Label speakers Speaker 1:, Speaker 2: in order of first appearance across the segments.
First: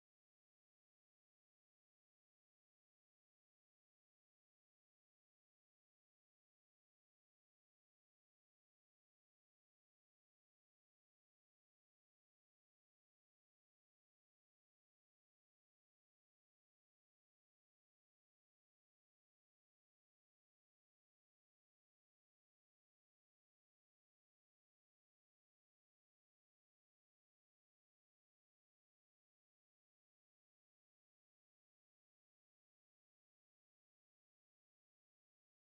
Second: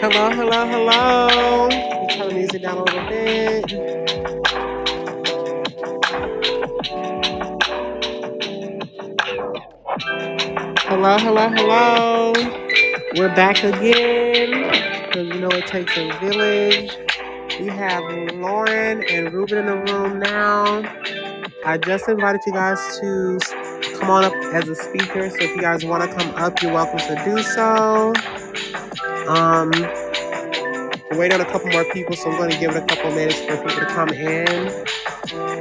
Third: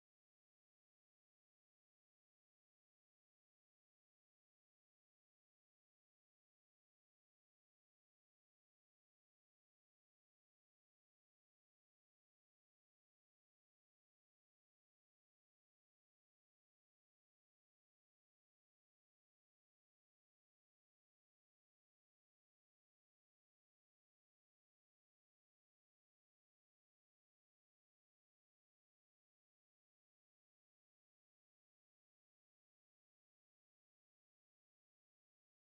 Speaker 1: Hello, hello, hello. Let me Turn the music down a little bit. Hello, hello, hello. We're back again. Because you know it takes a village. We have Lauren and Ruben in the room now. I just invited you guys to come on up as a speaker. So if you guys want to come up, you're welcome to do so. Um, we're waiting on a couple more people, so I'm going to give it a couple minutes for people to come in.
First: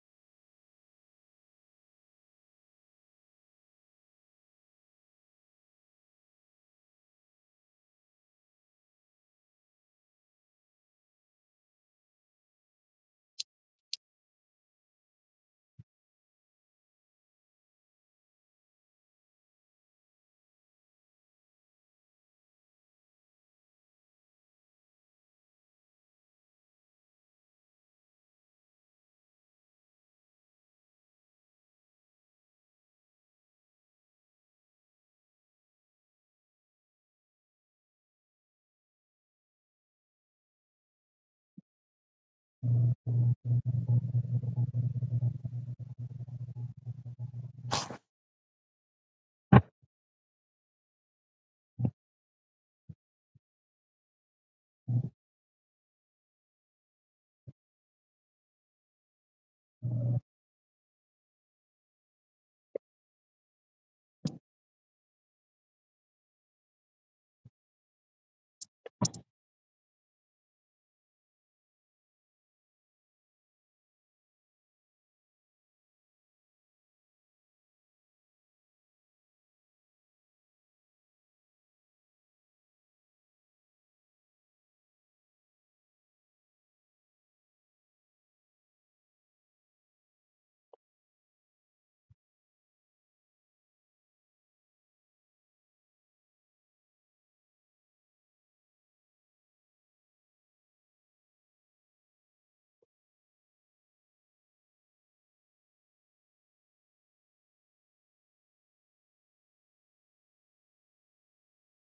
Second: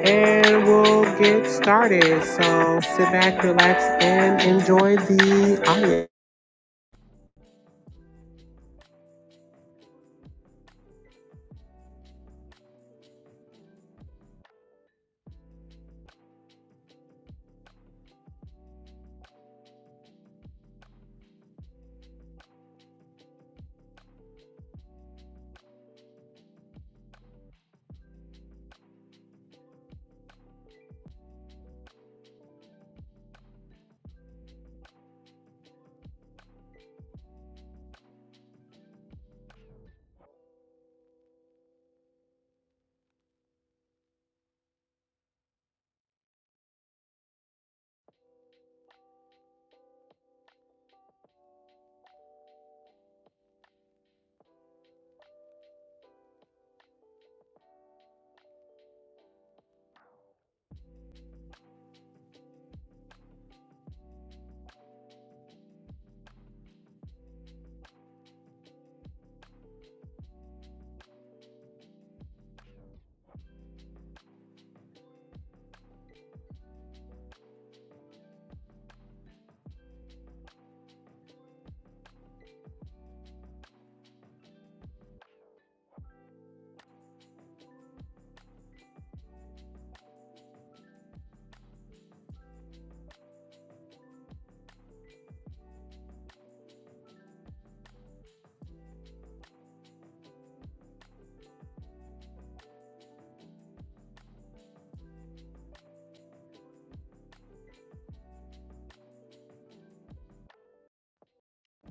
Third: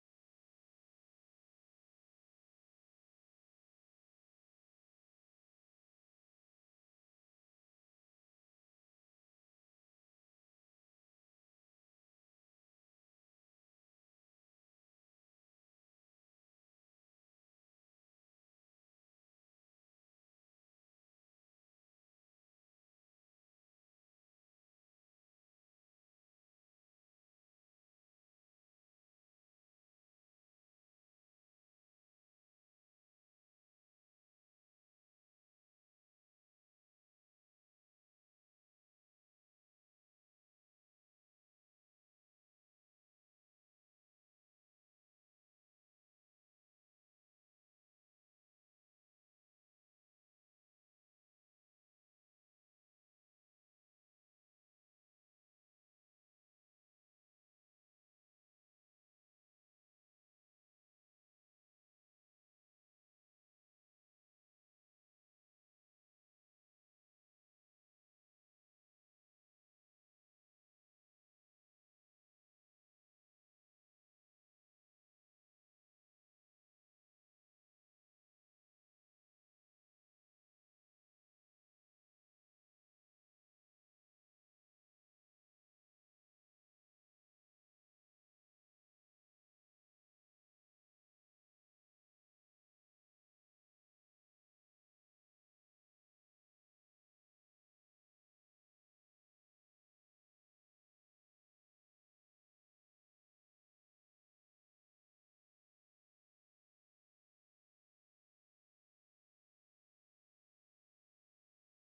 Speaker 1: And we'll get started. So sit back, relax, and enjoy the audio.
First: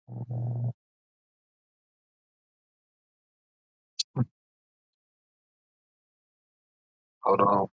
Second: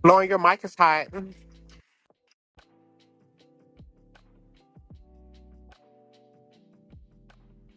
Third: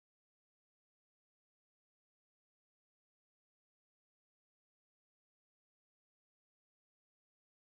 Speaker 1: Blowing your mic is hot. All
Speaker 2: Hold on.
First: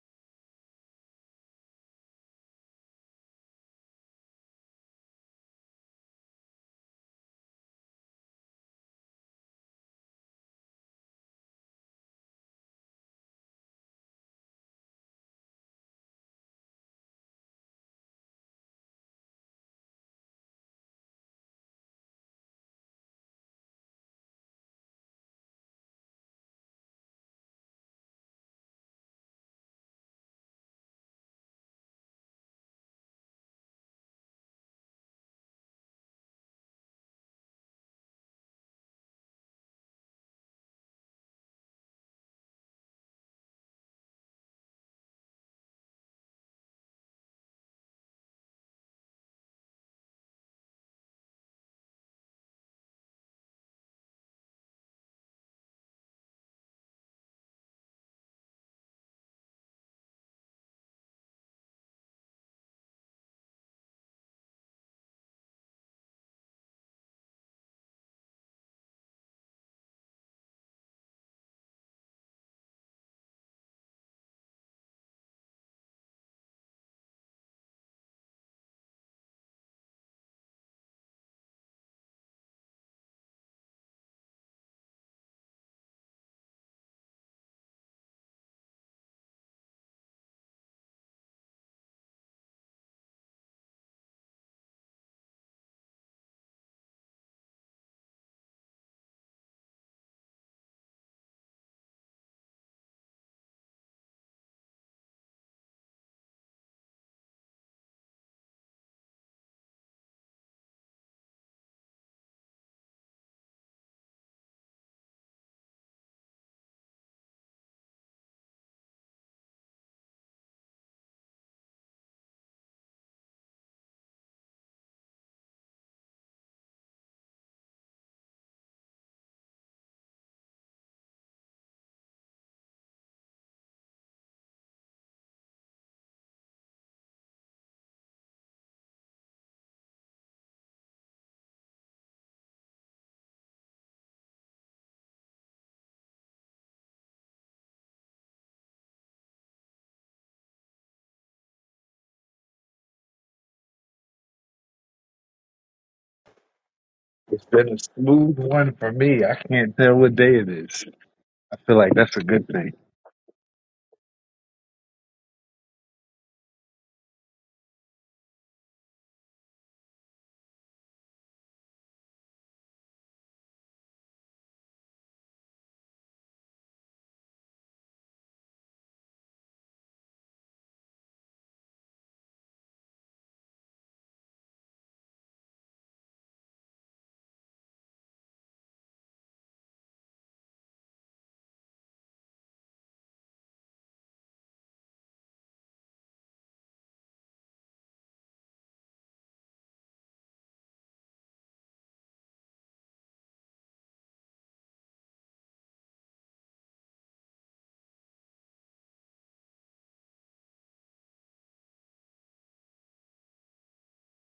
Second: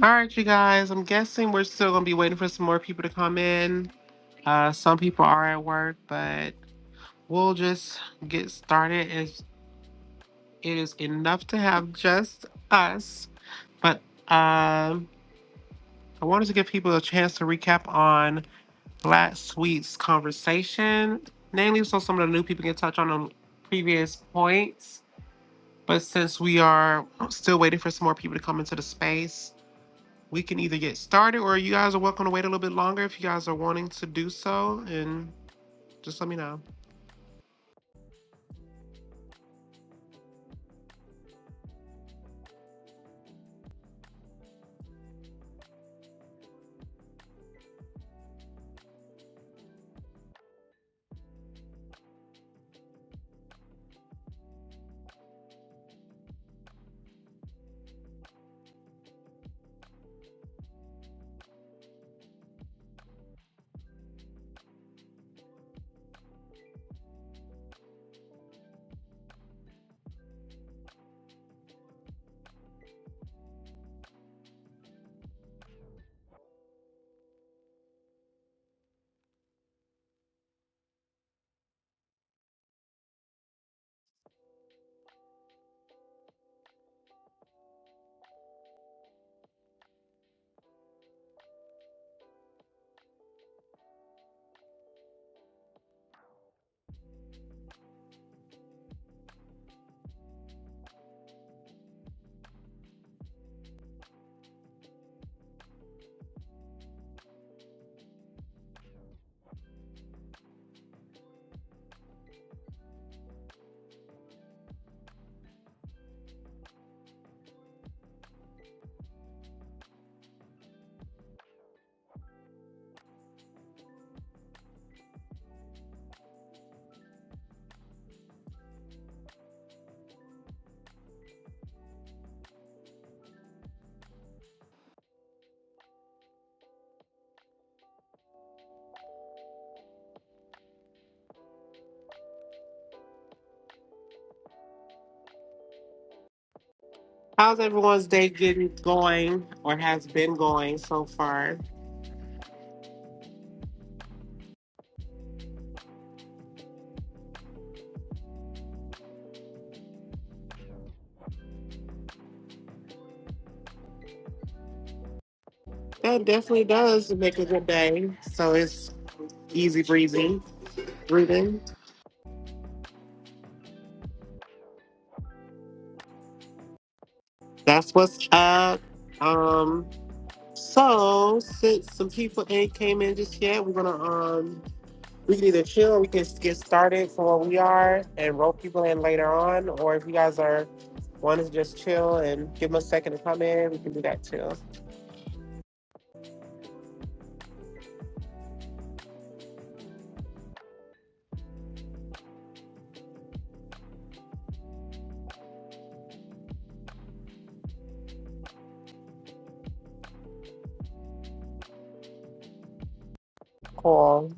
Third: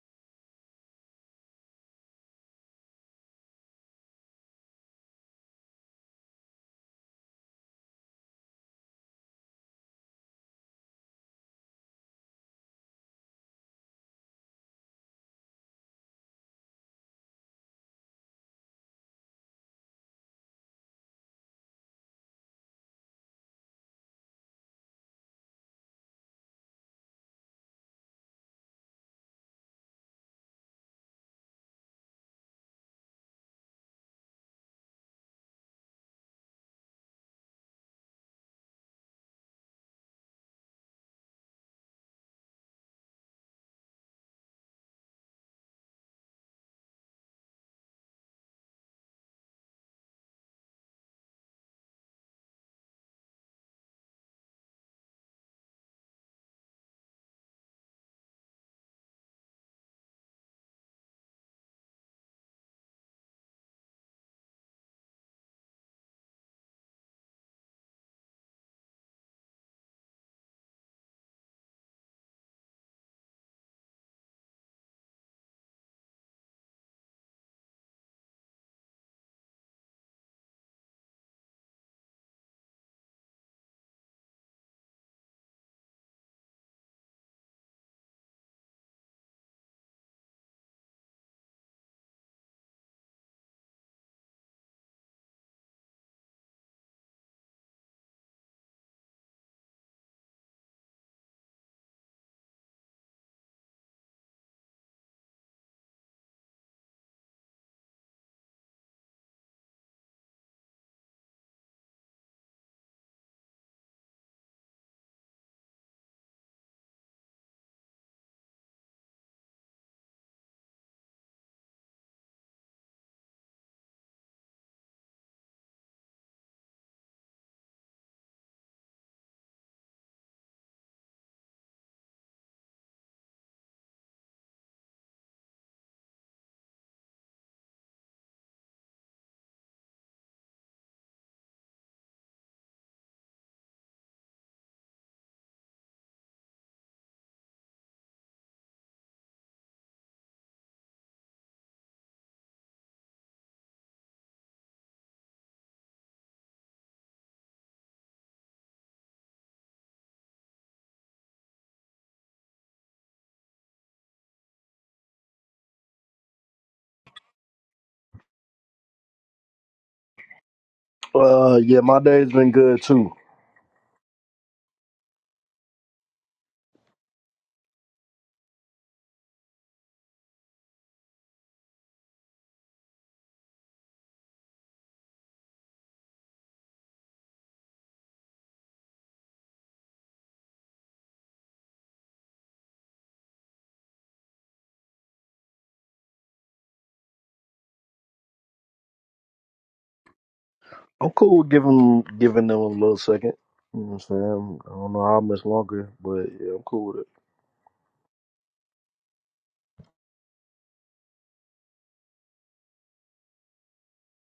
Speaker 1: right, you guys. I'm guessing we're still gonna be waiting for some more people to come in. Uh, some people are at work, but we'll just get started. It, it is enough to have just us. But um, I wanted to give people a chance to recap on Black Sweet's conversation, namely, so some of the new people can touch on the previous points But since we are still waiting for some more people to come into the space, we can either get started or you guys are welcome to wait a little bit longer if you guys are wanting to do so. And just let me know. How's everyone's day getting going or has been going so far?
Speaker 2: It's been a smooth one for me. I can't tell what day it is. I feel like that's a good thing.
Speaker 1: That definitely does make a good day. So it's easy breezy,
Speaker 3: Uh,
Speaker 1: breathing.
Speaker 3: yeah, my day's been good too.
Speaker 1: That's what's up. Um, so since some people ain't came in just yet, we're gonna um we can either chill, we can get started from where we are and rope people in later on, or if you guys are want to just chill and give them a second to come in, we can do that too.
Speaker 3: I'm cool with giving giving them a little second. You know what I'm saying? I don't know how much longer, but yeah, I'm cool with it.
Speaker 1: Cool.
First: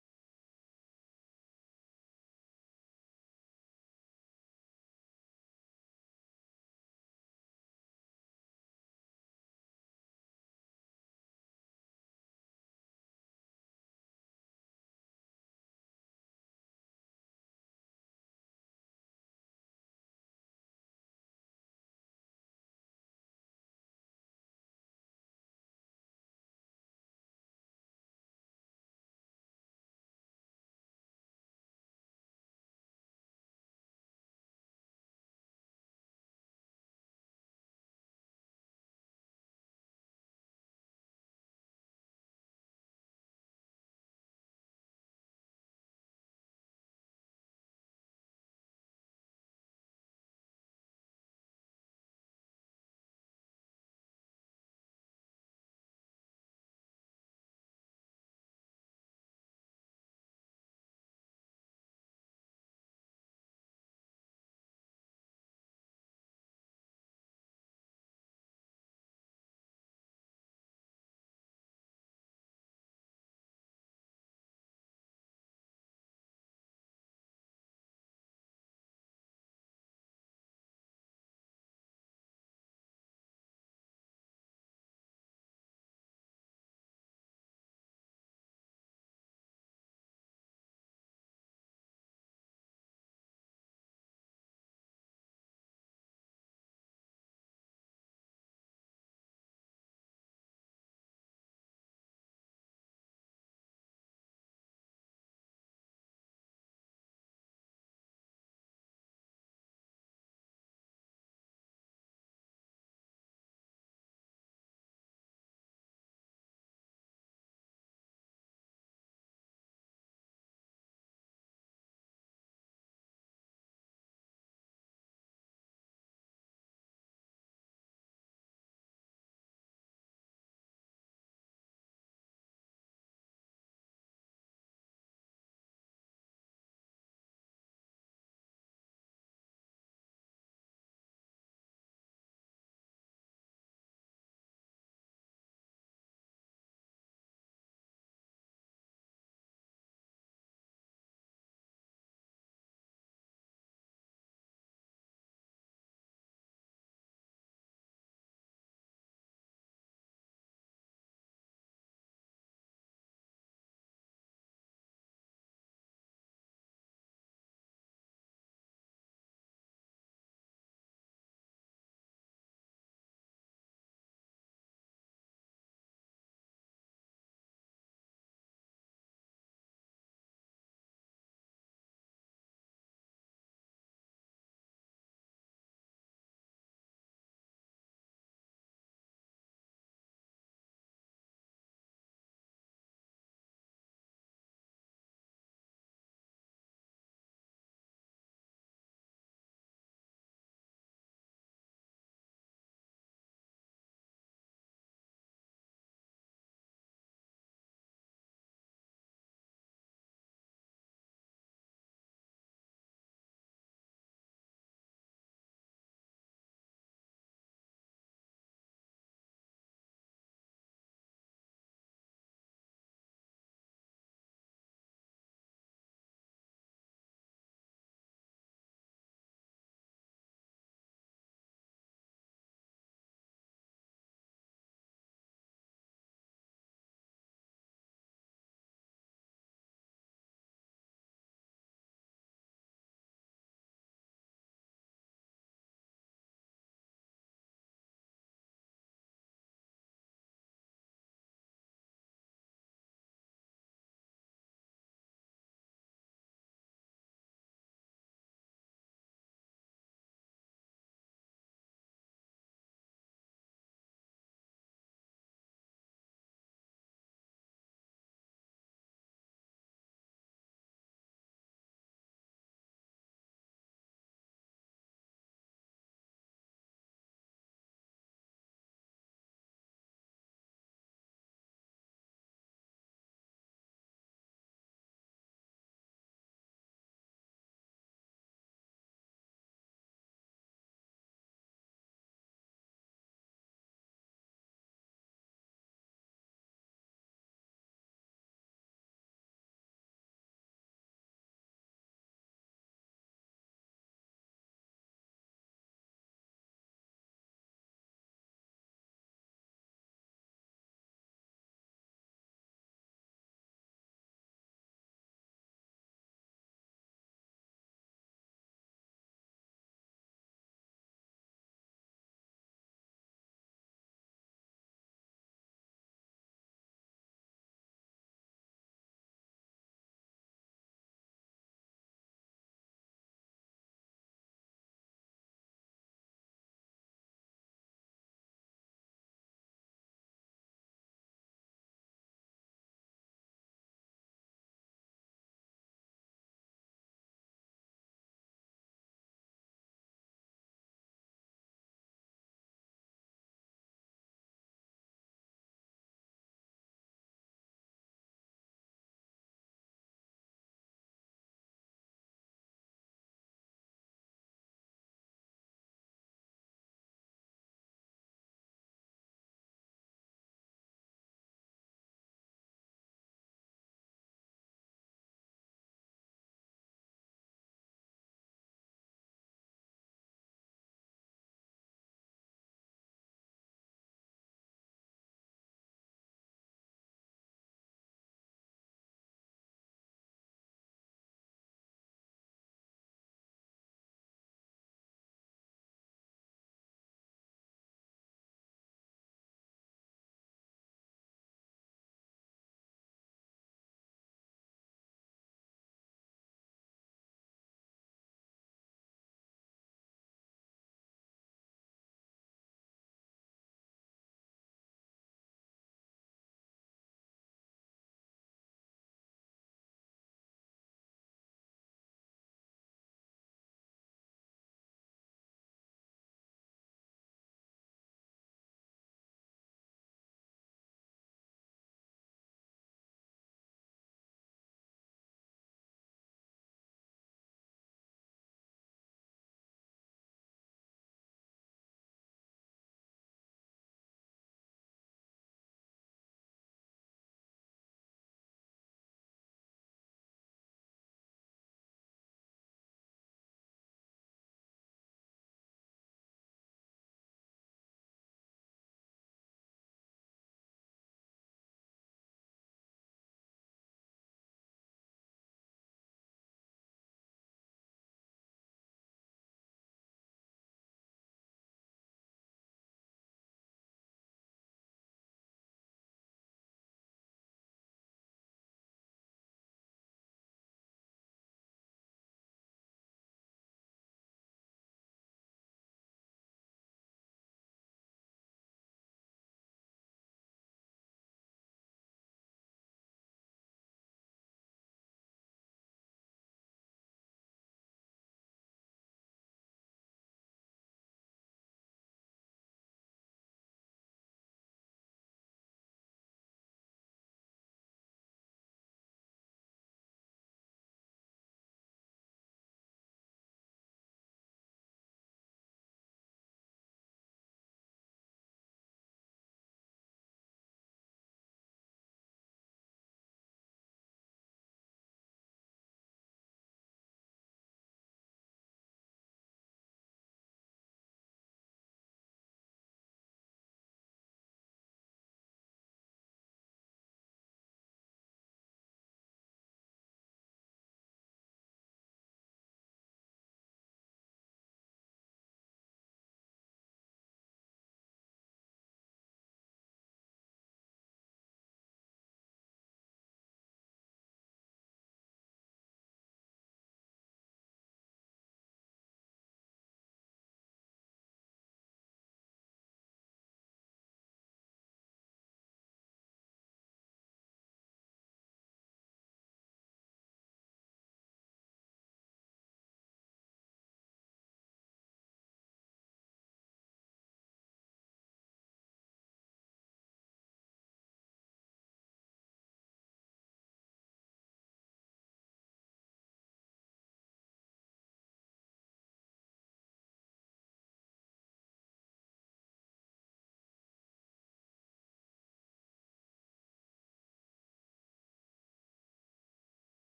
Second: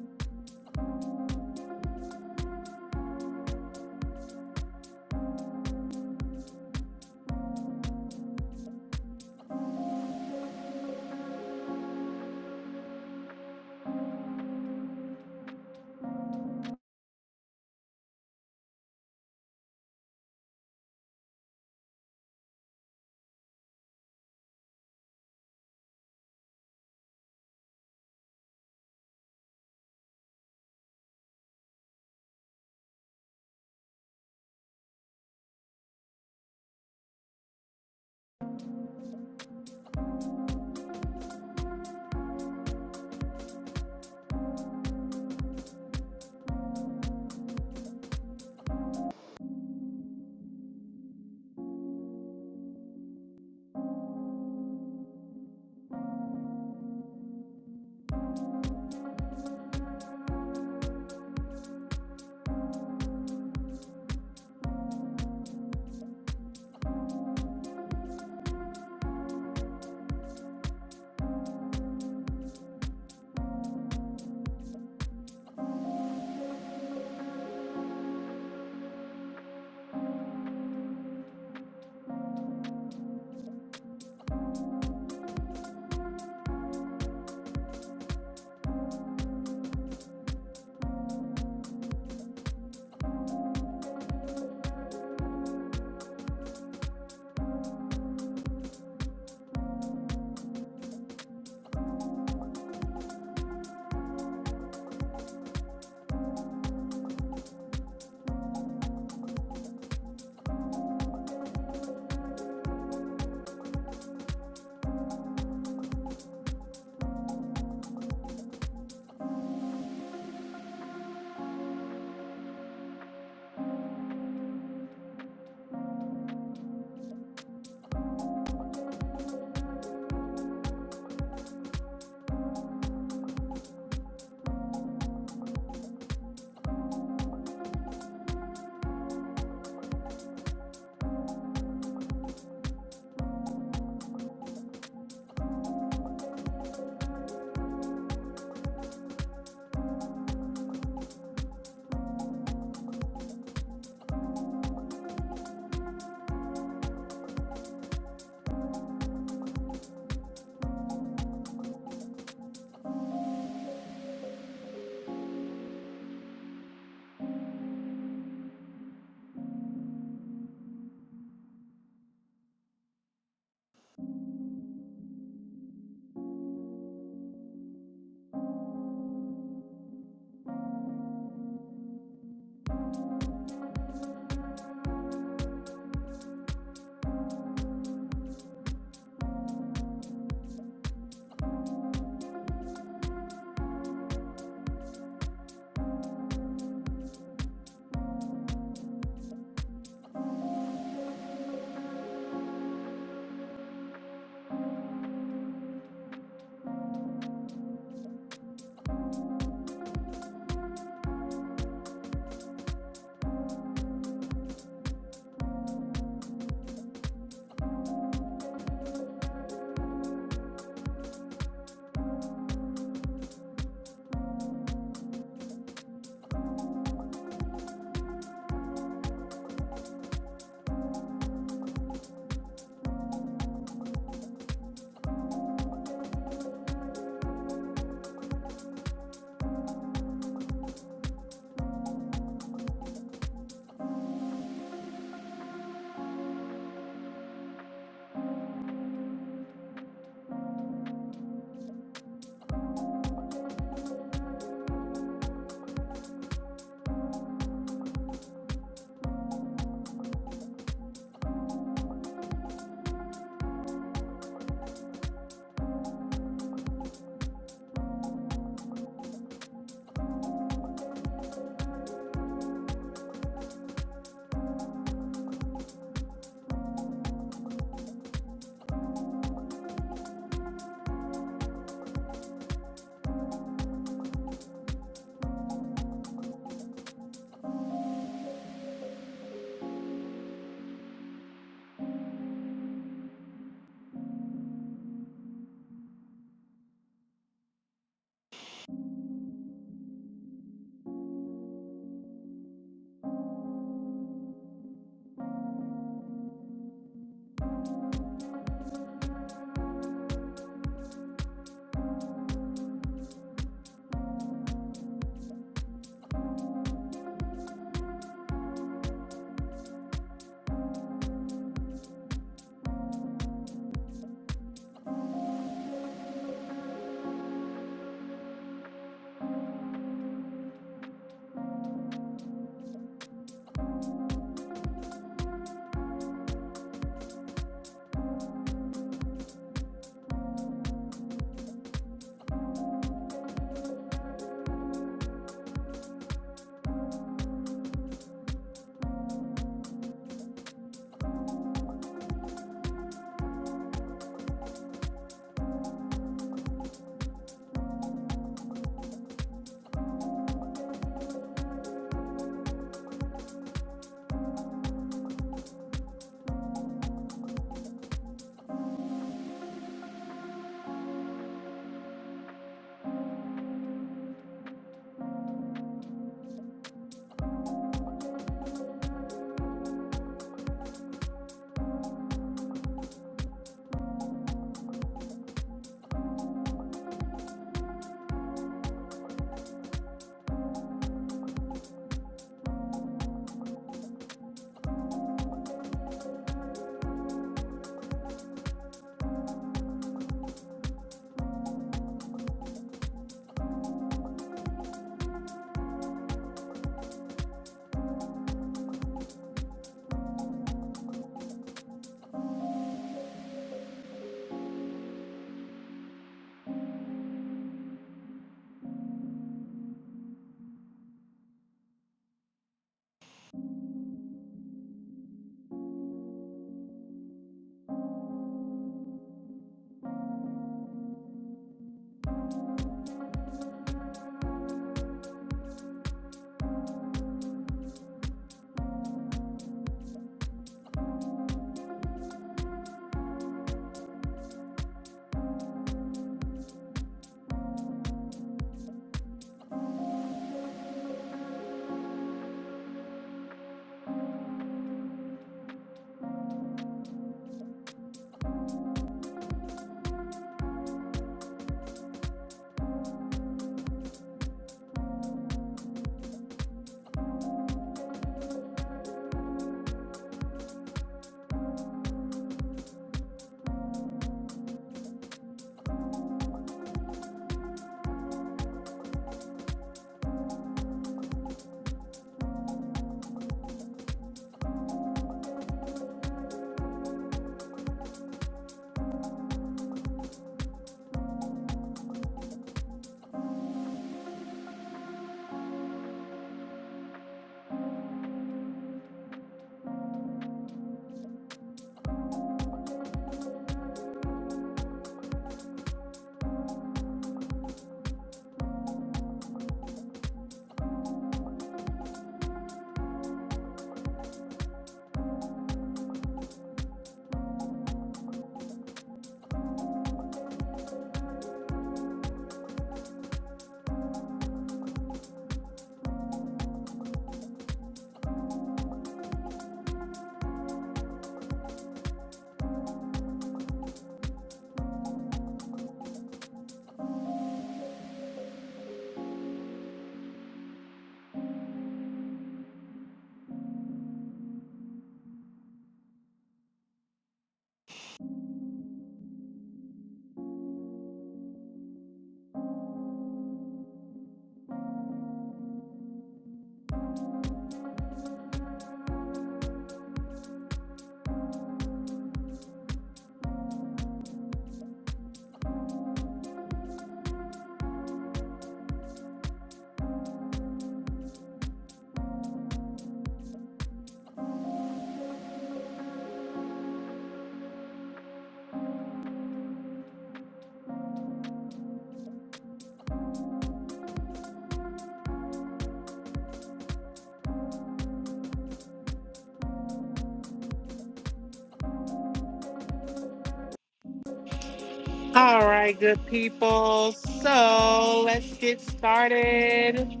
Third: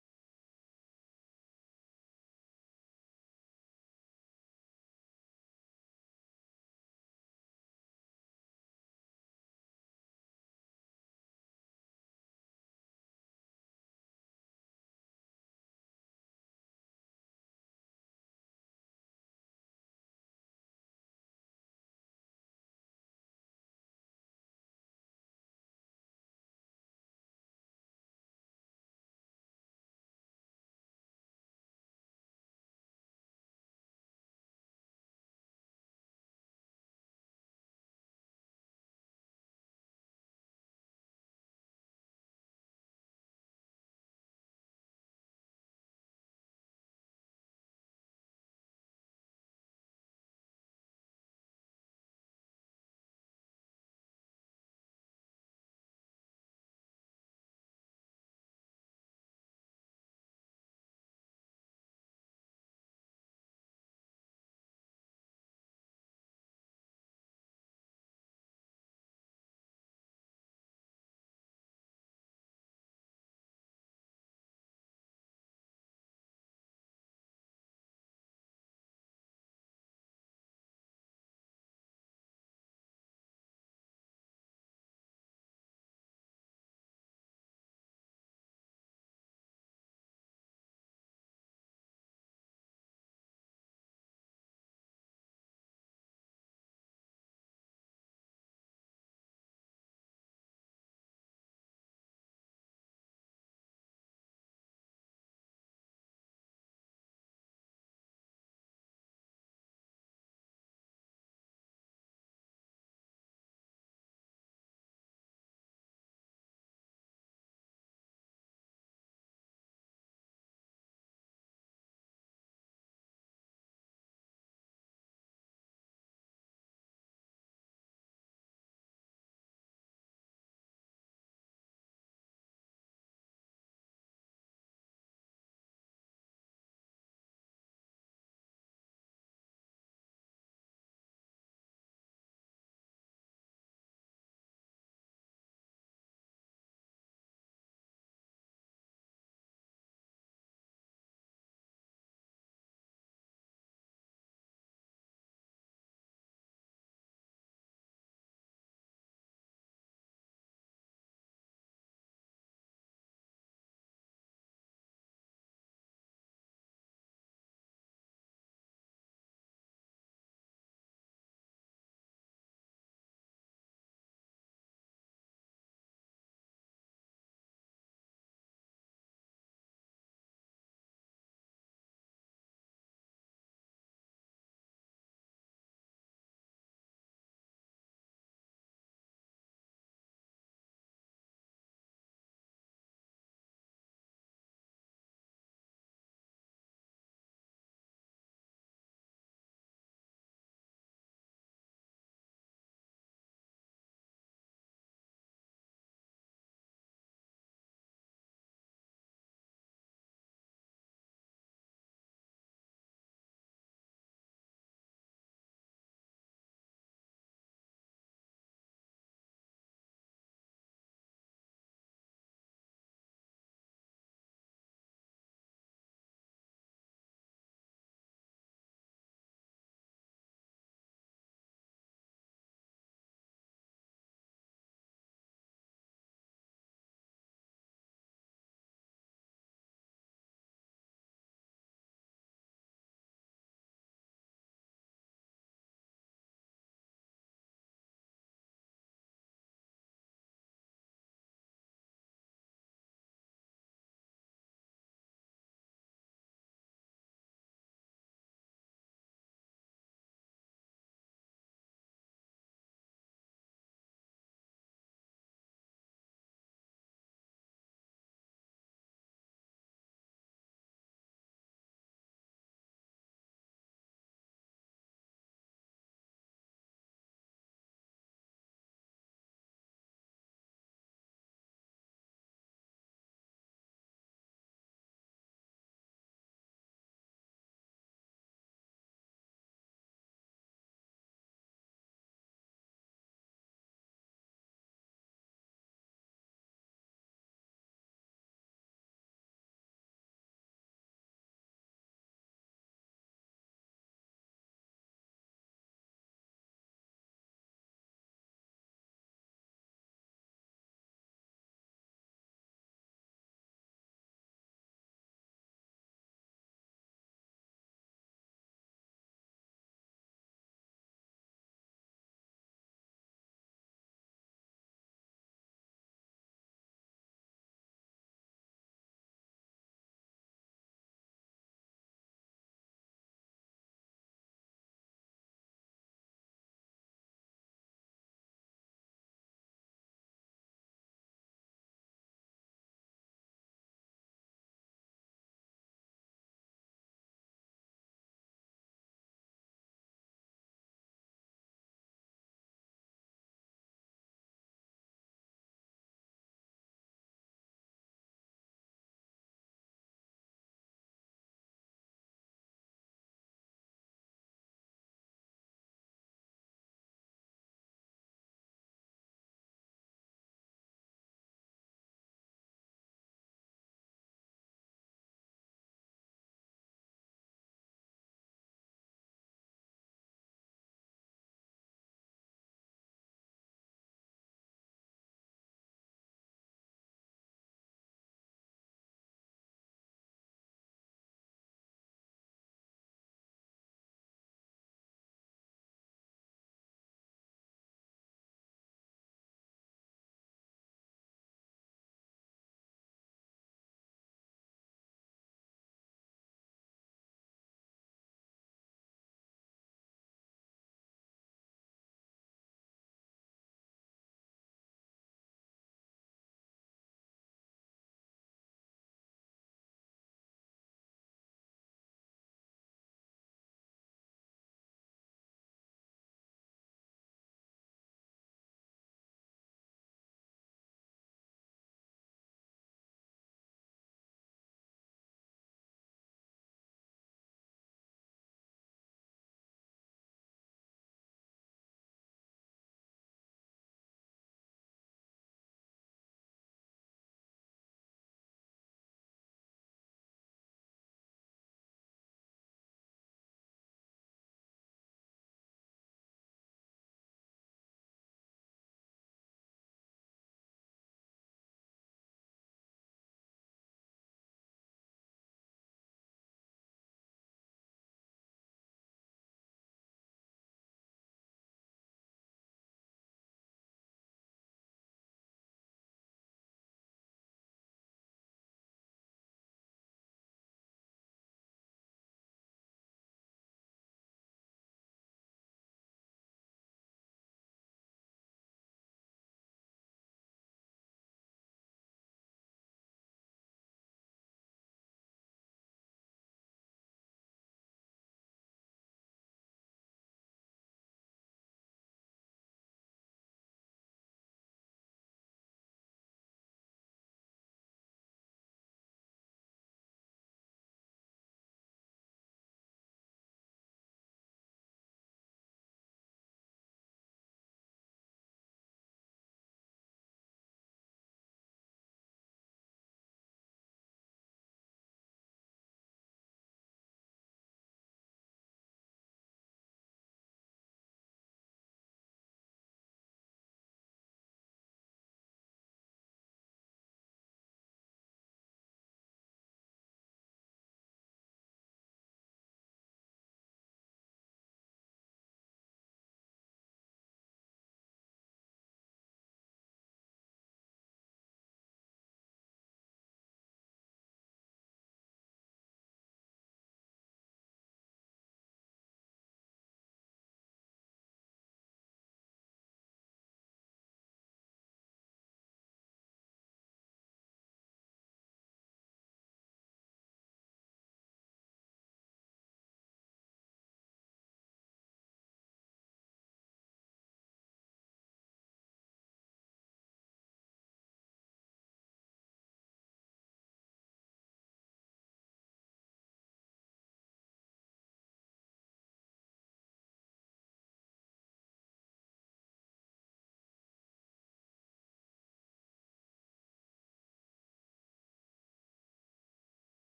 Speaker 1: All right, good people. So let's get started.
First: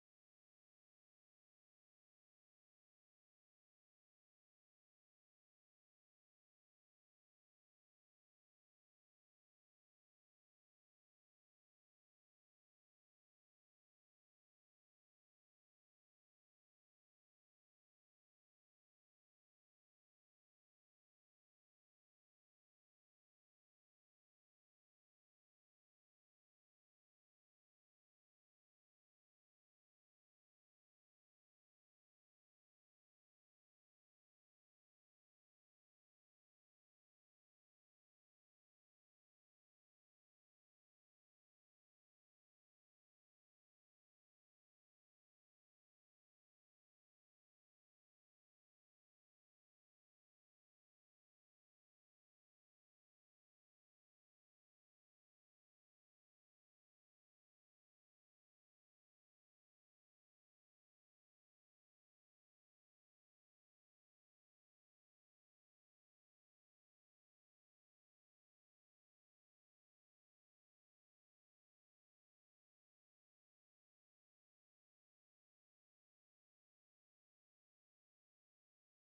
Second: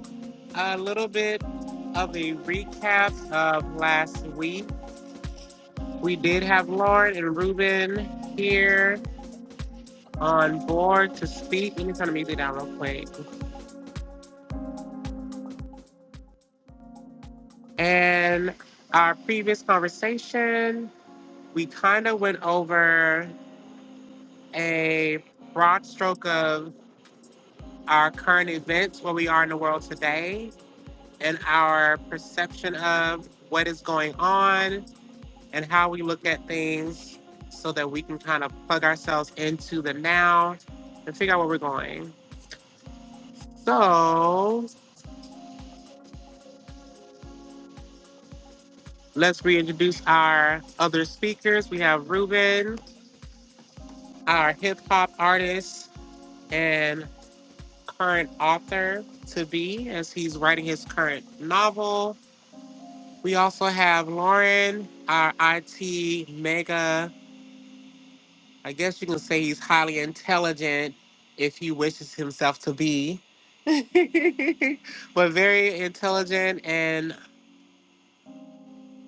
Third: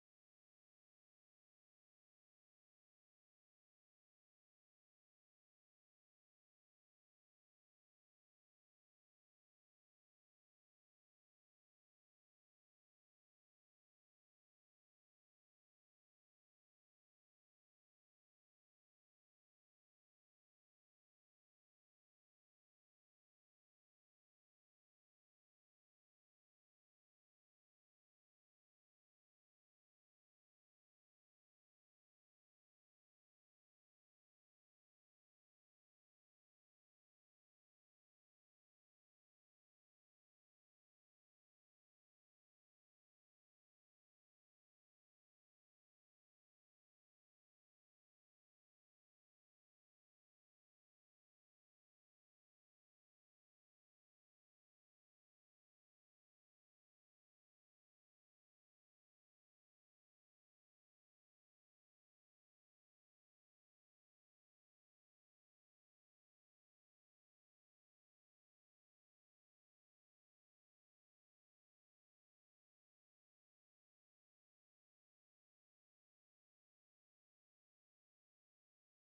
Speaker 1: A little bit of a recap of last week. We did have Lauren and Ruben here on board to speak. Let me turn the music down real quick. And our previous conversation we kind of went over a broad stroke of our current events, where we are in the world today, and our perception of what is going on and how we look at things so that we can kind of plug ourselves into the now and figure out where we're going. So let's reintroduce our other speakers. We have Ruben, our hip hop artist and current author to be as he's writing his current novel. We also have Lauren, our IT mega. I guess you can say he's highly intelligent if he wishes himself to be, but very intelligent and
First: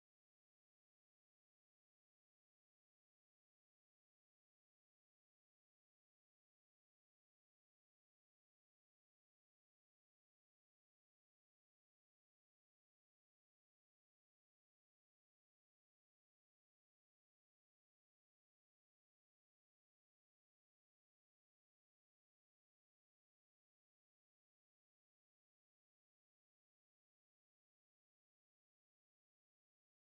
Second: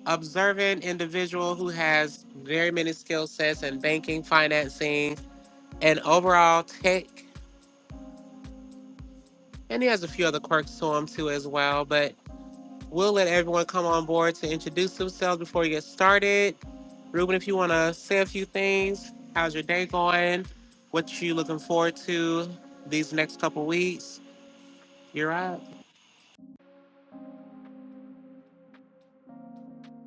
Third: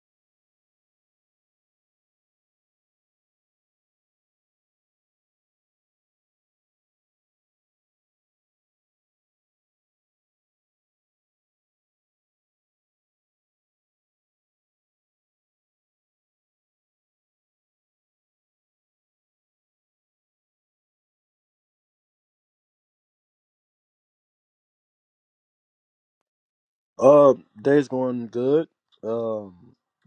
Speaker 1: observant individual who has very many skill sets in banking, financing, and overall tech. And he has a few other quirks to him too as well, but We'll let everyone come on board to introduce themselves before we get started. Ruben, if you want to say a few things, how's your day going? What you looking forward to these next couple weeks? You're up.
Speaker 3: Uh, day's going good. Um,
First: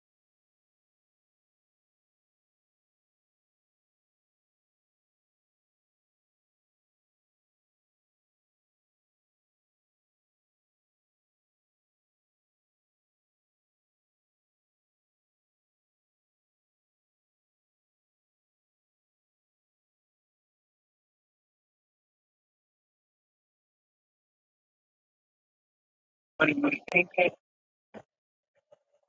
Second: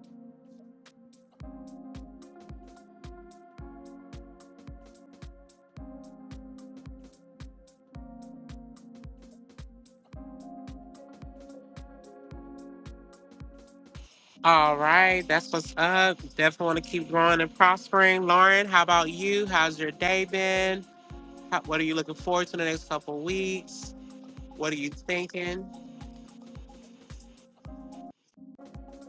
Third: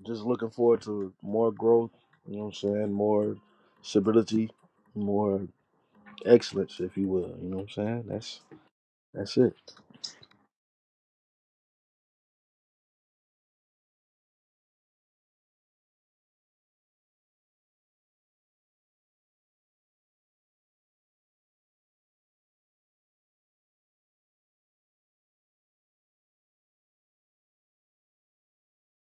Speaker 3: just looking forward to more growth. You know what I'm saying? More stability, more excellence, if you will. You know what I'm saying? That's that's it.
Speaker 1: All right, that's what's up. Definitely want to keep growing and prospering. Lauren, how about you? How's your day been? How, what are you looking forward to in the next couple weeks? What are you thinking?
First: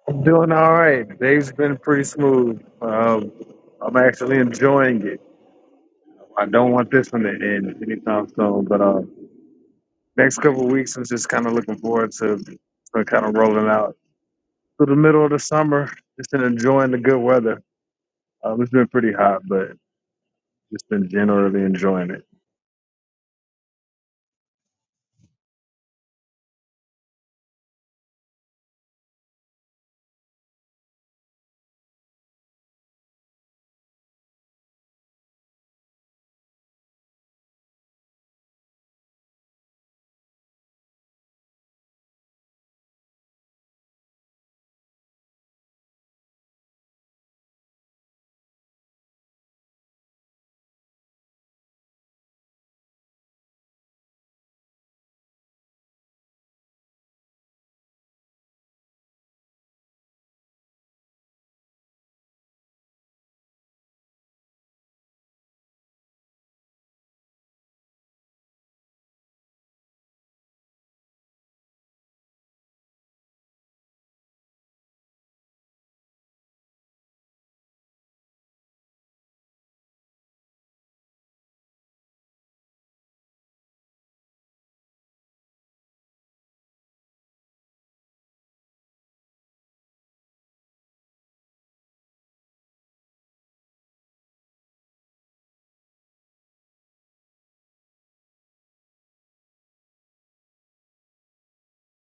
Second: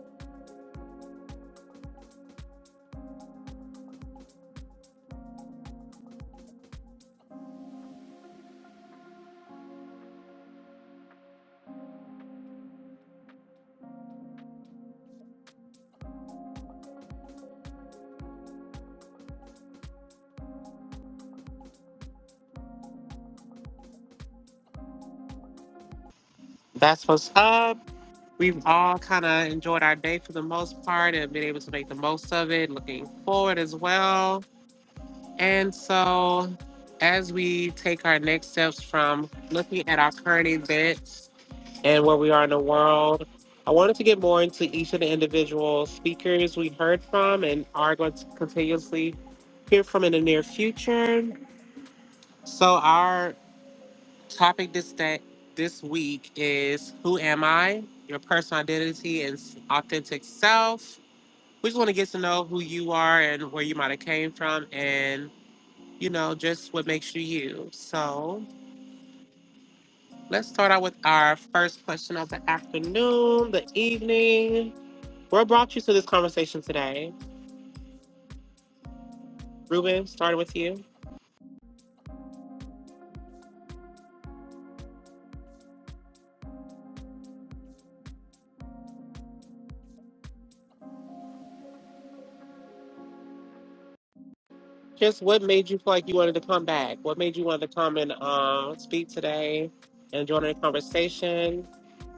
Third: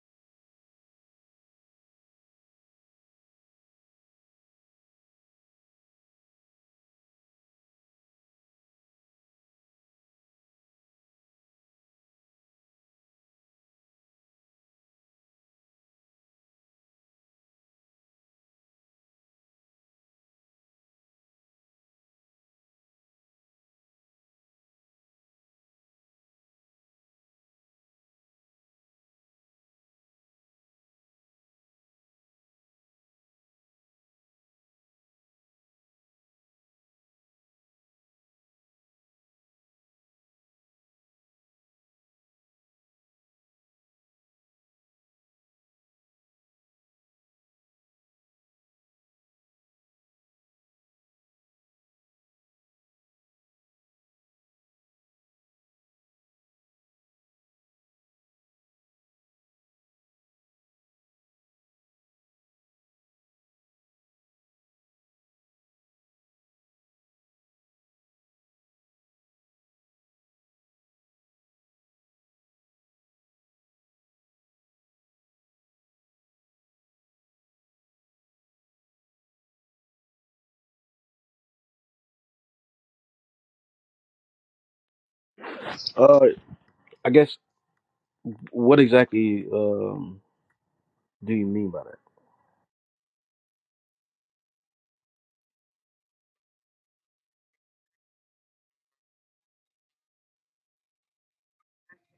Speaker 2: I'm doing all right. Today's been pretty smooth. Um, I'm actually enjoying it. I don't want this one to end anytime soon, but uh, next couple of weeks, I'm just kind of looking forward to, to kind of rolling out through the middle of the summer, just been enjoying the good weather. Um, it's been pretty hot, but just been generally enjoying it.
Speaker 1: That's what's up. We've all kind of enjoyed our day for the most part and been able to make the most of it, looking forward as well. And so, as we take our next steps from looking at our current events and where we are in the world, I wanted to get more into each of the individual speakers we heard from and are going to continuously hear from in the near future. So, our Topic this day, this week is Who Am I? Your personal identity and s- authentic self. We just want to get to know who you are and where you might have came from and, you know, just what makes you you. So let's start out with our first question of the afternoon, the evening. What brought you to this conversation today? Ruben, starting with you.
Speaker 3: Uh, I guess what exactly um do you mean by that?
Speaker 1: Just what made you feel like you wanted to come back? What made you want to come and uh, speak today and join in the conversation?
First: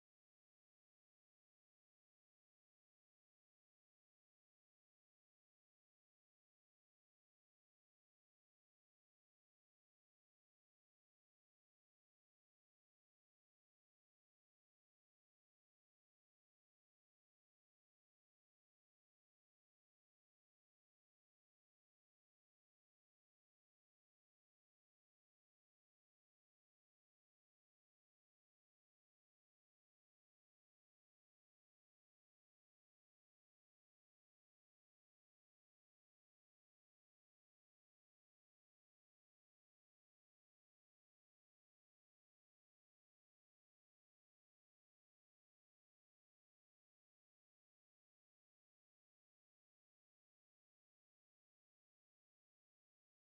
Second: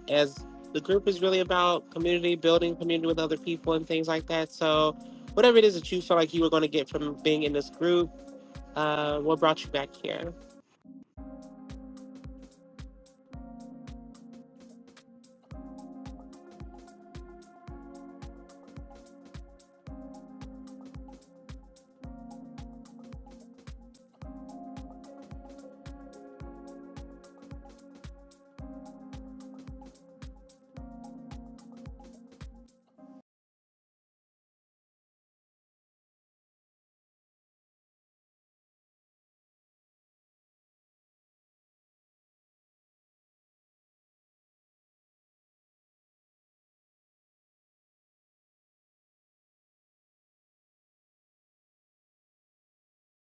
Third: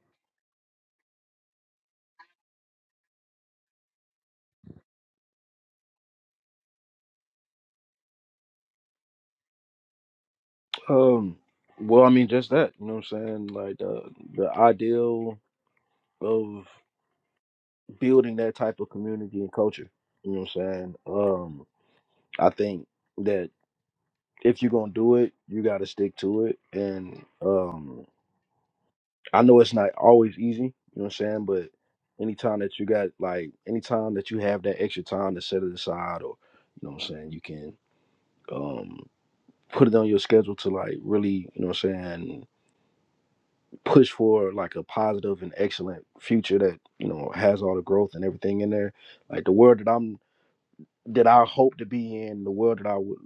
Speaker 1: as the group is really about community building, community with other people, and things like that. So, whatever it is that you felt like you were going to get from being in this group, uh, what brought you back here?
Speaker 3: Um, well, I mean just that. You know what I'm saying? Like the the ideal of building that type of community and culture. You know what I'm saying? Um, I think that if you're gonna do it, you gotta stick to it. And um, I know it's not always easy. You know what I'm saying? But anytime that you got like anytime that you have that extra time to set it aside, or you know what I'm saying, you can um put it on your schedule to like really you know what i'm saying push for like a positive and excellent future that you know has all the growth and everything in there like the world that i'm that I hope to be in, the world that I would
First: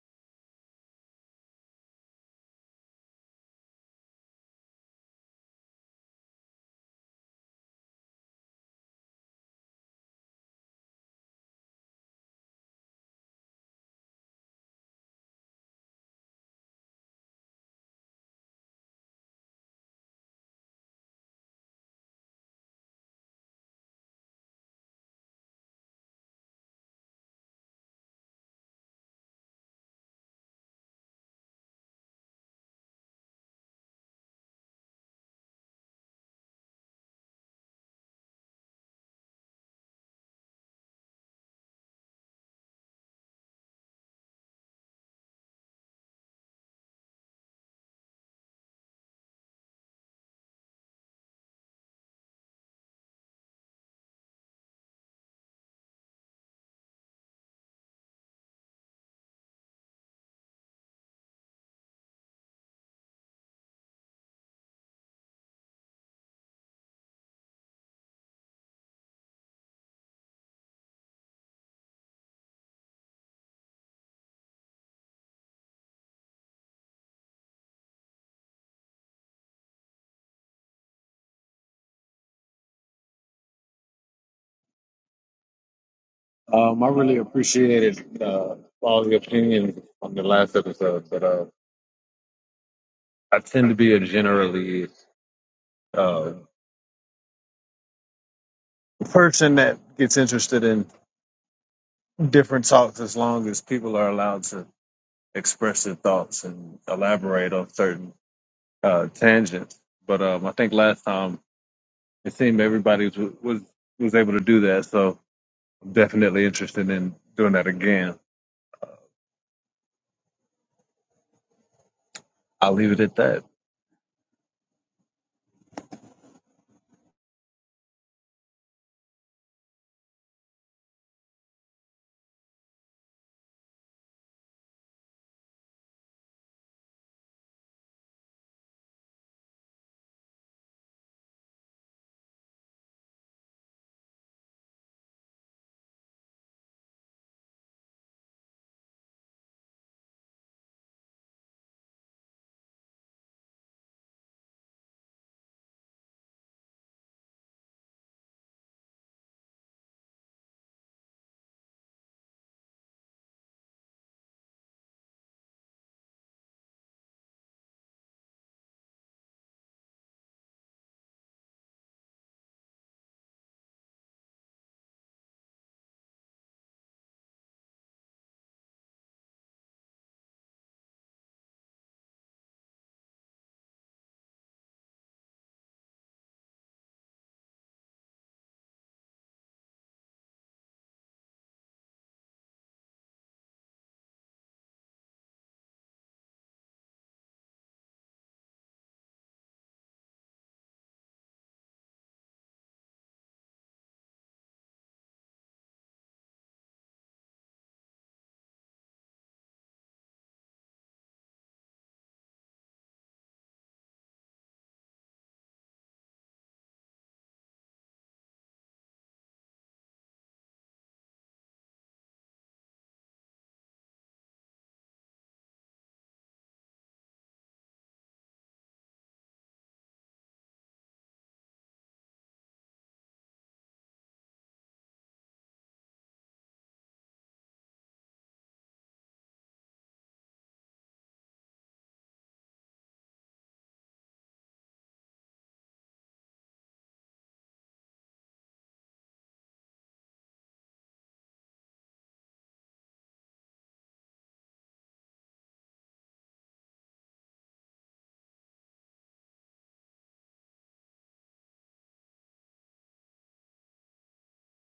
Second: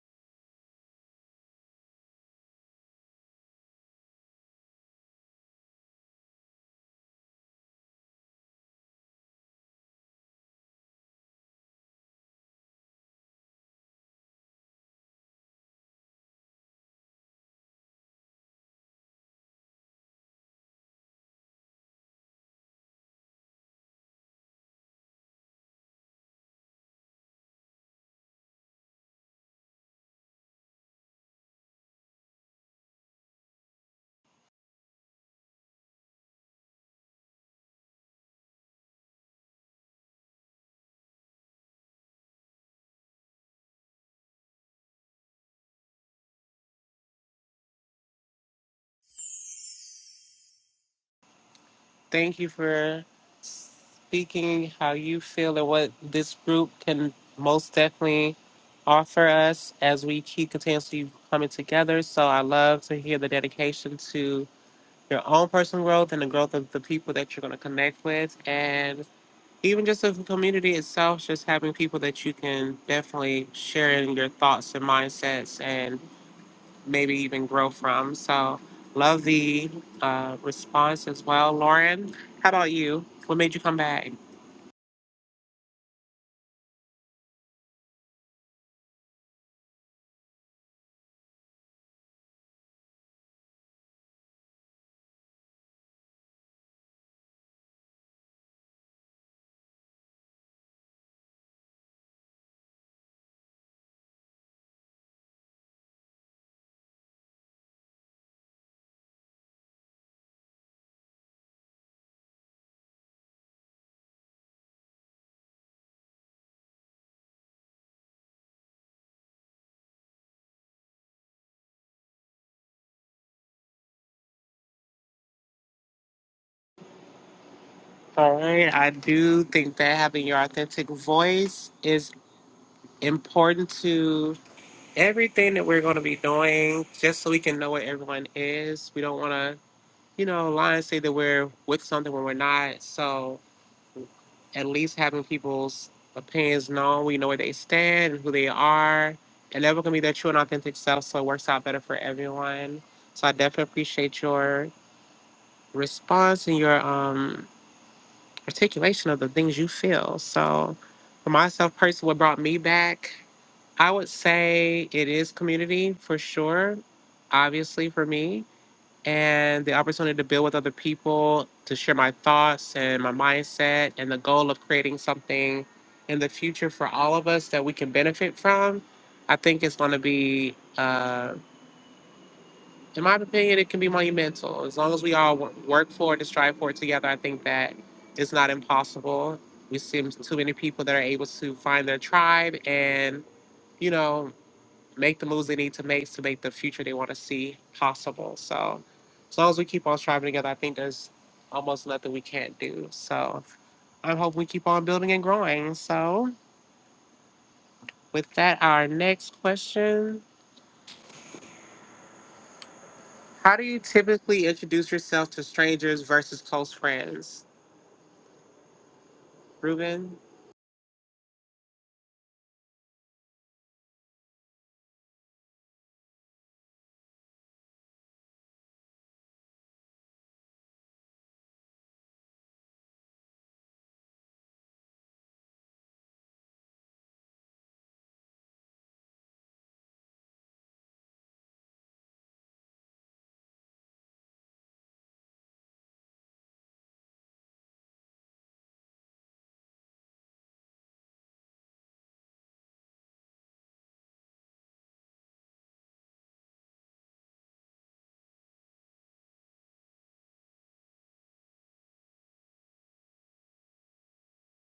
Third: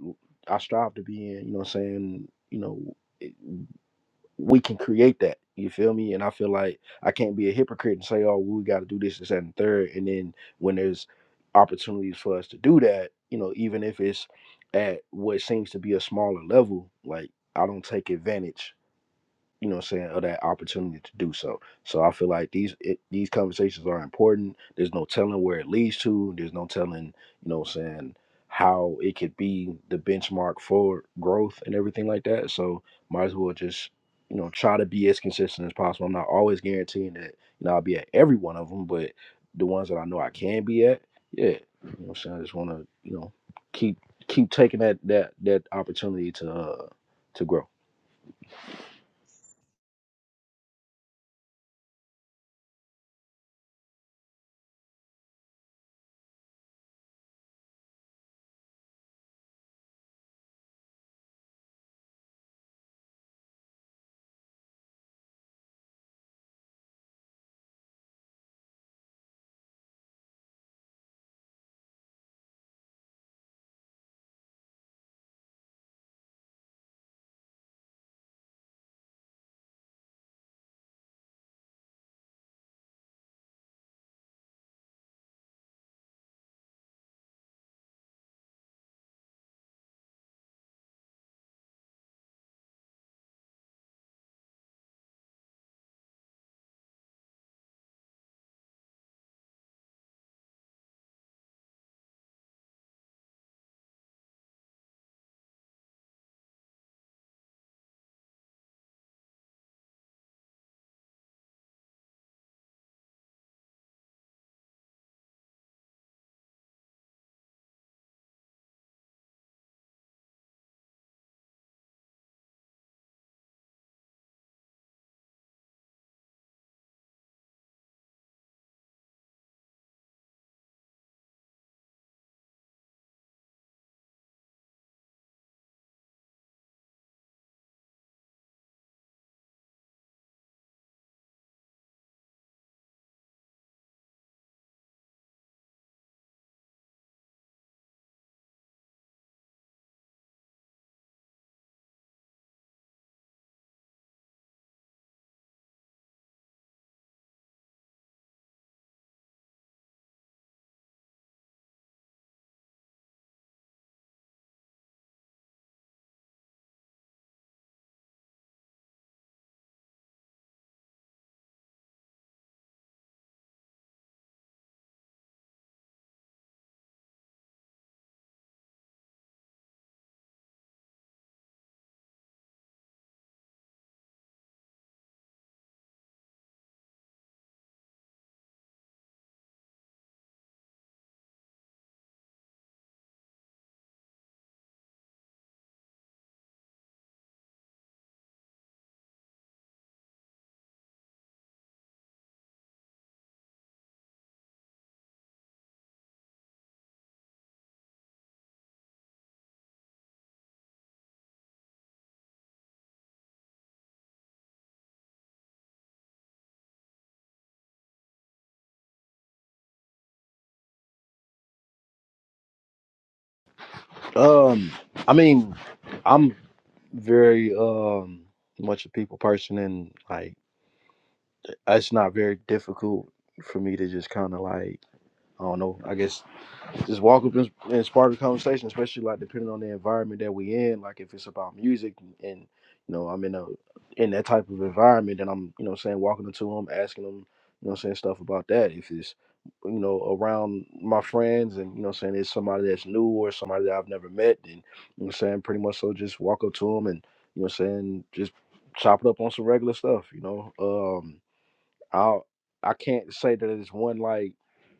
Speaker 3: I strive to be in, you know what I'm saying? You know, it, we can create that. You feel me? And I feel like I can't be a hypocrite and say, oh, we got to do this, this, that, and the third. And then when there's opportunities for us to do that, you know, even if it's at what seems to be a smaller level, like I don't take advantage you know what I'm saying, of that opportunity to do so. So I feel like these it, these conversations are important. There's no telling where it leads to. There's no telling, you know what I'm saying, how it could be the benchmark for growth and everything like that. So might as well just, you know, try to be as consistent as possible. I'm not always guaranteeing that, you know, I'll be at every one of them, but the ones that I know I can be at, yeah. You know what I'm saying? I just want to, you know, keep keep taking that that that opportunity to uh to grow.
Speaker 1: Thank you for speaking how you feel and what this group can most definitely offer us as we keep continuously coming together. So, I love to hear the dedication to your own personal growth and the growth of the people that you're going to connect with. And even just the community itself, just having people that you can definitely share in your thoughts and mindsets and maybe even grow from. So, love the uh, response as well. Lauren, how about you? What made you come back?
Speaker 2: Um, I really appreciated uh, all the opinions on the last episode, but uh, I tend to be a generally uh, person that gets interested in different talks as long as people are allowed to express their thoughts and elaborate on certain uh, tangents. But um, I think last time it seemed everybody was, was was able to do that, so I'm definitely interested in doing that again. I'll leave it at that.
Speaker 1: All right. I do think that having your authentic voice is important to everything that we're going to be doing, just so we can know what everyone is. We don't want to, you know, lie and say that we're with something when we're not. So, at least having people's opinions known. We know where they stand and who they are, and everyone can be their true and authentic self. So it works out better for everyone. So I definitely appreciate your response and your um, articulation of the things you feel. So for myself personally, what brought me back, I would say it is community for sure. Obviously, for me, and the opportunity to build with other people, to share my thoughts and my mindset, and the goal of creating something in the future for all of us that we can benefit from, I think it's going to be, uh, in my opinion, it can be monumental. As long as we all wo- work for it and strive for it together, I think that it's not impossible. We see too many people that are able to find their tribe and, you know, make the moves they need to make to make the future they want to see possible. So as long as we keep on striving together, I think there's almost nothing we can't do. So I hope we keep on building and growing. So with that, our next question. How do you typically introduce yourself to strangers versus close friends? Ruben?
Speaker 3: Um, I mean, I'm very um much a people person, and like it's not very difficult for me to just kind of like I don't know. I guess just walk up and, and spark a conversation, especially like depending on the environment that we in. Like if it's about music and, and, you know I'm in a in that type of environment, then I'm you know what I'm saying walking up to them, asking them you know what I'm saying stuff about that. If it's you know around my friends and you know what I'm saying it's somebody that's new or somebody that I've never met, then you know what I'm saying pretty much so just walk up to them and you know what I'm saying just chop it up on some regular stuff. You know, Um I I can't say that it's one like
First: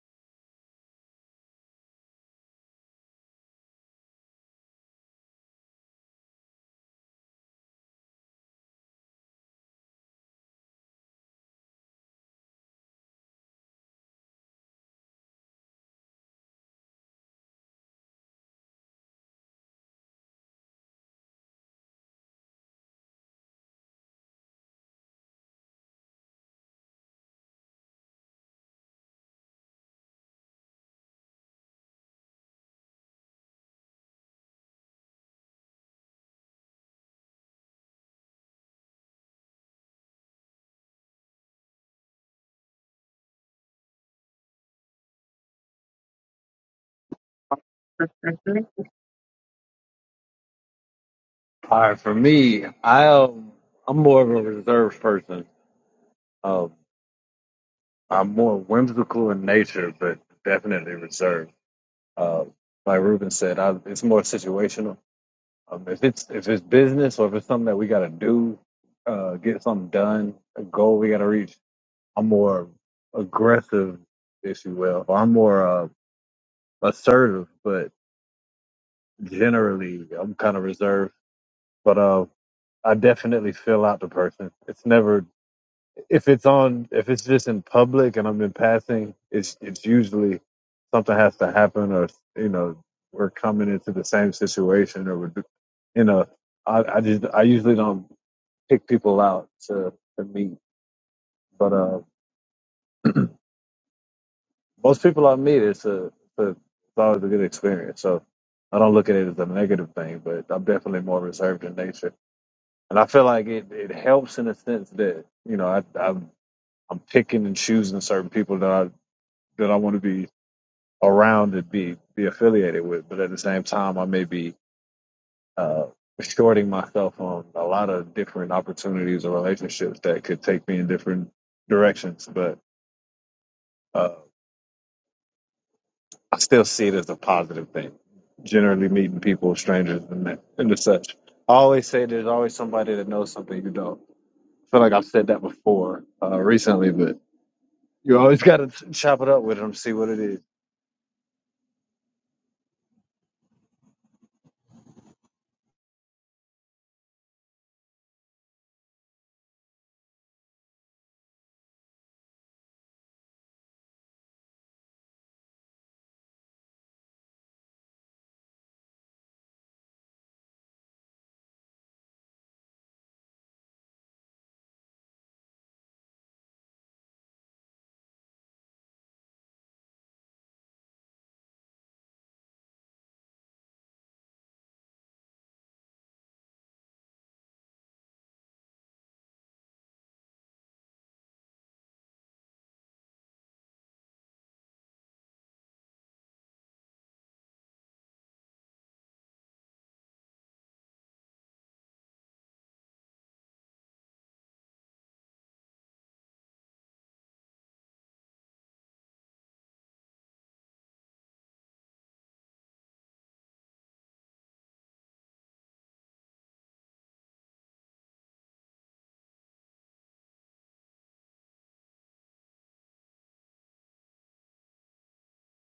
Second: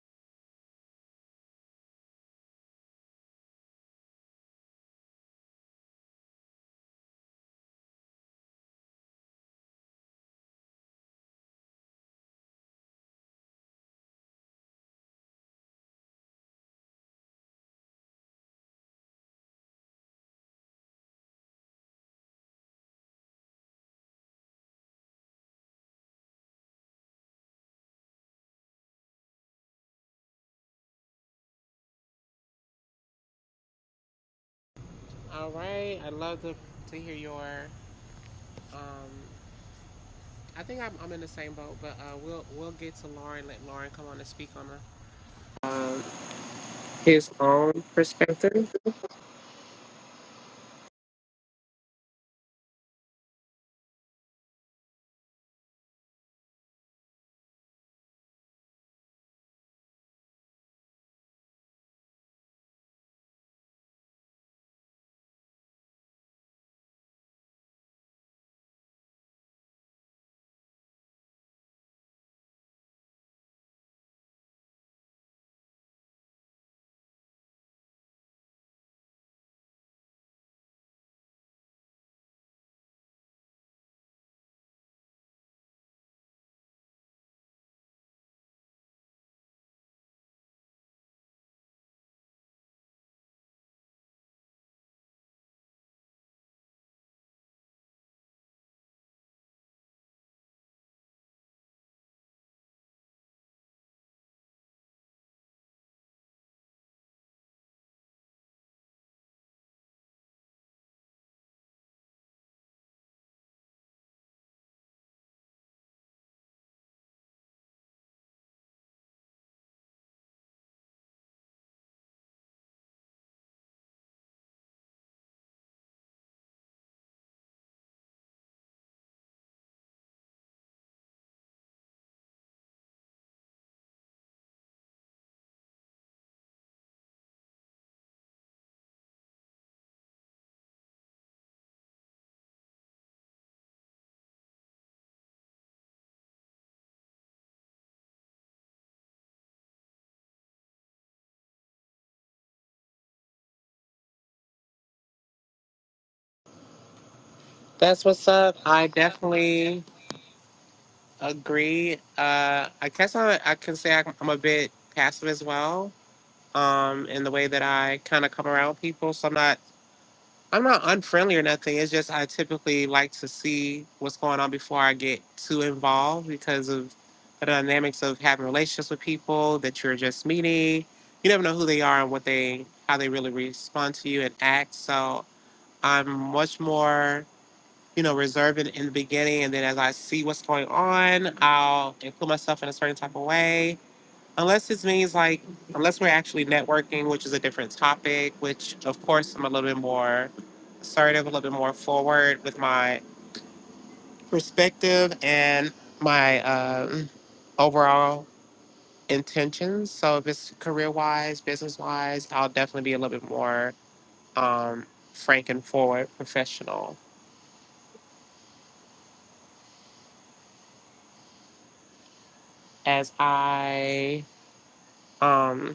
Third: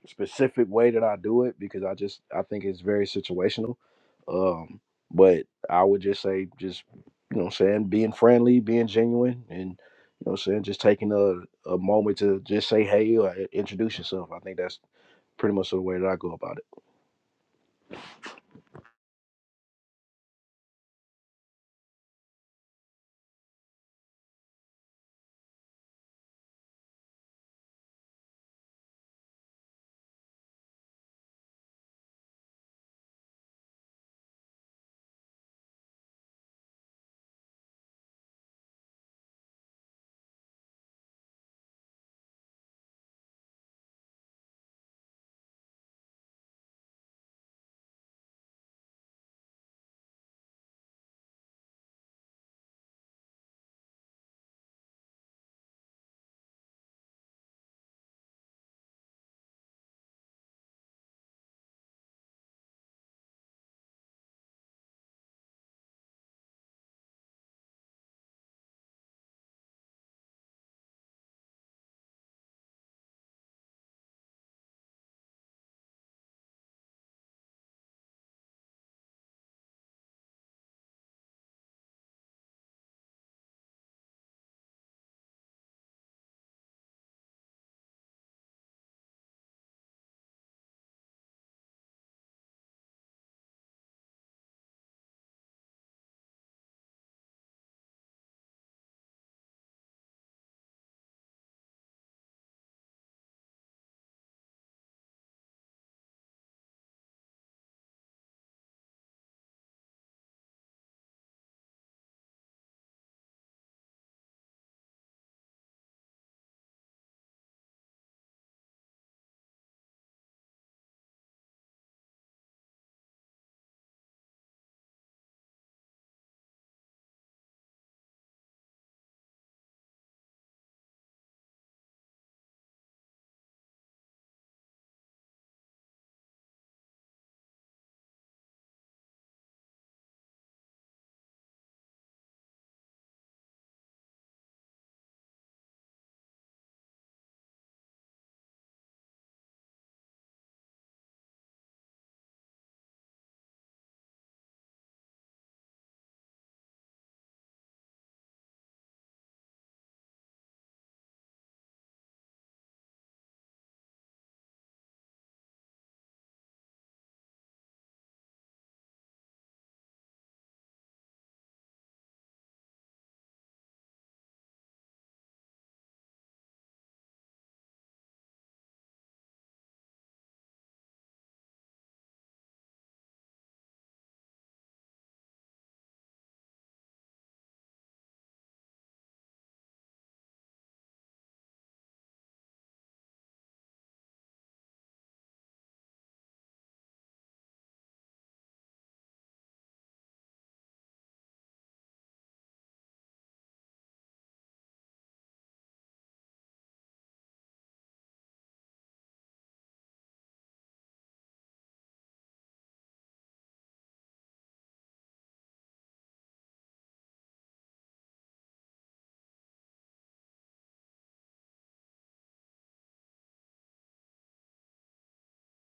Speaker 3: specific way that I do it because I just I think it's very situational. Um, but I would just say just you know what I'm saying being friendly, being genuine, and you know what I'm saying just taking a a moment to just say hey or i- introduce yourself. I think that's pretty much the way that I go about
Speaker 1: All right. I'd love to, to hear your um I think I'm, I'm in the same boat, but uh, we'll we'll get to Lauren. Let Lauren come on and speak on her um, his own perspective.
Speaker 2: All right, for me, I um, I'm more of a reserved person. Um, I'm more whimsical in nature, but definitely reserved. Um, like Ruben said, I, it's more situational. Um, if it's if it's business or if it's something that we got to do, uh, get something done, a goal we got to reach, I'm more aggressive, if you will, or I'm more uh, assertive. But generally, I'm kind of reserved. But uh, I definitely feel out the person. It's never if it's on if it's just in public and I'm in passing, it's it's usually something has to happen or you know we're coming into the same situation or we're do- you know I I just I usually don't pick people out to to meet, but uh most people I meet it's a it's, a, it's always a good experience. So I don't look at it as a negative thing, but I'm definitely more reserved in nature, and I feel like it it helps in a sense that you know I I'm I'm picking and choosing certain people that I that I want to be around and be be affiliated with. But at the same time, I may be uh, shorting myself on a lot of different opportunities or relationships that could take me in different directions. But uh, I still see it as a positive thing. Generally, meeting people, strangers, and that, and the such. I always say there's always somebody that knows something you don't. I feel like I've said that before uh, recently, but you always got to chop it up with them, see what it is.
Speaker 1: That's what's up. I definitely agree. Uh, I guess I, I can say I'm I'm a bit passive as well um, in the way that I kind of come around people. So I'm not I'm not unfriendly or nothing. It's just I typically like to see what's going on before I get too involved because of the dynamics of having relationships with people that you're just meeting. You never know who they are and what they how they really respond to you and act. So I'm much more you know, reserve it in the beginning, and then as I see what's going on, I'll include myself in a certain type of way. Unless it means like, unless we're actually networking, which is a different topic, which of course I'm a little bit more assertive, a little bit more forward with my perspective and my um, overall intentions. So if it's career wise, business wise, I'll definitely be a little bit more um, frank and forward, professional as I. Um,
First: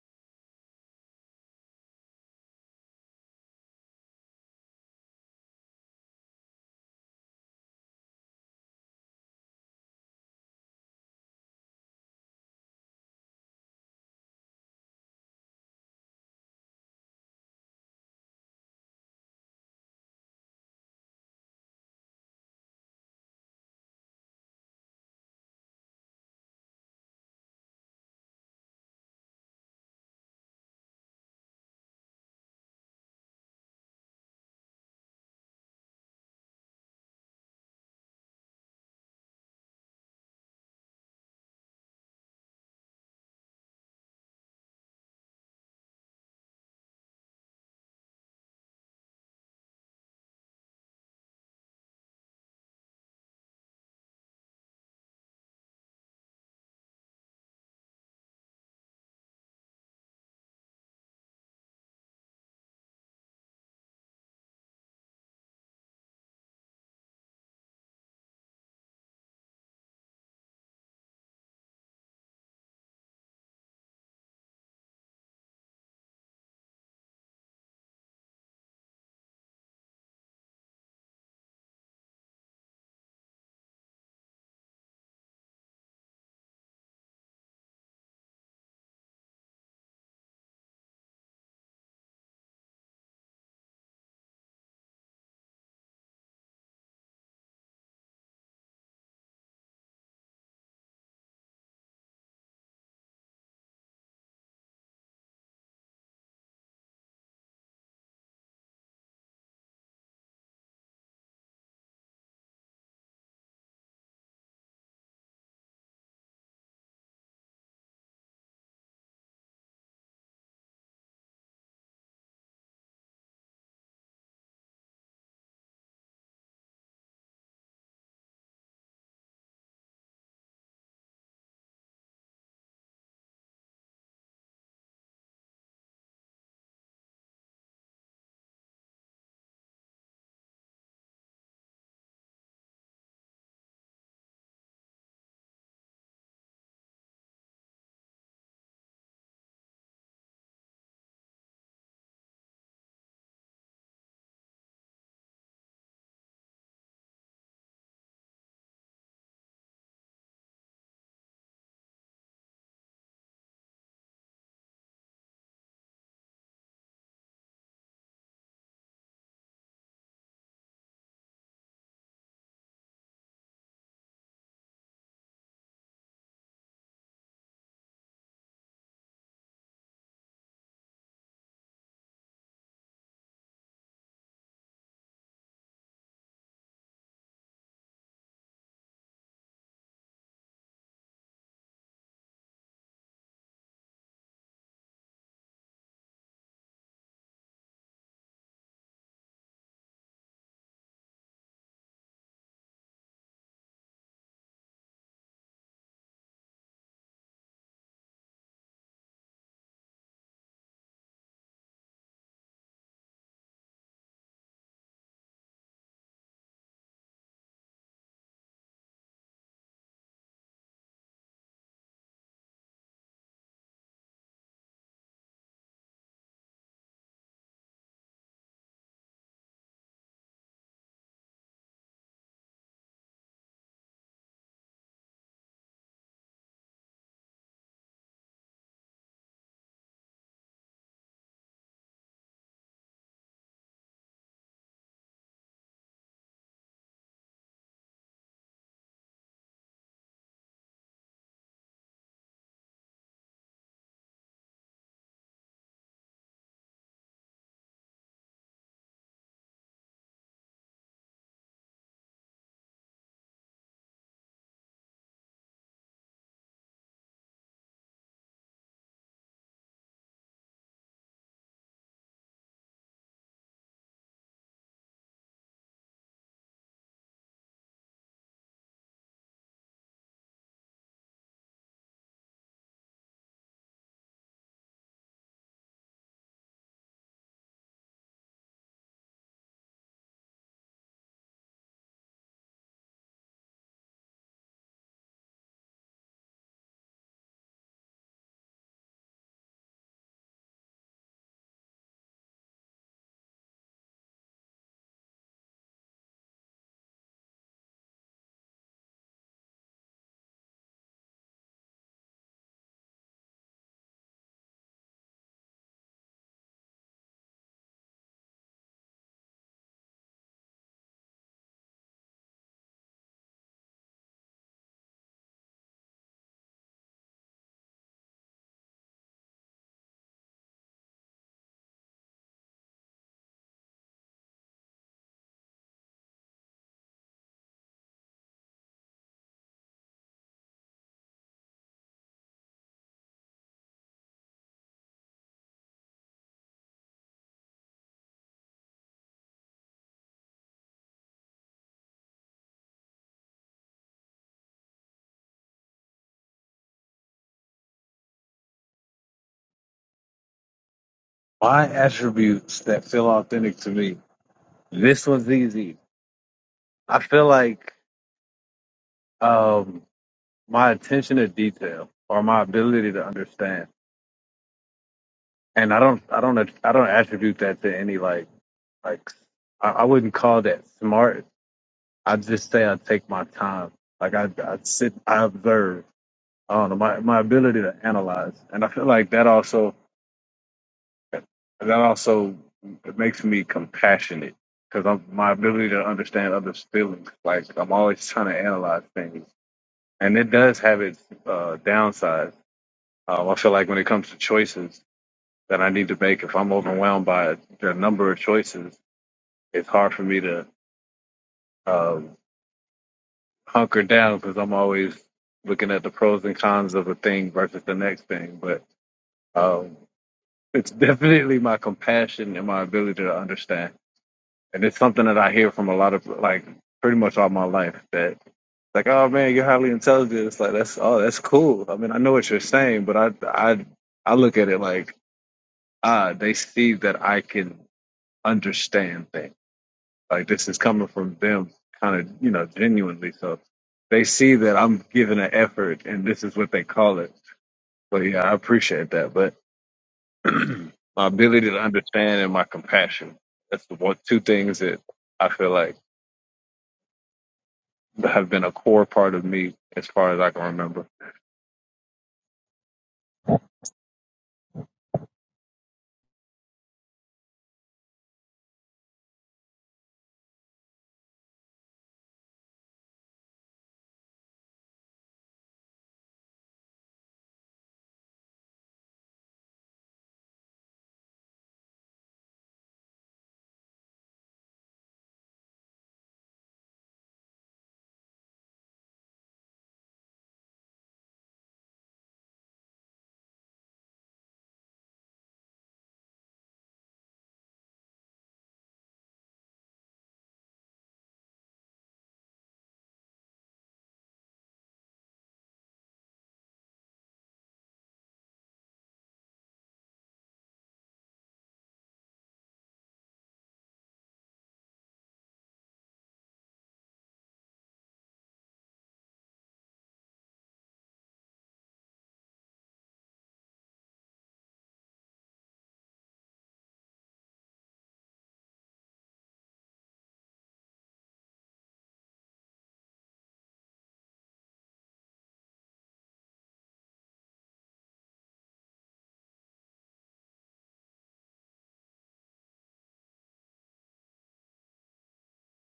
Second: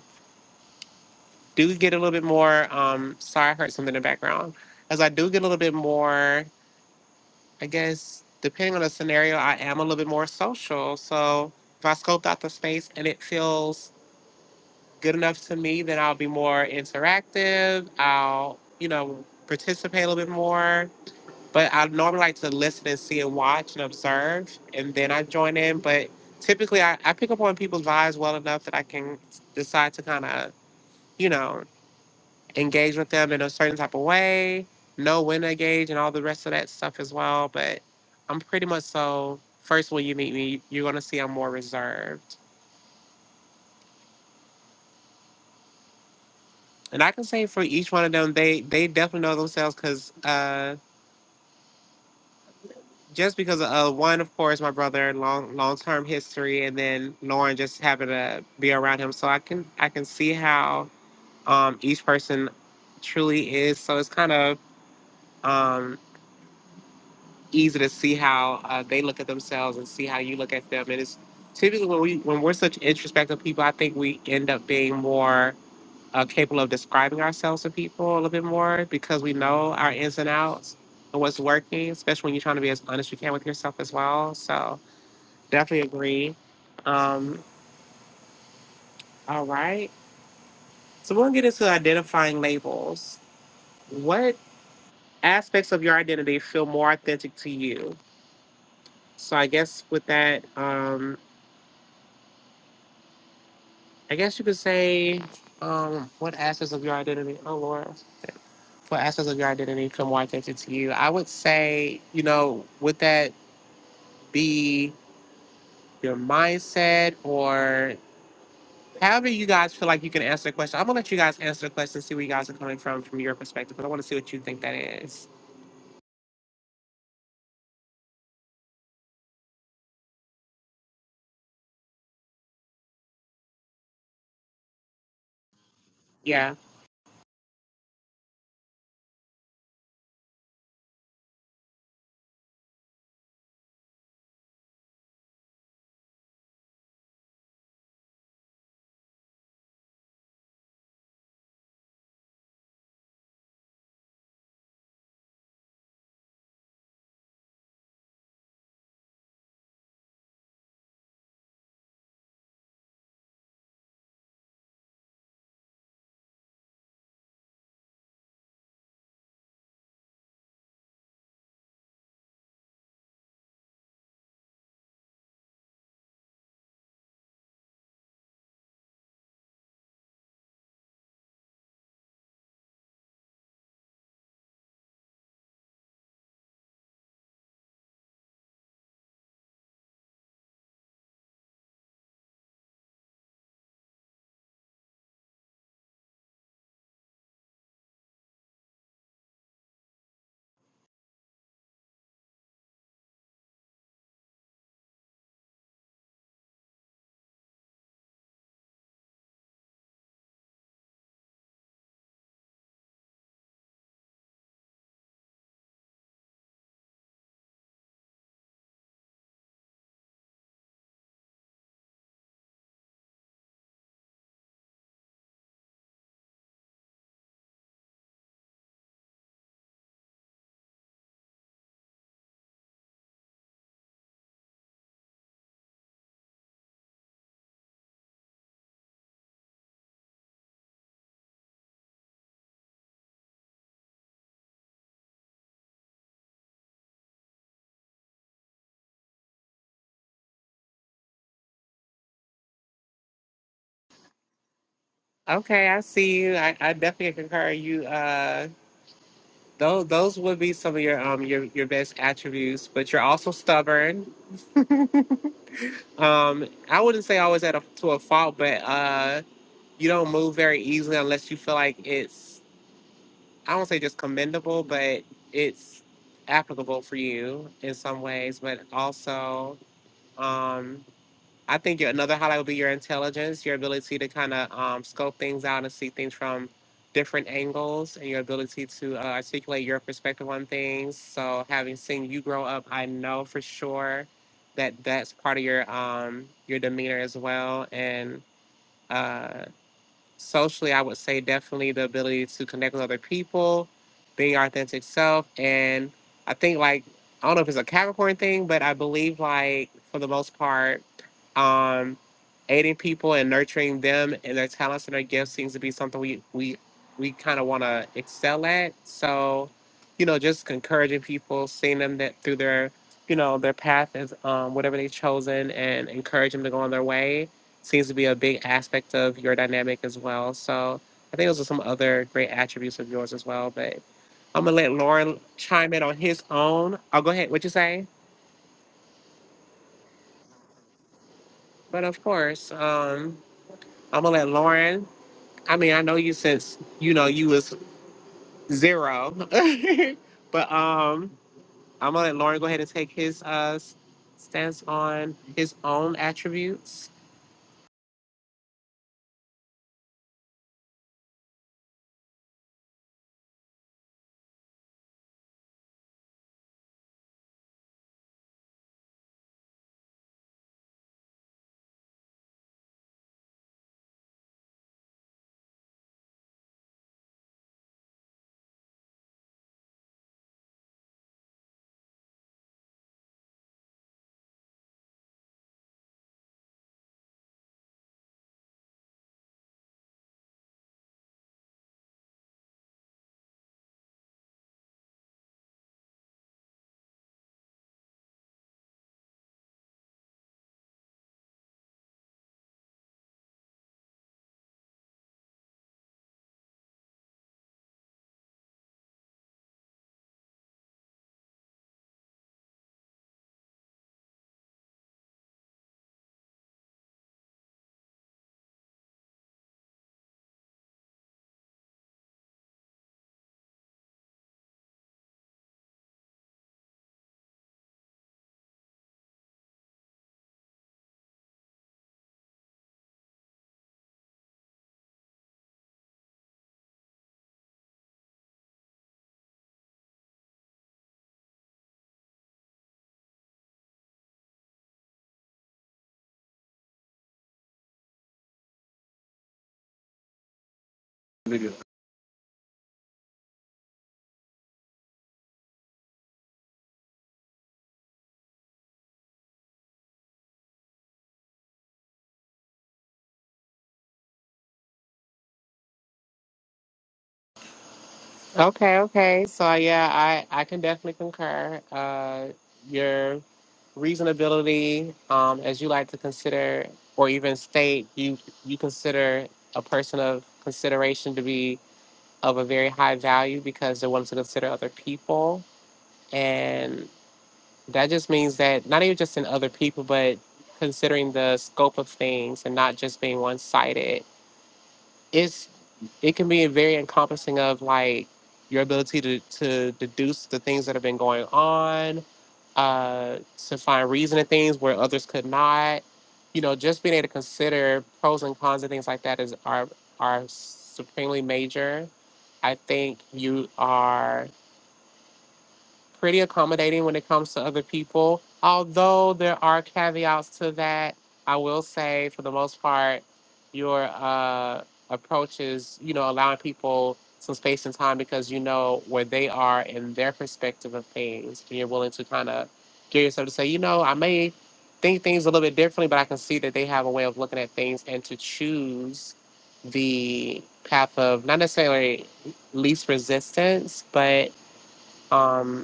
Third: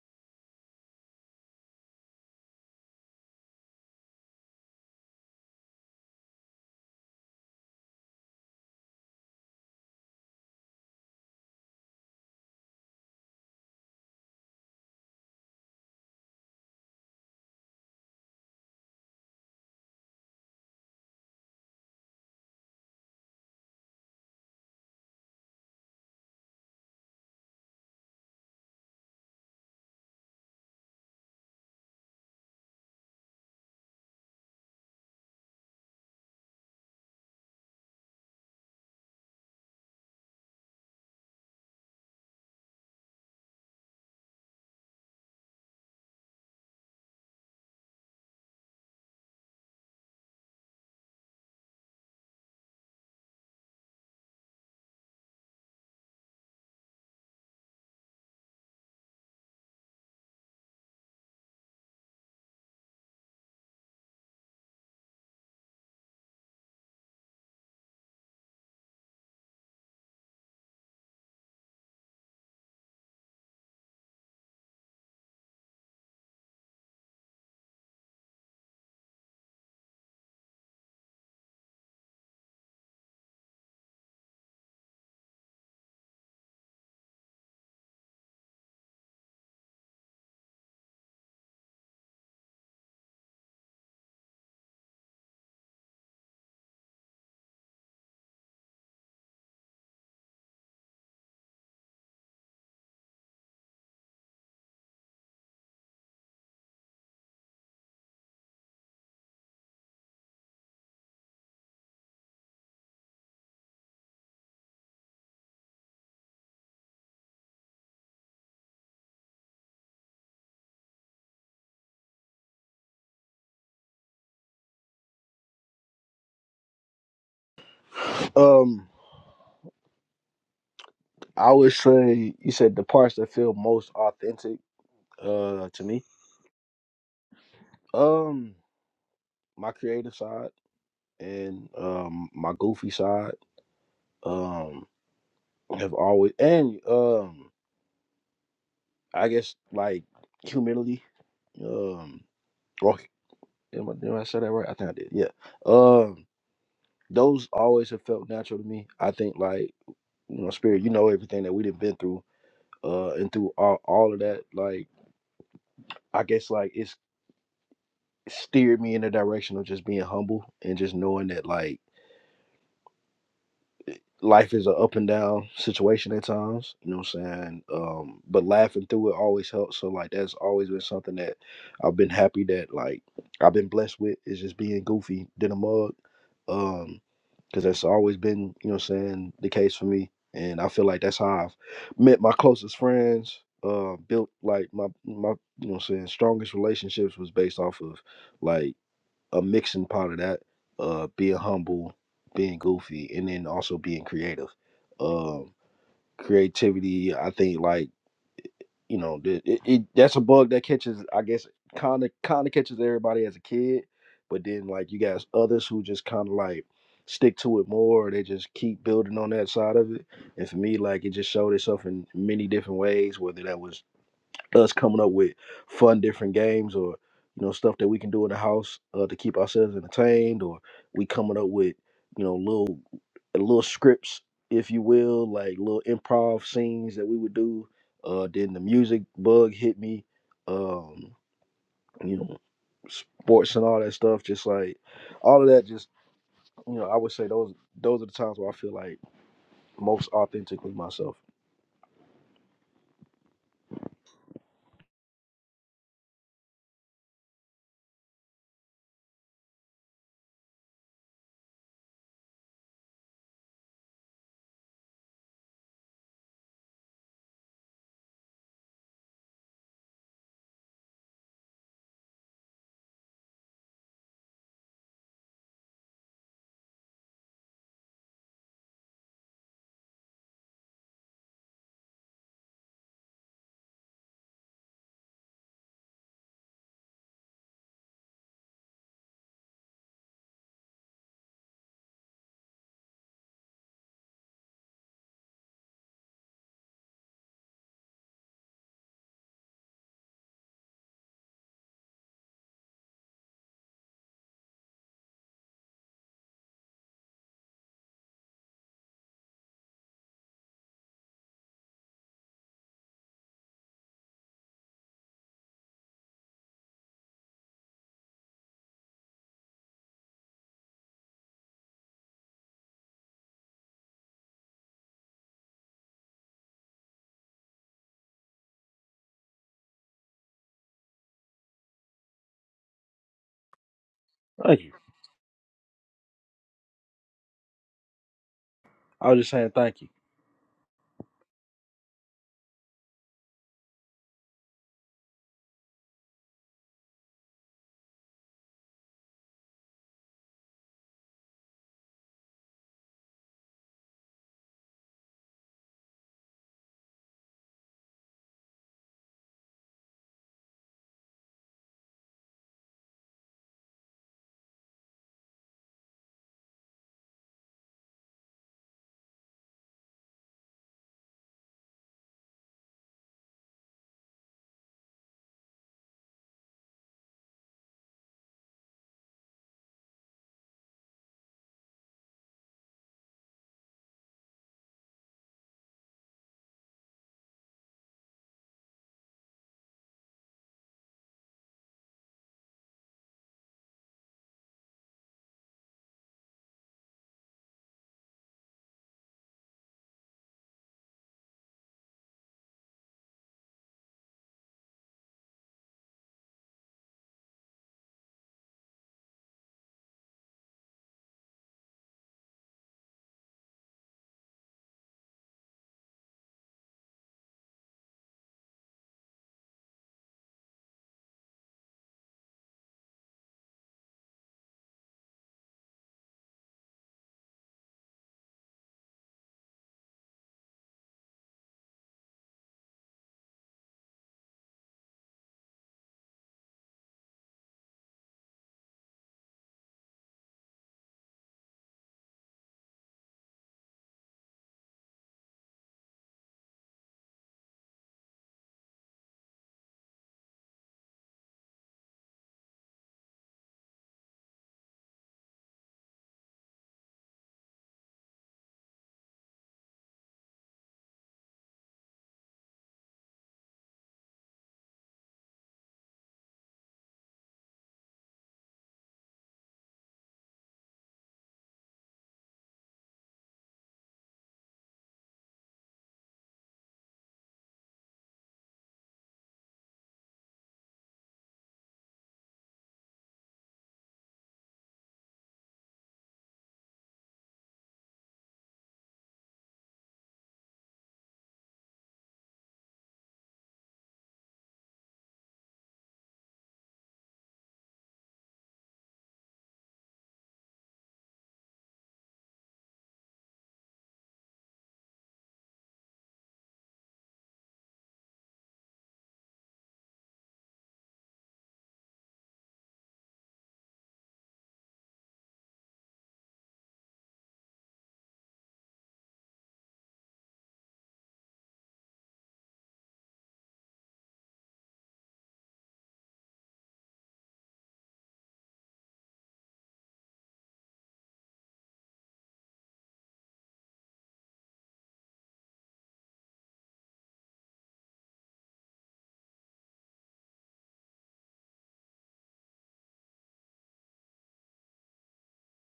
Speaker 1: do get a little bit more. Um, sorry, I heard something in the background. As I do get a little bit more, I guess depending on the scenario, I am a little bit more social. So if I scoped out the space and it feels good enough to me, then I'll be more interactive. I'll you know participate a little bit more. But I normally like to listen and see and watch and observe, and then I join in. But typically, I, I pick up on people's vibes well enough that I can decide to kind of, you know, engage with them in a certain type of way, know when to engage, and all the rest of that stuff as well. But I'm pretty much so. First, when you meet me, you're gonna see I'm more reserved, and I can say for each one of them, they they definitely know themselves because uh, just because of uh, one, of course, my brother, long long term history, and then Lauren just happened to be around him, so I can I can see how um, each person truly is. So it's kind of easy to see how uh, they look at themselves and see how you look at them. And it's typically when we when we're such introspective people, I think we end up being more uh, capable of describing ourselves to people a little bit more because we know our ins and outs and what's working. Especially when you're trying to be as honest you can with yourself as well. So definitely agree. Um, all right, so we're gonna get into identifying labels. What aspects of your identity feel more authentic to you? So I guess with that. Um, I guess you could say, um, what aspects of your identity? Oh Lord, what aspects of your identity come more attention to you? I would say, you know, would that be your mindset or however you guys feel like you can answer the question? I'm gonna let you guys answer the question, see where you guys are coming from from your perspective, but I want to see what you think that is.
Speaker 3: it. Um, I would say you said the parts that feel most authentic uh to me.
Speaker 1: Yeah.
Speaker 3: Um, my creative side and um my goofy side um have always and um I guess like humility um or am I, did I say that right? I think I did. Yeah. Um those always have felt natural to me. I think like you know spirit, you know everything that we've been through uh and through all, all of that like I guess like it's steered me in the direction of just being humble and just knowing that like life is an up and down situation at times, you know what I'm saying? Um, but laughing through it always helps. So like that's always been something that I've been happy that like I've been blessed with is just being goofy than a mug. Um, cause that's always been, you know what I'm saying, the case for me. And I feel like that's how I've met my closest friends, uh, built like my my you know what I'm saying, strongest relationships was based off of like a mixing pot of that, uh, being humble, being goofy, and then also being creative. Um, creativity, I think, like you know, th- it, it, that's a bug that catches, I guess, kind of kind of catches everybody as a kid, but then like you got others who just kind of like stick to it more, or they just keep building on that side of it. And for me, like it just showed itself in many different ways, whether that was us coming up with fun different games or you know stuff that we can do in the house uh, to keep ourselves entertained or we coming up with you know little little scripts if you will like little improv scenes that we would do uh then the music bug hit me um you know sports and all that stuff just like all of that just you know i would say those those are the times where i feel like most authentically myself
Speaker 1: Okay, I see you. I, I definitely concur. You uh those those would be some of your um your, your best attributes, but you're also stubborn. Um, I wouldn't say always at a to a fault, but uh, you don't move very easily unless you feel like it's. I don't say just commendable, but it's applicable for you in some ways, but also. Um, I think your, another highlight would be your intelligence, your ability to kind of um, scope things out and see things from different angles, and your ability to uh, articulate your perspective on things. So, having seen you grow up, I know for sure that that's part of your um, your demeanor as well, and. uh, socially, I would say definitely the ability to connect with other people, being your authentic self. And I think, like, I don't know if it's a Capricorn thing, but I believe, like, for the most part, um, aiding people and nurturing them and their talents and their gifts seems to be something we, we, we kind of want to excel at. So, you know, just encouraging people, seeing them that through their, you know, their path is um, whatever they've chosen and encourage them to go on their way seems to be a big aspect of your dynamic as well. So I think those are some other great attributes of yours as well. But I'm gonna
Speaker 3: Thank you.
Speaker 1: let Lauren chime in on his own. I'll go ahead. What you say?
Speaker 3: I was just saying thank you.
Speaker 1: But of course, um, I'm gonna let Lauren. I mean, I know you since you know you was zero, but um, I'm gonna let Lauren go ahead and take his uh stance on his own attributes.
Speaker 2: My attributes that feel authentic to me. This one's easy I feel like um, my attention to detail or my ability to understand, and I don't, I don't, I don't attribute that to any like, like I, I wouldn't call that smart. I just say I take my time. Like I, I sit, I observe. I don't know my my ability to analyze, and I feel like that also that also it makes me compassionate because I'm my ability to understand others' feelings. Like I'm always trying to analyze things and it does have its uh, downside. Um, I feel like when it comes to choices that I need to make, if I'm overwhelmed by the number of choices, it's hard for me to um, hunker down because I'm always looking at the pros and cons of a thing versus the next thing. But um, it's definitely my compassion and my ability to understand, and it's something that I hear from a lot of like pretty much all my life that Like, oh man, you're highly intelligent. It's like that's oh that's cool. I mean, I know what you're saying, but I I I look at it like ah, they see that I can understand things. Like this is coming from them, kind of you know genuinely. So they see that I'm giving an effort, and this is what they call it. So yeah, I appreciate that. But my ability to understand and my compassion. That's the one two things that I feel like have been a core part of me as far as I can remember.
Speaker 1: Okay, okay. So yeah, I I can definitely concur. Uh, your reasonability, um, as you like to consider or even state, you you consider a person of consideration to be of a very high value because they're willing to consider other people, and that just means that not even just in other people, but considering the scope of things and not just being one sided it can be very encompassing of like your ability to, to deduce the things that have been going on, uh, to find reason in things where others could not. You know, just being able to consider pros and cons and things like that is are are supremely major. I think you are pretty accommodating when it comes to other people. Although there are caveats to that, I will say for the most part, your uh, approach is, you know, allowing people some space and time because you know where they are in their perspective of things. And you're willing to kind of get yourself to say, you know, I may think things a little bit differently, but I can see that they have a way of looking at things and to choose the path of not necessarily least resistance, but um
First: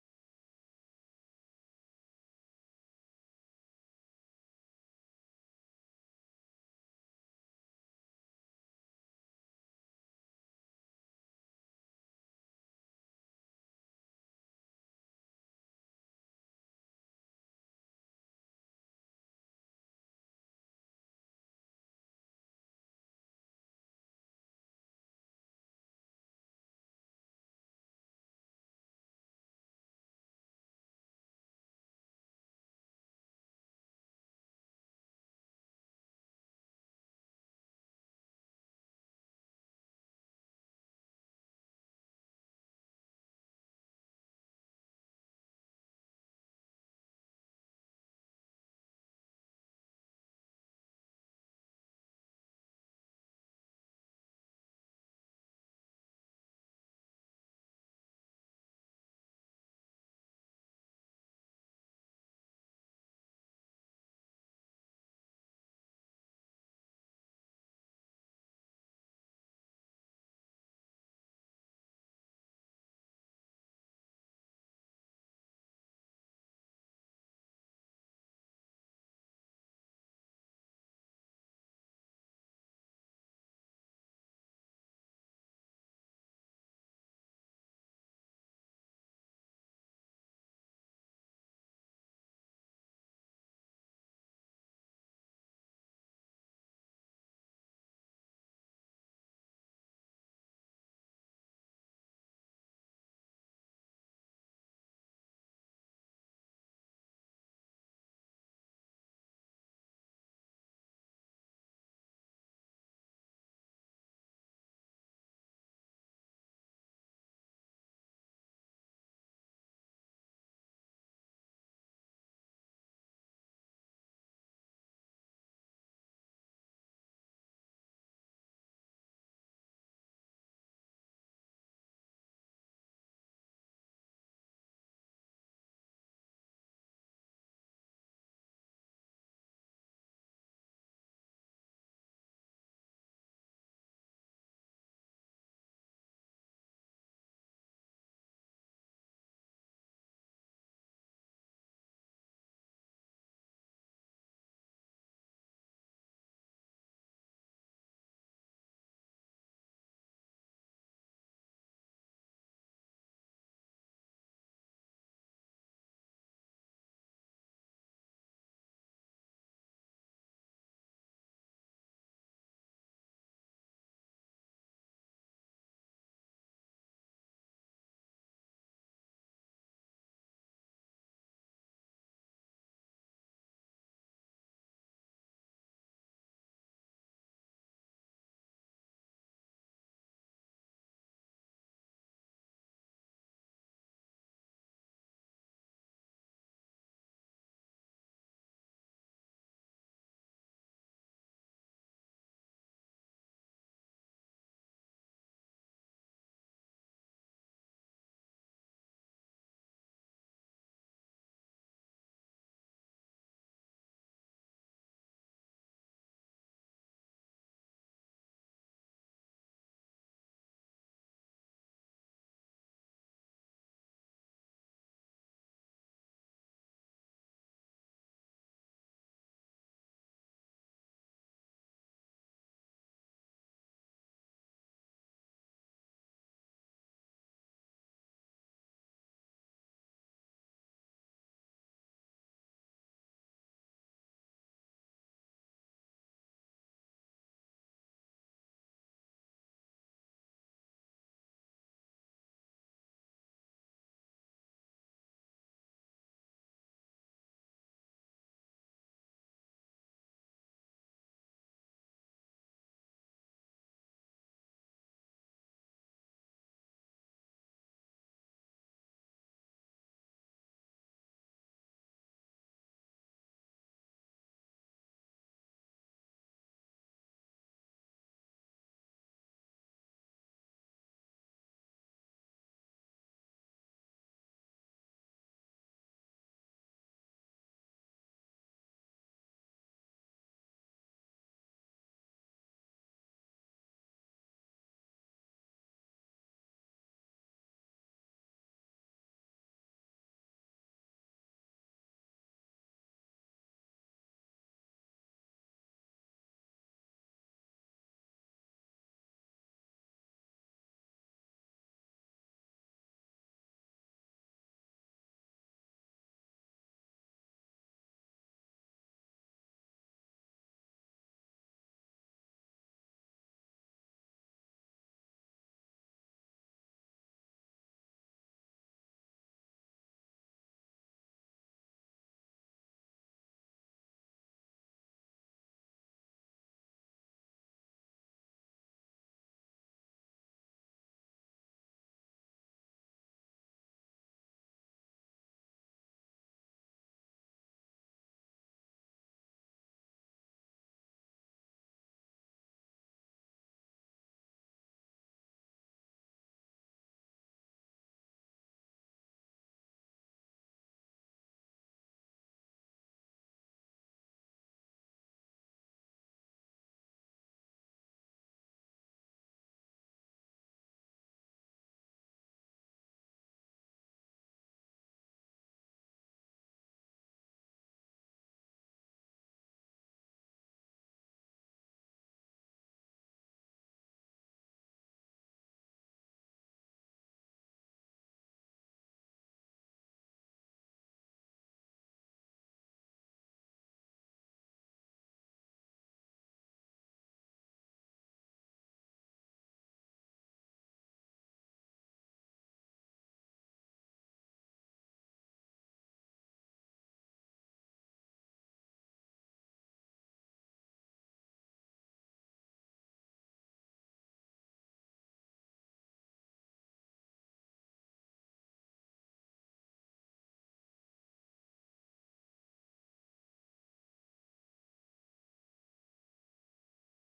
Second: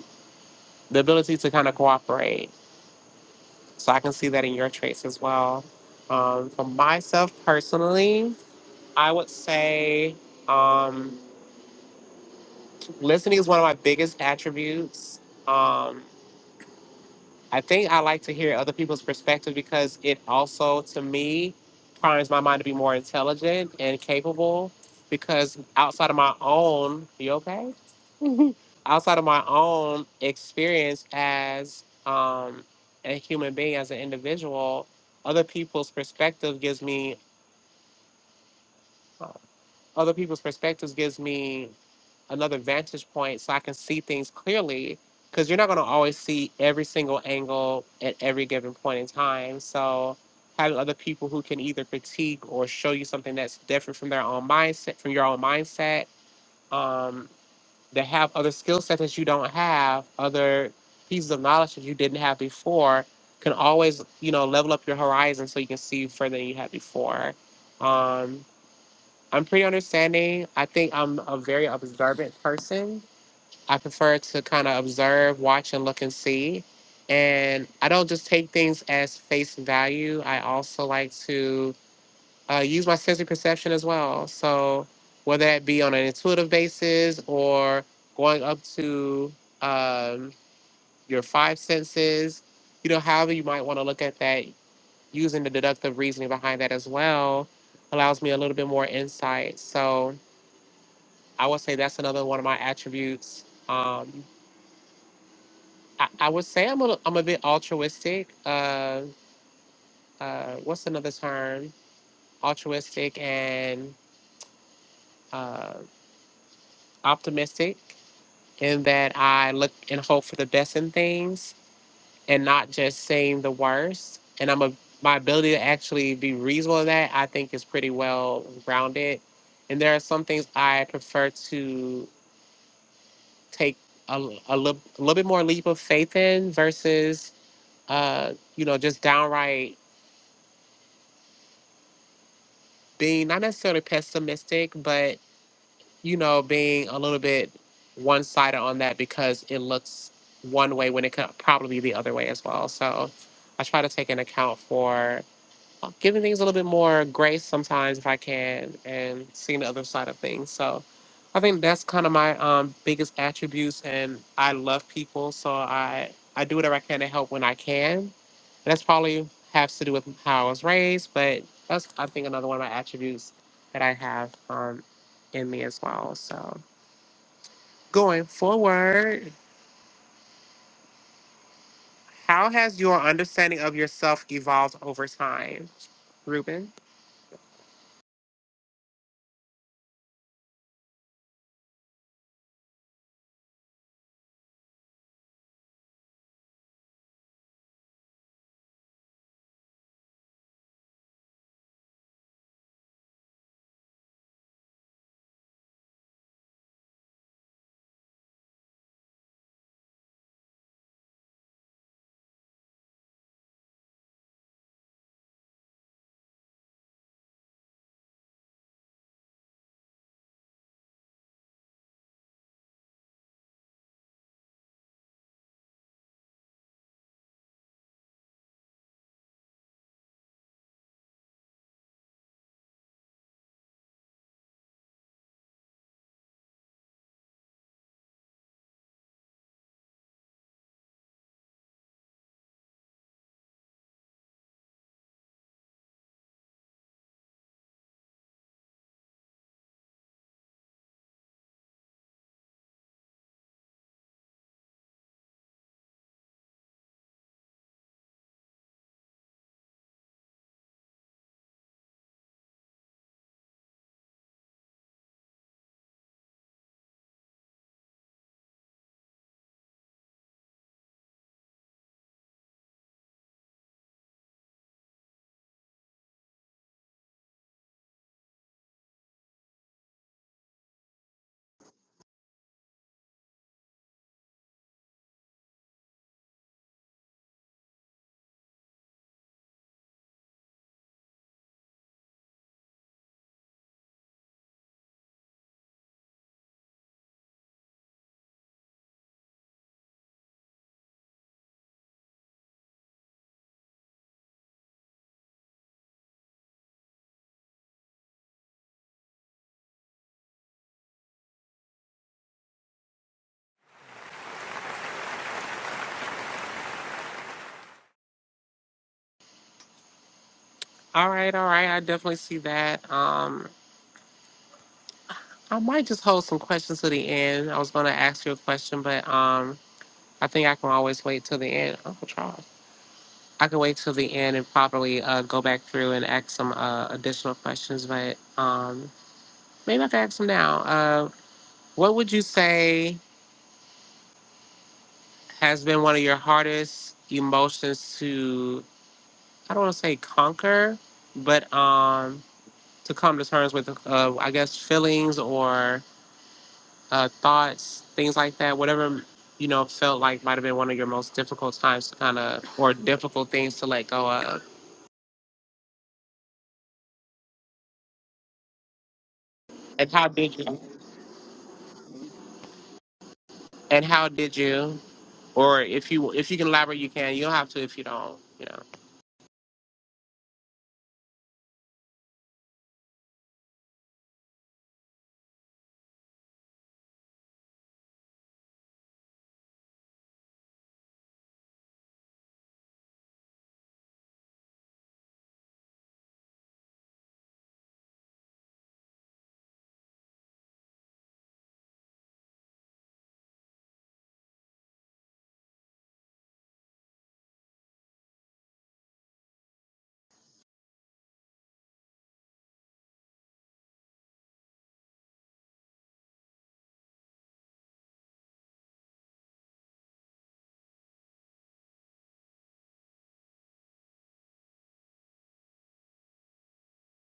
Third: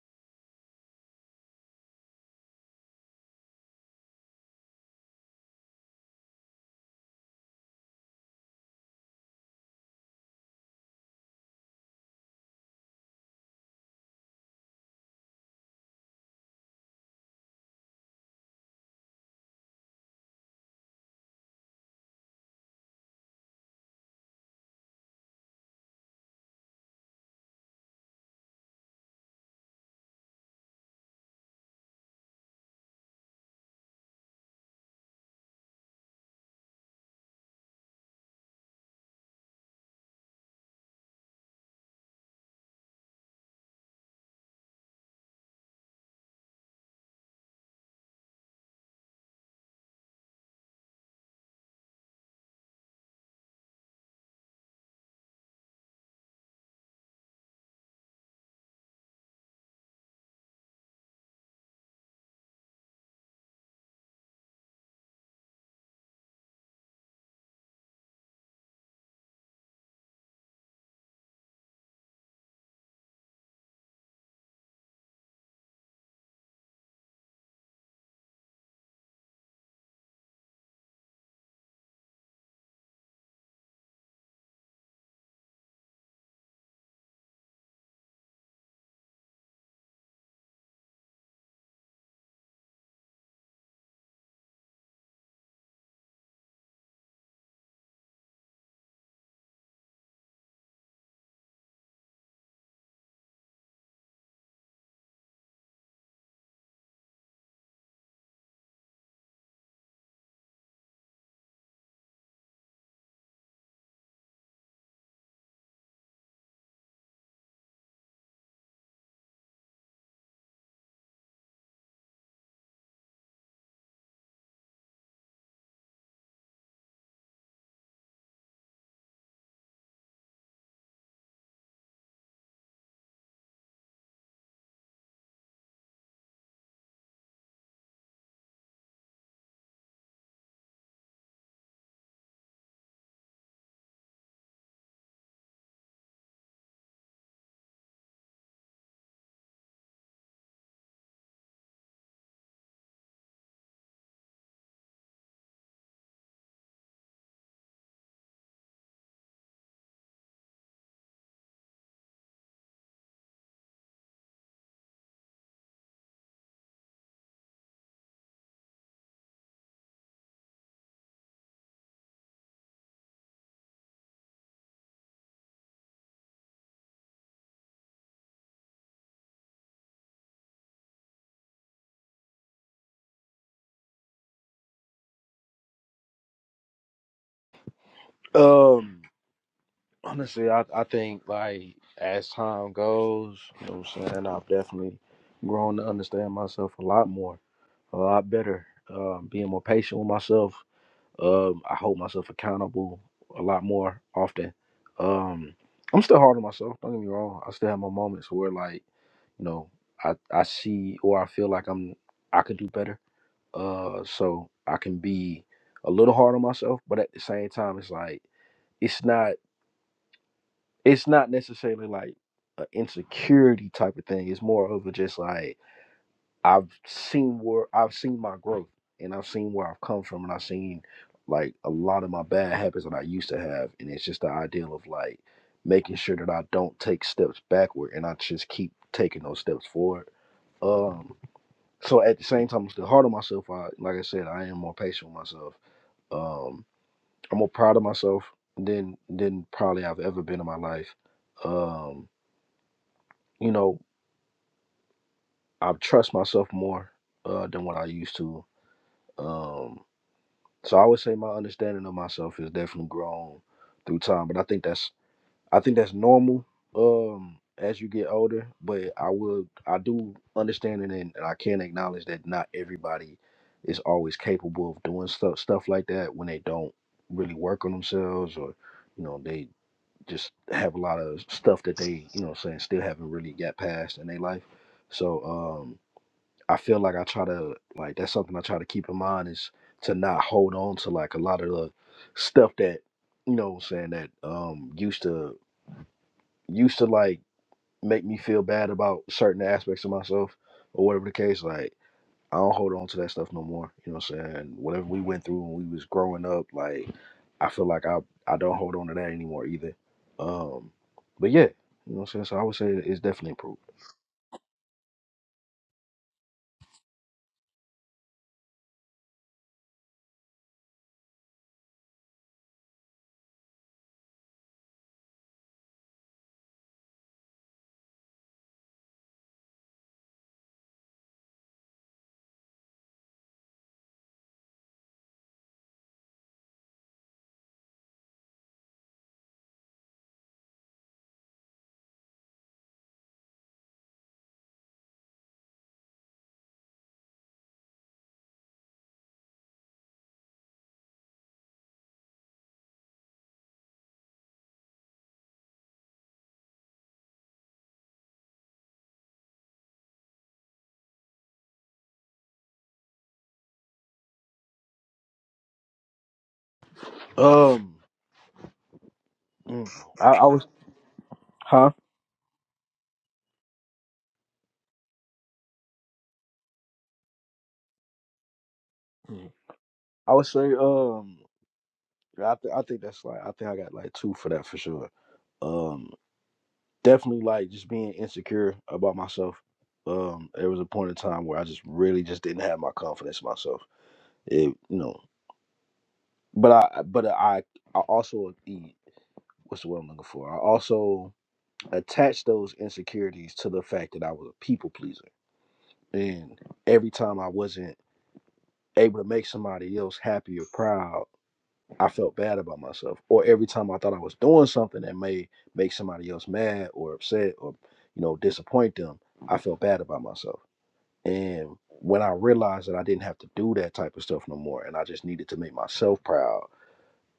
Speaker 1: the ability to kind of cooperate. So I can see that in your traits as well. Um, for myself personally, I would say um, listening is one of my biggest attributes. Um, I think I like to hear other people's perspective because it also, to me, primes my mind to be more intelligent and capable. Because outside of my own, you okay? outside of my own experience as um, a human being, as an individual, other people's perspective gives me uh, other people's perspectives gives me another vantage point, so I can see things clearly. Because you're not going to always see every single angle at every given point in time. So having other people who can either critique or show you something that's different from their own mindset, from your own mindset, um, that have other skill sets that you don't have, other pieces of knowledge that you didn't have before, can always, you know, level up your horizon so you can see further than you had before. Um, I'm pretty understanding. I think I'm a very observant person. I prefer to kind of observe, watch, and look and see. And I don't just take things as face value. I also like to uh, use my sensory perception as well. So whether that be on an intuitive basis or going up to um, your five senses, you know, however you might want to look at that, using the deductive reasoning behind that as well allows me a little bit more insight. So I would say that's another one of my attributes. Um, I, I would say I'm a, I'm a bit altruistic. Uh, uh, what's another term? Altruistic and uh, optimistic and that I look and hope for the best in things and not just saying the worst. And I'm a my ability to actually be reasonable in that I think is pretty well grounded. And there are some things I prefer to take a, a, li- a little bit more leap of faith in versus uh, you know just downright being not necessarily pessimistic, but you know, being a little bit one sided on that because it looks one way when it could probably be the other way as well. So I try to take an account for giving things a little bit more grace sometimes if I can and seeing the other side of things. So I think that's kind of my um, biggest attributes and I love people so I I do whatever I can to help when I can. And that's probably has to do with how I was raised, but that's I think another one of my attributes that I have um, in me as well. So going forward, how has your understanding of yourself evolved over time, Ruben?
Speaker 3: um Honestly, I, I think like as time goes, you know what I'm saying, I've definitely grown to understand myself a lot more, a lot better. Um, being more patient with myself. Um, I hold myself accountable a lot more often. Um, I'm still hard on myself, don't get me wrong. I still have my moments where like, you know, I, I see or I feel like I'm I could do better. Uh so I can be a little hard on myself, but at the same time it's like it's not it's not necessarily like an insecurity type of thing. It's more of a just like I've seen where I've seen my growth and I've seen where I've come from and I've seen like a lot of my bad habits that I used to have and it's just the ideal of like making sure that I don't take steps backward and I just keep taking those steps forward. Um so at the same time I'm still hard on myself. I like I said, I am more patient with myself. Um I'm more proud of myself than than probably I've ever been in my life. Um you know, I trust myself more uh, than what I used to. Um, so I would say my understanding of myself has definitely grown through time. But I think that's I think that's normal um, as you get older. But I will I do understand it and, and I can acknowledge that not everybody is always capable of doing stuff stuff like that when they don't really work on themselves or you know they just have a lot of stuff that they you know what I'm saying still haven't really got past in their life. So um, I feel like I try to like that's something I try to keep in mind is to not hold on to like a lot of the stuff that you know what I'm saying that um used to used to like make me feel bad about certain aspects of myself or whatever the case like I don't hold on to that stuff no more you know what I'm saying whatever we went through when we was growing up like I feel like I I don't hold on to that anymore either um but yeah you know what I'm saying so I would say it's definitely improved
Speaker 1: All right, all right. I definitely see that. Um, I might just hold some questions to the end. I was going to ask you a question, but um, I think I can always wait till the end. Uncle Charles, I can wait till the end and probably uh, go back through and ask some uh, additional questions. But um, maybe I can ask them now. Uh, what would you say has been one of your hardest emotions to? I don't want to say conquer, but um, to come to terms with, uh, I guess, feelings or uh, thoughts, things like that, whatever you know felt like might have been one of your most difficult times to kind of or difficult things to let go of.
Speaker 3: um mm,
Speaker 1: And how
Speaker 3: I, I
Speaker 1: did
Speaker 3: was
Speaker 1: you?
Speaker 3: huh
Speaker 1: And how did you? Or if you if you can elaborate, you can. You don't have to if you don't. You know,
Speaker 3: I would say, um, yeah, I th- I think that's like I think I got like two for that for sure. Um, definitely like just being insecure about myself. Um, there was a point in time where I just really just didn't have my confidence in myself. It, you know, but I but I I also e- what's the word I'm looking for? I also attached those insecurities to the fact that I was a people pleaser, and every time I wasn't able to make somebody else happy or proud I felt bad about myself, or every time I thought I was doing something that may make somebody else mad or upset or you know disappoint them, I felt bad about myself. And when I realized that I didn't have to do that type of stuff no more, and I just needed to make myself proud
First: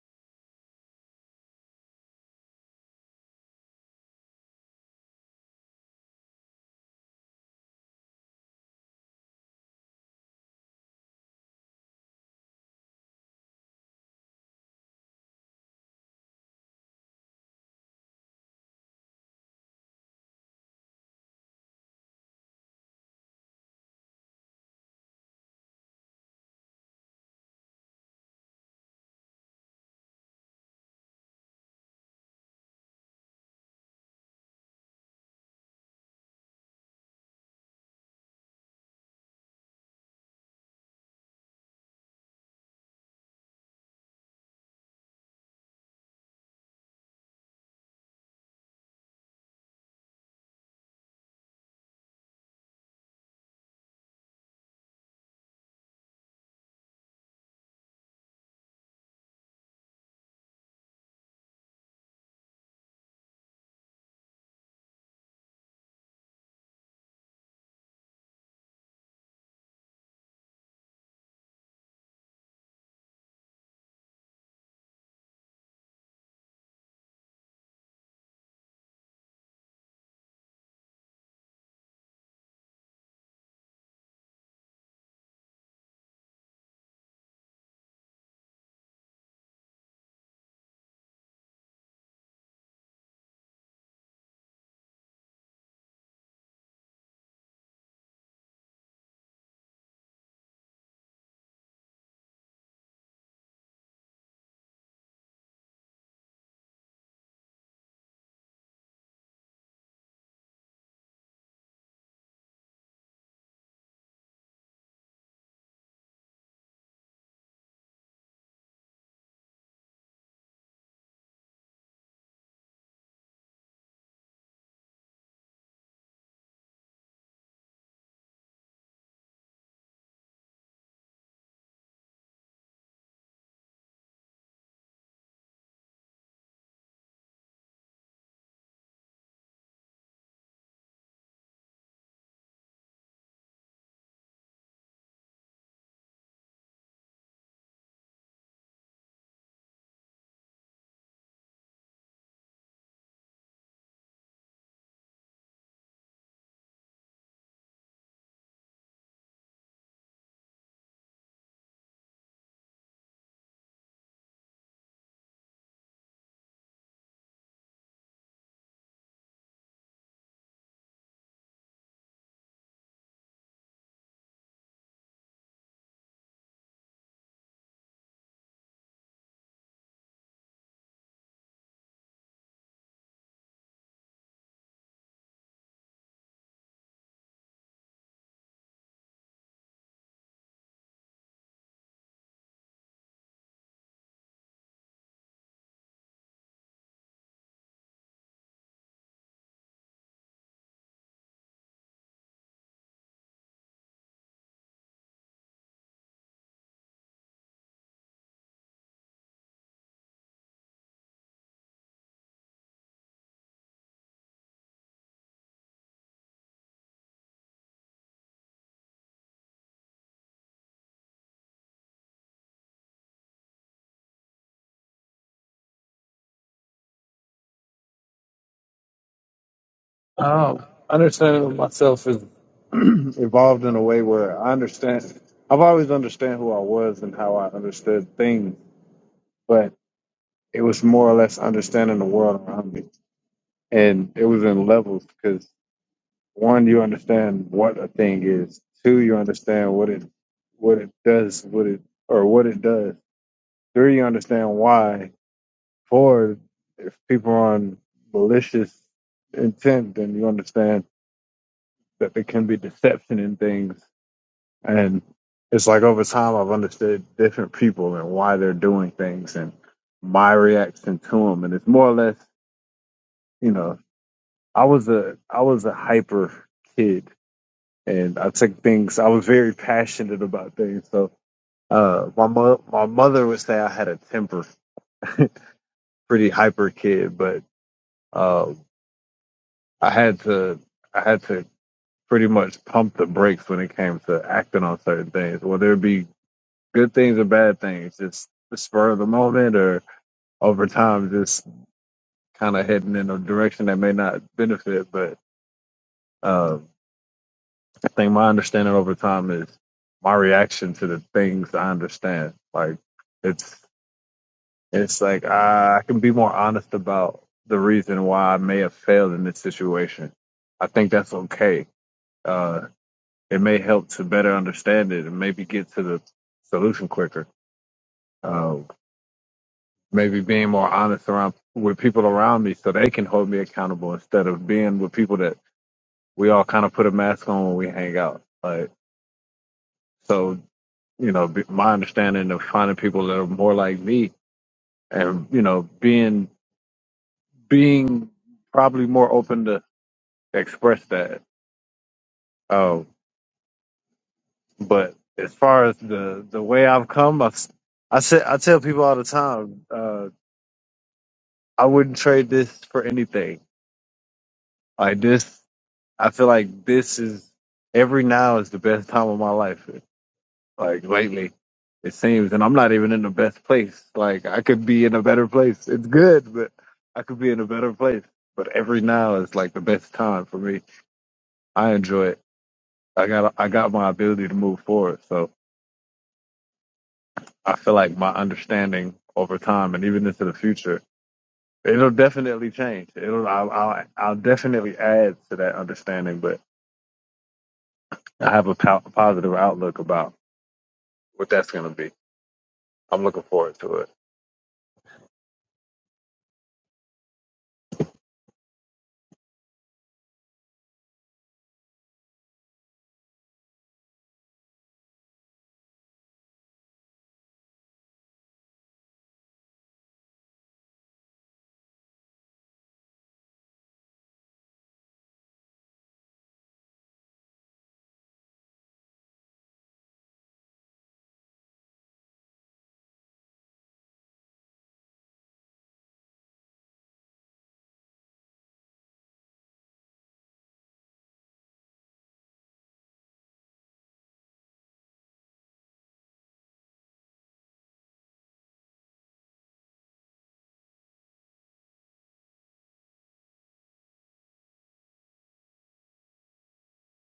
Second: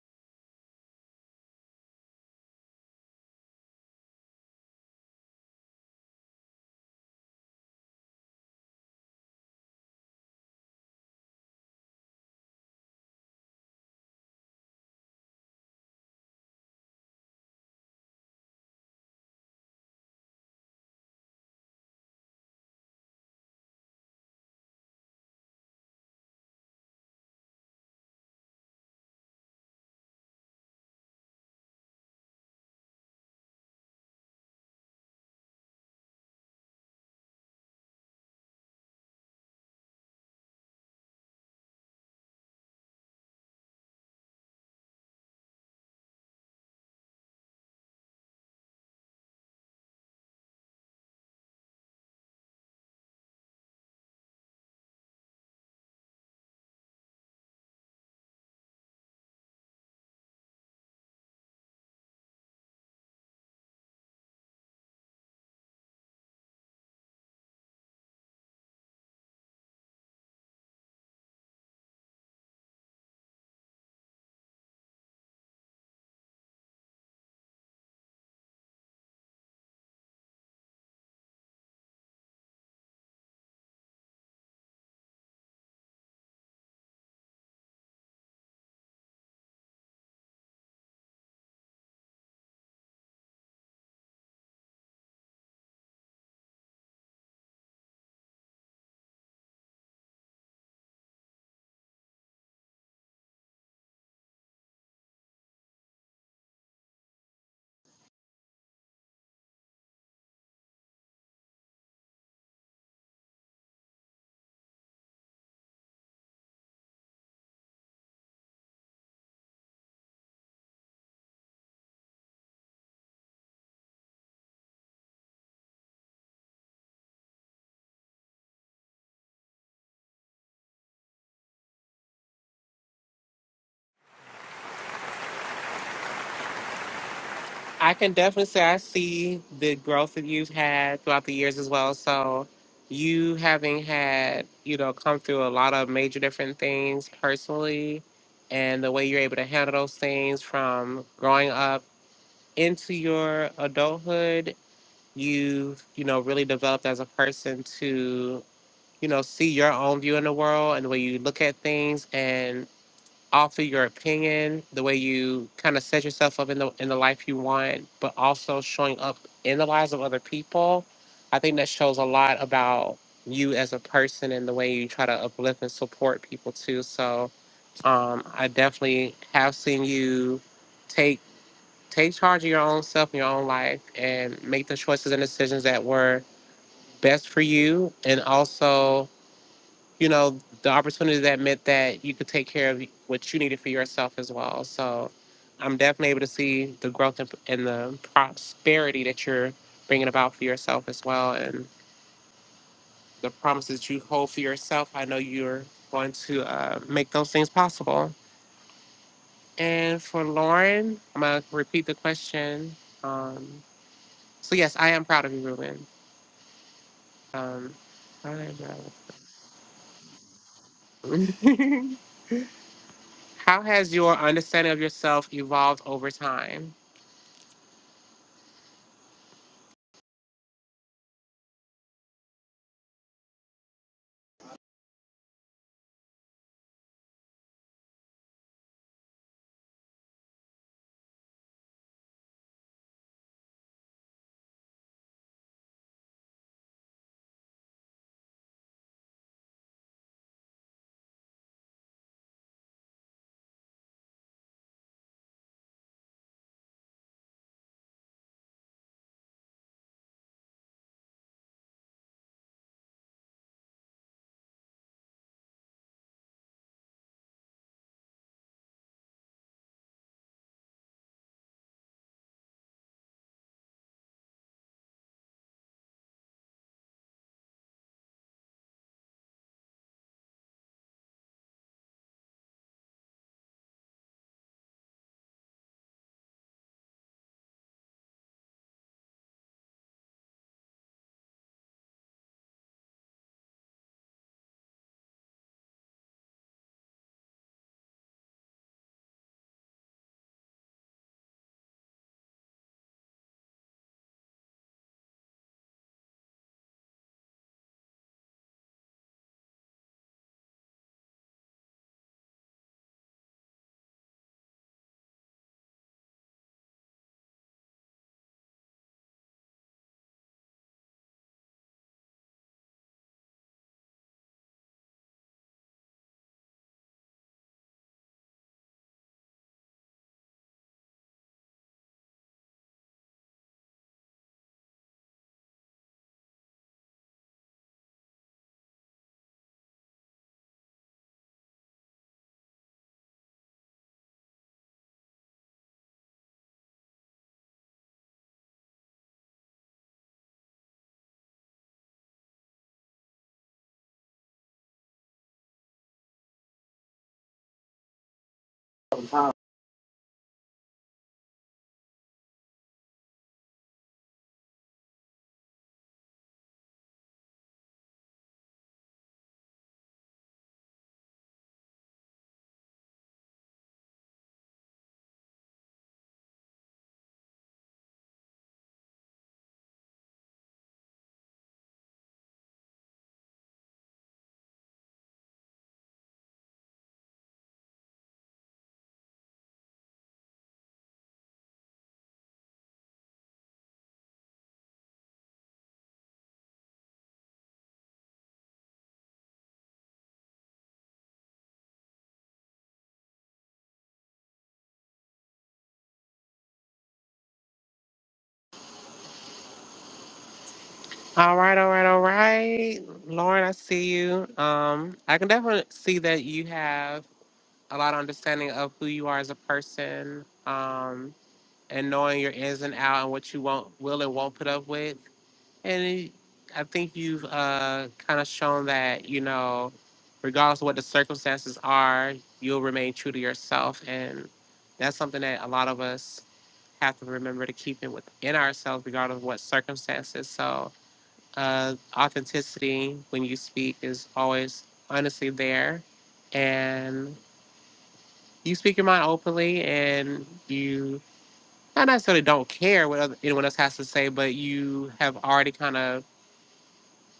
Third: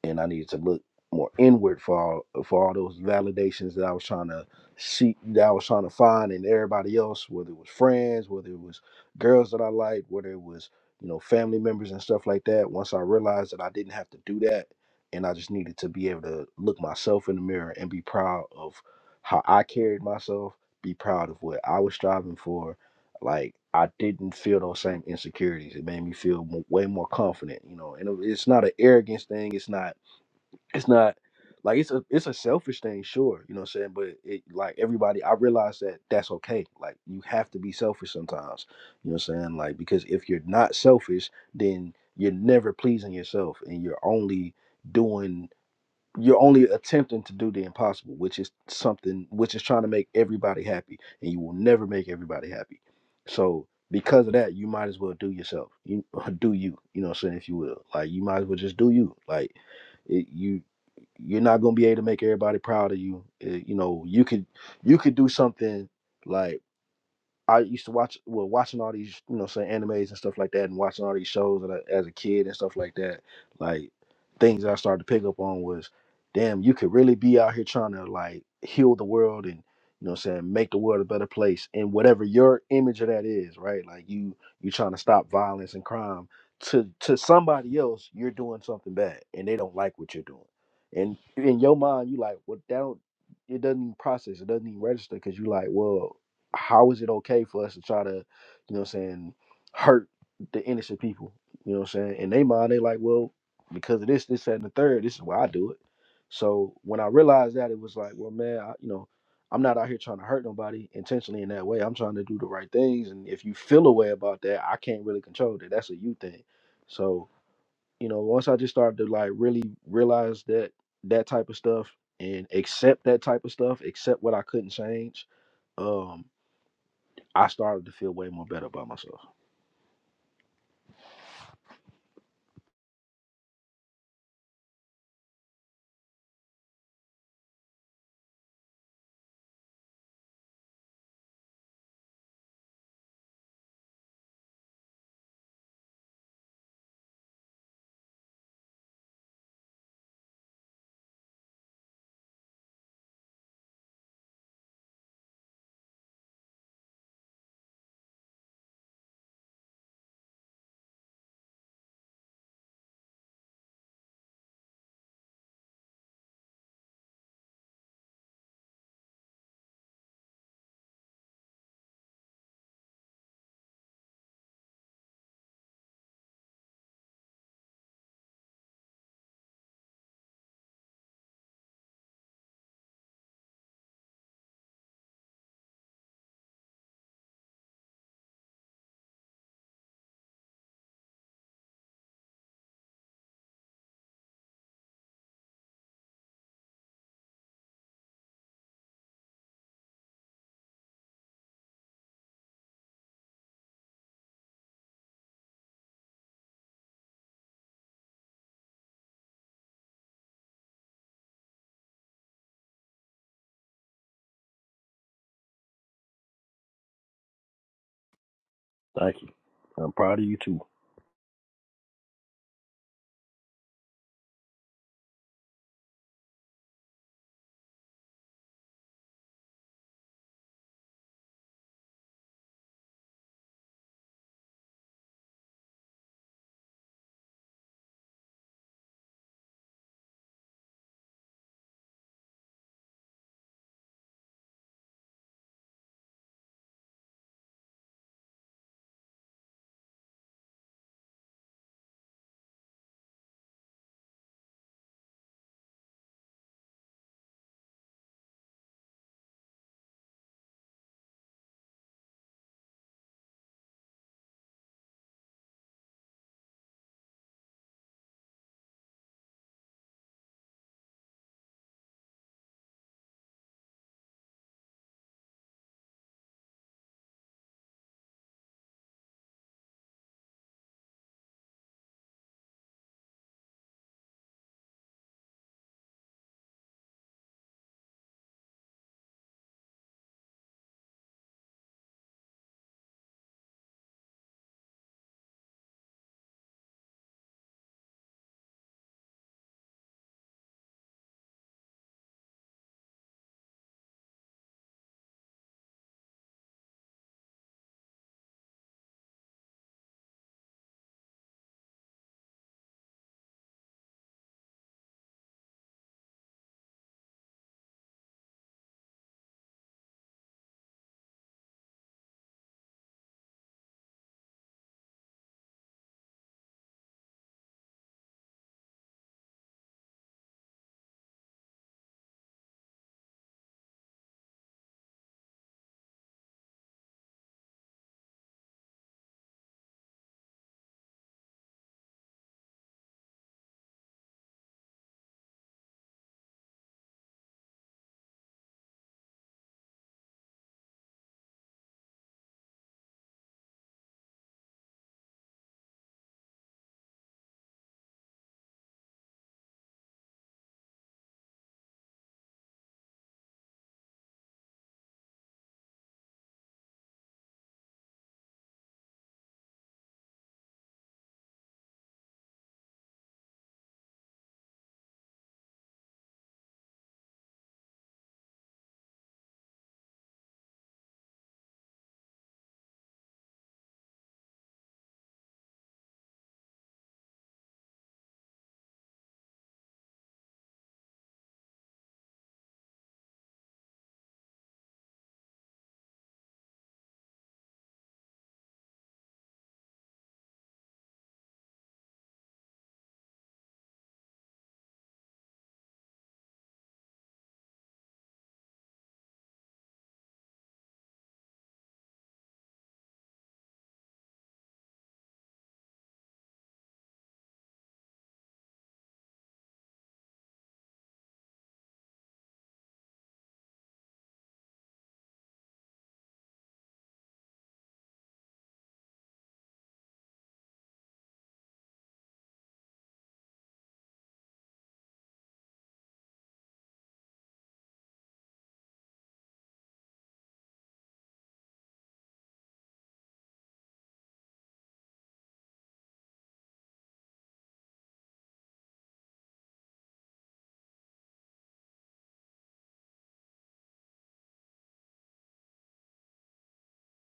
Speaker 3: and I needed to look more inward for all for all those validations that I was trying to seek, that I was trying to find in everybody else, whether it was friends, whether it was girls that I liked, whether it was you know family members and stuff like that. Once I realized that I didn't have to do that, and I just needed to be able to look myself in the mirror and be proud of how I carried myself, be proud of what I was striving for. Like I didn't feel those same insecurities. It made me feel mo- way more confident, you know. And it- it's not an arrogance thing. It's not it's not like it's a it's a selfish thing, sure, you know what I'm saying. But it like everybody, I realize that that's okay. Like you have to be selfish sometimes, you know what I'm saying. Like because if you're not selfish, then you're never pleasing yourself, and you're only doing you're only attempting to do the impossible, which is something which is trying to make everybody happy, and you will never make everybody happy. So because of that, you might as well do yourself. You do you, you know what I'm saying, if you will. Like you might as well just do you. Like it, you you're not gonna be able to make everybody proud of you. Uh, you know, you could you could do something like I used to watch well watching all these you know say animes and stuff like that and watching all these shows that I, as a kid and stuff like that like things I started to pick up on was damn you could really be out here trying to like heal the world and you know what I'm saying make the world a better place and whatever your image of that is right like you you trying to stop violence and crime to to somebody else you're doing something bad and they don't like what you're doing and in your mind you like well that don't it doesn't even process it doesn't even register because you like well how is it okay for us to try to, you know what I'm saying, hurt the innocent people? You know what I'm saying? In their mind, they like, well, because of this, this, that, and the third, this is why I do it. So when I realized that, it was like, well, man, I, you know, I'm not out here trying to hurt nobody intentionally in that way. I'm trying to do the right things. And if you feel a way about that, I can't really control that. That's a you thing. So, you know, once I just started to like really realize that that type of stuff and accept that type of stuff, accept what I couldn't change, um, I started to feel way more better about myself.
Speaker 1: I can definitely say I see the growth that you've had throughout the years as well. So you having had you know come through a lot of major different things personally and the way you're able to handle those things from growing up into your adulthood, you've, you know, really developed as a person to, you know, see your own view in the world and the way you look at things and offer your opinion, the way you kind of set yourself up in the in the life you want, but also showing up in the lives of other people. I think that shows a lot about you as a person and the way you try to uplift and support people too. So um, I definitely have seen you take Take charge of your own self and your own life and make the choices and decisions that were best for you. And also, you know, the opportunity that meant that you could take care of what you needed for yourself as well. So I'm definitely able to see the growth and and the prosperity that you're bringing about for yourself as well. And the promises you hold for yourself, I know you're going to uh, make those things possible. And for Lauren, I'm going to repeat the question. Um, So yes, I am proud of you, Ruben. Um, I am proud
Speaker 3: Thank you. I'm proud of you too.
Speaker 1: of you. How has your understanding of yourself evolved over time?
Speaker 2: Um, understanding of myself is evolved in a way where I understand. I've always understand who I was and how I understood things, but it was more or less understanding the world around me, and it was in levels because one, you understand what a thing is. Two, you understand what it what it does, what it or what it does. Three, you understand why. Four, if people are on malicious intent, then you understand that there can be deception in things And it's like over time, I've understood different people and why they're doing things and my reaction to them. And it's more or less, you know, I was a I was a hyper kid, and I took things. I was very passionate about things. So uh, my mo- my mother would say I had a temper, pretty hyper kid, but uh, I had to I had to pretty much pump the brakes when it came to acting on certain things, whether it be good things or bad things, just the spur of the moment or over time, just kind of heading in a direction that may not benefit. But uh, I think my understanding over time is my reaction to the things I understand. Like it's it's like I, I can be more honest about the reason why I may have failed in this situation. I think that's okay. Uh, it may help to better understand it and maybe get to the solution quicker. Uh, maybe being more honest around with people around me so they can hold me accountable instead of being with people that we all kind of put a mask on when we hang out. Like, so, you know, my understanding of finding people that are more like me and, you know, being, being probably more open to express that. Um, but as far as the, the way I've come, I've, I say, I tell people all the
Speaker 1: All
Speaker 2: time, uh, I wouldn't trade this for anything. Like this, I feel like this is every now is the best time of my life. Like lately, it seems, and I'm not even in the best place. Like I could be in a better place. It's good, but I could be in a better place. But every now is like the best time for me. I enjoy it. I got I got my ability to move forward. So I feel like my understanding over time and even into the future, it'll definitely change. It'll I'll I'll, I'll definitely add to that understanding, but I have a po- positive outlook about what that's gonna be. I'm looking forward to it.
Speaker 1: right, all right, all right. Lauren, I see you. Um, I can definitely see that you have a lot of understanding of who you are as a person, um, and knowing your ins and out and what you won't will and won't put up with. And it- I think you've uh, kind of shown that, you know, regardless of what the circumstances are, you'll remain true to yourself. And that's something that a lot of us have to remember to keep it within ourselves, regardless of what circumstances. So, uh, authenticity when you speak is always honestly there. And you speak your mind openly, and you not necessarily don't care what other, anyone else has to say, but you have already kind of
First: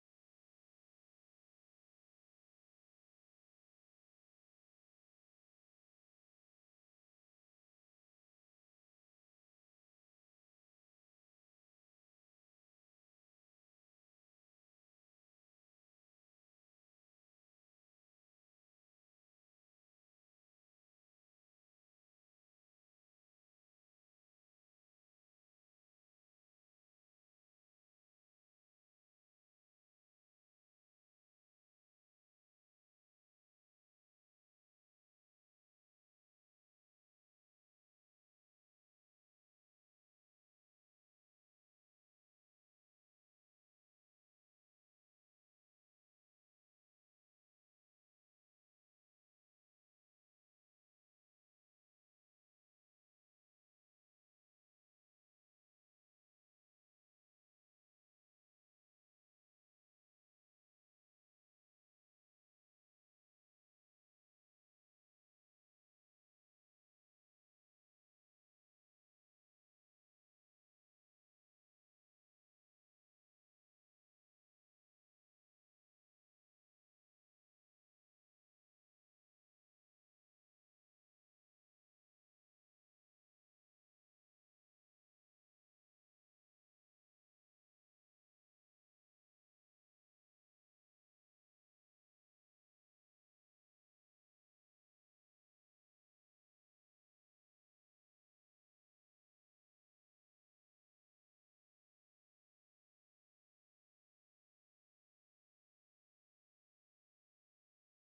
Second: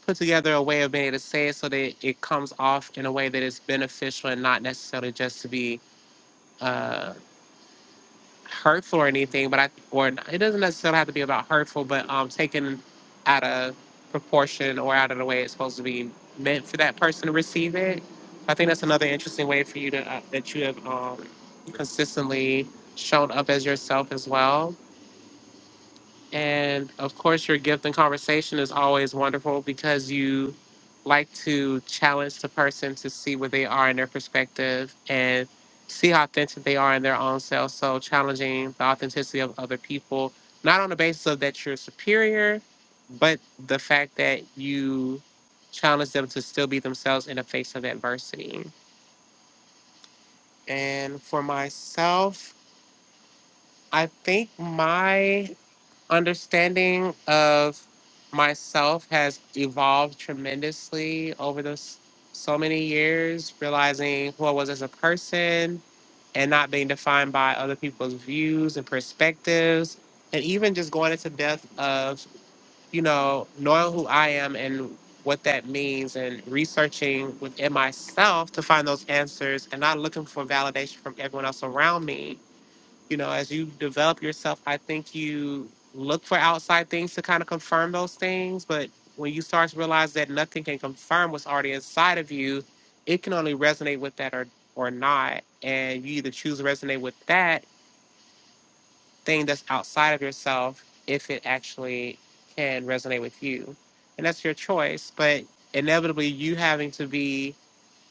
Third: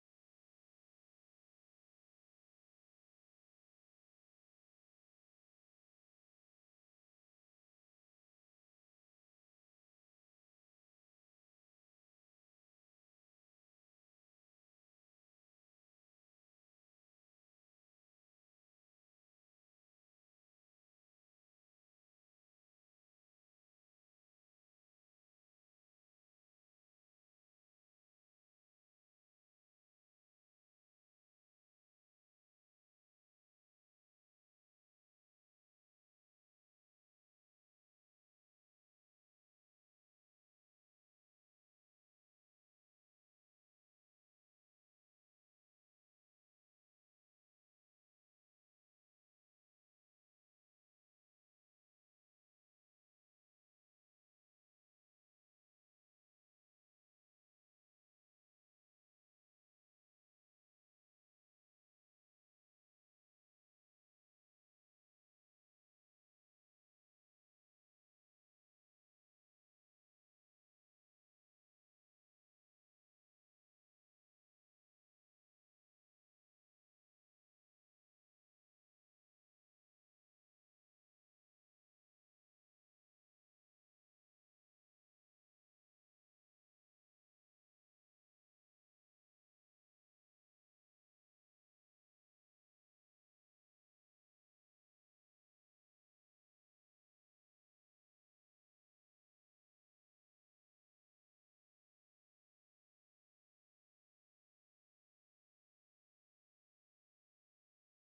Speaker 1: put together a way of being able to say it so that it comes off in a way that is beneficial and not necessarily just to be uh, hurtful or anything. But I or it doesn't necessarily have to be about hurtful, but um, taken out of proportion or out of the way it's supposed to be meant for that person to receive it. I think that's another interesting way for you to uh, that you have um, consistently shown up as yourself as well. And of course, your gift and conversation is always wonderful because you like to challenge the person to see where they are in their perspective and see how authentic they are in their own self. So, challenging the authenticity of other people, not on the basis of that you're superior, but the fact that you challenge them to still be themselves in the face of adversity. And for myself, I think my understanding of myself has evolved tremendously over those so many years realizing who i was as a person and not being defined by other people's views and perspectives and even just going into depth of you know knowing who i am and what that means and researching within myself to find those answers and not looking for validation from everyone else around me you know, as you develop yourself, I think you look for outside things to kind of confirm those things. But when you start to realize that nothing can confirm what's already inside of you, it can only resonate with that or, or not. And you either choose to resonate with that thing that's outside of yourself if it actually can resonate with you. And that's your choice. But inevitably, you having to be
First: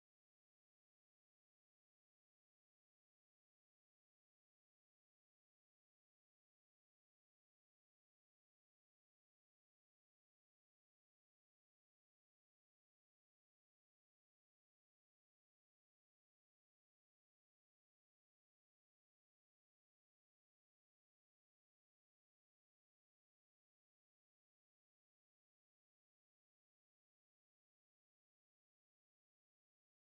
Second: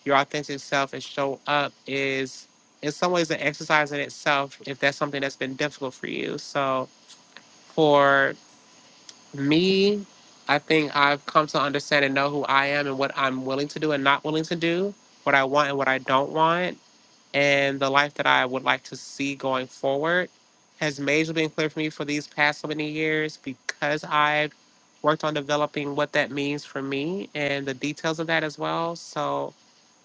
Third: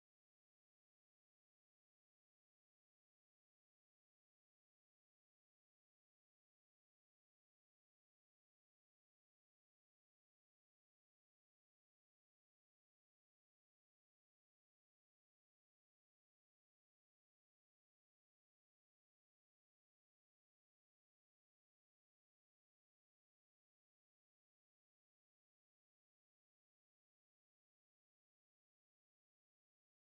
Speaker 1: your authentic self and show up is in some ways an exercise in itself if that's something that's been difficult for you. So for me, I think I've come to understand and know who I am and what I'm willing to do and not willing to do, what I want and what I don't want, and the life that I would like to see going forward has majorly been clear for me for these past so many years because I've worked on developing what that means for me and the details of that as well. So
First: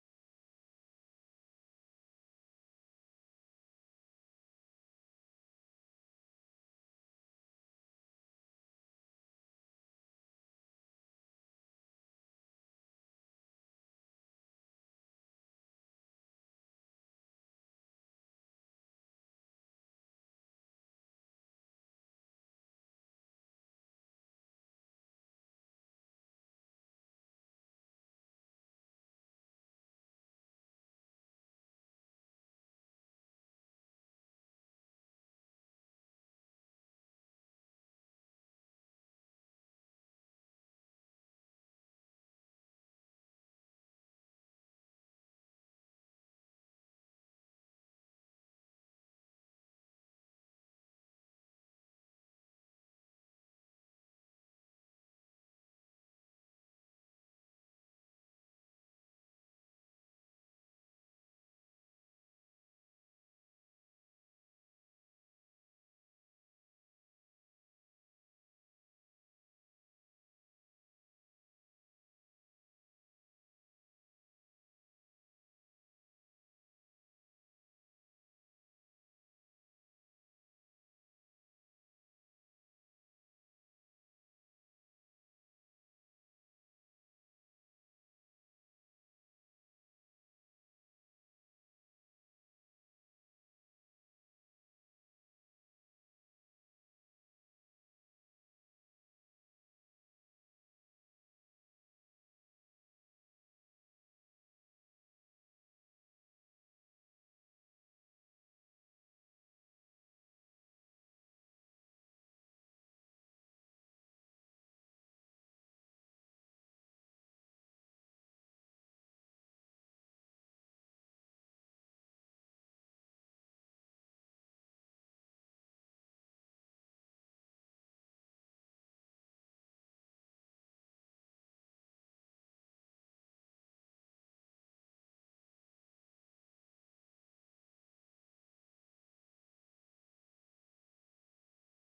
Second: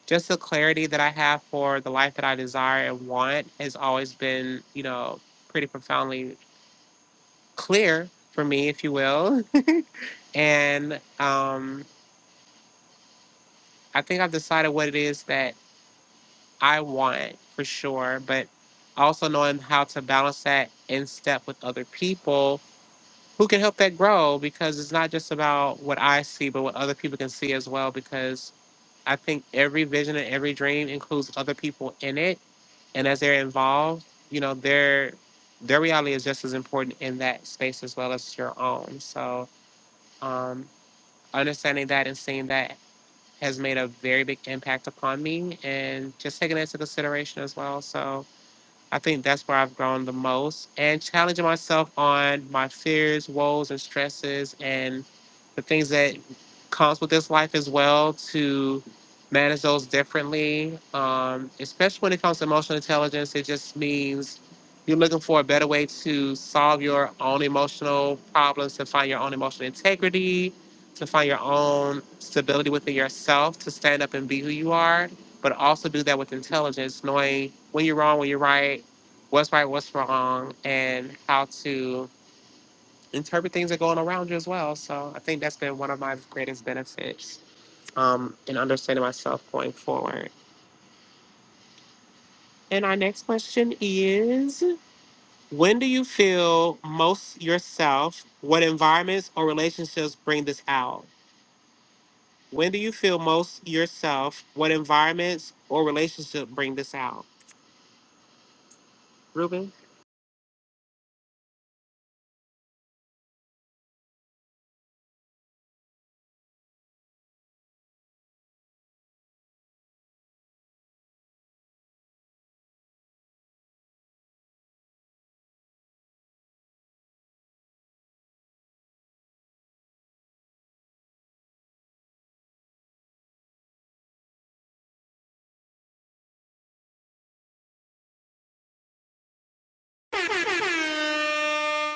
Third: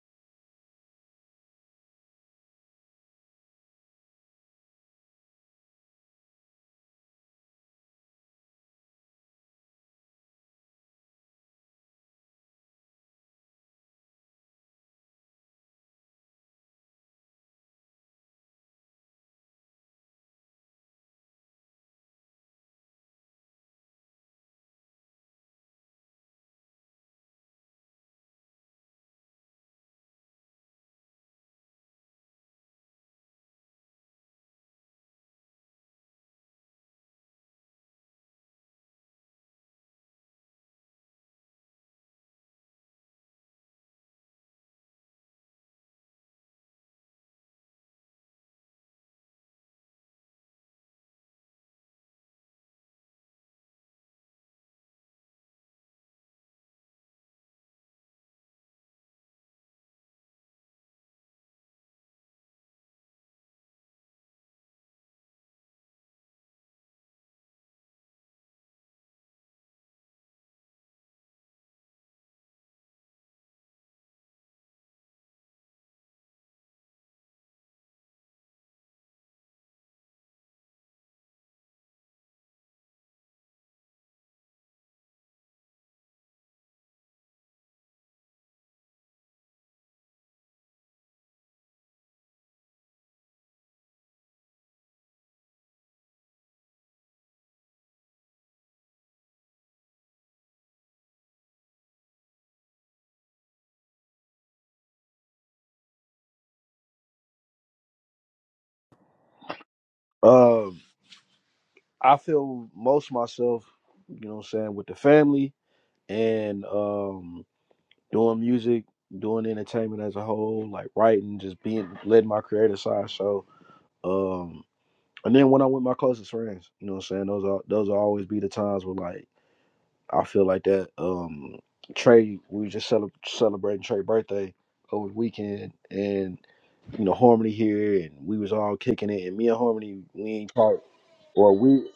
Speaker 1: just the clarity that I have for the life that I desire and want has always been, you know, pretty profoundly clear for me, if you will. And um, I think I've decided what it is that I want for sure, but also knowing how to balance that in step with other people who can help that grow because it's not just about what I see, but what other people can see as well. Because I think every vision and every dream includes other people in it and as they're involved, you know, their their reality is just as important in that space as well as your own. So um, understanding that and seeing that has made a very big impact upon me, and just taking that into consideration as well. So I think that's where I've grown the most and challenging myself on my fears, woes, and stresses, and the things that comes with this life as well to manage those differently. Um, especially when it comes to emotional intelligence, it just means you're looking for a better way to solve your own emotional problems, to find your own emotional integrity, to find your own stability within yourself, to stand up and be who you are but also do that with intelligence, knowing when you're wrong, when you're right, what's right, what's wrong, and how to interpret things that are going around you as well. So I think that's been one of my greatest benefits um, in understanding myself going forward. And our next question is When do you feel most yourself? What environments or relationships bring this out? When do you feel most yourself? What environments or relationship bring this out? Ruben?
Speaker 3: Um, I feel most myself, you know what I'm saying, with the family and um doing music, doing entertainment as a whole, like writing, just being letting my creative side show. Um and then when I'm with my closest friends, you know what I'm saying, those are those will always be the times where like I feel like that. Um Trey, we were just cele- celebrating Trey's birthday over the weekend and. you know Harmony here, and we was all kicking it. And me and Harmony, we ain't talked, or we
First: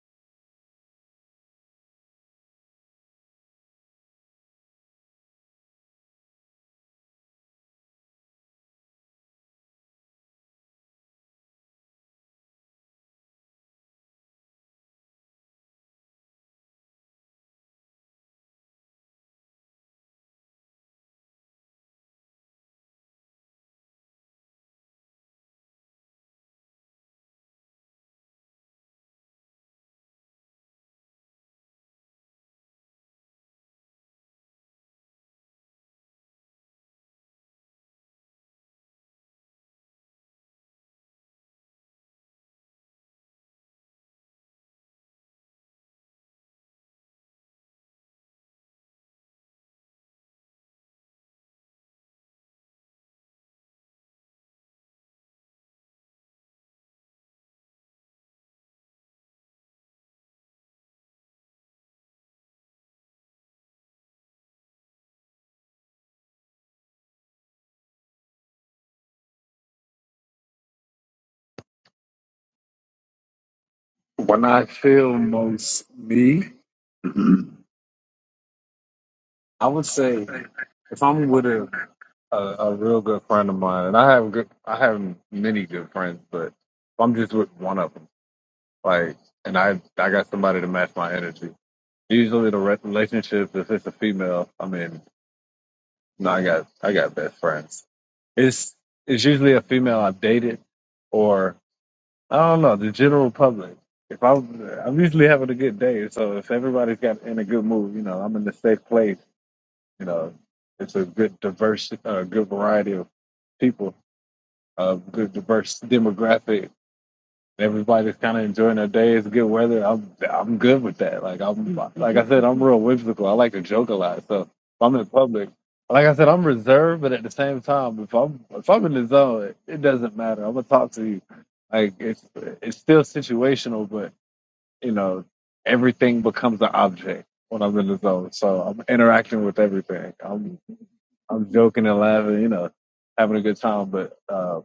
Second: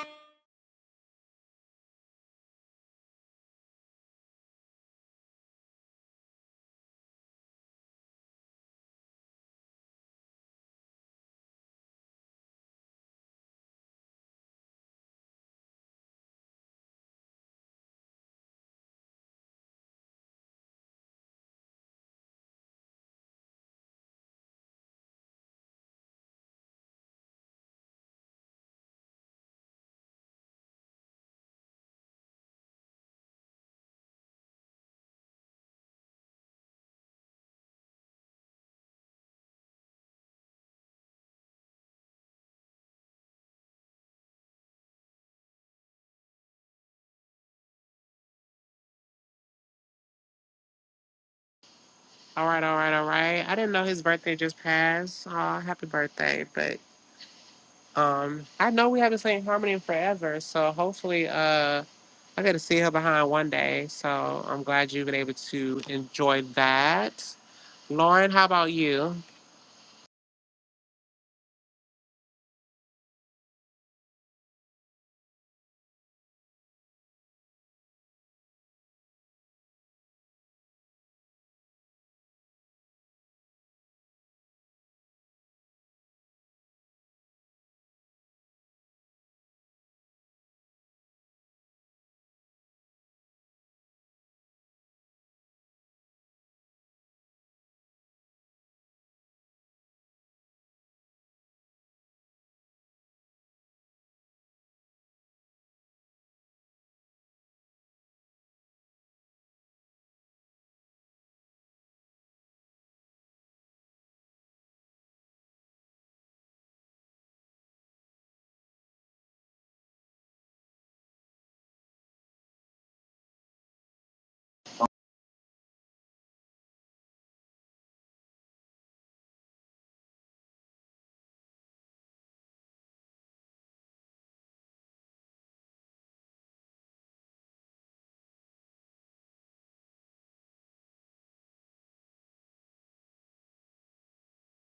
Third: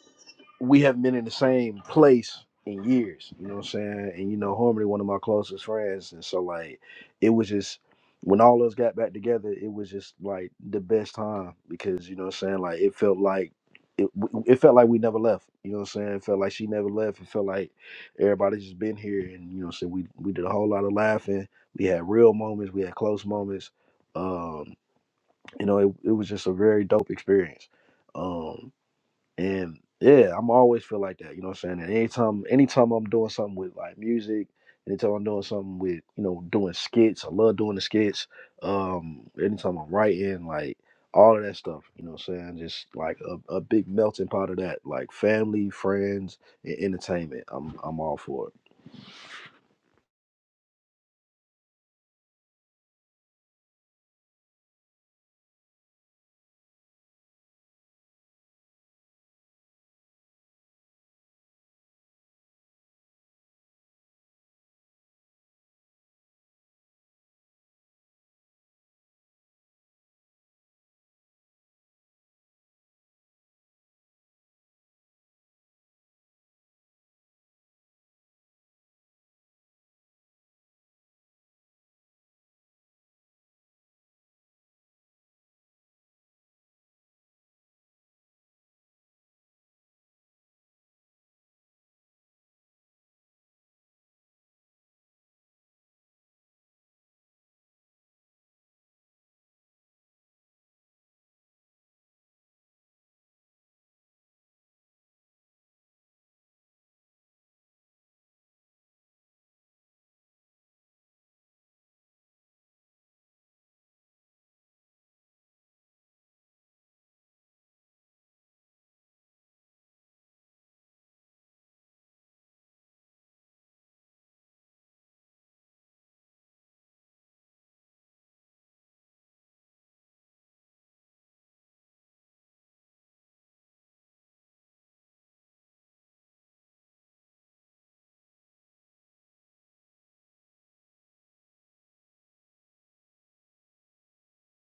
Speaker 3: we haven't been in the same place in years. You know what I'm saying? And you know Harmony, one of my closest friends, and so like it was just when all of us got back together, it was just like the best time because you know what I'm saying. Like it felt like. It, it felt like we never left. You know what I'm saying? It felt like she never left. It felt like everybody just been here and you know what I'm saying we we did a whole lot of laughing. We had real moments, we had close moments. Um, you know, it, it was just a very dope experience. Um, and yeah, I'm always feel like that, you know what I'm saying? And anytime, anytime I'm doing something with like music, anytime I'm doing something with, you know, doing skits, I love doing the skits. Um, anytime I'm writing, like all of that stuff, you know what I'm saying? Just like a, a big melting pot of that, like family, friends, and entertainment. I'm, I'm all for
Speaker 1: All right, all right, all right. I didn't know his birthday just passed. Oh, happy birthday. But um I know we haven't seen Harmony in forever, so hopefully uh I got to see her behind one day. So I'm glad you've been able to enjoy that. Lauren, how about you?
Speaker 2: When I feel most me, I would say if I'm with a, a a real good friend of mine, and I have good, I have many good friends, but if I'm just with one of them, like, and I I got somebody to match my energy. Usually, the re- relationship, if it's a female, I mean, no, I got I got best friends. It's it's usually a female I've dated, or I don't know the general public. If I was- I'm usually having a good day, so if everybody's got in a good mood, you know, I'm in a safe place. You know, it's a good diverse, uh, good variety of people, uh, good diverse demographic. Everybody's kind of enjoying their day. It's good weather. I'm I'm good with that. Like I'm like I said, I'm real whimsical. I like to joke a lot. So if I'm in public, like I said, I'm reserved, but at the same time, if I'm if I'm in the zone, it, it doesn't matter. I'm gonna talk to you. Like it's it's still situational, but you know everything becomes an object when I'm in the zone. So I'm interacting with everything. I'm I'm joking and laughing. You know, having a good time, but. uh,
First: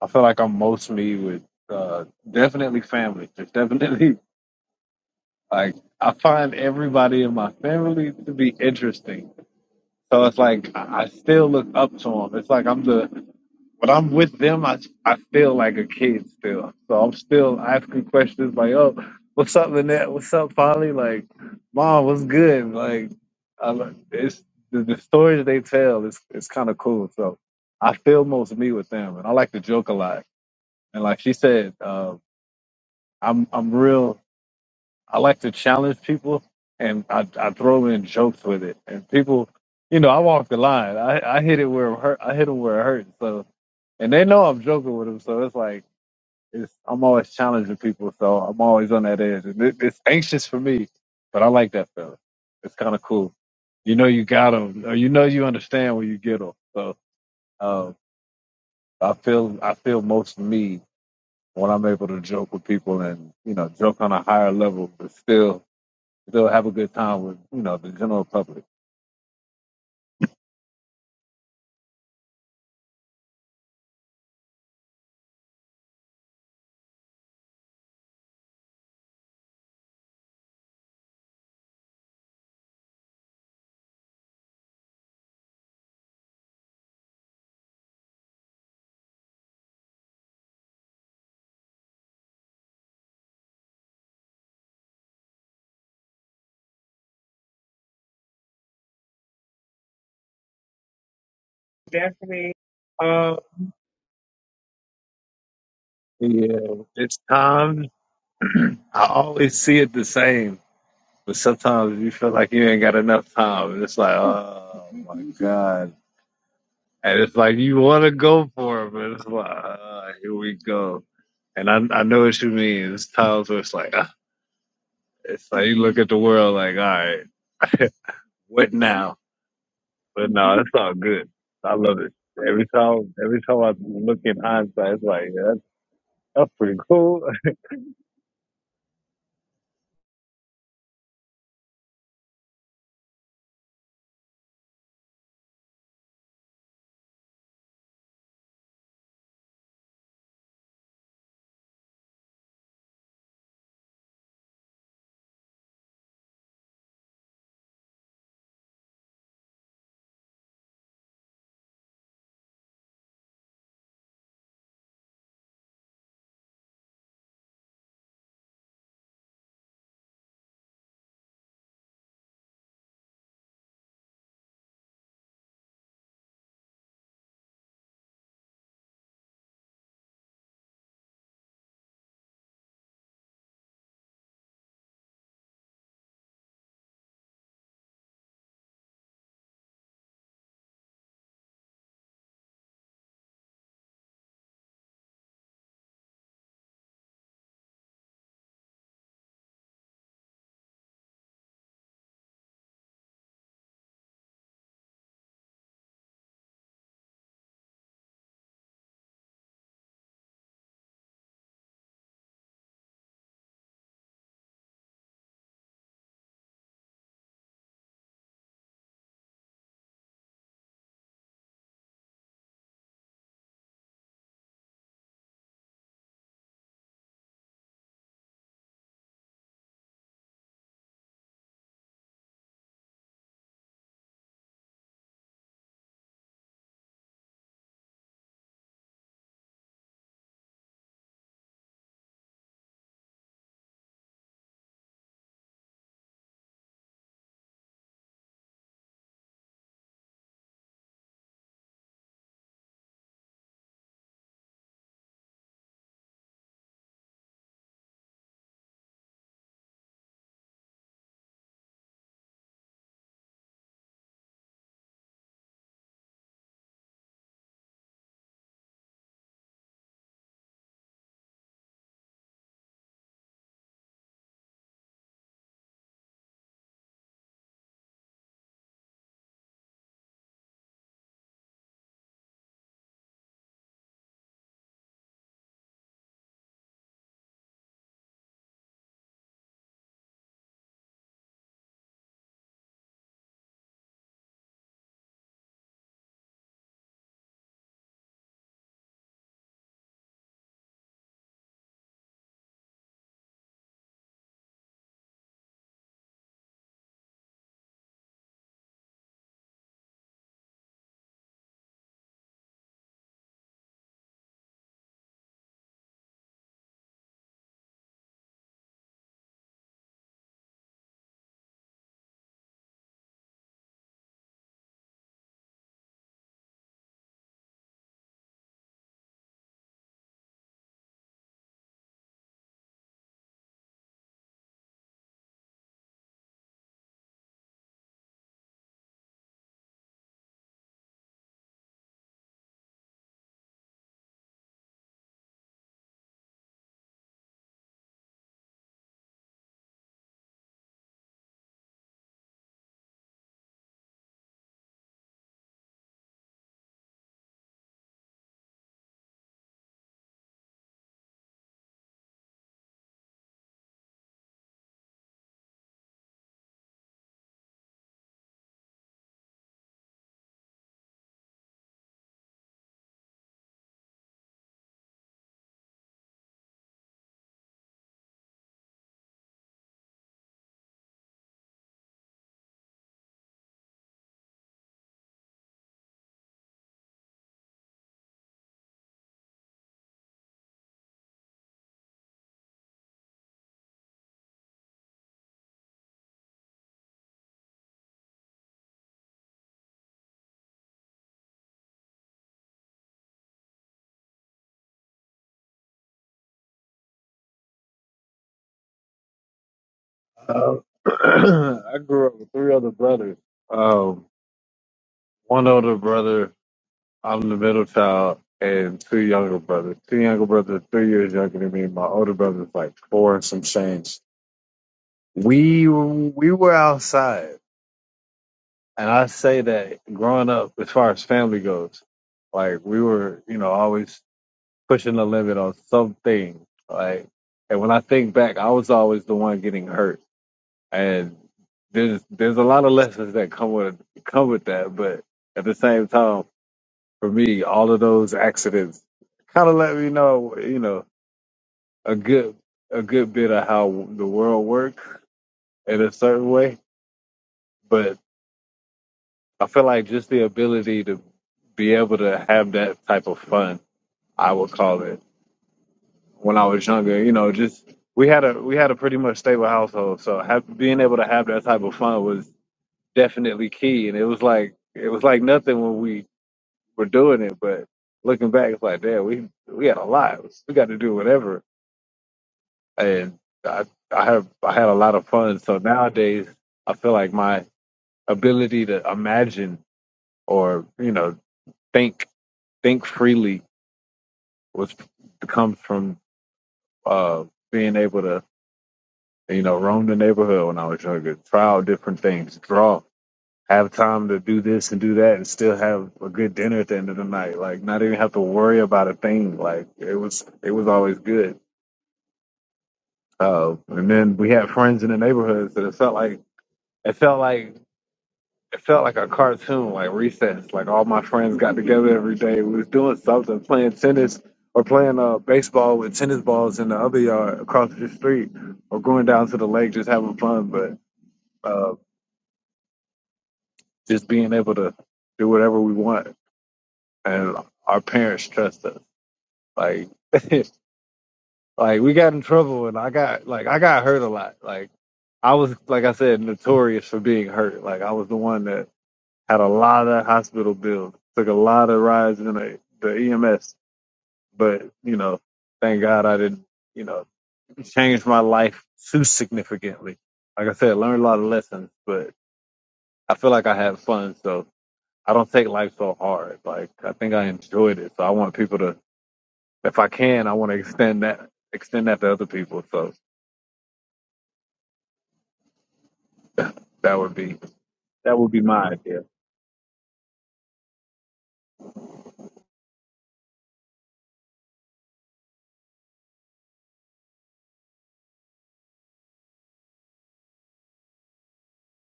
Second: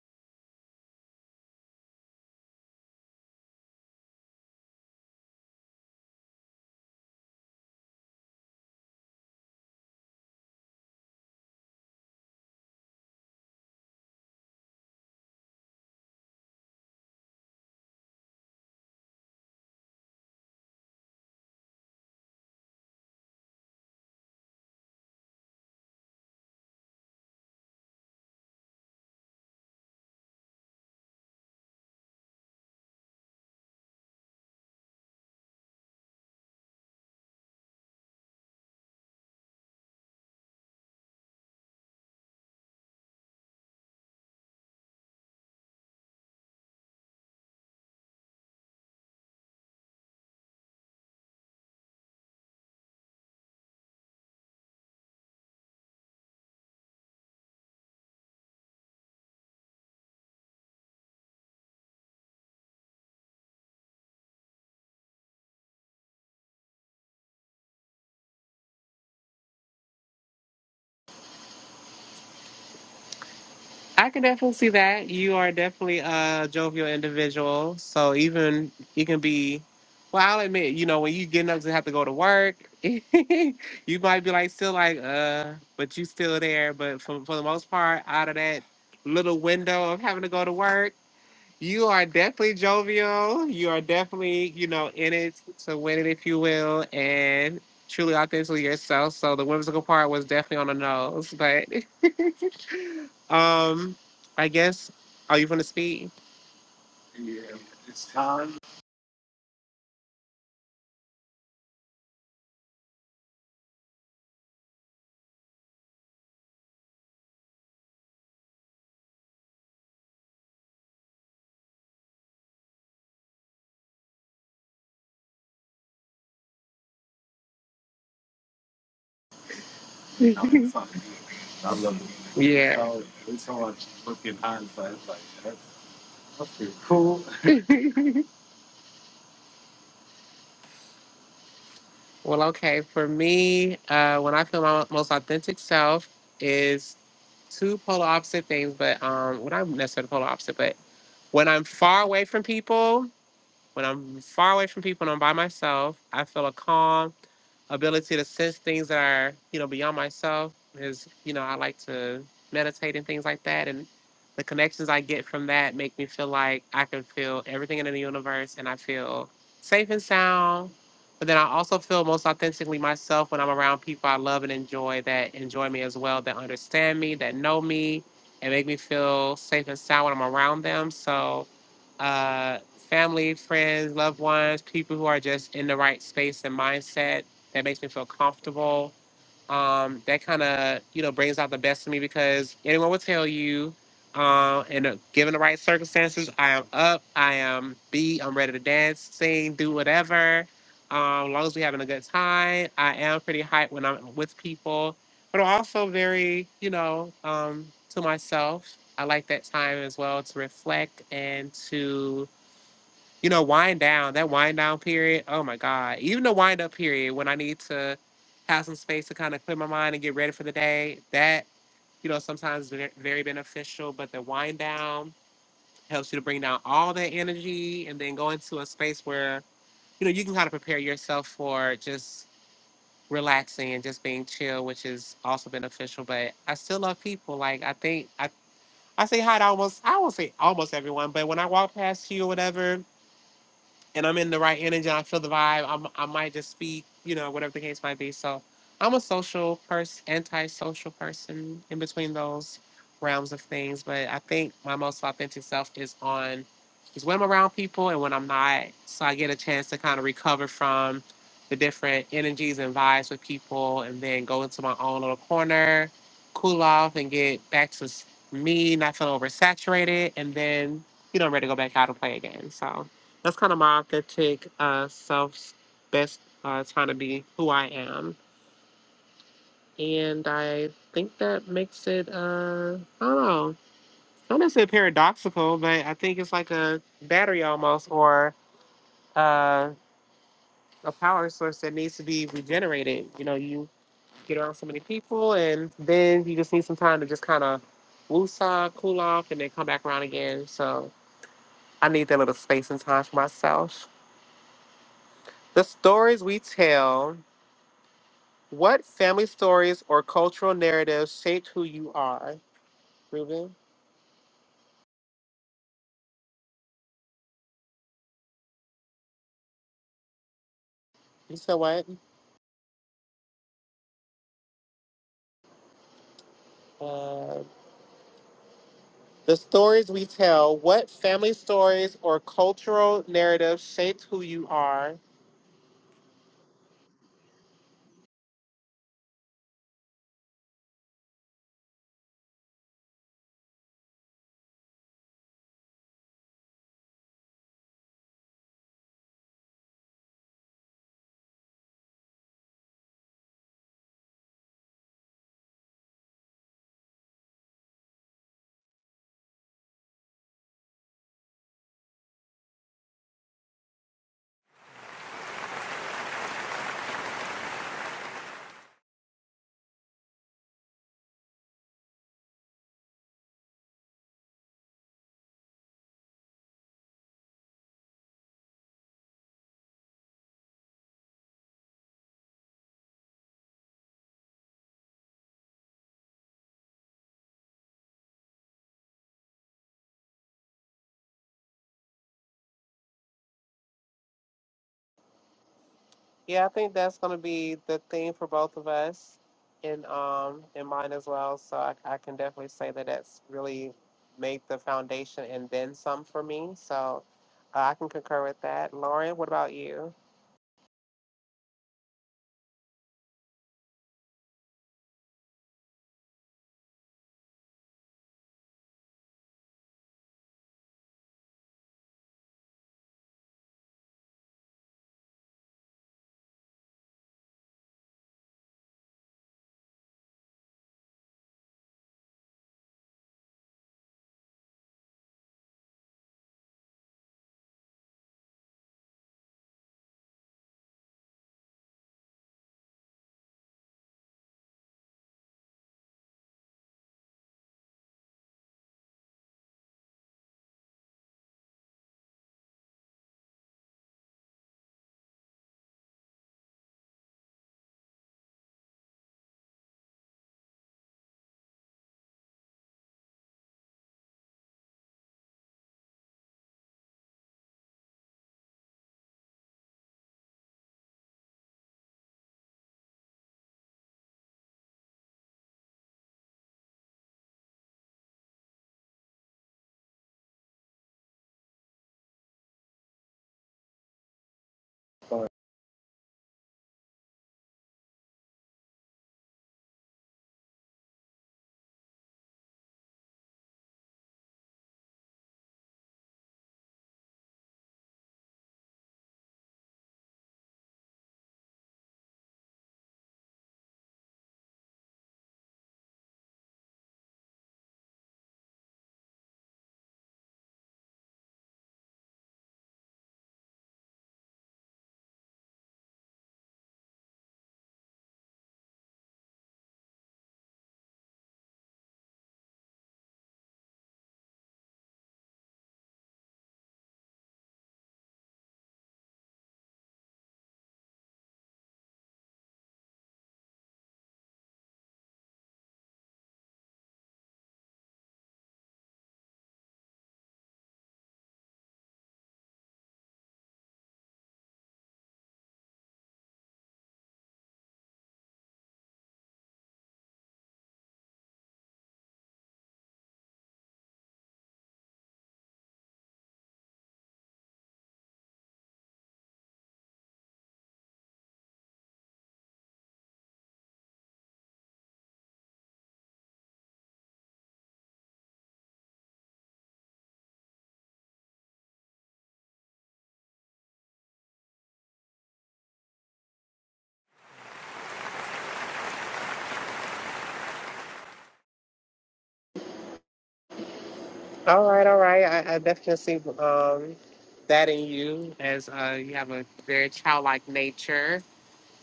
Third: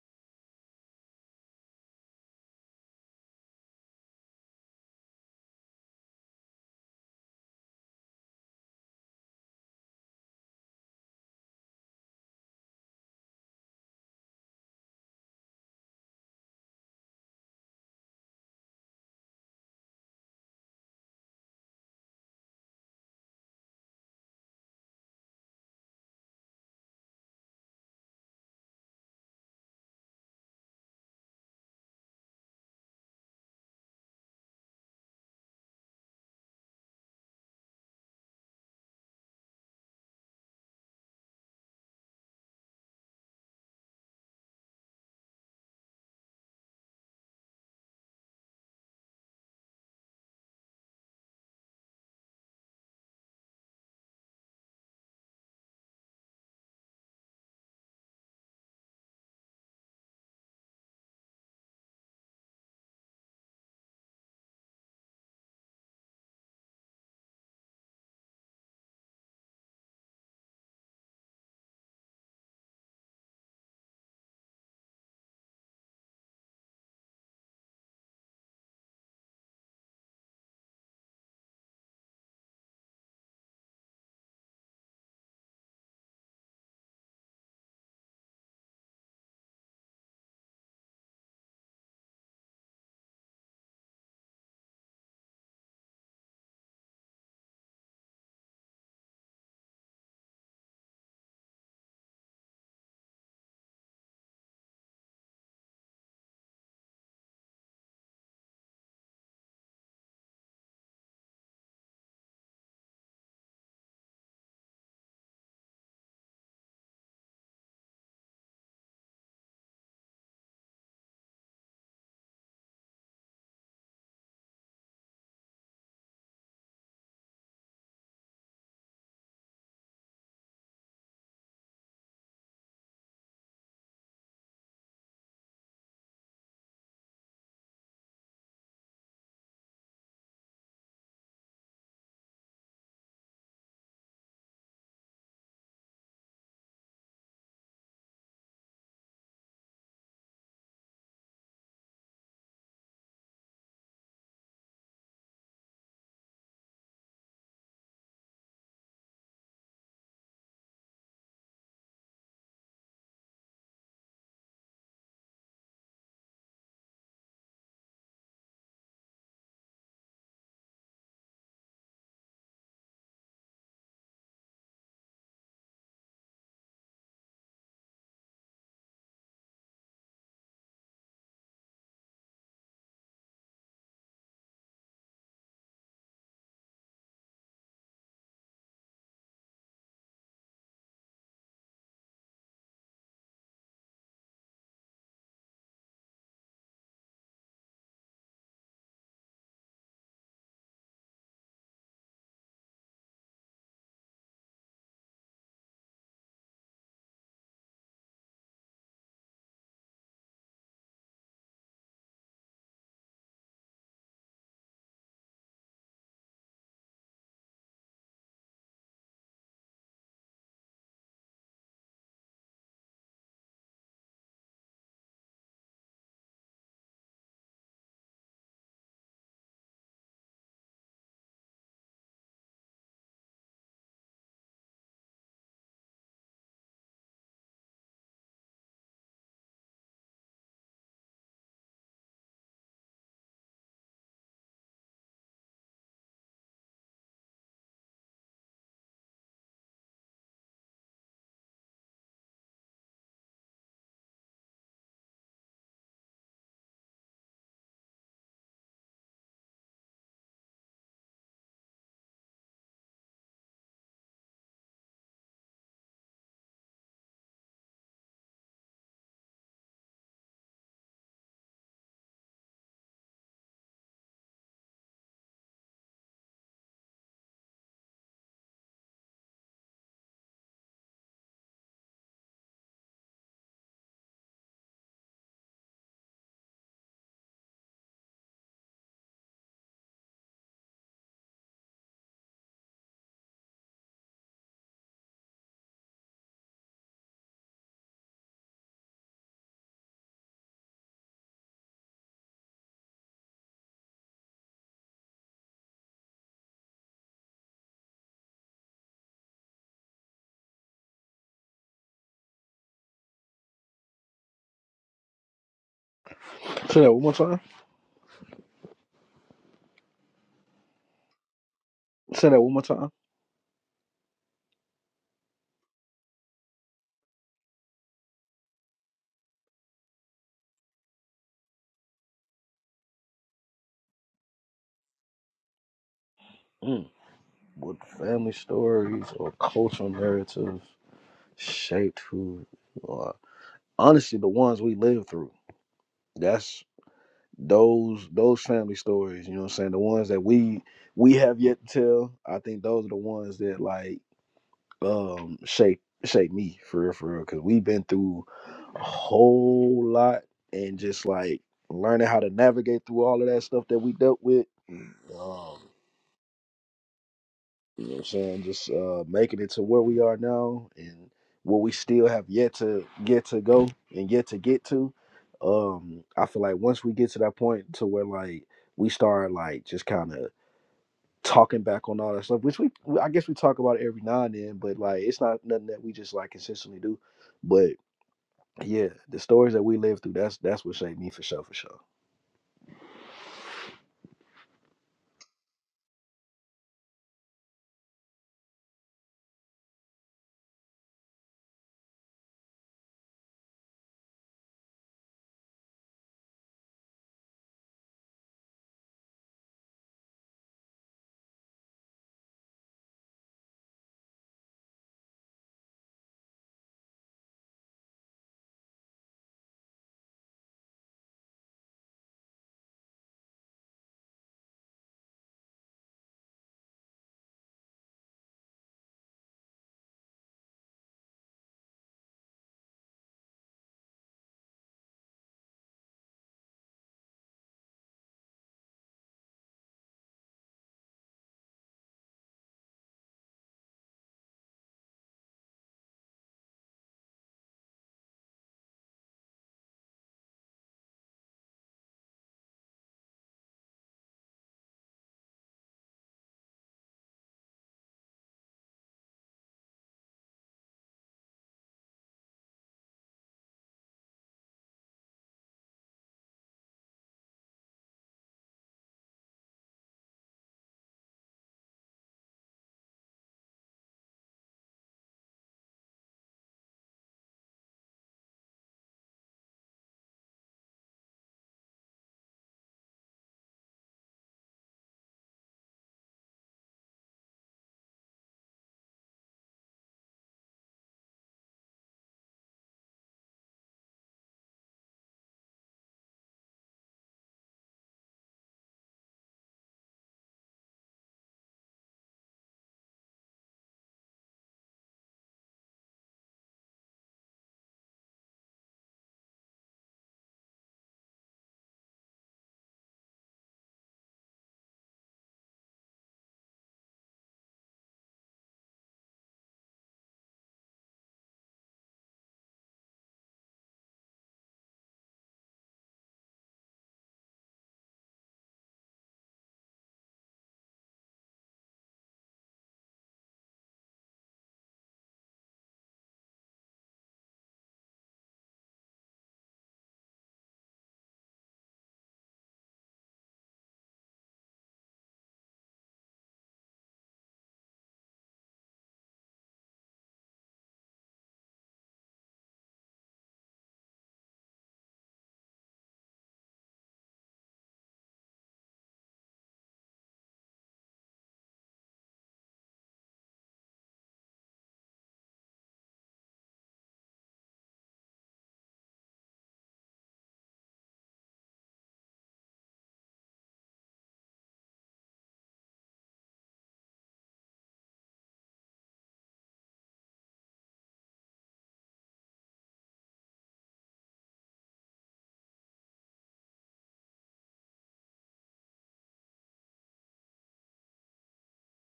Speaker 2: I feel like I'm mostly with uh, definitely family. There's definitely like I find everybody in my family to be interesting. So it's like I I still look up to them. It's like I'm the when I'm with them, I I feel like a kid still. So I'm still asking questions like, "Oh, what's up, Lynette? What's up, Polly? Like, Mom, what's good?" Like, I, lo- it's the, the stories they tell. It's it's kind of cool. So I feel most me with them, and I like to joke a lot. And like she said. uh, I'm I'm real. I like to challenge people, and I I throw in jokes with it. And people, you know, I walk the line. I I hit it where it hurt. I hit them where it hurts. So, and they know I'm joking with them. So it's like it's I'm always challenging people. So I'm always on that edge, and it, it's anxious for me. But I like that feeling. It's kind of cool. You know, you got them, or you know, you understand when you get them. So um, I feel I feel most me when I'm able to joke with people and you know joke on a higher level, but still They'll have a good time with, you know, the general public.
Speaker 1: I can definitely see that. You are definitely a jovial individual. So even you can be, well, I'll admit, you know, when you getting up to have to go to work, you might be like, still like, uh, but you still there. But for, for the most part, out of that little window of having to go to work, you are definitely jovial. You are definitely, you know, in it to win it, if you will, and truly authentically yourself. So the whimsical part was definitely on the nose, but.
Speaker 2: Uh,
Speaker 1: Um, I guess. Are you going to speak?
Speaker 2: Yeah, it's time. I always see it the same, but sometimes you feel like you ain't got enough time, and it's like, oh my god, and it's like you want to go for it, but it's like, uh, here we go. And I I know what you mean. It's times where it's like, uh, it's like you look at the world like, all right, what now? But no, it's all good. I love it. Every
Speaker 1: Yeah.
Speaker 2: time, every time I look in hindsight, it's like, yeah, that's, that's pretty cool
Speaker 1: Well, okay. For me, uh, when I feel my most authentic self is two polar opposite things, but um, well, not necessarily polar opposite, but when I'm far away from people, when I'm far away from people and I'm by myself, I feel a calm ability to sense things that are you know beyond myself is you know i like to meditate and things like that and the connections i get from that make me feel like i can feel everything in the universe and i feel safe and sound but then i also feel most authentically myself when i'm around people i love and enjoy that enjoy me as well that understand me that know me and make me feel safe and sound when i'm around them so uh, family friends loved ones people who are just in the right space and mindset that makes me feel comfortable. Um, that kind of you know brings out the best in me because anyone will tell you, uh, and uh, given the right circumstances, I am up, I am beat, I'm ready to dance, sing, do whatever. Um, as long as we're having a good time, I am pretty hyped when I'm with people, but I'm also very you know um, to myself. I like that time as well to reflect and to you know, wind down, that wind down period, oh my God. Even the wind up period when I need to have some space to kind of clear my mind and get ready for the day, that, you know, sometimes ve- very beneficial. But the wind down helps you to bring down all that energy and then go into a space where, you know, you can kind of prepare yourself for just relaxing and just being chill, which is also beneficial. But I still love people. Like I think I I say hi to almost I won't say almost everyone, but when I walk past you or whatever, and I'm in the right energy, I feel the vibe, I'm, I might just speak, you know, whatever the case might be. So I'm a social person, anti-social person in between those realms of things. But I think my most authentic self is on, is when I'm around people and when I'm not. So I get a chance to kind of recover from the different energies and vibes with people and then go into my own little corner, cool off and get back to s- me, not feeling oversaturated. And then, you know, I'm ready to go back out and play again. So that's kind of my authentic uh, self, best uh, trying to be who I am. And I think that makes it, uh, I don't know, not necessarily paradoxical, but I think it's like a battery almost or uh, a power source that needs to be regenerated. You know, you get around so many people and then you just need some time to just kind of woosah, cool off, and then come back around again. So I need that little space and time for myself. The stories we tell What family stories or cultural narratives shape who you are? Ruben,
Speaker 3: it. Say that one more time.
Speaker 1: you said what?
Speaker 3: Say that one more time.
Speaker 1: Uh, the stories we tell. What family stories or cultural narratives shape who you are?
Speaker 3: Mm. With family stories or cultural narratives. shaped who you Honestly, the ones we lived through. That's those those family stories, you know what I'm saying? The ones that we we have yet to tell. I think those are the ones that like um shape shape me for real for real. Cause we've been through a whole lot and just like learning how to navigate through all of that stuff that we dealt with. Mm, Um You know what I'm saying? Just uh, making it to where we are now and what we still have yet to get to go and yet to get to. Um, I feel like once we get to that point to where like we start like just kind of talking back on all that stuff, which we we- I guess we talk about it every now and then, but like it's not nothing that we just like consistently do. But yeah, the stories that we live through, that's that's what shaped me for sure, for sure.
Speaker 1: Yeah, I think that's going to be the theme for both of us, and um, and mine as well. So I, I can definitely say that that's really made the foundation and then some for me. So uh, I can concur with that. Lauren, what about you?
Speaker 2: Um, I grew up with three other brothers. Um, one older brother, I'm the middle child, and two younger brothers. Two younger brothers, are three years younger than me. My older brother's like four and some change. We we were outside, and I say that growing up, as far as family goes, like we were, you know, always pushing the limit on something. Like, and when I think back, I was always the one getting hurt and there's there's a lot of lessons that come with come with that, but at the same time, for me, all of those accidents kind of let me know, you know, a good a good bit of how the world works in a certain way. But I feel like just the ability to be able to have that type of fun, I would call it, when I was younger, you know, just we had a we had a pretty much stable household, so have, being able to have that type of fun was definitely key. And it was like it was like nothing when we were doing it, but looking back, it's like damn, we we had a lot. We got to do whatever, and I I have I had a lot of fun. So nowadays, I feel like my ability to imagine or you know think think freely was comes from uh being able to you know roam the neighborhood when I was younger, try out different things, draw have time to do this and do that and still have a good dinner at the end of the night. Like not even have to worry about a thing. Like it was it was always good. Uh, and then we had friends in the neighborhoods that it felt like it felt like it felt like a cartoon, like recess. Like all my friends got together every day. We was doing something, playing tennis or playing uh, baseball with tennis balls in the other yard across the street, or going down to the lake just having fun. But uh, just being able to do whatever we want, and our parents trust us. Like, like we got in trouble, and I got like I got hurt a lot. Like I was, like I said, notorious for being hurt. Like I was the one that had a lot of hospital bills, took a lot of rides in the the EMS. But you know, thank God I didn't, you know, change my life too significantly. Like I said, learned a lot of lessons, but I feel like I had fun, so I don't take life so hard. Like I think I enjoyed it, so I want people to, if I can, I want to extend that extend that to other people. So That would be that would be my idea.
Speaker 1: All right, all right. I, I definitely see um, that in you as uh, you have a very childlike nature,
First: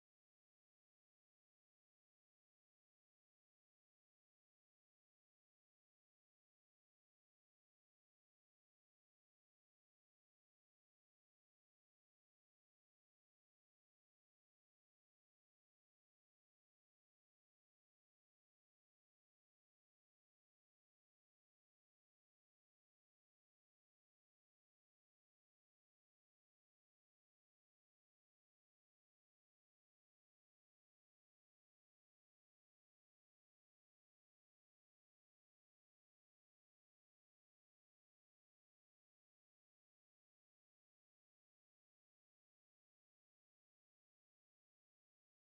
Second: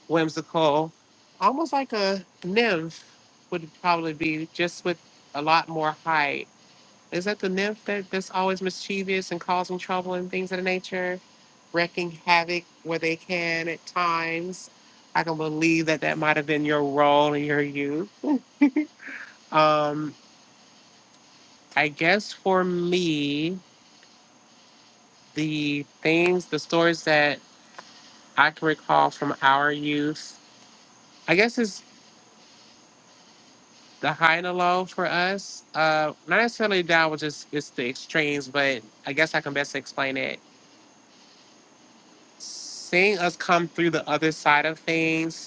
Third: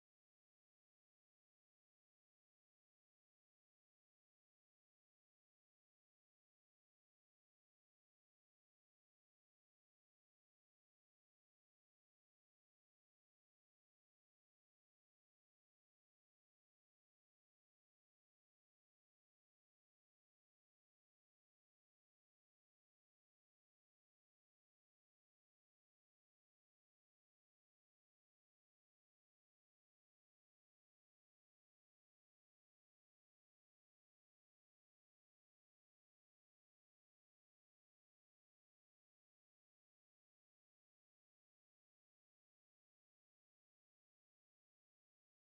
Speaker 1: whimsical, almost like a nymph would probably be, just with a lot more height. Is that the nymph that, that's always mischievous and causing trouble and things of the nature, wrecking havoc where they can at times? I can believe that that might have been your role in your youth. Um, I guess for me, the things, the stories that I can recall from our youth, I guess it's the high and the low for us. Uh, not necessarily down, which is it's the extremes, but I guess I can best explain it. Seeing us come through the other side of things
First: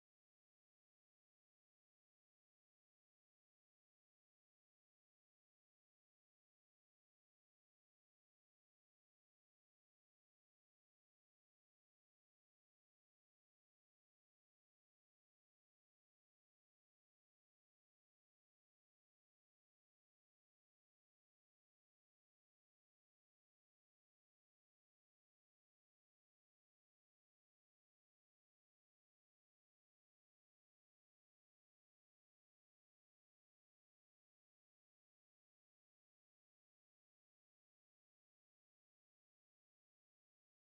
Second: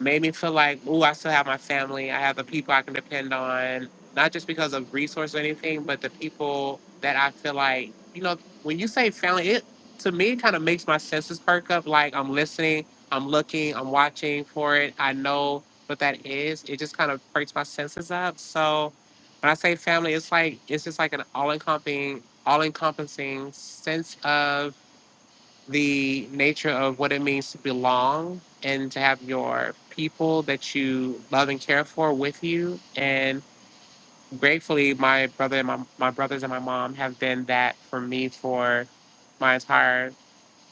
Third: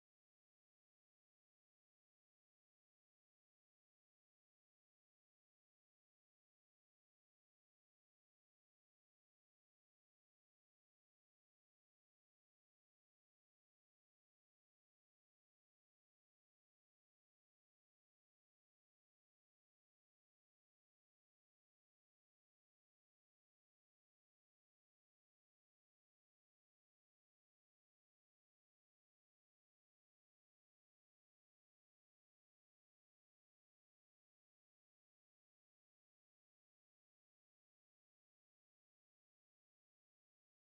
Speaker 1: made me feel like, ooh, I still have my family. I have the people I can depend on, not just because of resource or anything, but the people that I feel like, you know, when you say family, it to me kind of makes my senses perk up. Like I'm listening, I'm looking, I'm watching for it. I know what that is. It just kind of perks my senses up. So when I say family, it's like it's just like an all encompassing, all encompassing sense of the nature of what it means to belong and to have your people that you love and care for with you. And gratefully, my brother and my, my brothers and my mom have been that for me for my entire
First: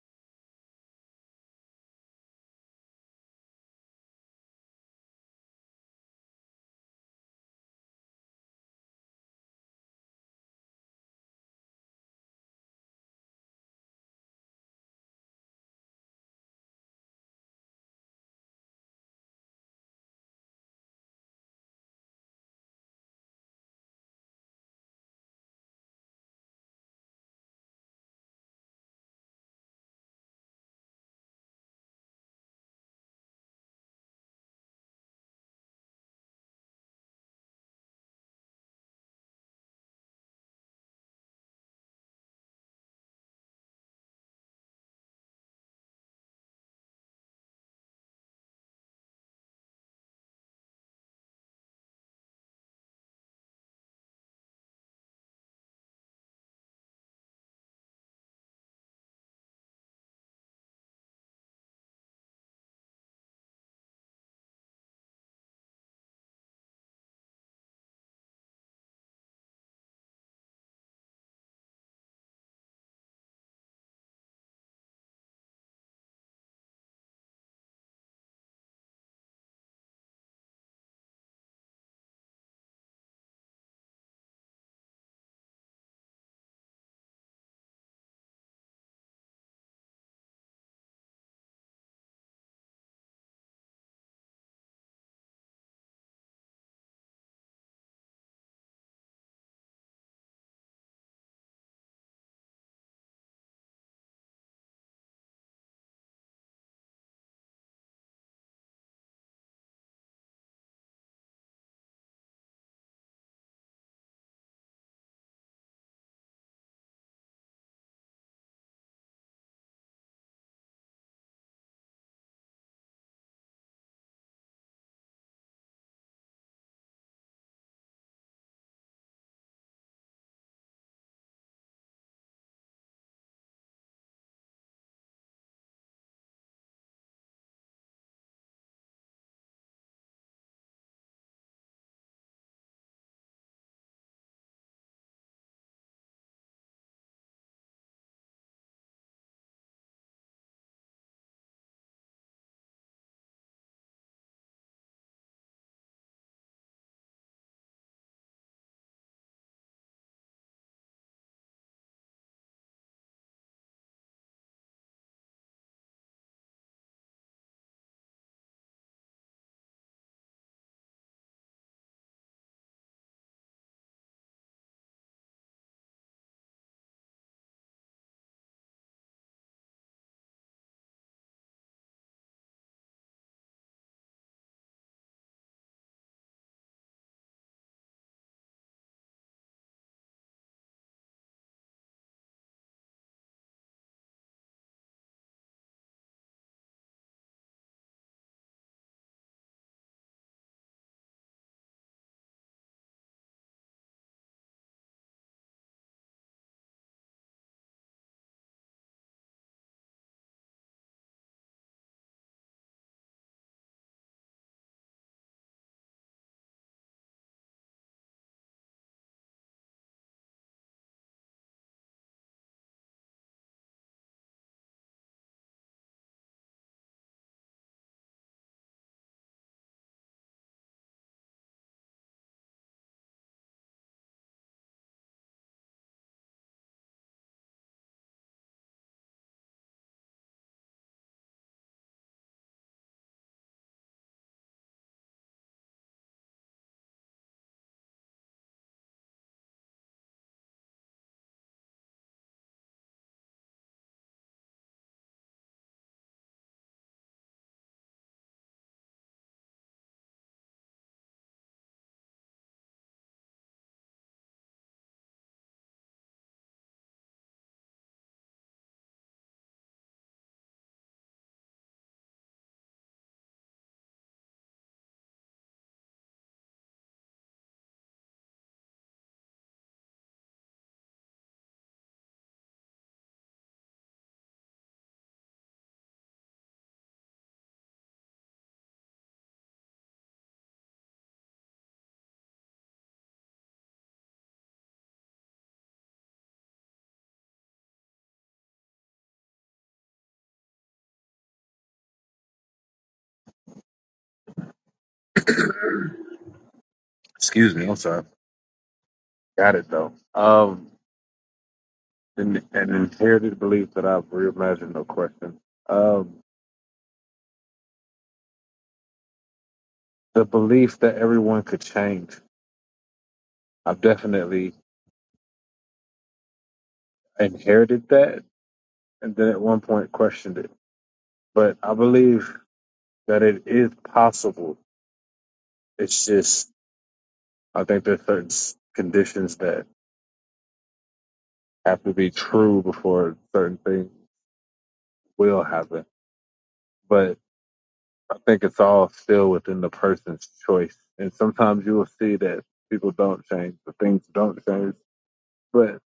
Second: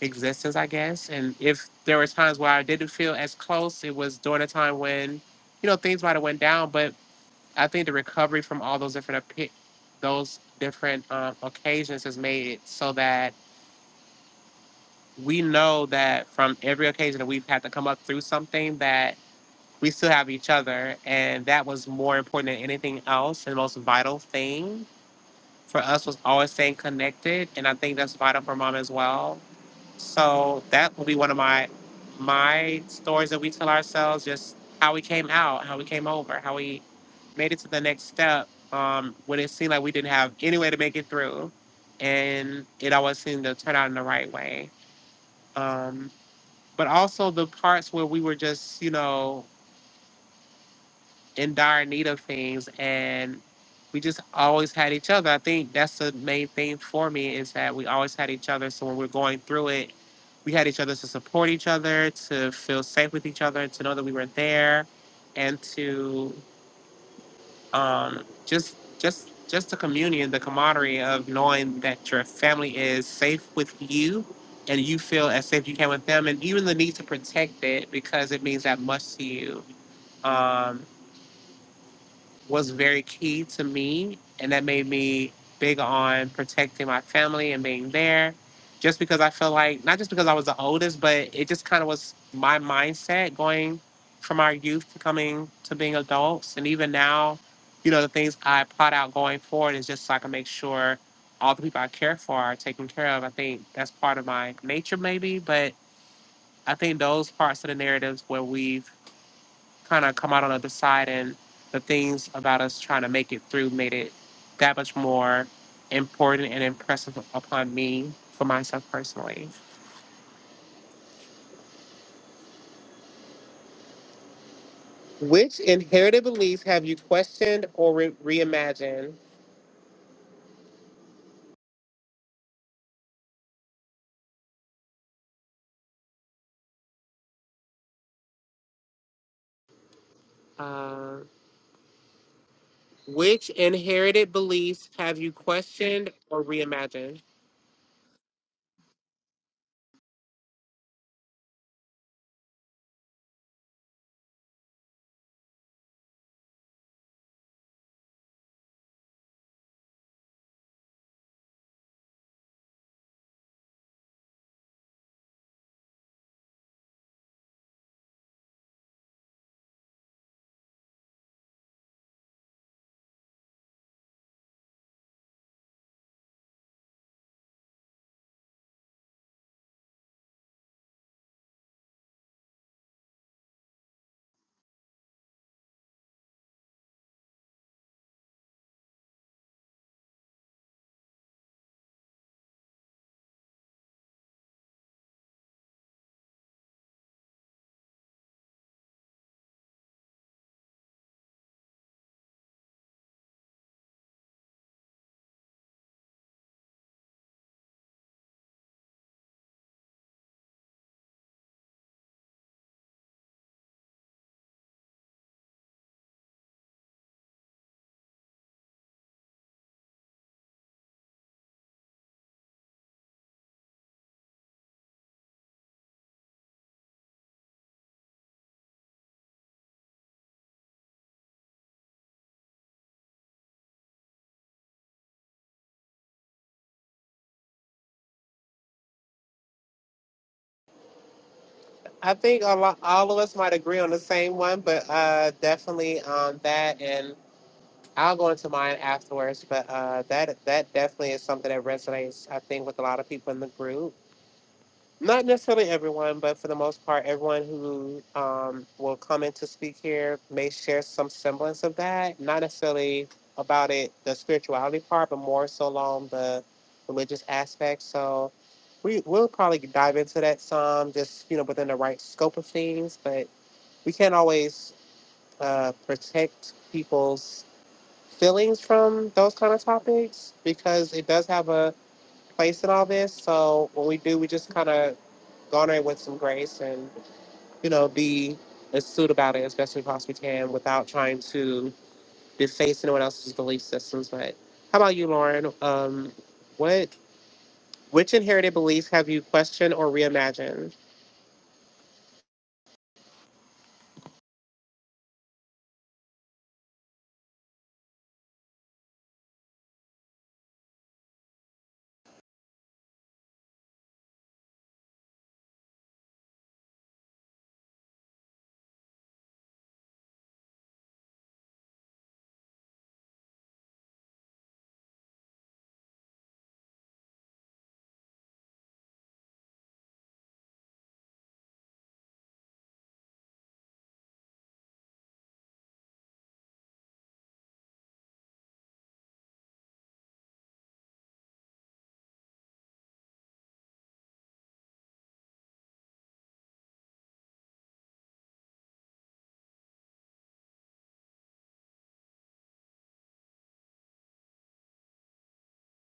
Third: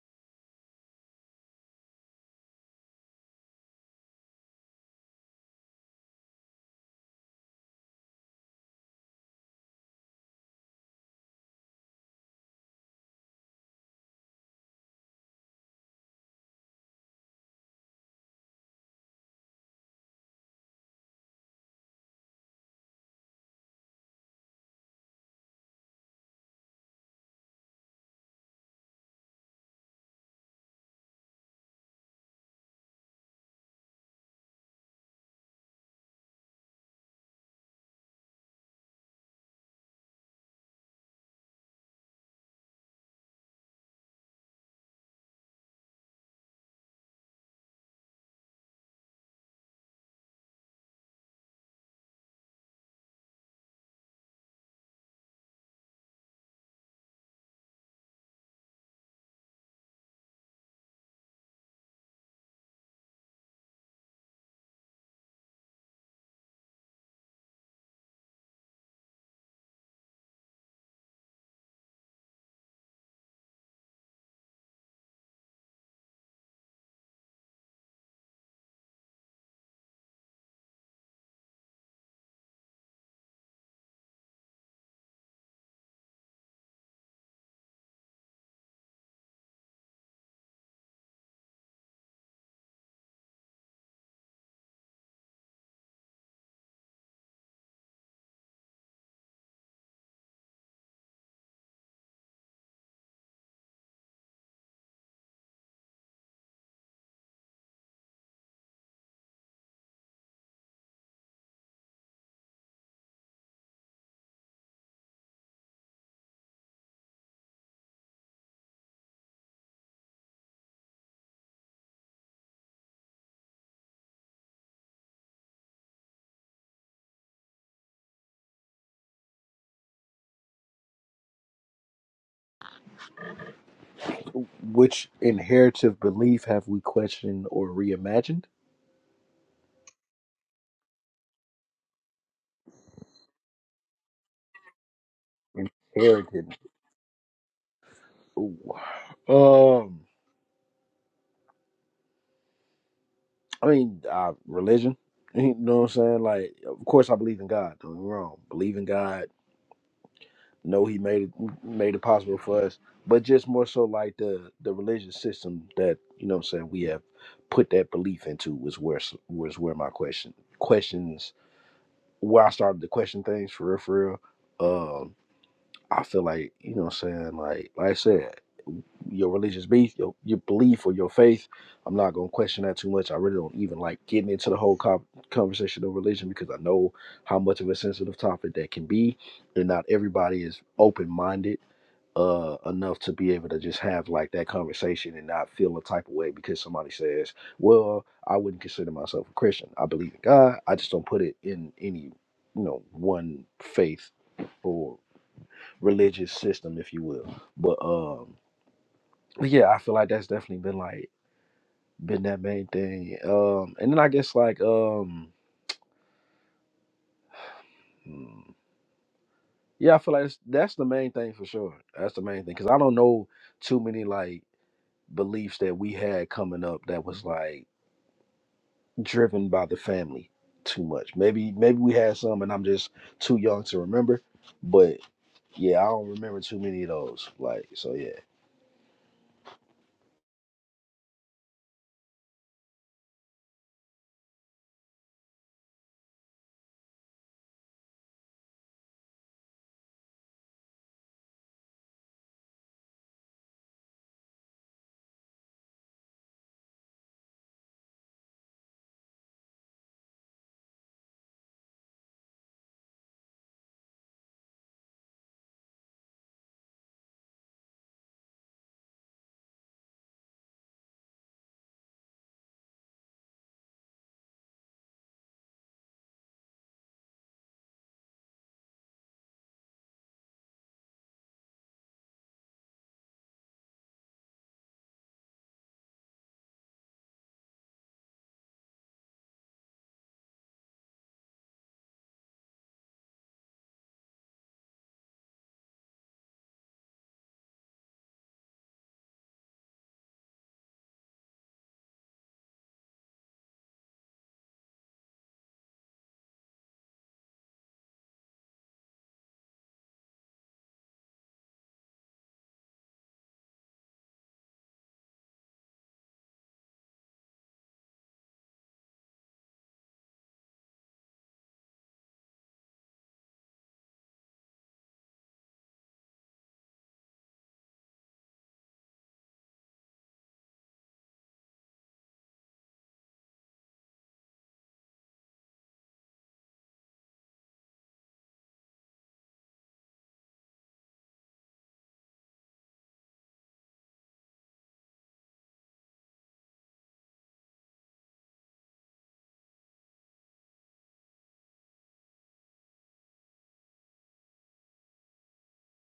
Speaker 1: existence, I guess. And if there were times where I didn't feel as close, it was during a time when, you know, things might have went down. But I think the recovery from all those different, opi- those different um, occasions has made it so that we know that from every occasion that we've had to come up through something that we still have each other and that was more important than anything else and the most vital thing for us was always staying connected and i think that's vital for mom as well so that will be one of my my stories that we tell ourselves just how we came out how we came over how we made it to the next step um, when it seemed like we didn't have any way to make it through and it always seemed to turn out in the right way um, but also the parts where we were just, you know, in dire need of things and we just always had each other. I think that's the main thing for me is that we always had each other. So when we're going through it, we had each other to support each other, to feel safe with each other, to know that we were there, and to um, just just just the communion, the camaraderie of knowing that your family is safe with you, and you feel as safe you can with them, and even the need to protect it because it means that much to you. Um, was very key to me. And that made me big on protecting my family and being there. Just because I felt like, not just because I was the oldest, but it just kind of was my mindset going from our youth to coming to being adults. And even now, you know, the things I plot out going forward is just so I can make sure all the people I care for are taken care of. I think that's part of my nature, maybe, but I think those parts of the narratives where we've kind of come out on the other side and the things about us trying to make it through made it that much more important and impressive upon me for myself personally. Which inherited beliefs have you questioned or re- reimagined?
Speaker 3: Which inheritive belief have we questioned or reimagined?
Speaker 1: Uh, which inherited beliefs have you questioned or
Speaker 3: Inherited.
Speaker 1: reimagined?
Speaker 3: Ooh. Um, I mean, uh, religion. You know what I'm saying? Like, of course, I believe in God. Don't get me wrong. Believe in God. Know He made it made it possible for us. But just more so like the the religious system that you know what I'm saying we have put that belief into was where s- was where my question questions where I started to question things for real for real. Um, I feel like you know what I'm saying. Like like I said. your religious belief, your your belief or your faith. I'm not gonna question that too much. I really don't even like getting into the whole co- conversation of religion because I know how much of a sensitive topic that can be, and not everybody is open minded uh enough to be able to just have like that conversation and not feel a type of way because somebody says, "Well, I wouldn't consider myself a Christian. I believe in God. I just don't put it in any, you know, one faith or religious system, if you will." But um but yeah, I feel like that's definitely been like been that main thing. Um, and then I guess like um, hmm, yeah, I feel like that's, that's the main thing for sure. That's the main thing because I don't know too many like beliefs that we had coming up that was like driven by the family too much. Maybe maybe we had some, and I'm just too young to remember. But yeah, I don't remember too many of those. Like so, yeah,
Speaker 1: I think a lot, all of us might agree on the same one, but uh, definitely on that. And I'll go into mine afterwards, but uh, that that definitely is something that resonates, I think, with a lot of people in the group. Not necessarily everyone, but for the most part, everyone who um, will come in to speak here may share some semblance of that. Not necessarily about it, the spirituality part, but more so along the religious aspect. So we will probably dive into that some, just you know, within the right scope of things. But we can't always uh, protect people's feelings from those kind of topics because it does have a place in all this. So when we do, we just kind of garner it with some grace and, you know, be astute about it as best we possibly can without trying to deface anyone else's belief systems. But how about you, Lauren? Um, what which inherited beliefs have you questioned or reimagined?
Speaker 2: Excuse me, I'm sorry. Got it though. Um, an, an inherited belief that I've reimagined. No question. Um, the belief that everyone could change. I've definitely inherited that, and then at one point questioned it. But I believe that it is possible. It's just I think there's certain s- conditions that have to be true before certain things will happen. But I think it's all still within the person's choice. And sometimes you will see that people don't change, the things don't change. But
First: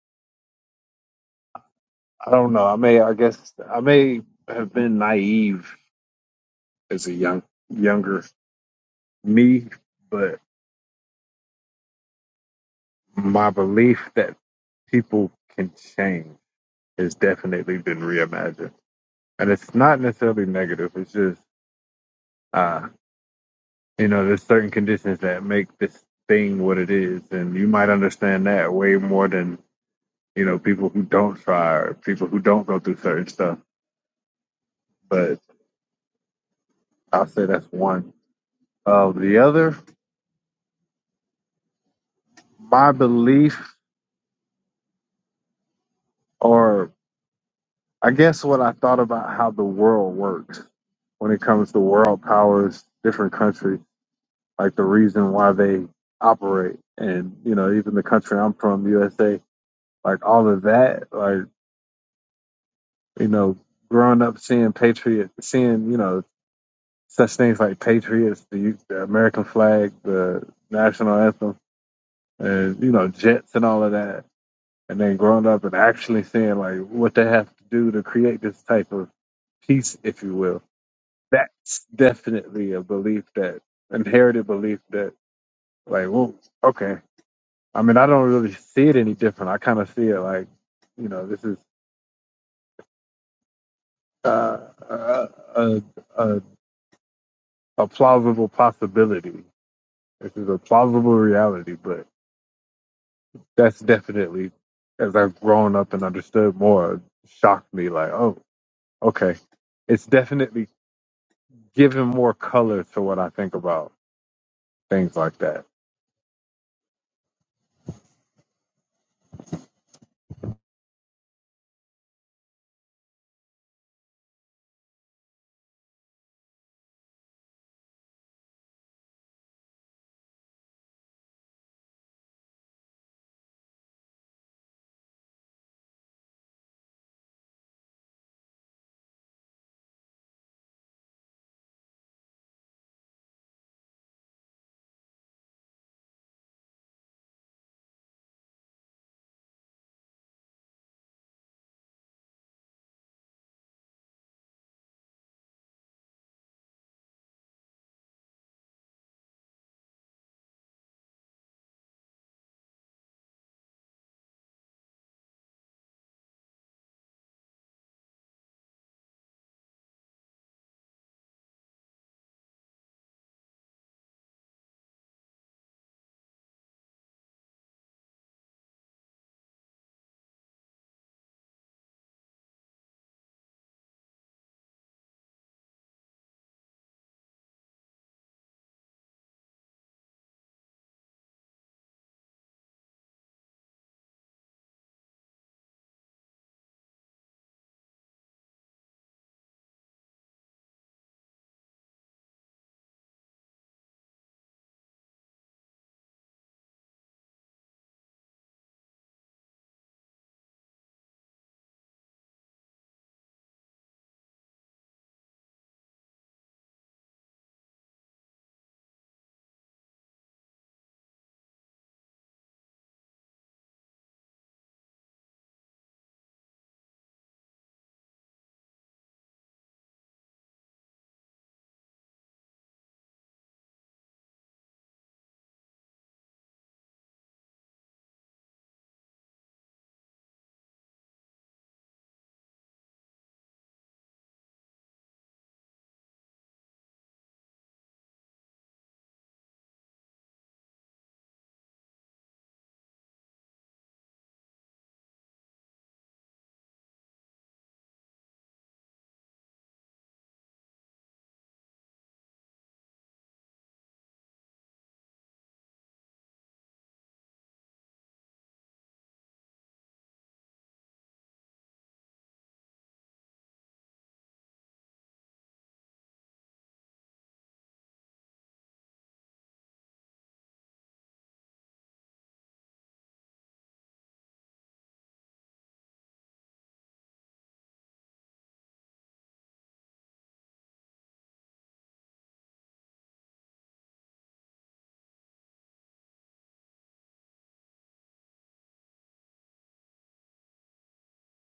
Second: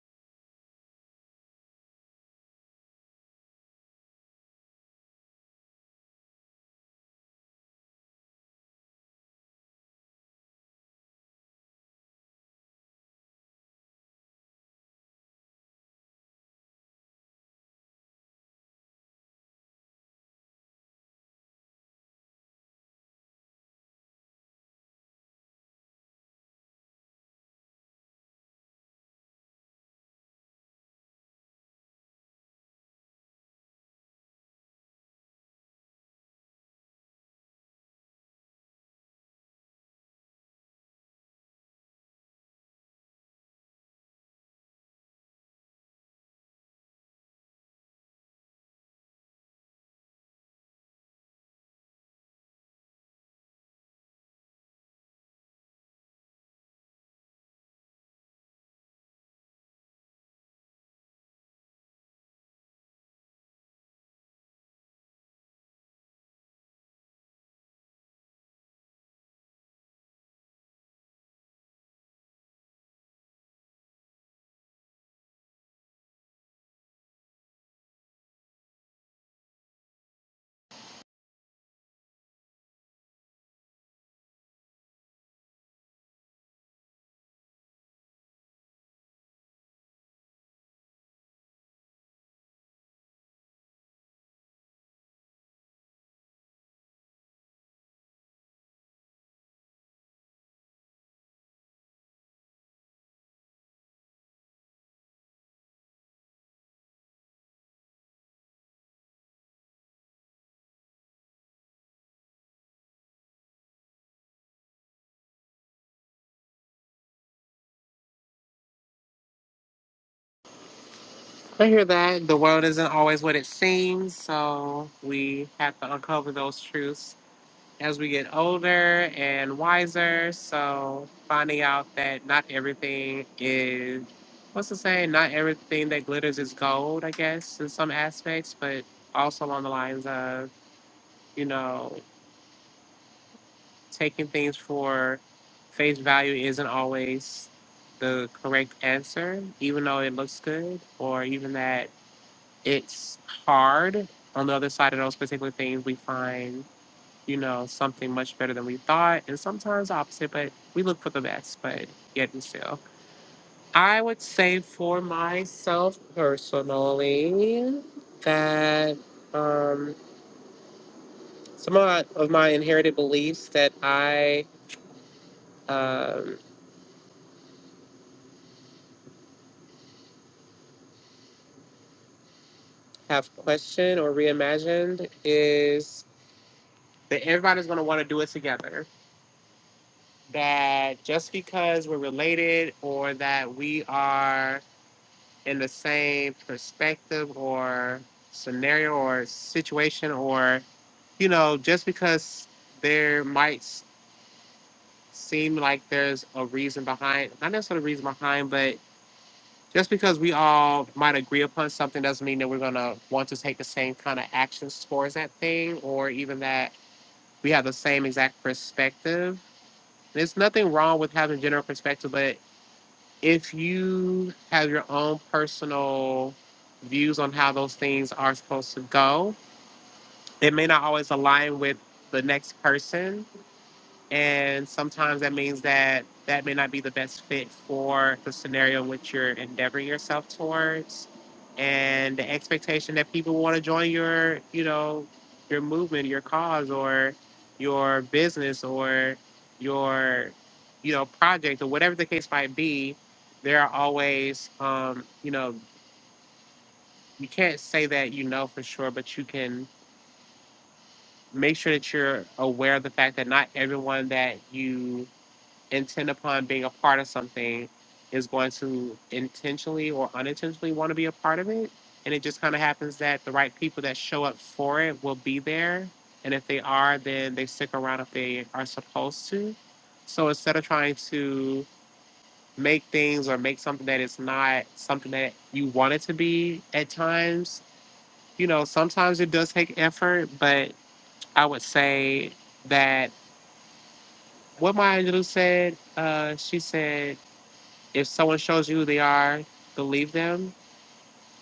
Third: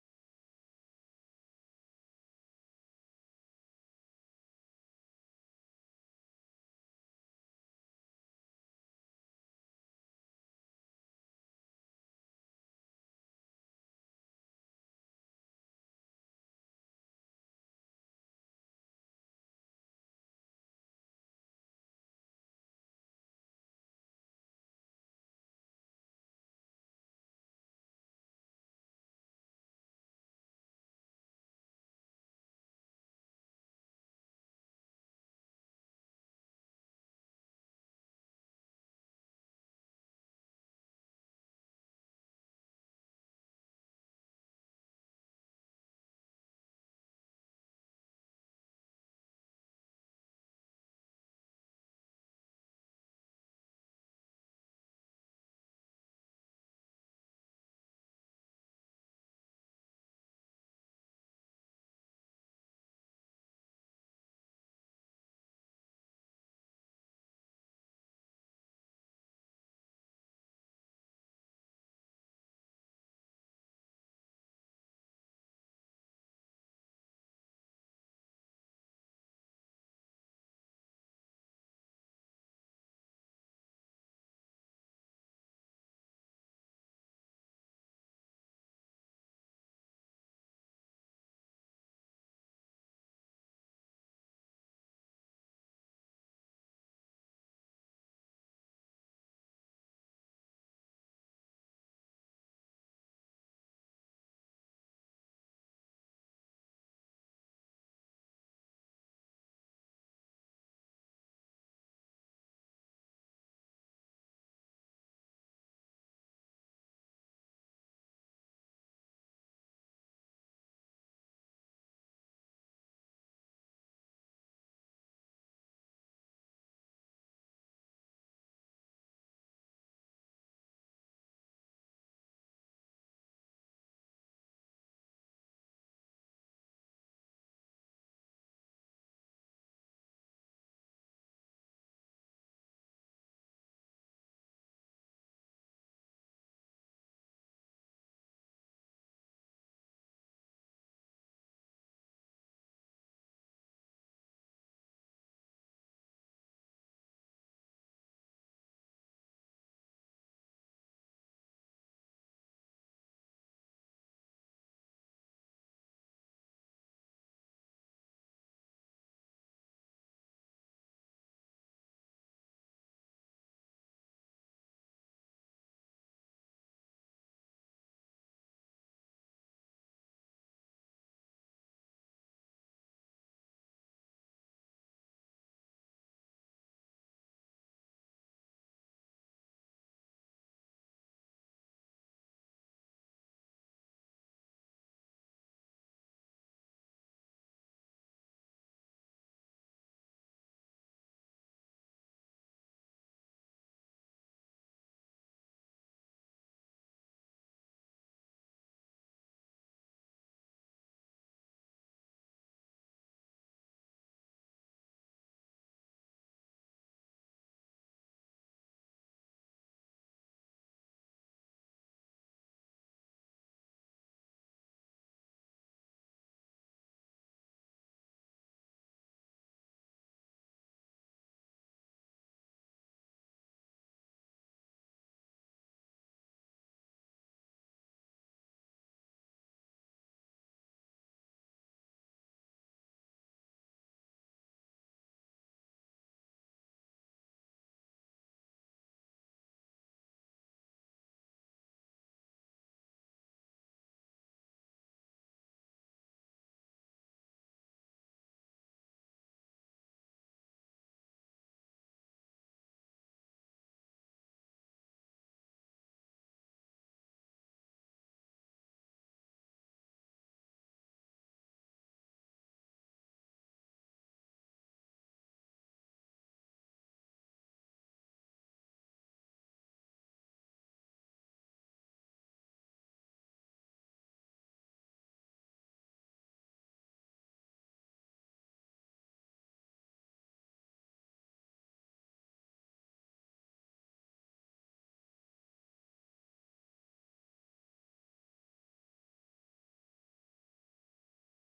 Speaker 2: I don't know. I may, I guess, I may have been naive as a young, younger me, but my belief that people can change has definitely been reimagined. And it's not necessarily negative. It's just, uh, you know, there's certain conditions that make this thing what it is. And you might understand that way more than you know, people who don't try or people who don't go through certain stuff. But I'll say that's one. Um, the other, my belief, or I guess what I thought about how the world works when it comes to world powers, different countries, like the reason why they operate. And, you know, even the country I'm from, USA, like all of that, like, you know, growing up seeing Patriot, seeing, you know, such things like Patriots, the, the American flag, the national anthem and you know jets and all of that and then growing up and actually seeing like what they have to do to create this type of piece, if you will that's definitely a belief that inherited belief that like well okay i mean i don't really see it any different i kind of see it like you know this is uh, a, a, a, a plausible possibility this is a plausible reality but that's definitely as i've grown up and understood more shocked me like oh Okay. It's definitely giving more color to what I think about things like that.
Speaker 1: I hear that the world isn't always what it seems, so we have to uncover those truths as we get older and wiser. So finding out that not everything is what's the saying? Not everything that glitters is gold, I guess, in some aspects, but also along the lines of, you know, taking things for face value isn't always the correct answer, even though it looks good, or even that it's hard. On the other side of those particular things, we find you know, something much better than we thought, and sometimes opposite, but we look for the best, but yet and still. I would say for myself personally that um, some of my, of my inherited beliefs that I um, have questioned or reimagined is that everybody's going to want to do it together. That just because we're related or that we are in the same perspective or scenario or situation or you know just because there might s- seem like there's a reason behind not necessarily a reason behind but just because we all might agree upon something doesn't mean that we're going to want to take the same kind of actions towards that thing or even that we have the same exact perspective there's nothing wrong with having general perspective but if you have your own personal views on how those things are supposed to go, it may not always align with the next person and sometimes that means that that may not be the best fit for the scenario which you're endeavoring yourself towards and the expectation that people want to join your you know your movement your cause or your business or your you know project or whatever the case might be there are always um you know you can't say that you know for sure but you can make sure that you're aware of the fact that not everyone that you intent upon being a part of something is going to intentionally or unintentionally want to be a part of it. And it just kind of happens that the right people that show up for it will be there. And if they are, then they stick around if they are supposed to. So instead of trying to make things or make something that is not something that you want it to be at times, you know, sometimes it does take effort, but I would say that what Maya Angelou said, uh, she said, if someone shows you who they are, believe them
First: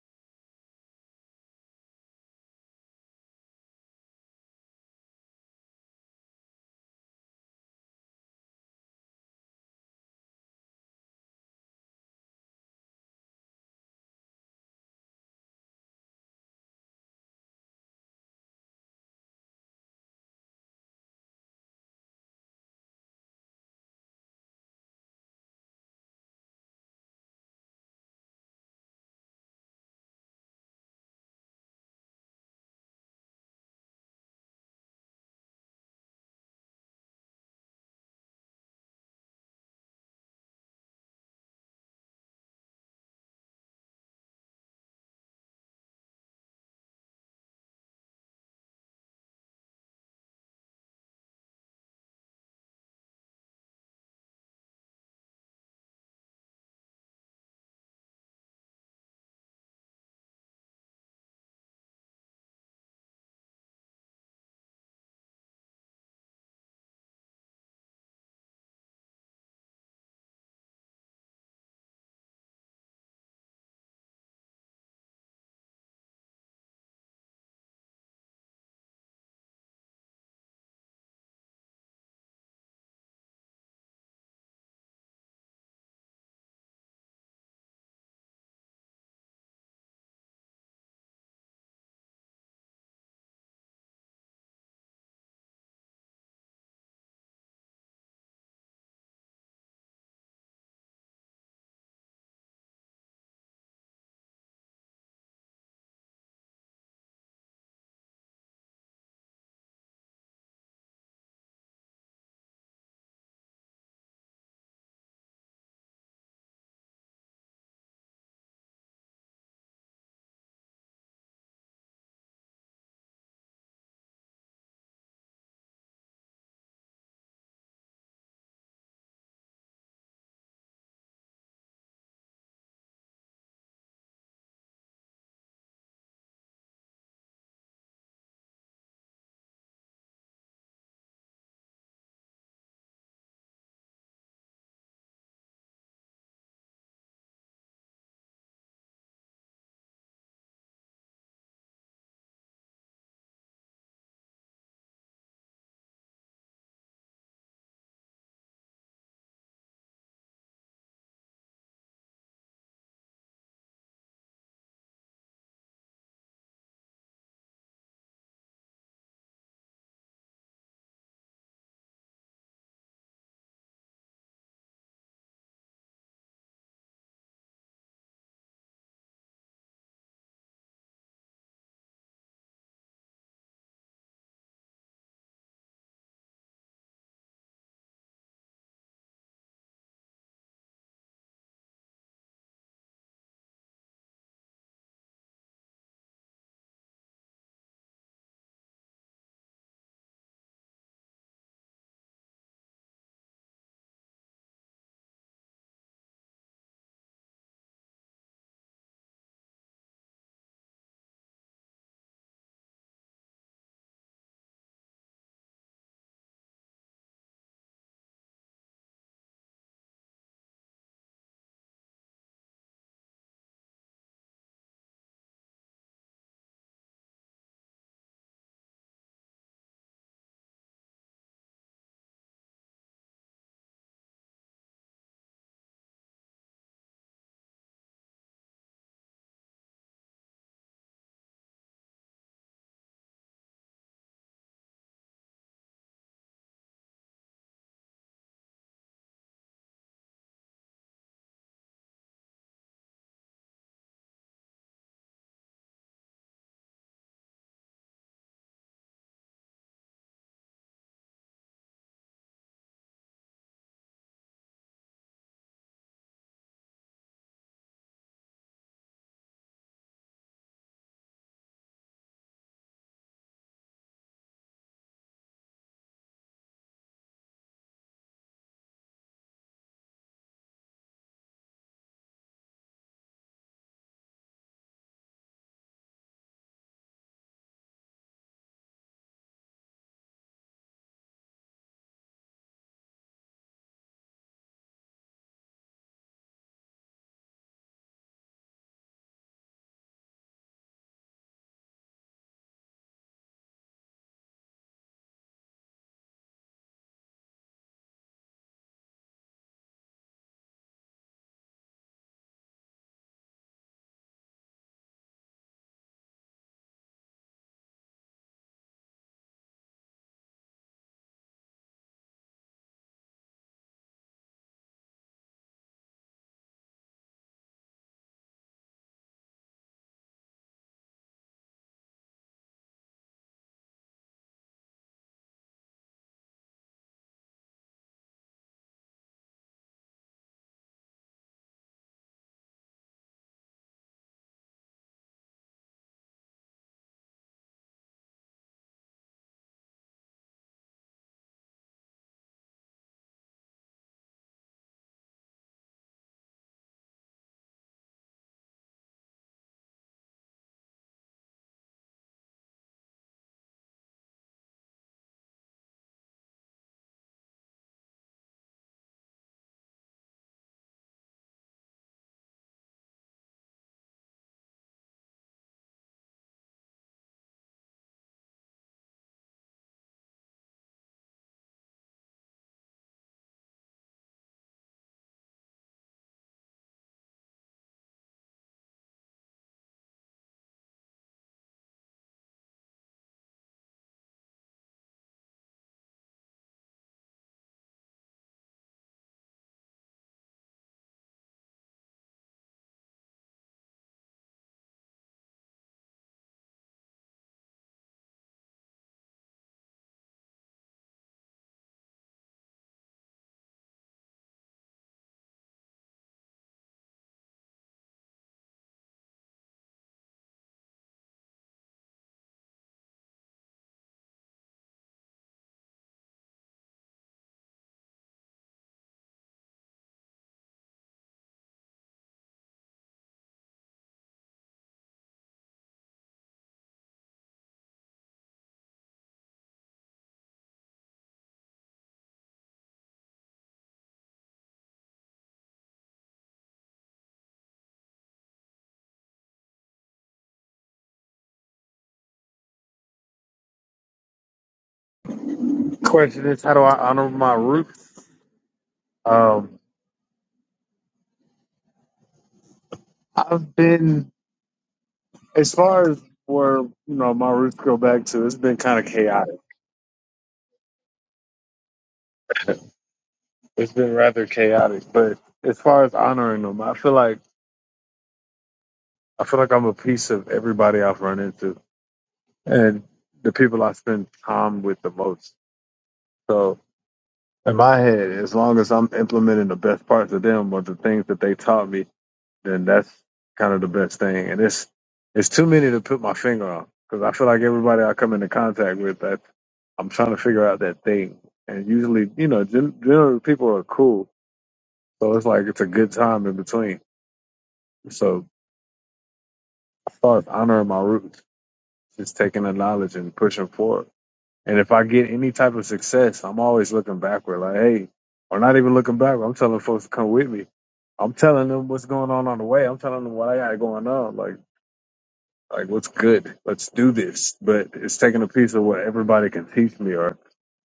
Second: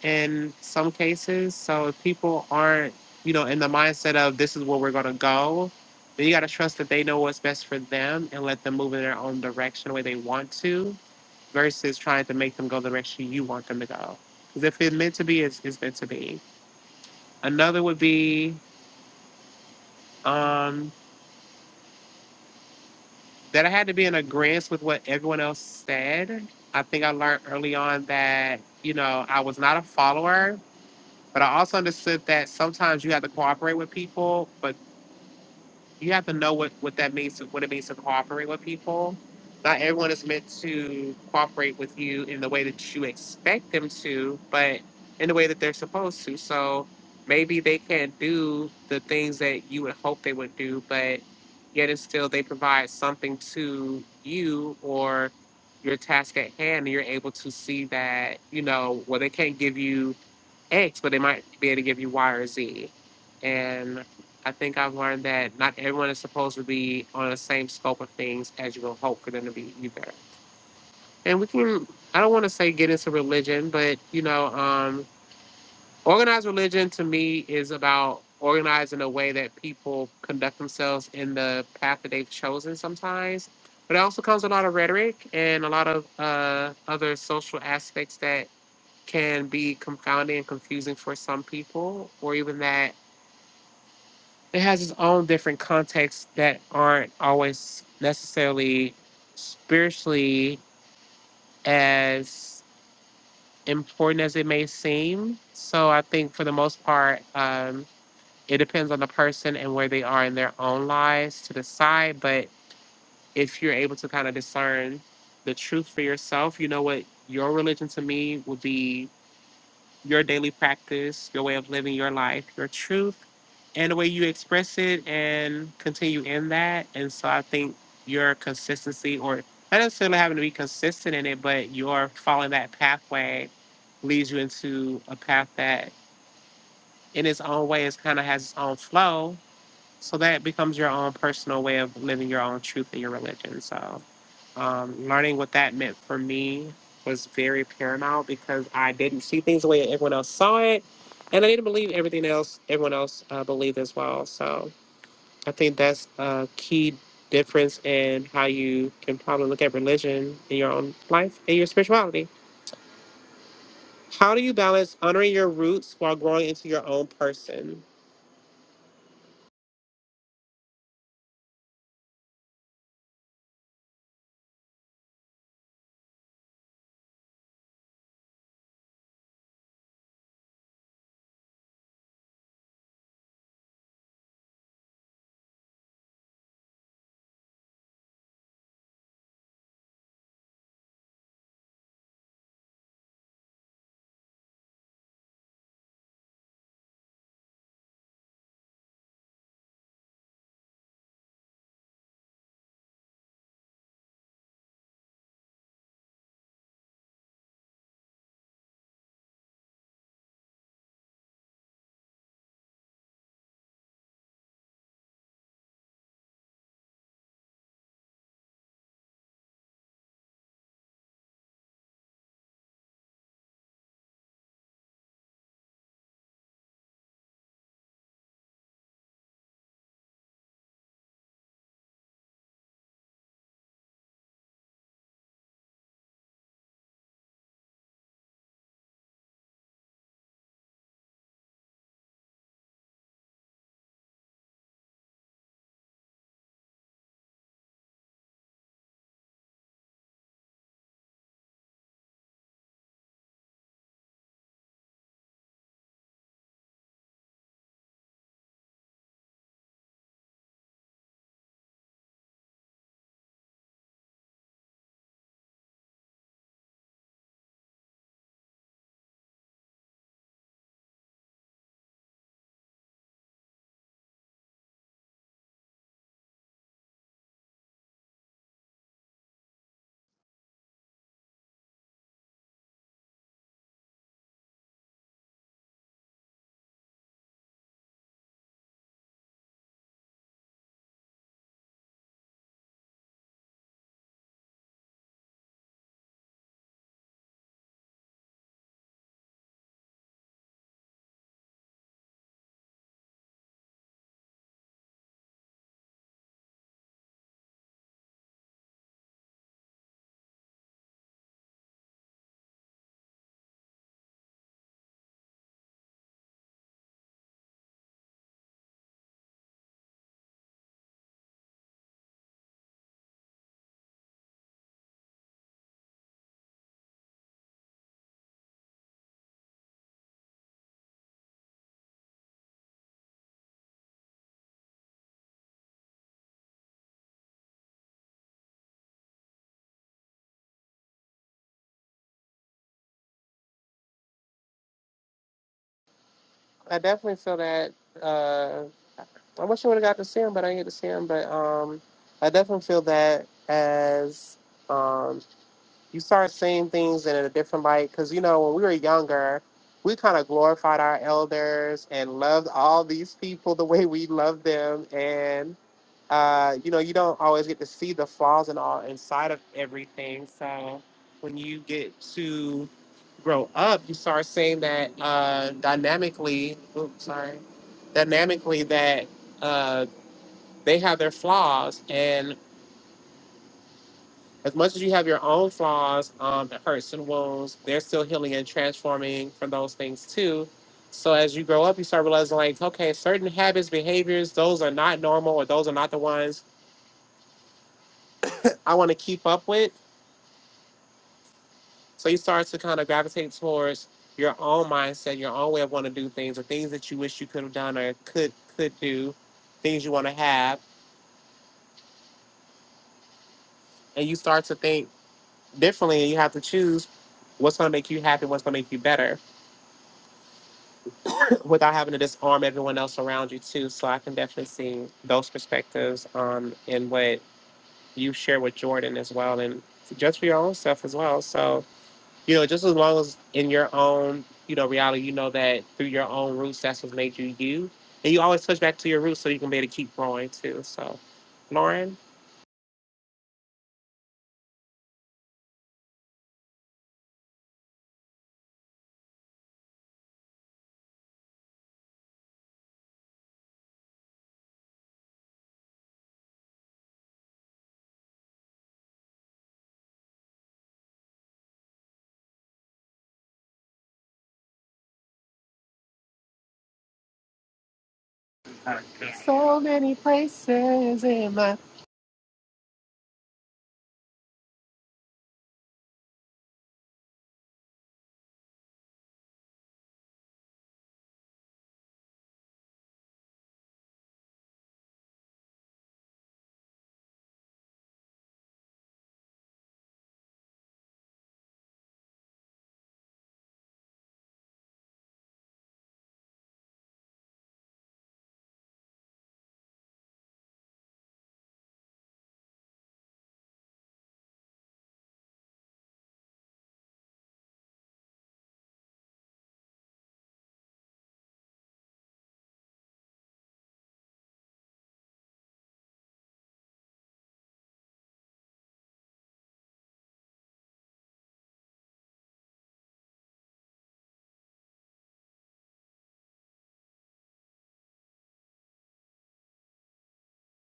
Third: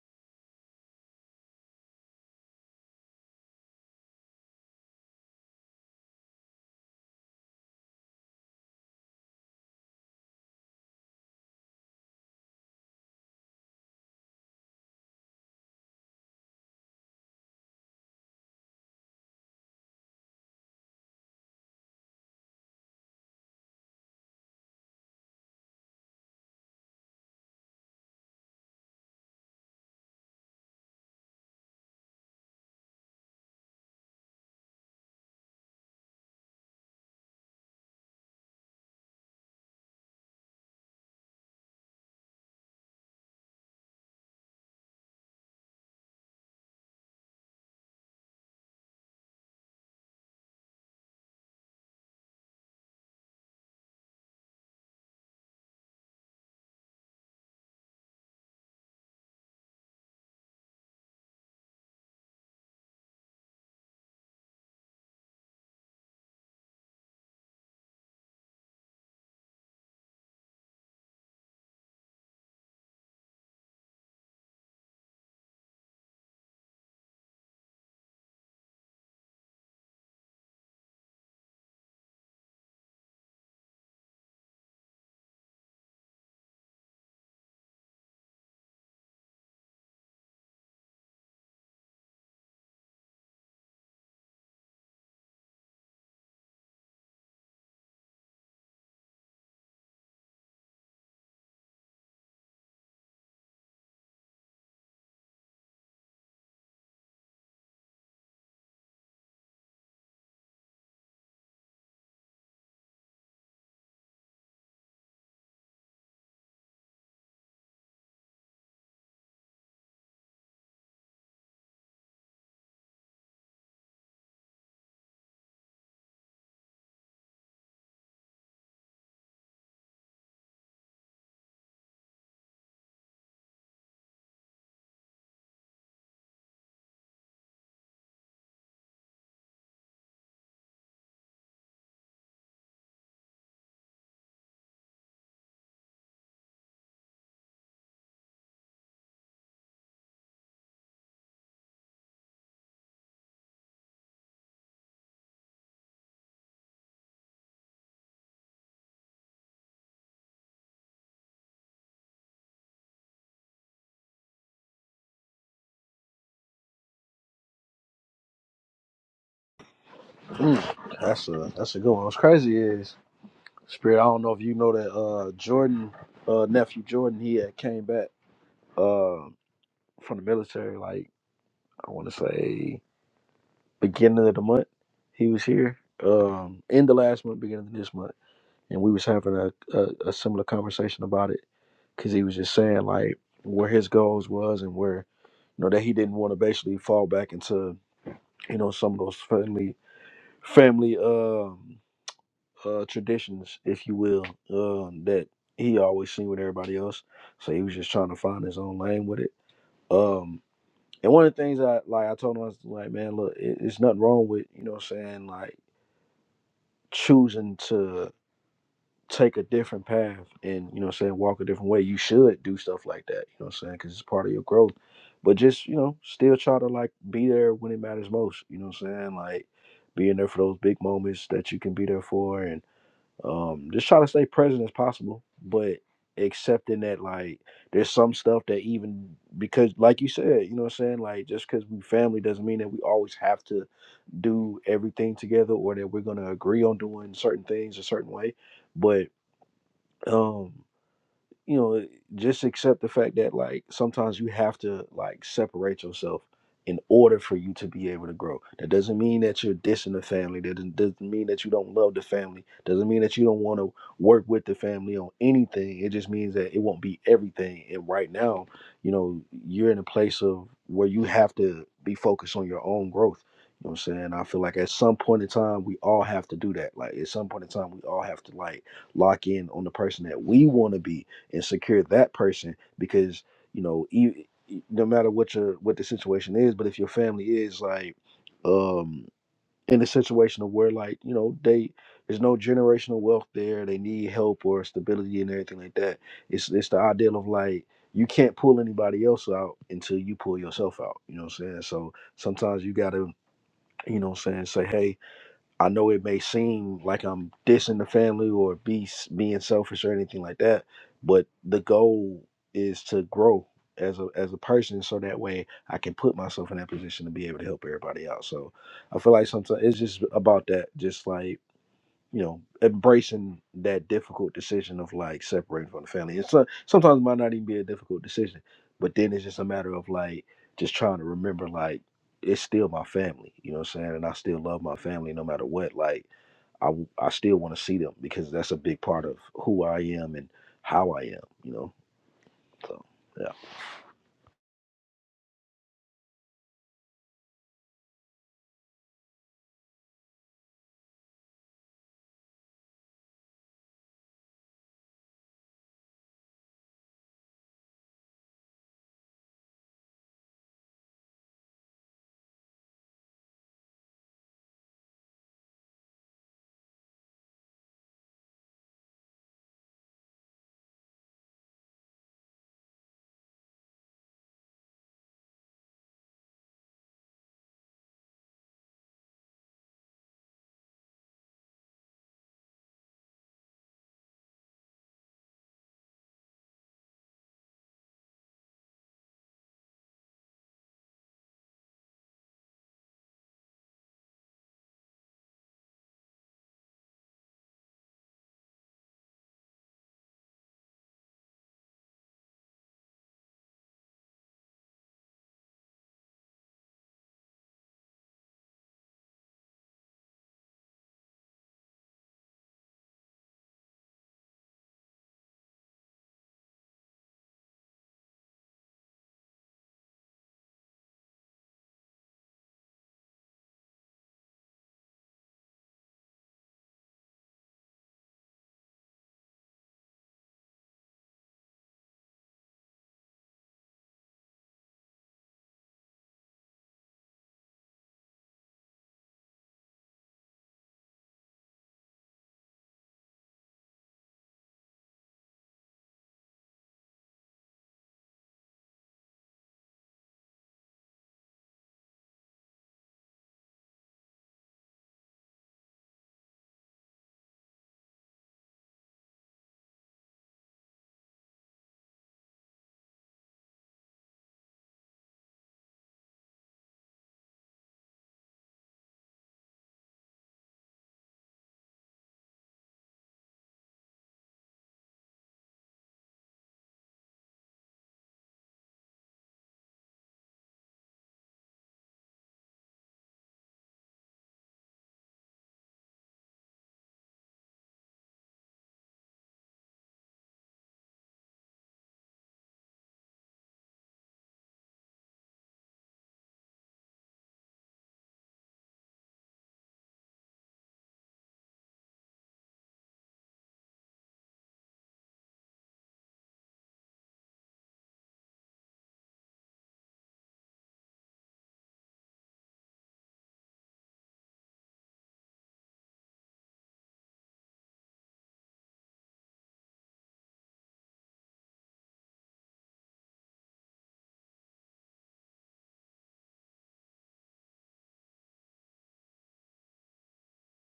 Speaker 1: in some cases. So if people aren't, you know, in the mindset of this is where we're gonna go, then you gotta trust that they know what's best for them and let them move in their own direction the way they want to, versus trying to make them go the direction you want them to go. Because if it's meant to be, it's, it's meant to be. Another would be um, that I had to be in agreement with what everyone else said. I think I learned early on that, you know, I was not a follower But I also understood that sometimes you have to cooperate with people, but you have to know what, what that means, what it means to cooperate with people. Not everyone is meant to cooperate with you in the way that you expect them to, but in the way that they're supposed to. So maybe they can't do the things that you would hope they would do, but yet and still they provide something to you or your task at hand and you're able to see that, you know, well they can't give you X, but they might be able to give you Y or Z. And I think I've learned that not everyone is supposed to be on the same scope of things as you would hope for them to be either. And we can, I don't want to say get into religion, but you know, um, organized religion to me is about organizing a way that people conduct themselves in the path that they've chosen sometimes. But it also comes with a lot of rhetoric and a lot of uh, other social aspects that can be confounding and confusing for some people, or even that it has its own different contexts that aren't always necessarily spiritually as important as it may seem. So I think for the most part, um, it depends on the person and where they are in their own lives to decide. But if you're able to kind of discern the truth for yourself, you know what your religion to me would be your daily practice, your way of living your life, your truth, and the way you express it and continue in that. And so I think your consistency, or not necessarily having to be consistent in it, but your following that pathway leads you into a path that in its own way is kind of has its own flow so that becomes your own personal way of living your own truth in your religion. So, um, learning what that meant for me was very paramount because I didn't see things the way everyone else saw it, and I didn't believe everything else everyone else uh, believed as well. So, I think that's a key difference in how you can probably look at religion in your own life and your spirituality. How do you balance honoring your roots while growing into your own person?
Speaker 3: Mm, that's a that's a good one. What's crazy is. Spirit, I don't know if you know that uh Jordan, uh nephew Jordan, he had came back uh from the military like I wanna say beginning of the month. He was here. Um in the last month, beginning of this month. And we was having a, a, a similar conversation about it because he was just saying like where his goals was and where you know that he didn't want to basically fall back into you know some of those family family um uh traditions, if you will, um, that he always seen with everybody else. So he was just trying to find his own lane with it. Um, and one of the things I like, I told him I was like, man, look, it, it's nothing wrong with you know what I'm saying, like choosing to take a different path and you know what I'm saying walk a different way. You should do stuff like that, you know what I'm saying, because it's part of your growth. But just you know, still try to like be there when it matters most. You know what I'm saying, like being there for those big moments that you can be there for and um just try to stay present as possible but accepting that like there's some stuff that even because like you said you know what i'm saying like just because we family doesn't mean that we always have to do everything together or that we're going to agree on doing certain things a certain way but um you know, just accept the fact that like sometimes you have to like separate yourself in order for you to be able to grow. That doesn't mean that you're dissing the family. That doesn't doesn't mean that you don't love the family. Doesn't mean that you don't want to work with the family on anything. It just means that it won't be everything. And right now, you know, you're in a place of where you have to be focused on your own growth. You know what I'm saying? I feel like at some point in time we all have to do that. Like at some point in time we all have to like lock in on the person that we want to be and secure that person because you know e e, no matter what your what the situation is but if your family is like um in a situation of where like you know they there's no generational wealth there they need help or stability and everything like that it's it's the ideal of like you can't pull anybody else out until you pull yourself out you know what i'm saying so sometimes you gotta you know what i'm saying say hey I know it may seem like I'm dissing the family or be being selfish or anything like that, but the goal is to grow as a as a person, so that way I can put myself in that position to be able to help everybody out. So I feel like sometimes it's just about that, just like you know embracing that difficult decision of like separating from the family It's so, sometimes it might not even be a difficult decision but then it's just a matter of like just trying to remember like it's still my family you know what i'm saying and i still love my family no matter what like i, w- I still want to see them because that's a big part of who i am and how i am you know so yeah
Speaker 1: I definitely feel that. Uh, I wish I would have got to see him, but I didn't get to see him. But um, I definitely feel that as um, you start seeing things in a different light, because you know when we were younger, we kind of glorified our elders and loved all these people the way we loved them, and uh, you know, you don't always get to see the flaws and all inside of everything. So when you get to grow up, you start seeing that uh, dynamically. Oops, sorry. Dynamically, that uh, they have their flaws, and as much as you have your own flaws, um, it hurts and wounds. They're still healing and transforming from those things too. So as you grow up, you start realizing like, okay, certain habits, behaviors, those are not normal, or those are not the ones I want to keep up with So you start to kind of gravitate towards your own mindset, your own way of wanting to do things, or things that you wish you could have done or could could do, things you want to have, and you start to think differently. And you have to choose what's going to make you happy, what's going to make you better, without having to disarm everyone else around you too. So I can definitely see those perspectives um, in what you share with Jordan as well, and just for your own stuff as well. So. You know, just as long as in your own, you know, reality, you know that through your own roots, that's what made you you. And you always touch back to your roots so you can be able to keep growing too. So, Lauren?
Speaker 2: Question is, how do I honor my roots? Um, I've been, as far as where you know my roots go back to, it's been kind of chaotic.
Speaker 1: So many places in my.
Speaker 2: It's been rather chaotic, but as far as honoring them, I feel like I feel like I'm a piece of everybody I've run into and the people I spend time with the most. So in my head, as long as I'm implementing the best parts of them or the things that they taught me, then that's kind of the best thing. And it's it's too many to put my finger on because I feel like everybody I come into contact with, that I'm trying to figure out that thing. And usually, you know, gen- generally people are cool, so it's like it's a good time in between. So I start honoring my roots, just taking the knowledge and pushing forward. And if I get any type of success, I'm always looking backward, like hey, or not even looking backward. I'm telling folks to come with me. I'm telling them what's going on on the way. I'm telling them what I got going on. Like Like, what's good? Let's do this. But it's taking a piece of what everybody can teach me or,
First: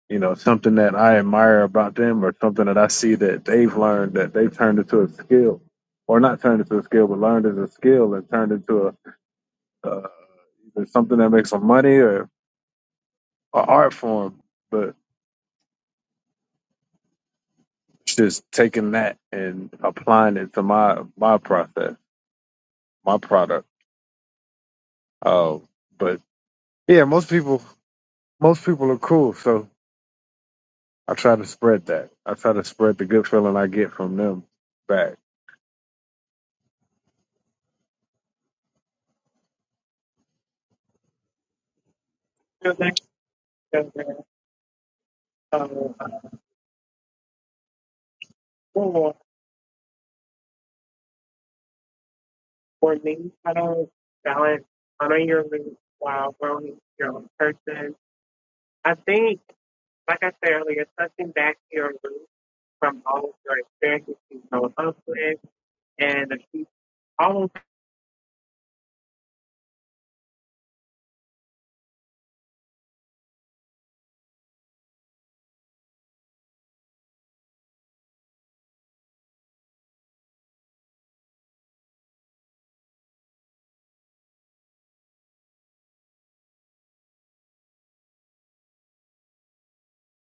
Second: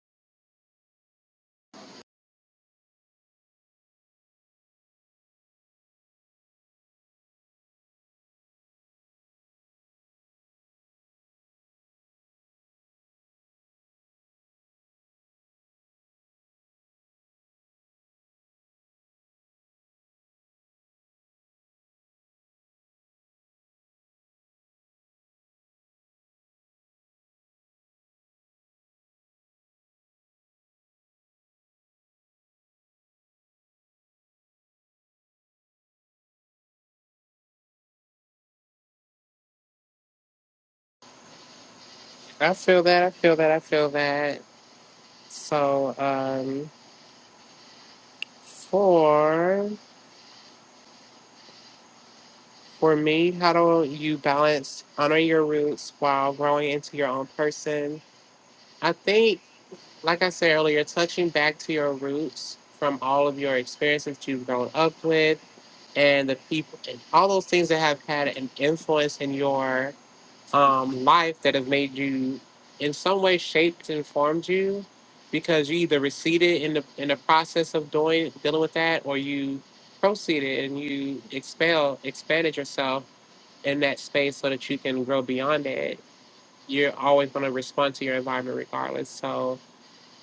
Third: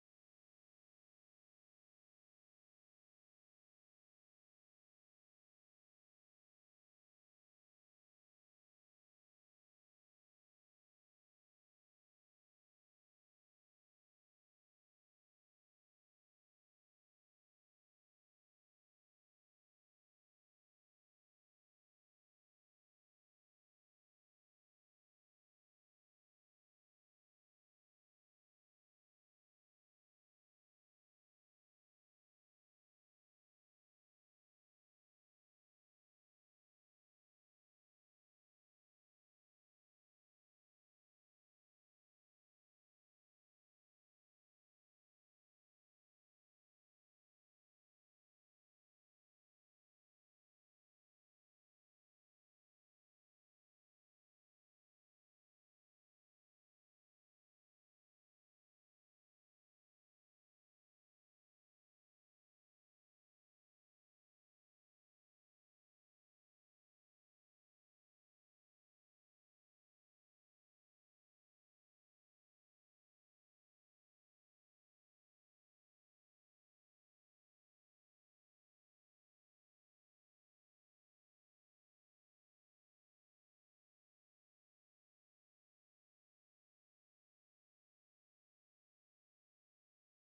Speaker 2: you know, something that I admire about them or something that I see that they've learned that they've turned into a skill or not turned into a skill, but learned as a skill and turned into a, uh, either something that makes some money or an art form. But it's just taking that and applying it to my, my process, my product. Uh, but yeah, most people, most people are cool. So I try to spread that. I try to spread the good feeling I get from them back.
Speaker 1: I feel
Speaker 2: like it
Speaker 1: that, I feel that, I feel
Speaker 2: does that.
Speaker 1: that. So,
Speaker 2: So,
Speaker 1: um,
Speaker 2: for
Speaker 1: for. For
Speaker 2: for
Speaker 1: me,
Speaker 2: me,
Speaker 1: how
Speaker 2: I
Speaker 1: do
Speaker 2: don't
Speaker 1: you
Speaker 2: balance.
Speaker 1: balance
Speaker 2: I know
Speaker 1: honoring your
Speaker 2: you're really
Speaker 1: roots while
Speaker 2: while
Speaker 1: growing
Speaker 2: growing
Speaker 1: into your
Speaker 2: your
Speaker 1: own
Speaker 2: own person.
Speaker 1: person? I
Speaker 2: I
Speaker 1: think
Speaker 2: think,
Speaker 1: like
Speaker 2: like
Speaker 1: I
Speaker 2: I
Speaker 1: said
Speaker 2: said
Speaker 1: earlier,
Speaker 2: earlier,
Speaker 1: touching
Speaker 2: touching back
Speaker 1: back to
Speaker 2: to your
Speaker 1: your
Speaker 2: roots
Speaker 1: roots from
Speaker 2: from all
Speaker 1: all
Speaker 2: of
Speaker 1: of your
Speaker 2: your experiences
Speaker 1: experiences that
Speaker 2: you
Speaker 1: you've grown
Speaker 2: grow
Speaker 1: up
Speaker 2: up with
Speaker 1: with and
Speaker 2: and
Speaker 1: the
Speaker 2: the people,
Speaker 1: people and all
Speaker 2: all
Speaker 1: those
Speaker 2: of
Speaker 1: things that have had an influence in your um, life that have made you in some way shaped and formed you because you either receded in the in the process of doing dealing with that or you proceeded and you expel expanded yourself in that space so that you can grow beyond it. You're always going to respond to your environment regardless. So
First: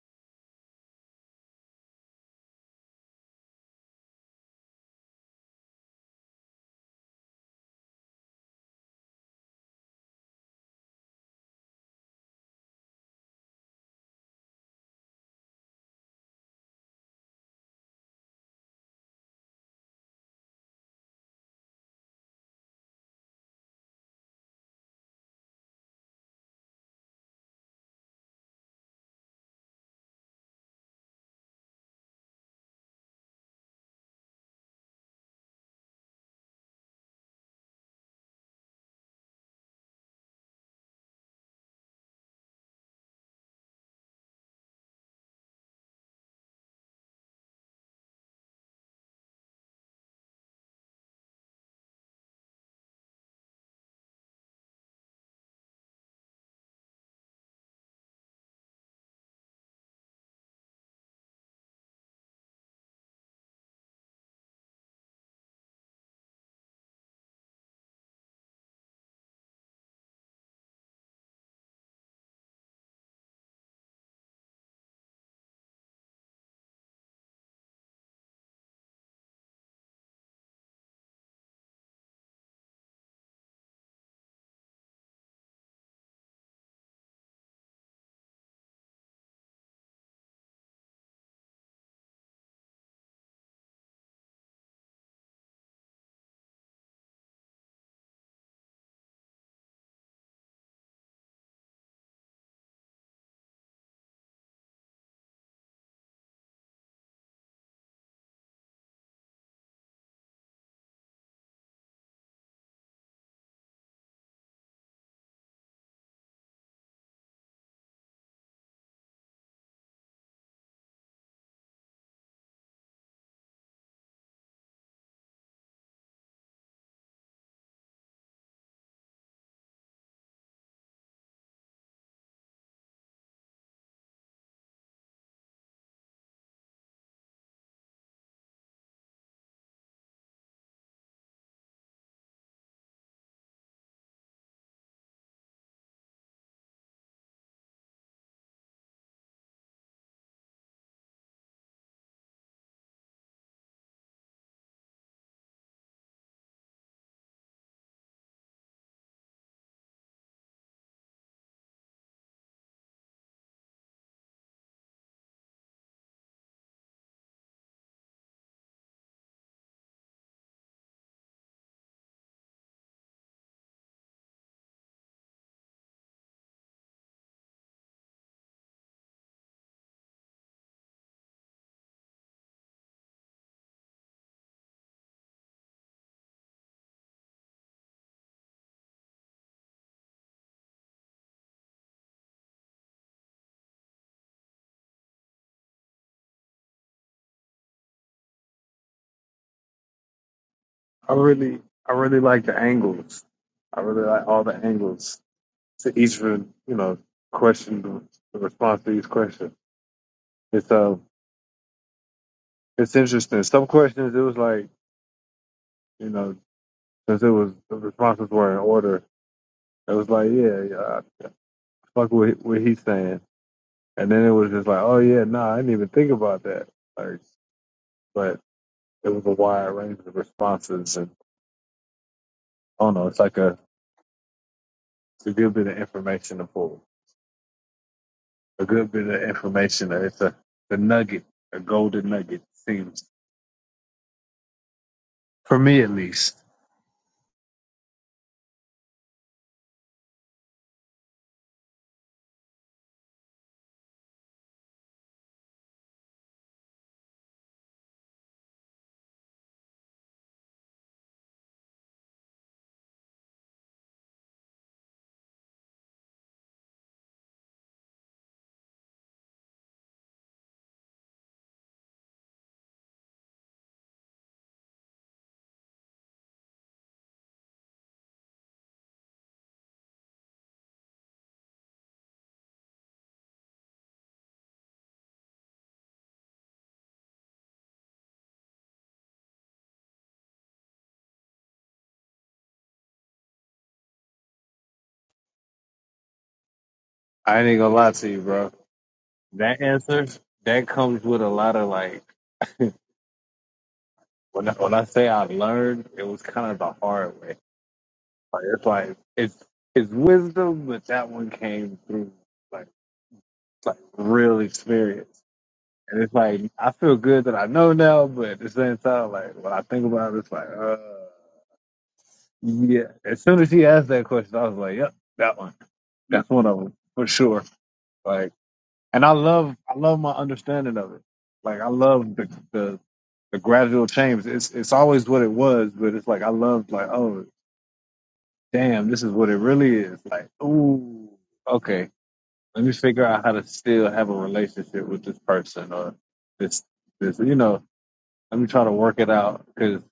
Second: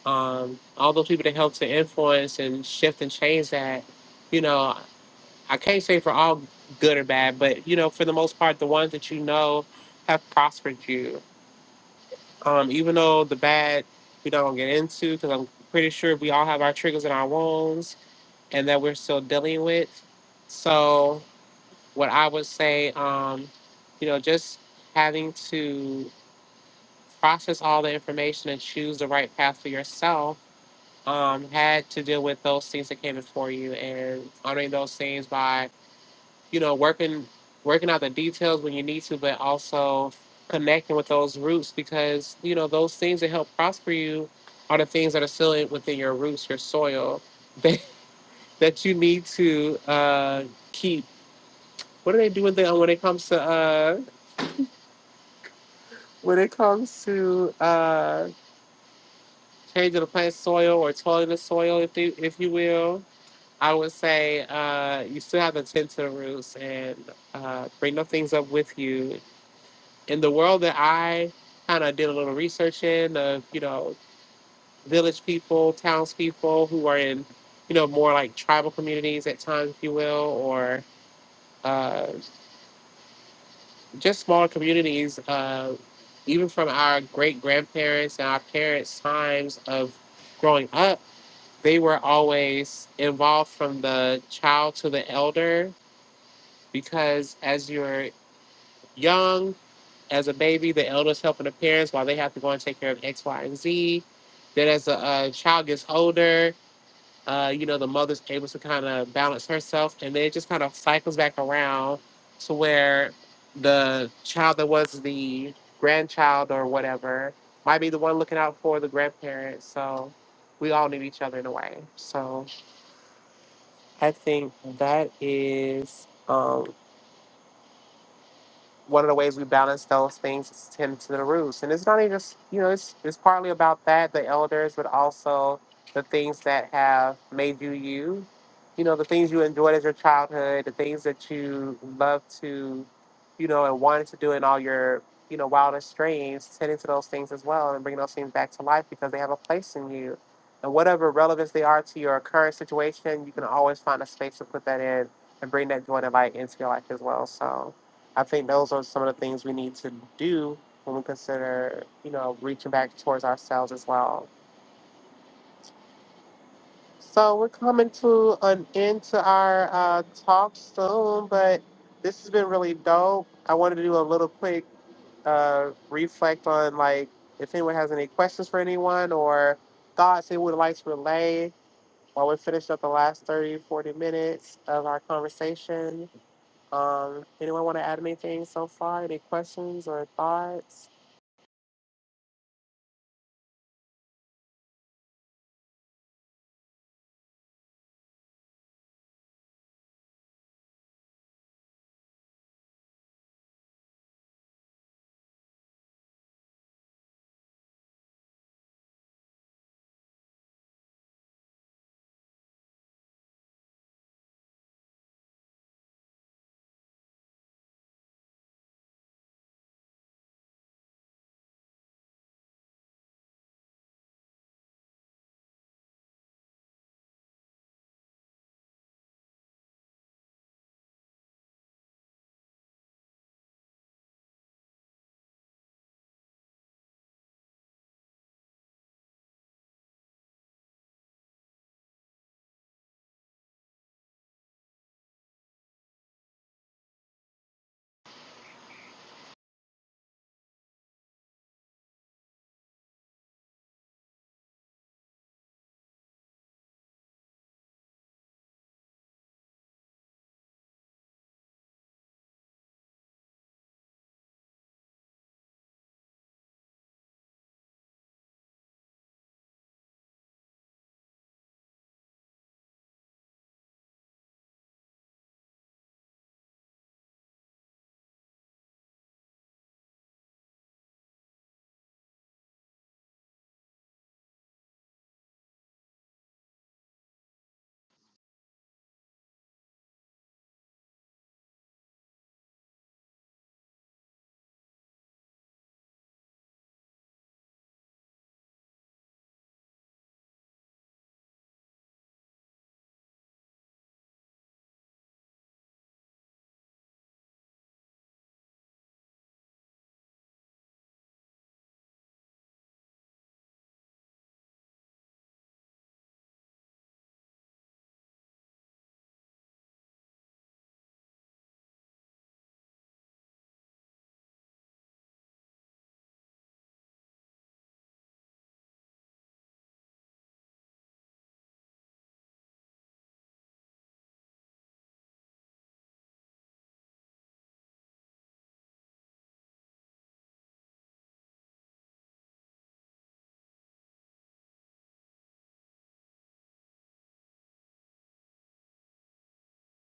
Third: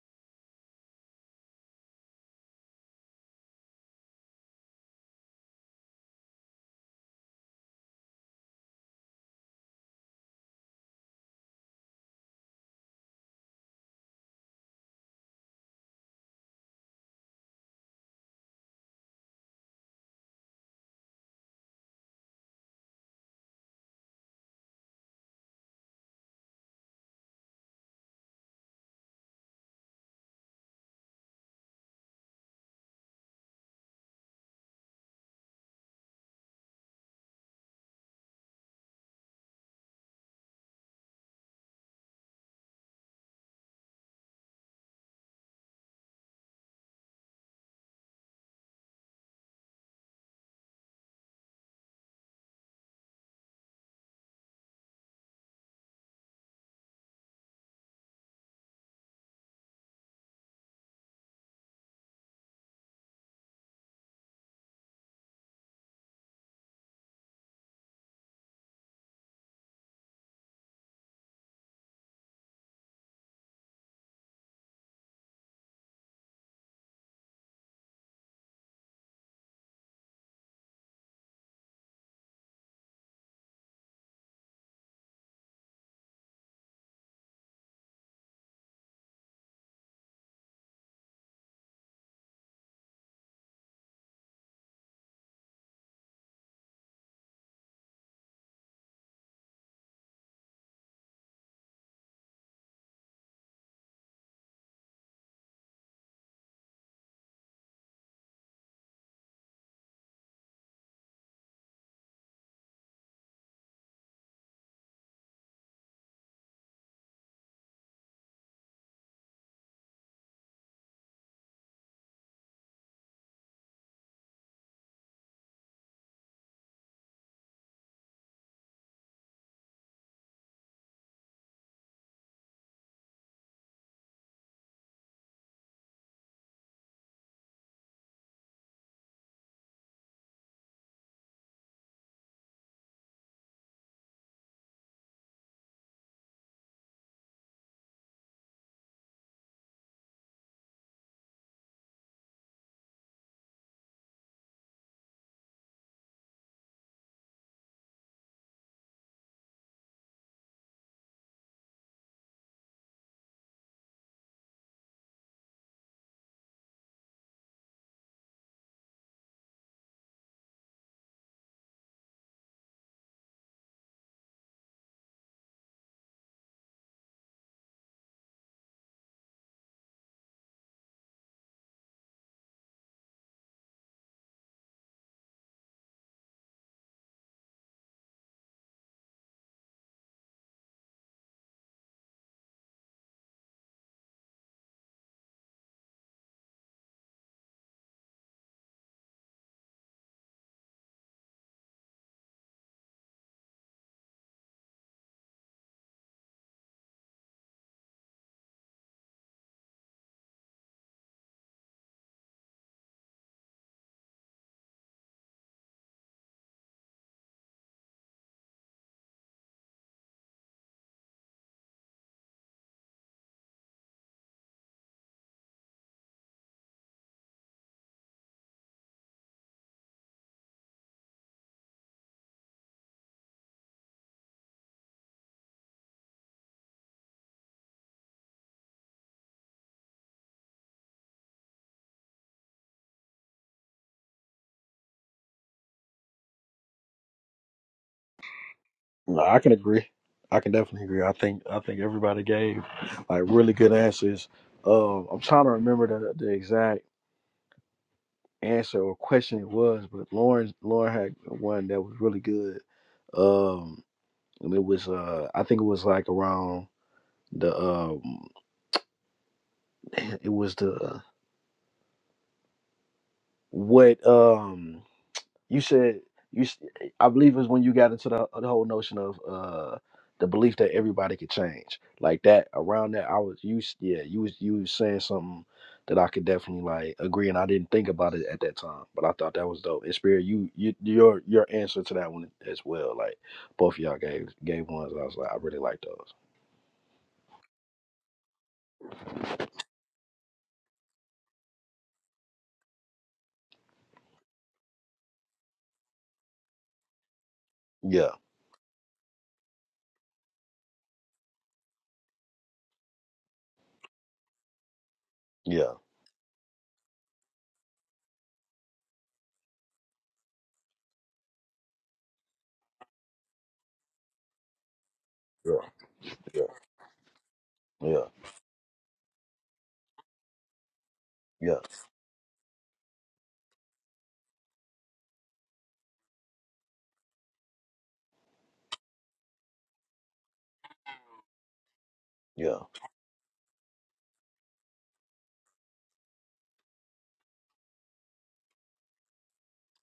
Speaker 1: um, all those people that helped to influence and shift and change that, you know, I can't say for all good or bad, but you know, for the most part, the ones that you know have prospered you. Um, even though the bad we don't get into, because I'm pretty sure we all have our triggers and our wounds, and that we're still dealing with. So, what I would say, um, you know, just having to process all the information and choose the right path for yourself um, had to deal with those things that came before you and honoring those things by, you know, working working out the details when you need to, but also connecting with those roots because, you know, those things that help prosper you are the things that are still in- within your roots, your soil, that, that you need to uh, keep. What do they do with that when it comes to uh, when it comes to uh, changing the plant soil or toiling the soil, if they, if you will? I would say uh, you still have to tend to the roots and uh, bring those things up with you. In the world that I kind of did a little research in, of you know, village people, townspeople who are in, you know, more like tribal communities at times, if you will, or uh, just smaller communities, uh, even from our great grandparents and our parents' times of growing up, they were always involved from the child to the elder because as you're young, as a baby, the elders helping the parents while they have to go and take care of X, Y, and Z. Then as a uh, child gets older, uh, you know, the mother's able to kind of balance herself, and then it just kind of cycles back around to where the child that was the grandchild or whatever might be the one looking out for the grandparents. So we all need each other in a way. So I think that is. um, one of the ways we balance those things is tend to the roots. And it's not even just, you know, it's, it's partly about that, the elders, but also the things that have made you you. You know, the things you enjoyed as your childhood, the things that you love to, you know, and wanted to do in all your, you know, wildest dreams, tending to those things as well and bringing those things back to life because they have a place in you. And whatever relevance they are to your current situation, you can always find a space to put that in and bring that joy and light into your life as well. So, I think those are some of the things we need to do when we consider, you know, reaching back towards ourselves as well. So we're coming to an end to our uh, talk soon, but this has been really dope. I wanted to do a little quick uh, reflect on like if anyone has any questions for anyone or thoughts they would like to relay while we finish up the last 30, 40 minutes of our conversation. Um, anyone want to add anything so far? Any questions or thoughts?
Speaker 2: I really, I really like the angles. I really like all the angles to each, of you know, question, the response to each question. It's uh, it's interesting. Some questions, it was like, you know, since it was the responses were in order, it was like, yeah, yeah, I fuck with what he's saying, and then it was just like, oh yeah, nah, I didn't even think about that. Like, but it was a wide range of responses, and I don't know, it's like a, it's a good bit of information to pull, a good bit of information. It's a the nugget, a golden nugget seems for me at least.
Speaker 3: No, I can agree. I can definitely agree. I think I think everybody gave like really good answers. Um, I'm trying to remember the, the exact. answer or question it was, but Lauren Lauren had one that was really good. Um, and it was uh, I think it was like around the um, it was the what um. you said you s- i believe it was when you got into the, uh, the whole notion of uh the belief that everybody could change like that around that i was you s- yeah you was you was saying something that i could definitely like agree and i didn't think about it at that time but i thought that was dope and spirit you, you your your answer to that one as well like both of y'all gave gave ones i was like i really like those
Speaker 2: I ain't gonna lie to you, bro. That answer that comes with a lot of like. When I, when I say I learned, it was kind of the hard way.
Speaker 3: yeah
Speaker 2: Like it's like it's it's wisdom, but that one came through like like real experience.
Speaker 3: yeah
Speaker 2: And it's like I feel good that I know now, but at the same time, like when I think about it, it's like uh yeah. As soon as he asked that question, I was like, yep, that
Speaker 3: yeah
Speaker 2: one. That's
Speaker 3: yeah
Speaker 2: one of them for sure.
Speaker 3: yeah
Speaker 2: Like, and I love I love my understanding of it.
Speaker 3: yeah
Speaker 2: Like I love the the the gradual change. It's it's always what it was, but it's like I love like oh. damn, this is what it really is. Like, ooh, okay, let me figure out how to still have a relationship with this person or this, this, you know, let me try to work it out because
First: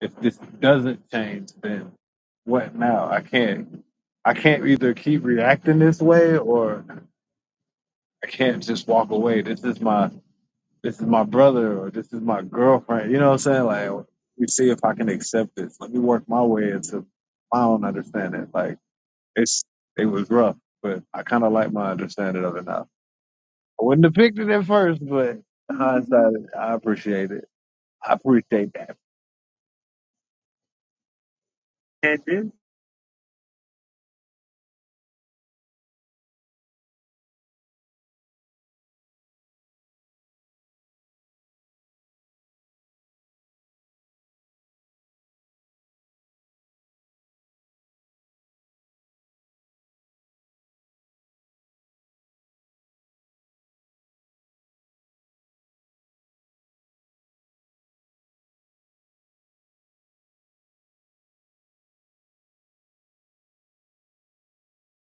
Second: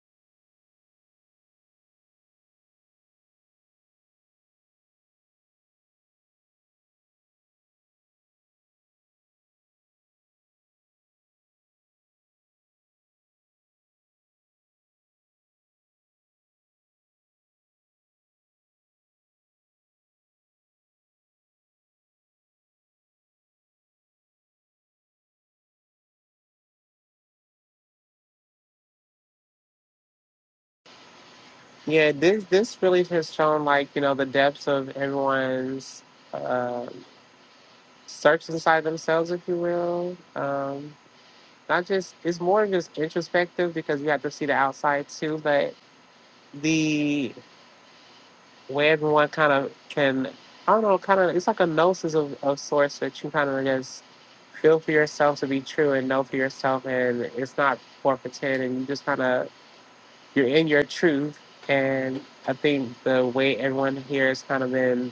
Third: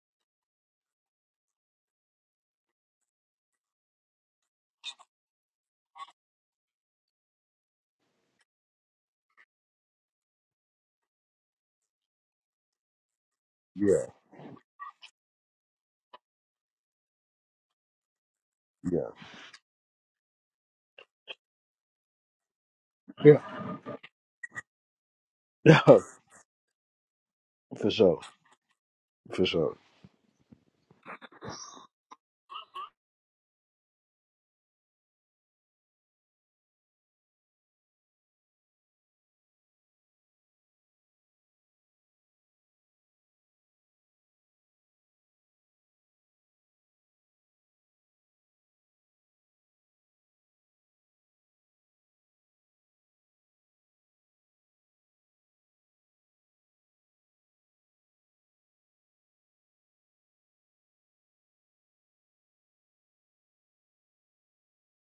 Speaker 2: if this doesn't change, then what now? I can't, I can't either keep reacting this way or I can't just walk away. This is my, this is my brother or this is my girlfriend. You know what I'm saying? Like,
Speaker 3: yeah
Speaker 2: let me see if I can accept this. Let me work my way into my own understanding. Like,
Speaker 3: yeah
Speaker 2: it's it was rough, but I kind of like my understanding of it now.
Speaker 3: yeah
Speaker 2: I wouldn't have picked it at first, but
Speaker 3: yeah
Speaker 2: hindsight, I appreciate it.
Speaker 3: for
Speaker 2: I
Speaker 3: sure
Speaker 2: appreciate that.
Speaker 3: for sure
Speaker 1: Yeah,
Speaker 2: And
Speaker 1: this
Speaker 2: then,
Speaker 1: this really has shown like you know the depths of everyone's uh, search inside themselves, if you will. Um, not just it's more just introspective because you have to see the outside too, but the way everyone kind of can I don't know, kind of it's like a gnosis of of sorts that you kind of just feel for yourself to be true and know for yourself, and it's not for pretend, and you just kind of you're in your truth and I think the way everyone here has kind of been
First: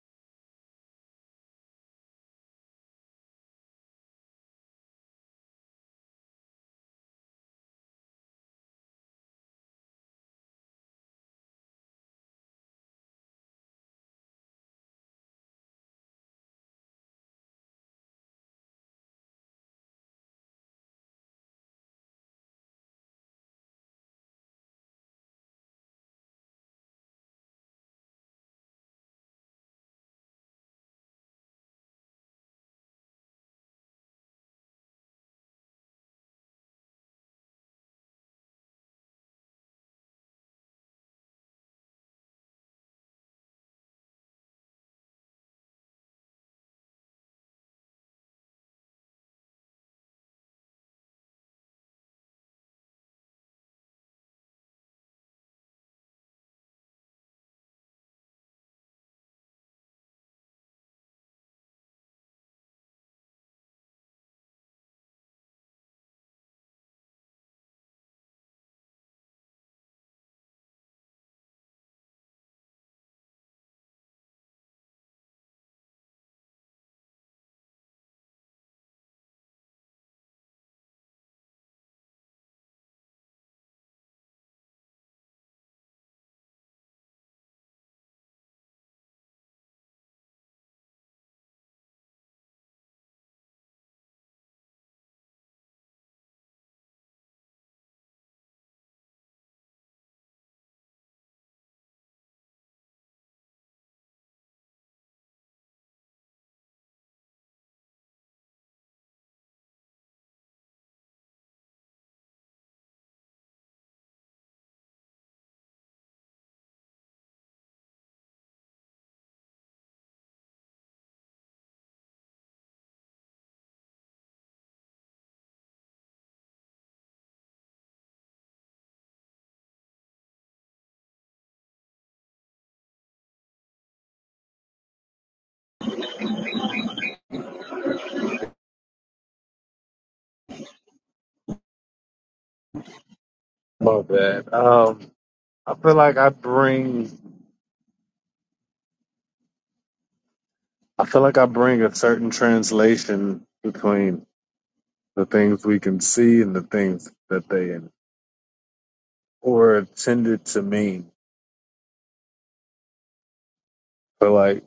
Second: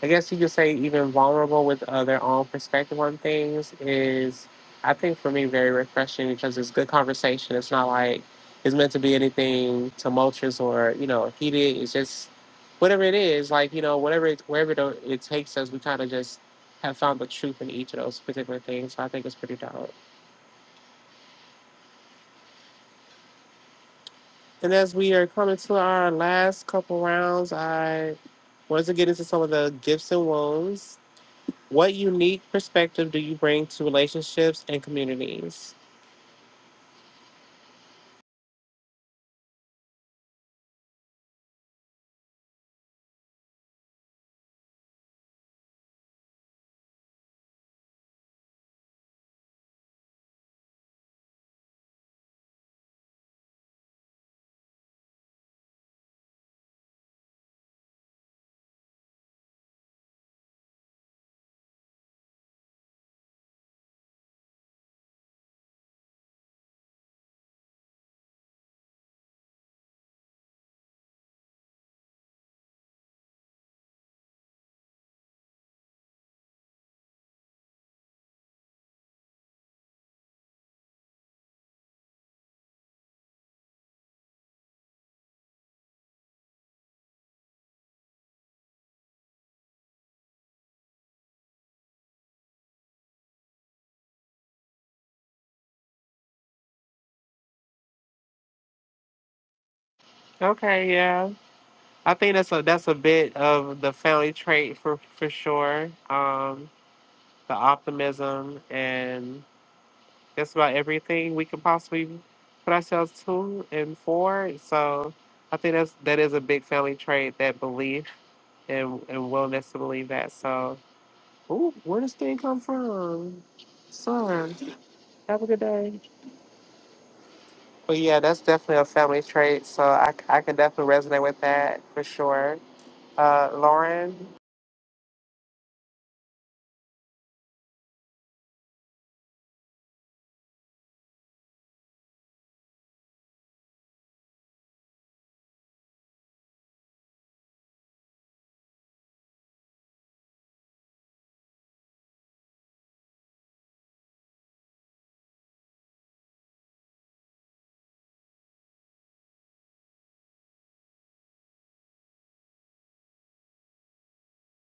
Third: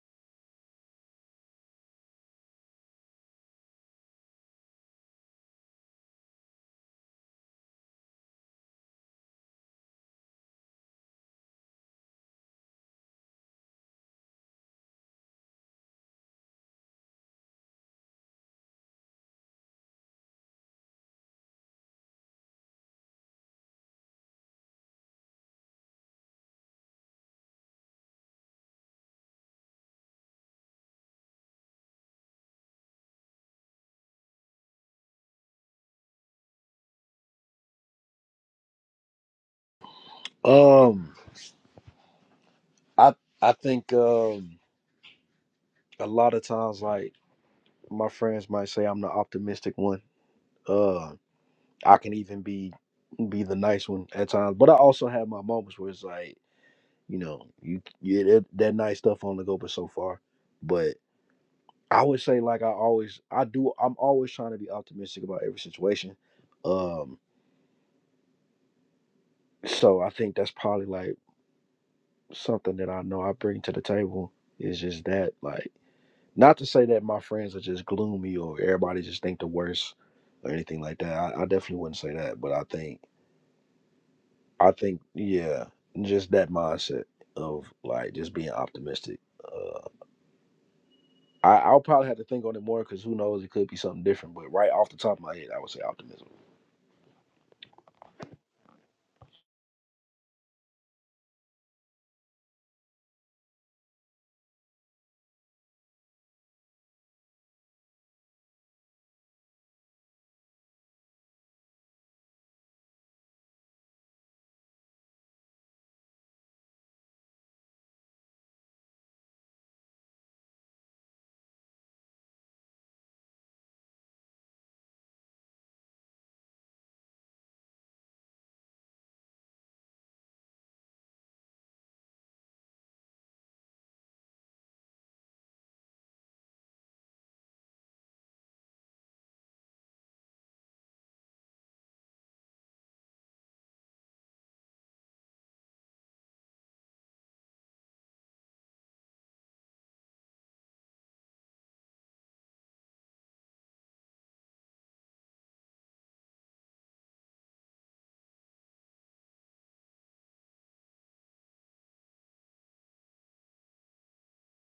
Speaker 1: I guess you could say even vulnerable with uh, their own perspective on things is, I think for me, very refreshing because it's good conversation. It's not like it's meant to be anything tumultuous or you know heated. It's just whatever it is, like you know whatever it, wherever it, it takes us, we kind of just have found the truth in each of those particular things. So I think it's pretty dope. And as we are coming to our last couple rounds, I wanted to get into some of the gifts and wounds What unique perspective do you bring to relationships and communities?
Speaker 3: um I I think um, a lot of times, like my friends might say, I'm the optimistic one. Uh, I can even be be the nice one at times, but I also have my moments where it's like, you know, you, you that, that nice stuff only go but so far. But I would say, like I always, I do. I'm always trying to be optimistic about every situation. Um, so I think that's probably like something that I know I bring to the table is just that, like. Not to say that my friends are just gloomy or everybody just think the worst or anything like that. I, I definitely wouldn't say that, but I think I think yeah, just that mindset of like just being optimistic. Uh, I, I'll probably have to think on it more because who knows, it could be something different. But right off the top of my head, I would say optimism.
Speaker 1: Okay, yeah. I think that's a that's a bit of the family trait for for sure. Um, the optimism and just about everything we can possibly put ourselves to and for. So I think that's that is a big family trait, that belief and and willingness to believe that. So ooh, where does thing come from? Son, have a good day. But yeah, that's definitely a family trait. So I, I can definitely resonate with that for sure. Uh, Lauren,
Speaker 2: my bad. Um, I feel like I bring, I feel like I bring a certain translation between the things we can see and the things that they were intended to mean. But like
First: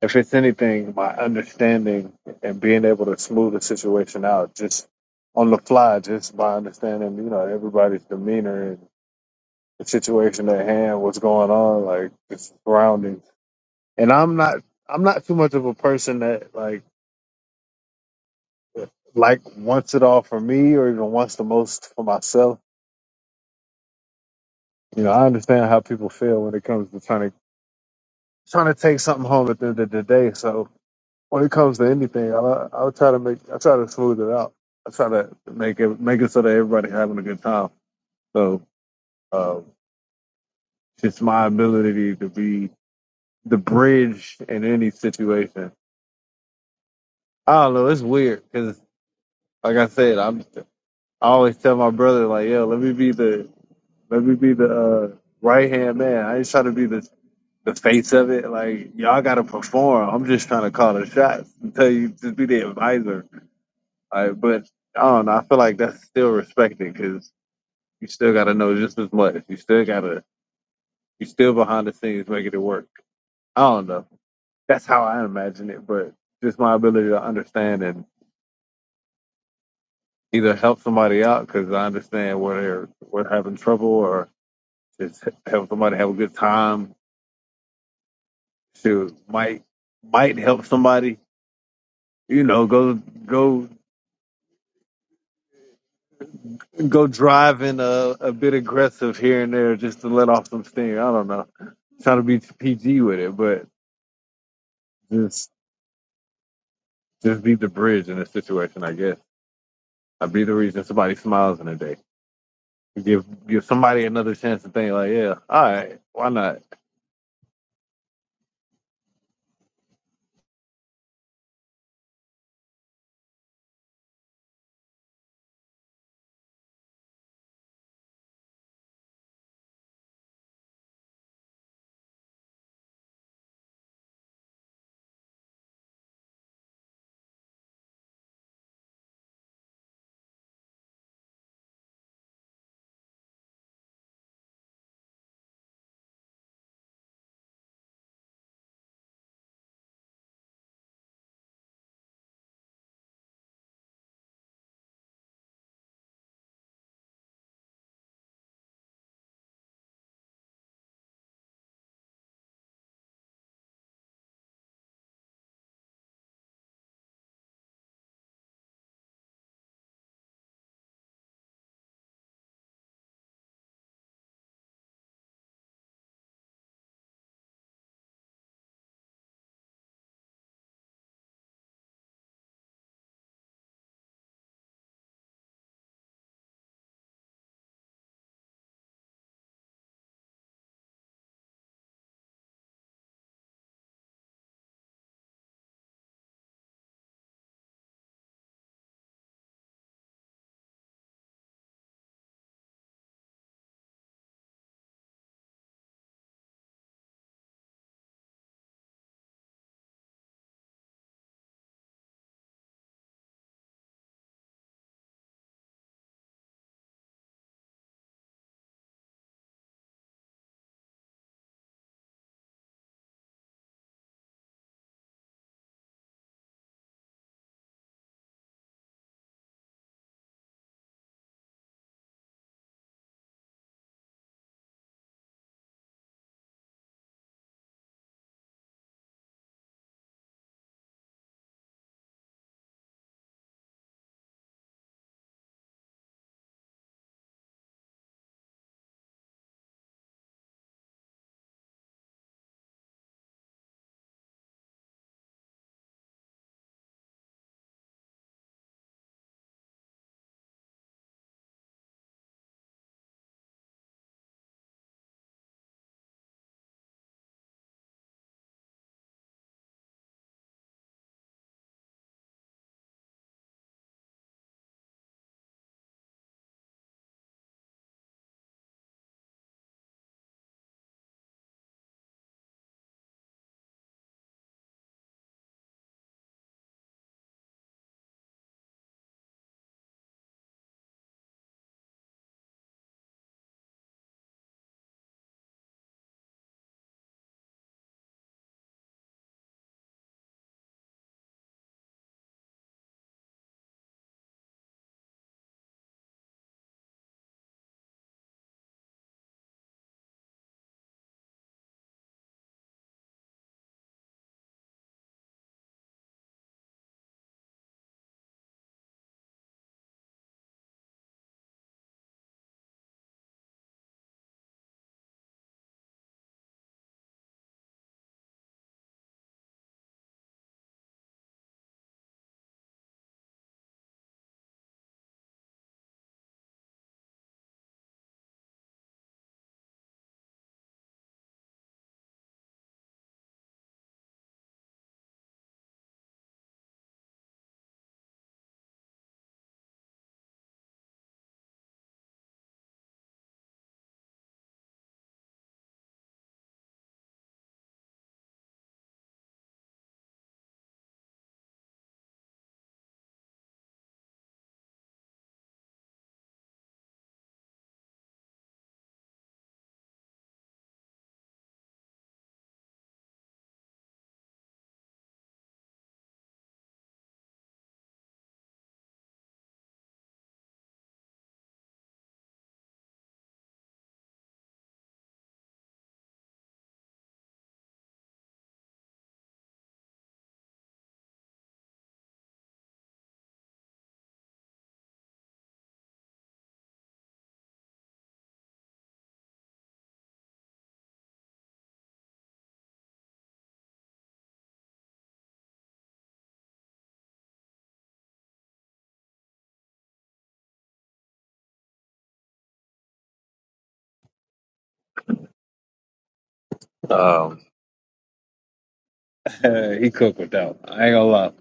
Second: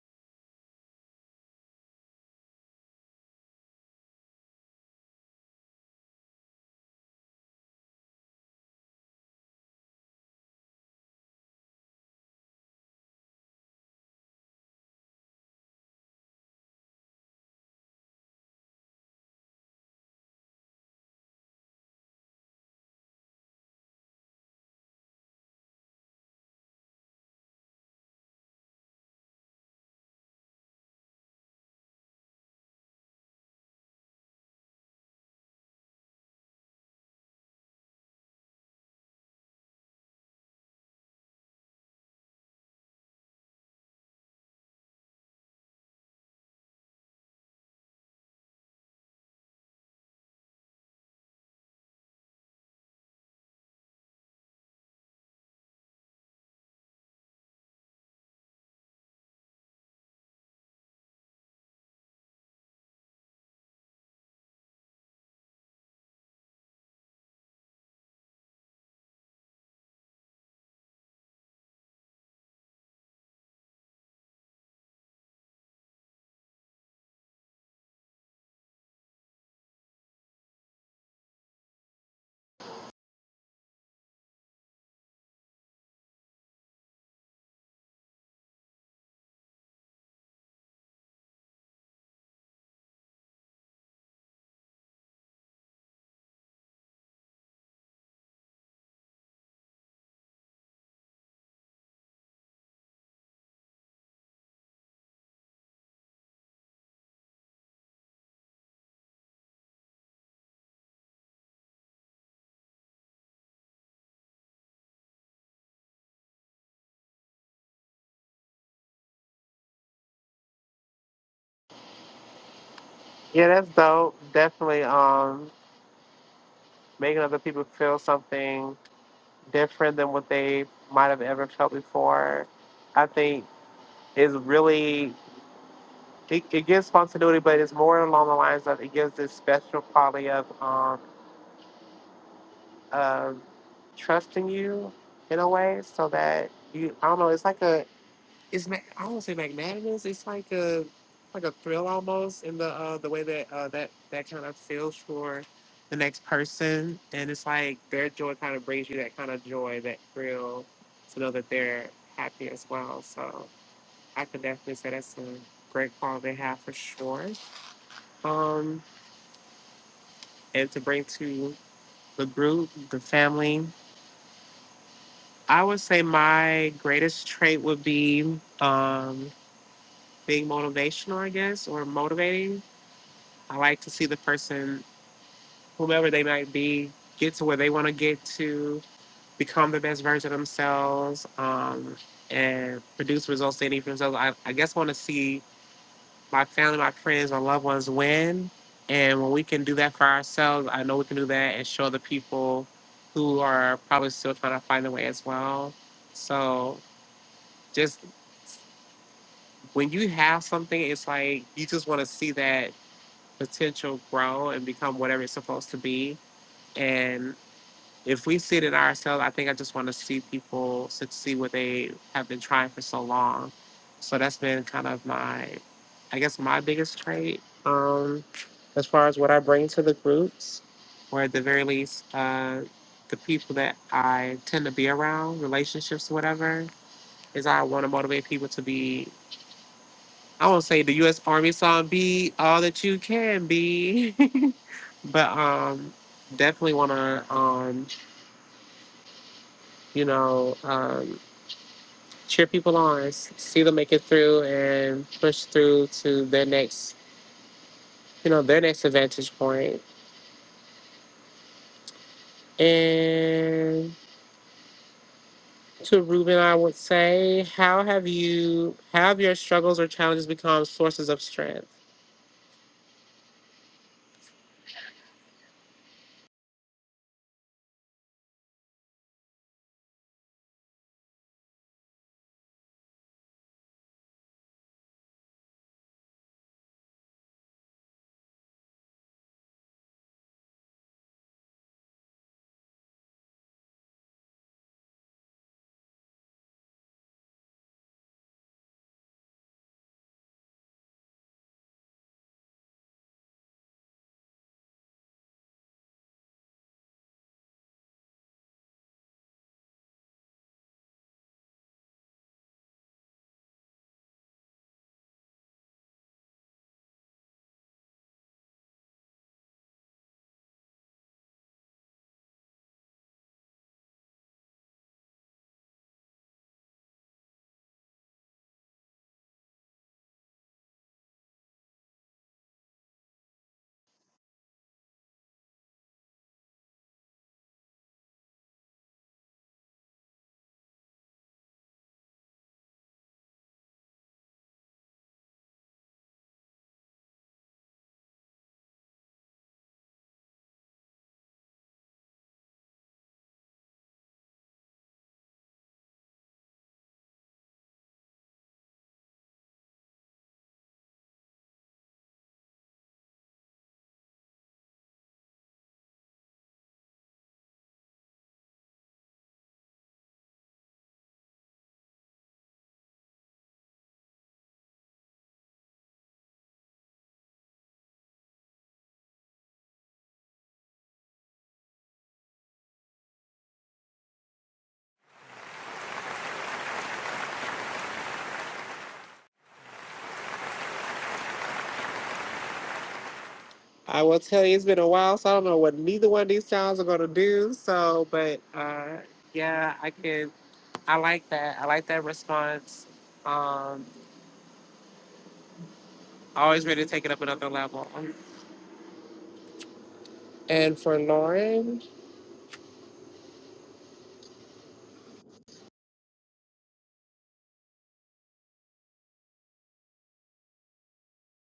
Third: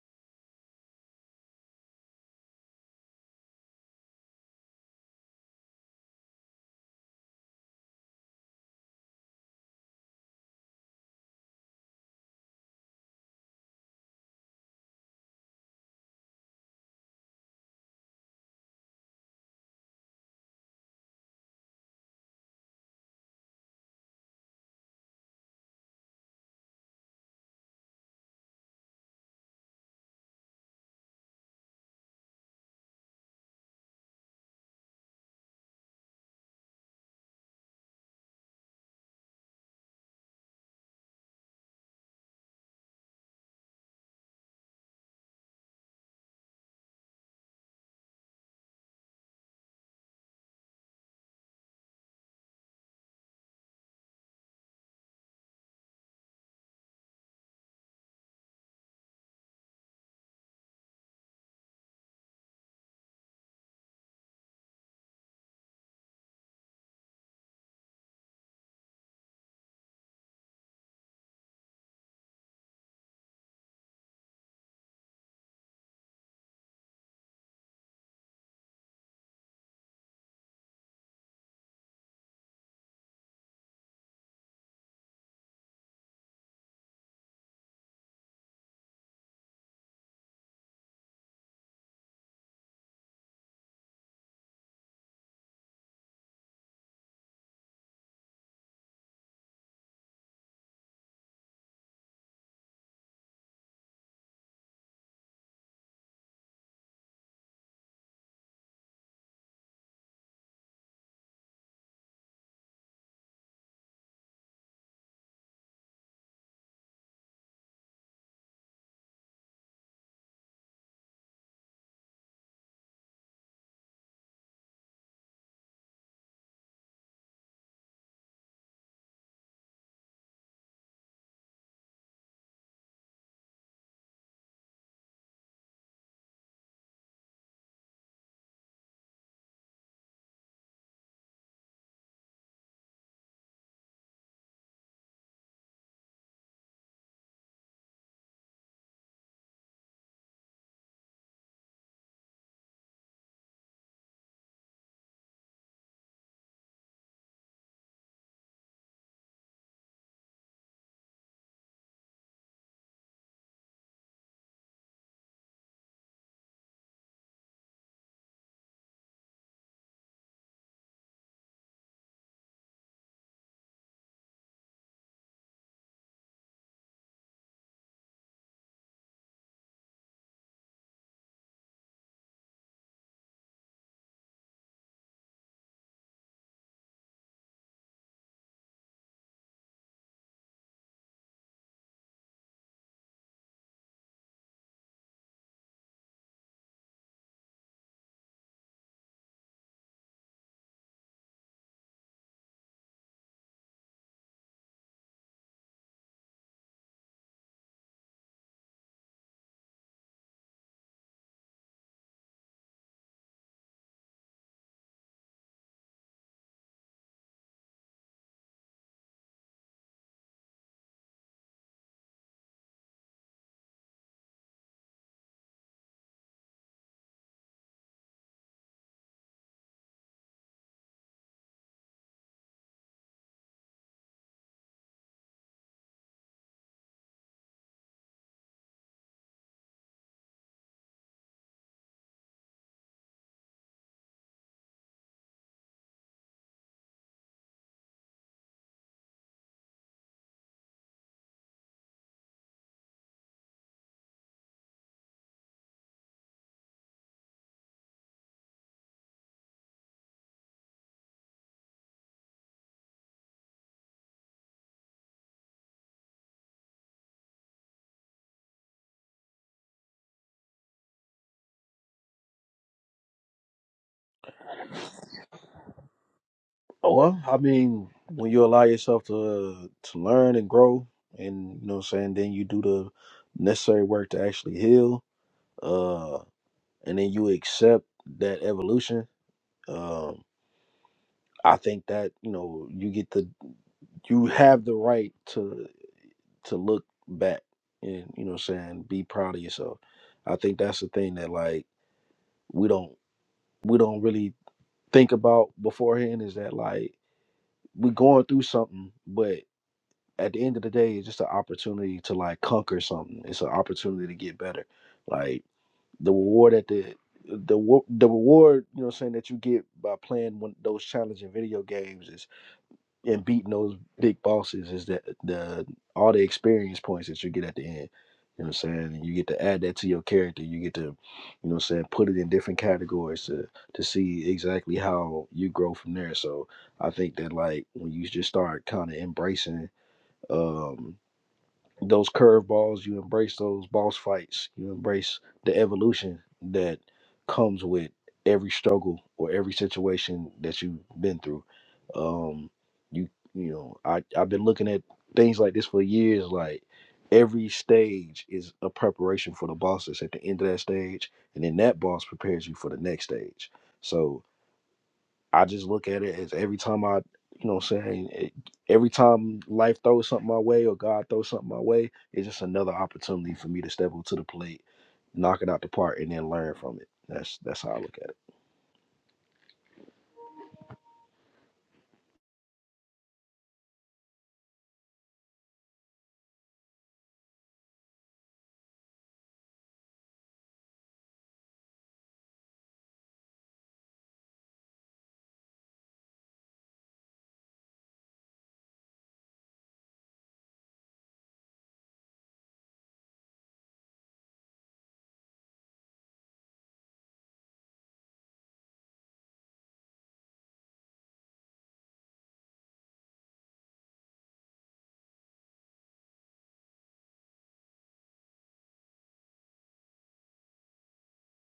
Speaker 2: If it's anything, my understanding and being able to smooth the situation out just on the fly, just by understanding, you know, everybody's demeanor and the situation at hand, what's going on, like the surroundings. And I'm not, I'm not too much of a person that like, like wants it all for me or even wants the most for myself. You know, I understand how people feel when it comes to trying to trying to take something home at the end of the day. So when it comes to anything, I I try to make I try to smooth it out. I try to make it make it so that everybody's having a good time. So um, it's my ability to be the bridge in any situation. I don't know. It's weird because, like I said, I'm I always tell my brother like, yo, let me be the let me be the uh, right hand man. I ain't trying to be the the face of it. Like y'all got to perform. I'm just trying to call the shots and tell you just be the advisor I, but I don't know. I feel like that's still respected because you still got to know just as much. You still got to, you still behind the scenes making it work. I don't know. That's how I imagine it, but just my ability to understand and either help somebody out because I understand where they're, where they're having trouble or just help somebody have a good time. Shoot, might, might help somebody, you know, go, go go driving a, a bit aggressive here and there just to let off some steam. I don't know. Trying to be PG with it, but just just be the bridge in a situation, I guess. I be the reason somebody smiles in a day. Give give somebody another chance to think like, yeah, all right, why not?
Speaker 1: yeah, that's dope. Definitely um, making other people feel something different than what they might have ever felt before. I think is really, it, it gives spontaneity, but it's more along the lines of it gives this special quality of um, of trusting you in a way so that you, I don't know, it's like a, it's ma- I don't say magnanimous. It's like a like a thrill almost in the uh, the way that uh, that that kind of feels for the next person, and it's like their joy kind of brings you that kind of joy, that thrill, to know that they're happy as well. So I could definitely say that's a great quality they have for sure, um, and to bring to the group, the family. I would say my greatest trait would be um, being motivational, I guess, or motivating I like to see the person, whomever they might be, get to where they want to get to, become the best version of themselves, um, and produce results they need for themselves. I, I guess want to see my family, my friends, my loved ones win. And when we can do that for ourselves, I know we can do that and show the people who are probably still trying to find their way as well. So just when you have something, it's like you just want to see that potential grow and become whatever it's supposed to be and if we see it in ourselves, I think I just want to see people succeed what they have been trying for so long. So that's been kind of my, I guess, my biggest trait um, as far as what I bring to the groups, or at the very least, uh, the people that I tend to be around, relationships, whatever, is I want to motivate people to be. I won't say the U.S. Army song "Be All That You Can Be," but um, definitely want to, um, you know. Um, cheer people on, see them make it through and push through to their next, you know, their next vantage point. And to Ruben, I would say, how have you, have your struggles or challenges become sources of strength?
Speaker 3: Oh, well, I mean, when you allow yourself to to learn and grow, and you know what I'm saying, then you do the necessary work to actually heal, uh, and then you accept that evolution. Um, I think that you know you get the you have the right to to look back and you know what I'm saying be proud of yourself. I think that's the thing that like we don't we don't really think about beforehand is that like we're going through something, but at the end of the day, it's just an opportunity to like conquer something. It's an opportunity to get better. Like the reward at the the wo- the reward, you know, what I'm saying that you get by playing one, those challenging video games is and beating those big bosses is that the all the experience points that you get at the end. You know what I'm saying? And you get to add that to your character. You get to, you know what I'm saying, put it in different categories to to see exactly how you grow from there. So I think that like when you just start kind of embracing um those curveballs, you embrace those boss fights, you embrace the evolution that comes with every struggle or every situation that you've been through. Um, you you know, I I've been looking at things like this for years. Like every stage is a preparation for the boss that's at the end of that stage, and then that boss prepares you for the next stage. So I just look at it as every time I, you know, what I'm saying it, every time life throws something my way or God throws something my way, it's just another opportunity for me to step up to the plate, knock it out the park, and then learn from it. That's that's how I look at it.
Speaker 1: I will tell you, it's been a while, so I don't know what neither one of these sounds are going to do. So, but uh, yeah, I can. I like that. I like that response. Um, always ready to take it up another level. And for Lauren,
Speaker 2: Um, he cooked without. I ain't gonna lie.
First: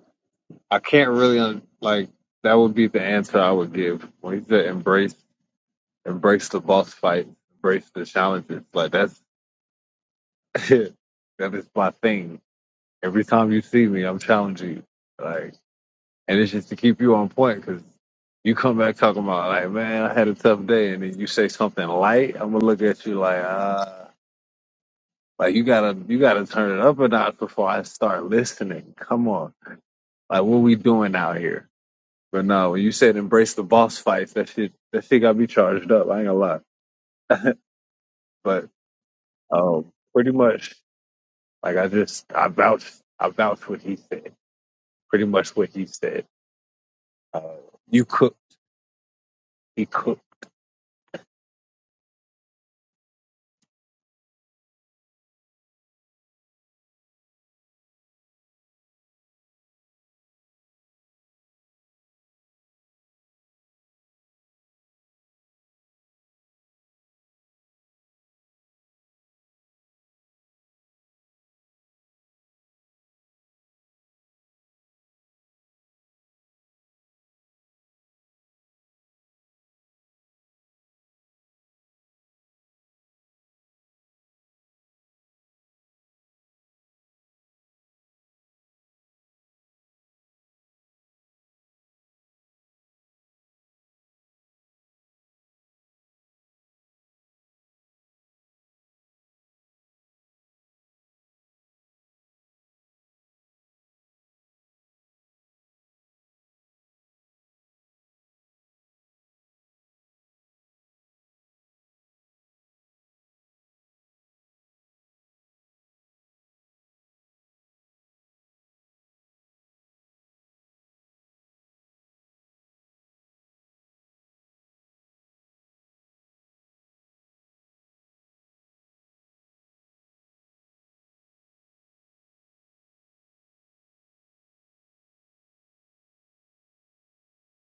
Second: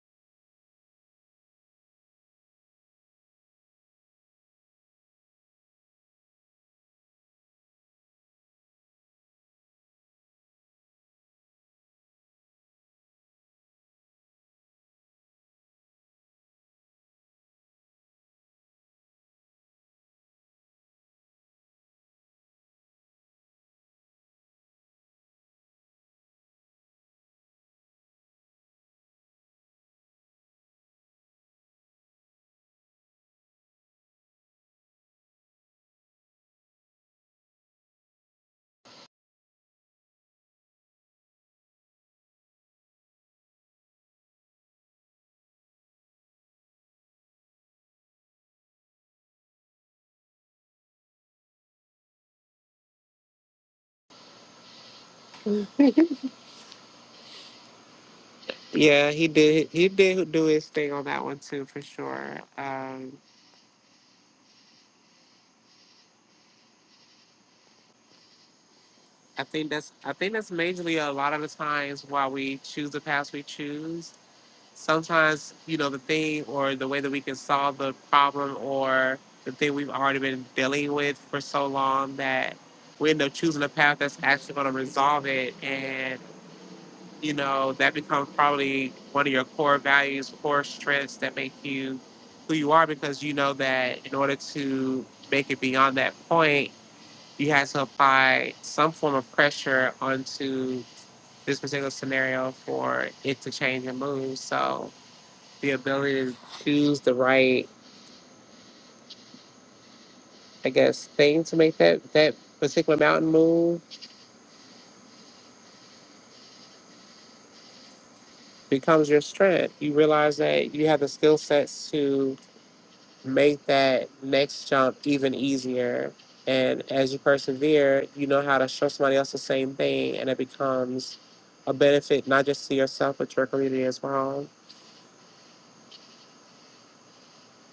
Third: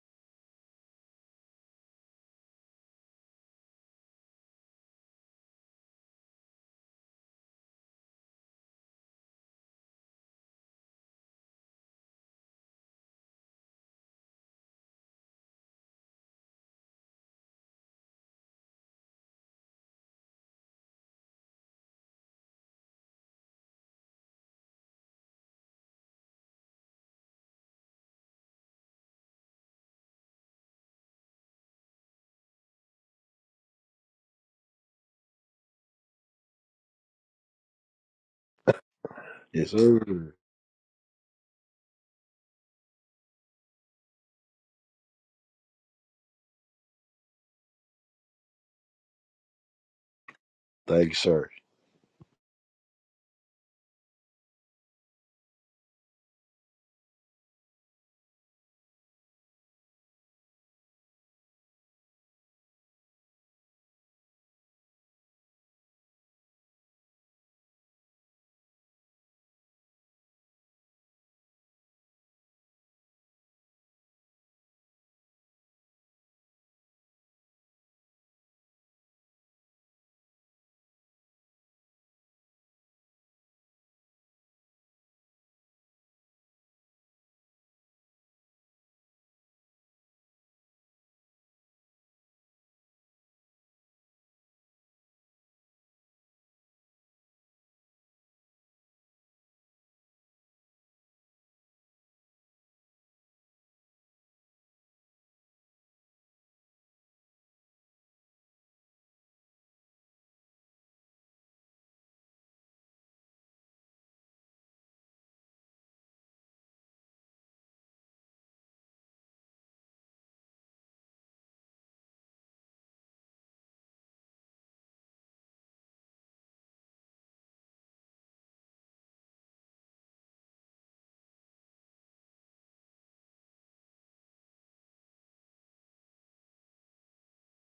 Speaker 2: I can't really un- like that would be the answer I would give when he said embrace embrace the boss fight, embrace the challenges. Like that's that is my thing Every time you see me, I'm challenging you. Like, and it's just to keep you on point because you come back talking about like, man, I had a tough day, and then you say something light. I'm gonna look at you like, uh, like you gotta you gotta turn it up a notch before I start listening. Come on, like what we doing out here? But no, when you said embrace the boss fights, that shit that shit got me charged up. I ain't gonna lie, but
Speaker 3: Yes,
Speaker 2: um, pretty
Speaker 3: sir.
Speaker 2: much like I just I vouched I vouched what he said. Pretty much what he said. Uh, you cook. He
Speaker 3: Thank you, sir.
Speaker 1: Yeah, he did. He did do his thing on that one too, for sure. Um, I think that's. I think that's majorly a lot of the times why we choose the paths we choose. Sometimes, you know, the thing or the way that we can solve the problem or the thing we've already been dealing with for so long that we end up choosing a path that's actually going to resolve it. and. you know, that becomes probably one of your core values, core strengths that make you who you are because you know that in order to make it beyond that point, you had to apply some form of pressure onto this particular scenario for it to change and move. So the ability to choose the right, I guess, thing to make that that particular mountain move becomes your strength. You realize that you have the skill sets to make that next jump even easier. And as you persevere, you know how to show somebody else the same thing, and it becomes a benefit not just to yourself but your community as well.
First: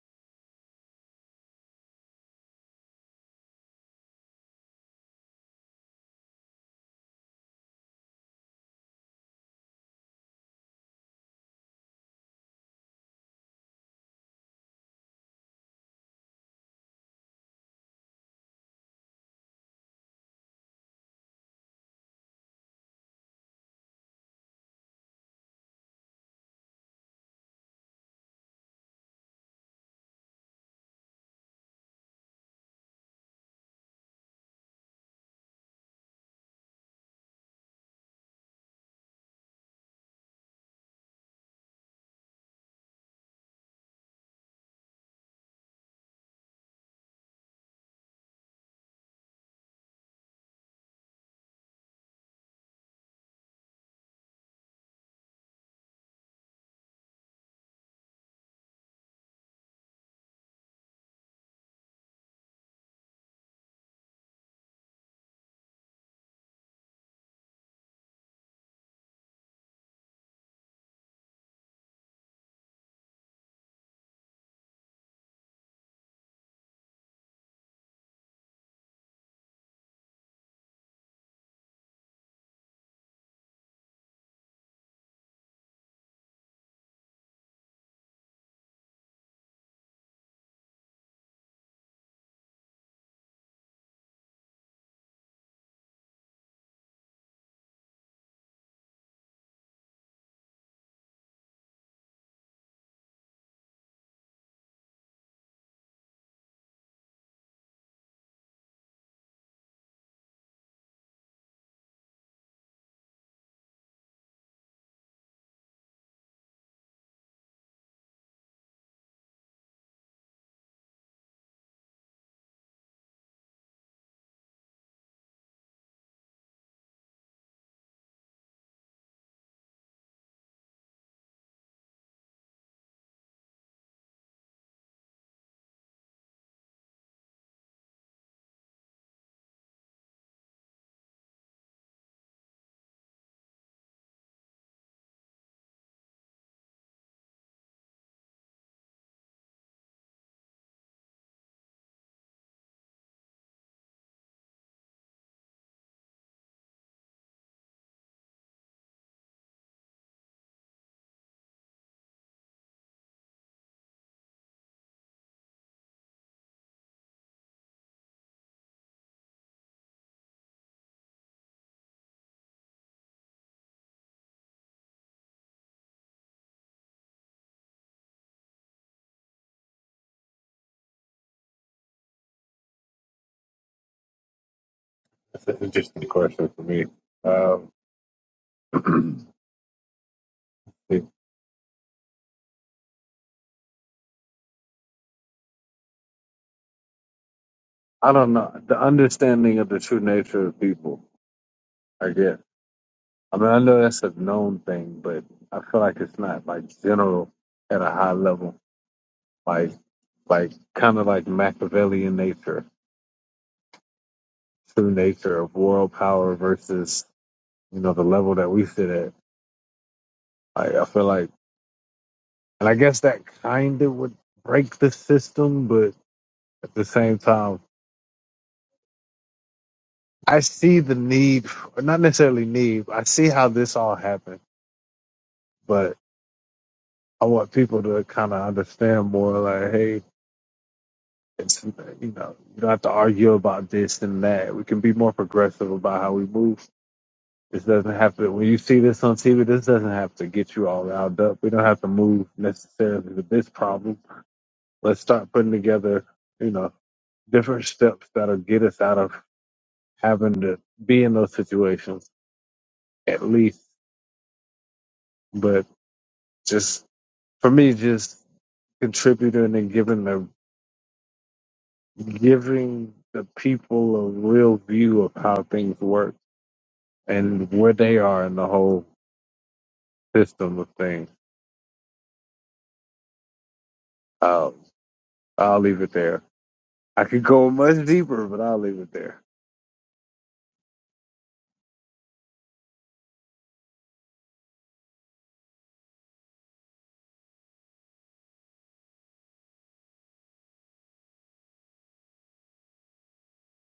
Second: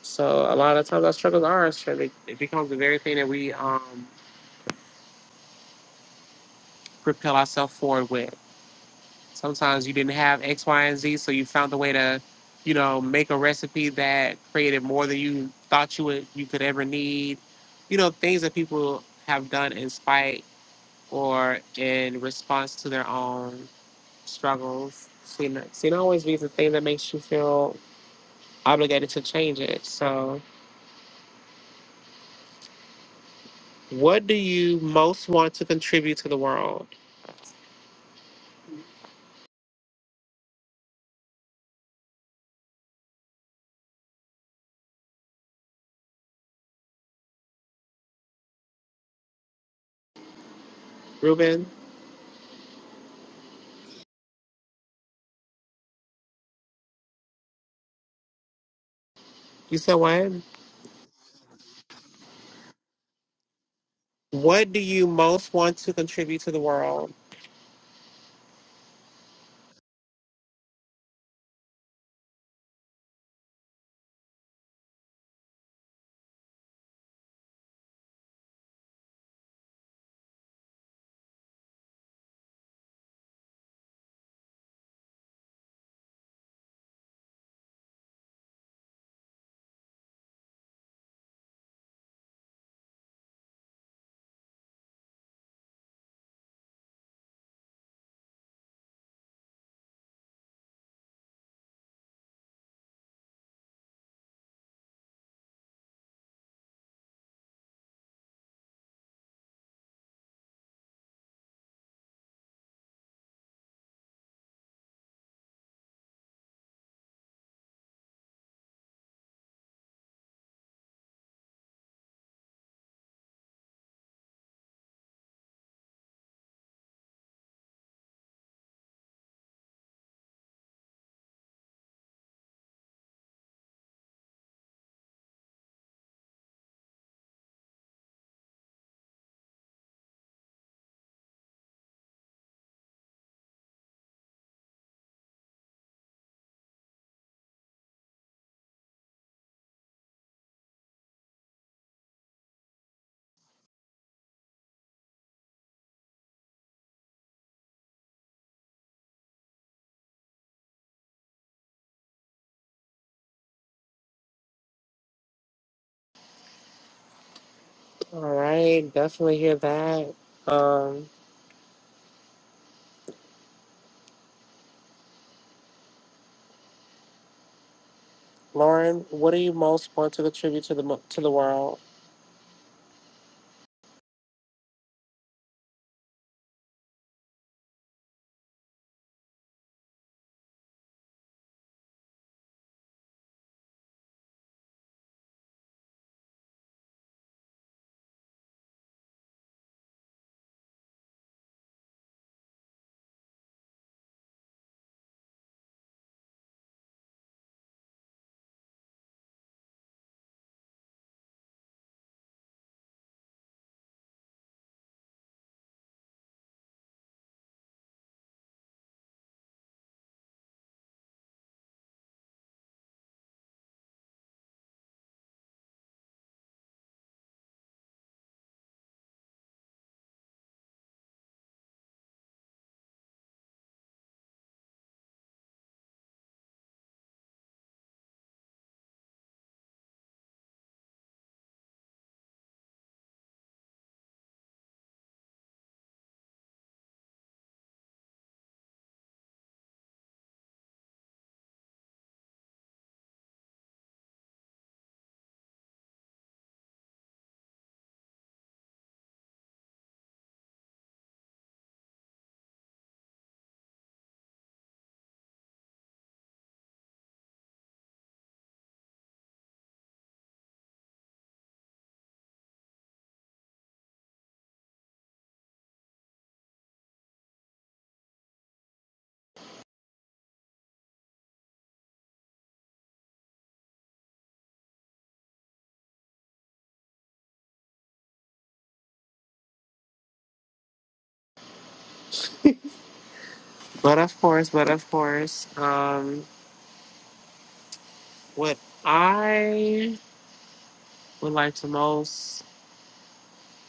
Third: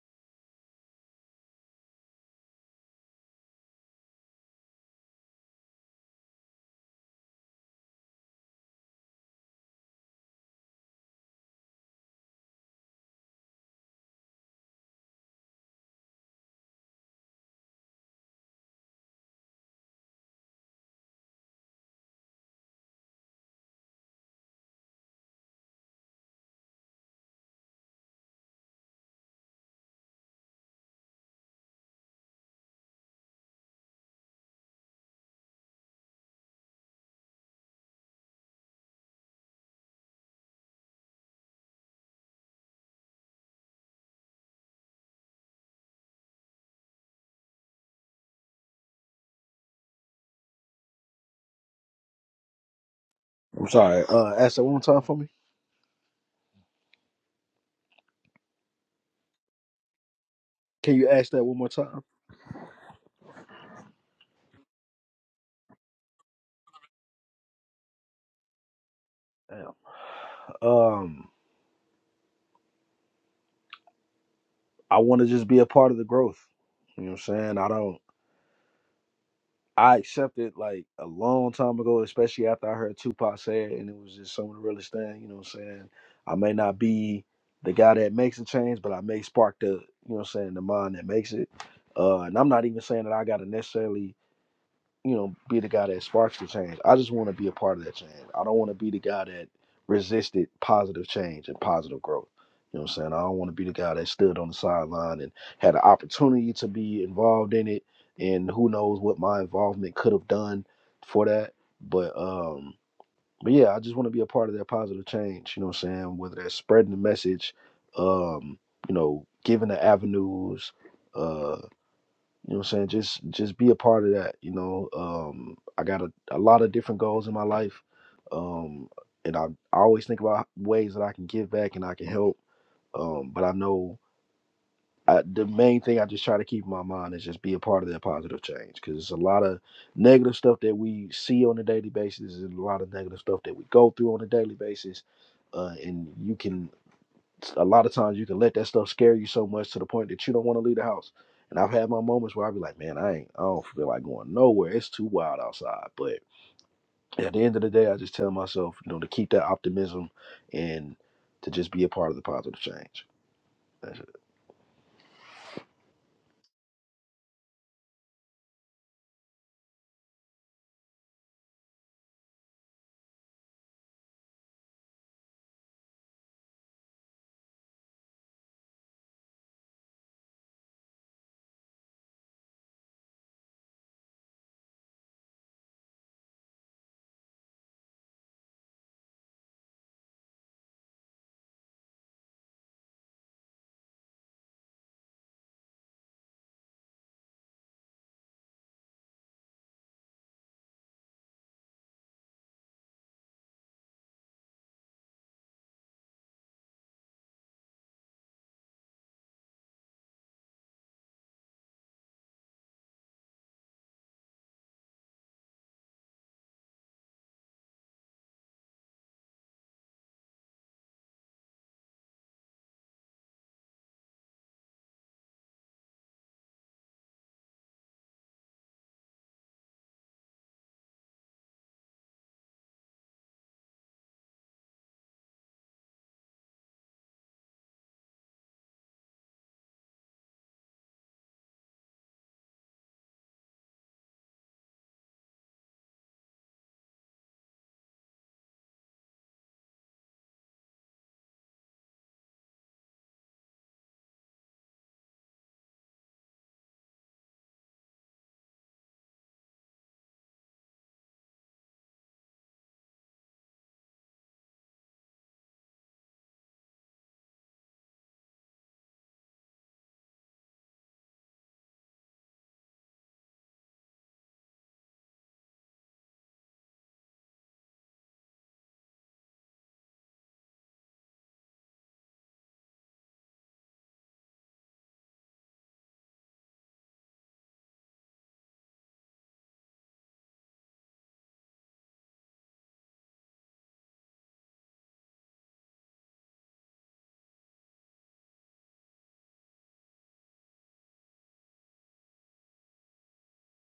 Speaker 1: So a lot of times our struggles are our strength. It it becomes the very thing that we um, propel ourselves forward with. Sometimes you didn't have X, Y, and Z, so you found a way to, you know, make a recipe that created more than you thought you would you could ever need. You know, things that people have done in spite or in response to their own struggles. Sin, sin always be the thing that makes you feel obligated to change it. So, what do you most want to contribute to the world? Ruben,
Speaker 3: I'm sorry. Uh, ask that one more time for me.
Speaker 1: you said what?
Speaker 3: Can you ask that one more time?
Speaker 1: What do you most want to contribute to the world?
Speaker 3: Damn. Um, I want to just be a part of the growth. You know what I'm saying? I don't. I accepted like a long time ago, especially after I heard Tupac say it, and it was just some of the realest thing. You know what I'm saying? I may not be the guy that makes a change, but I may spark the, you know what I'm saying, the mind that makes it. Uh, and I'm not even saying that I got to necessarily you know, be the guy that sparks the change. I just want to be a part of that change. I don't want to be the guy that resisted positive change and positive growth. You know what I'm saying? I don't want to be the guy that stood on the sideline and had an opportunity to be involved in it and who knows what my involvement could have done for that. But um but yeah, I just want to be a part of that positive change, you know what I'm saying? Whether that's spreading the message, um, you know, giving the avenues, uh, you know what I'm saying? Just just be a part of that. You know, um, I got a, a lot of different goals in my life. Um, and I, I always think about ways that I can give back and I can help. Um, but I know I, the main thing I just try to keep in my mind is just be a part of that positive change because it's a lot of negative stuff that we see on a daily basis and a lot of negative stuff that we go through on a daily basis. Uh, and you can a lot of times you can let that stuff scare you so much to the point that you don't want to leave the house. And I've had my moments where i be like, man, I ain't, I don't feel like going nowhere. It's too wild outside. But at the end of the day, I just tell myself, you know, to keep that optimism and to just be a part of the positive change.
Speaker 1: All right, definitely hear that. Um, Lauren, what do you most want to contribute to the mo- to the world?
Speaker 2: That's an interesting question for me. Um, I don't know the understanding of the true nature of people. I guess. I mean, I know that's a known thing, but I feel like it's not like general at a high level. Like, like kind of like Machiavellian nature, true nature of world power versus you know the level that we sit at. Like, I feel like, and I guess that kind of would break the system, but at the same time. I see the need, not necessarily need, but I see how this all happened, but I want people to kind of understand more like, hey, it's, you know, you don't have to argue about this and that. We can be more progressive about how we move. This doesn't have to, when you see this on TV, this doesn't have to get you all riled up. We don't have to move necessarily to this problem. Let's start putting together, you know, different steps that'll get us out of having to be in those situations at least. But just for me, just contributing and giving the giving the people a real view of how things work and where they are in the whole system of things. Uh, I'll leave it there. I could go much deeper, but I'll leave it there.
Speaker 1: But of course, but of course, um, what I would like to most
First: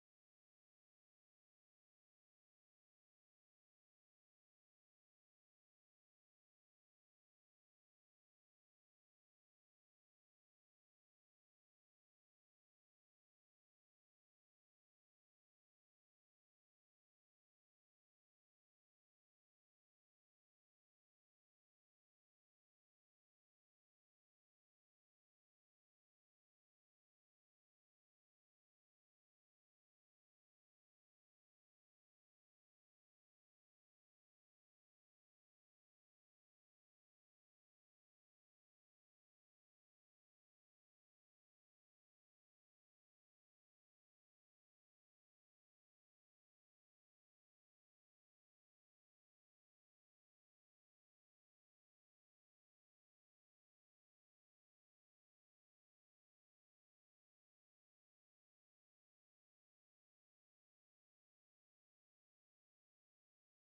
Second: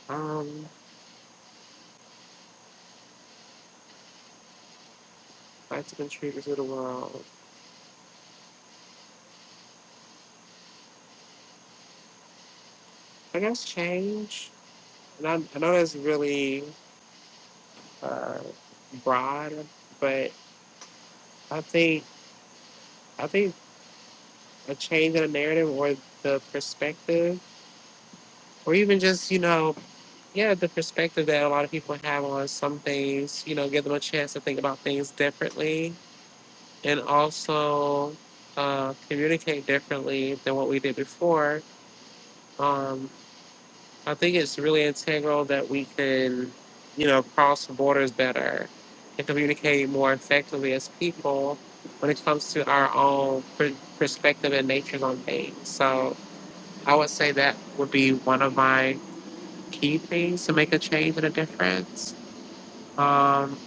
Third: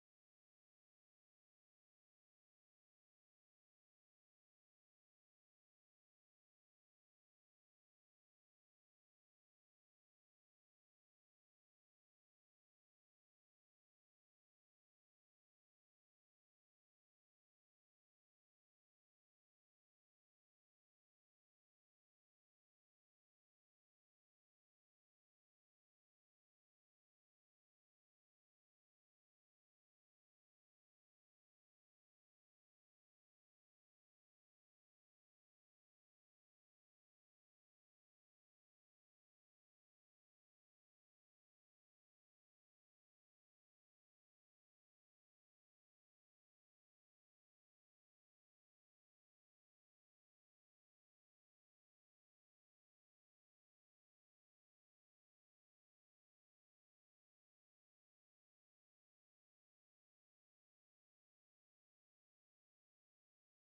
Speaker 1: Um, I'd like to contribute to the world. I guess change. And I, I know that's really uh, broad, but I think I think a change in a narrative or the perspective, or even just you know, yeah, the perspective that a lot of people have on some things. You know, give them a chance to think about things differently, and also uh, communicate differently than what we did before. Um, I think it's really integral that we can, you know, cross borders better and communicate more effectively as people when it comes to our own per- perspective and natures on things. So I would say that would be one of my key things to make a change and a difference. Um,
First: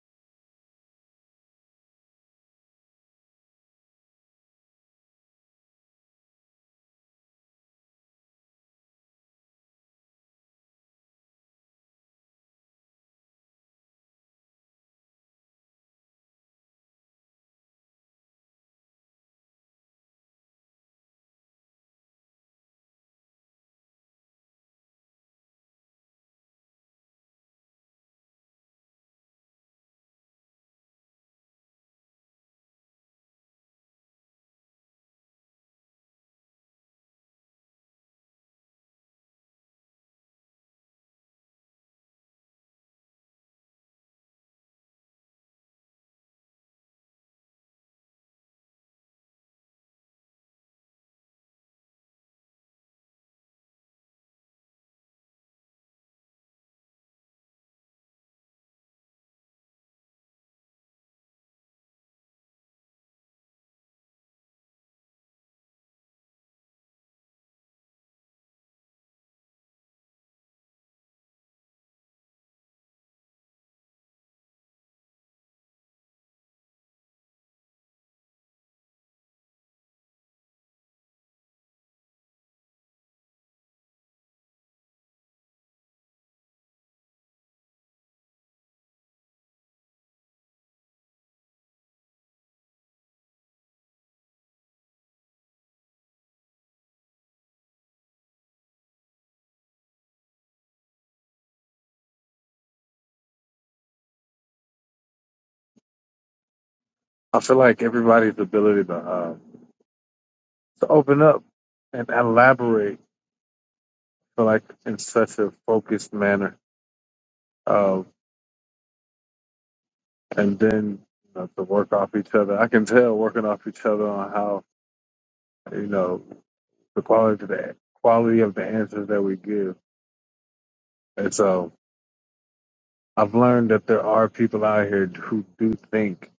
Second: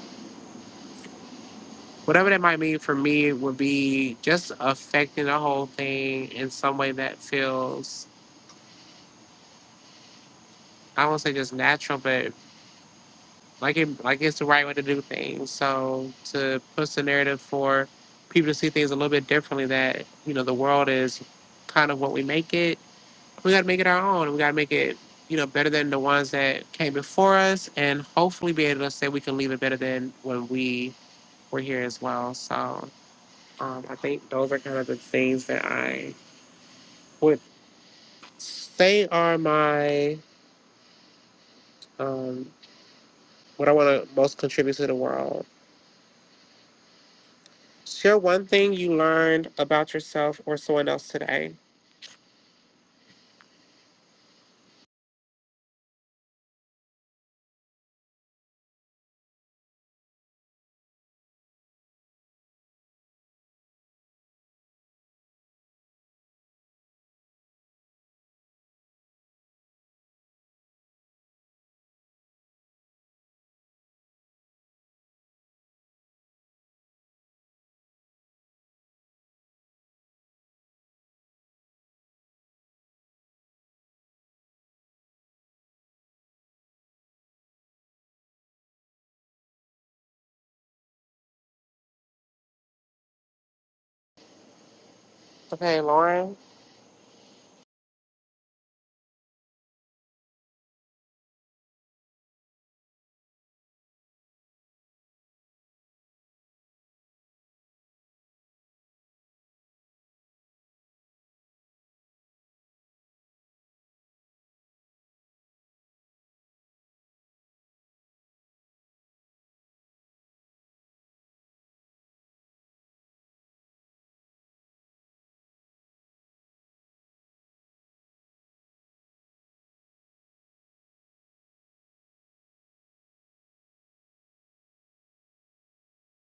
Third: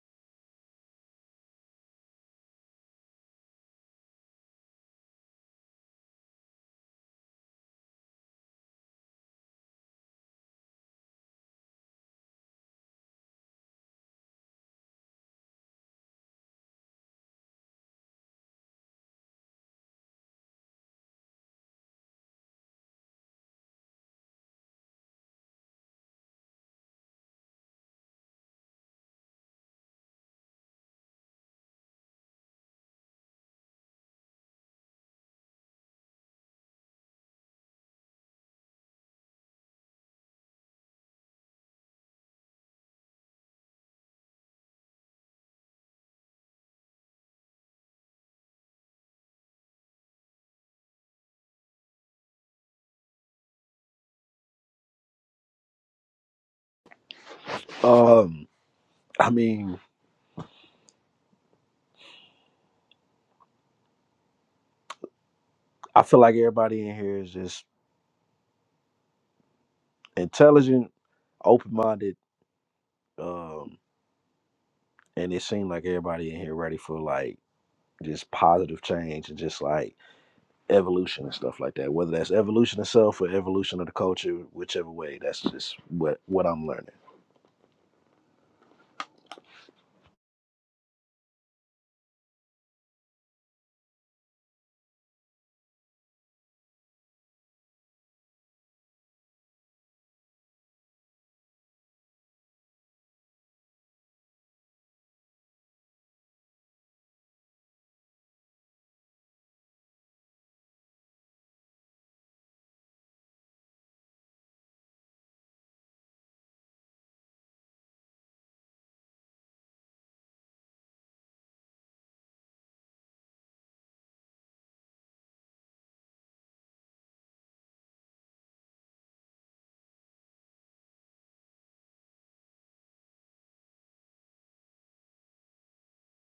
Speaker 1: whatever that might mean for me would be just affecting the whole thing in some way that feels, I won't say just natural, but Like it, like it's the right way to do things. So to push the narrative for people to see things a little bit differently, that you know the world is kind of what we make it. We got to make it our own. We got to make it you know better than the ones that came before us, and hopefully be able to say we can leave it better than when we were here as well. So um, I think those are kind of the things that I would say are my um, what I want to most contribute to the world. Share one thing you learned about yourself or someone else today.
Speaker 3: Um, I mean, I feel like everybody in here is just intelligent, open minded, um, and it seemed like everybody in here ready for like just positive change and just like evolution and stuff like that. Whether that's evolution itself or evolution of the culture, whichever way, that's just what what I'm learning.
Speaker 1: Okay, Lauren,
Speaker 2: I feel like everybody's ability to uh, to open up and elaborate, feel like in such a focused manner, uh, and then you know, to work off each other. I can tell working off each other on how you know. the quality of the quality of the answers that we give. And so I've learned that there are people out here who do think,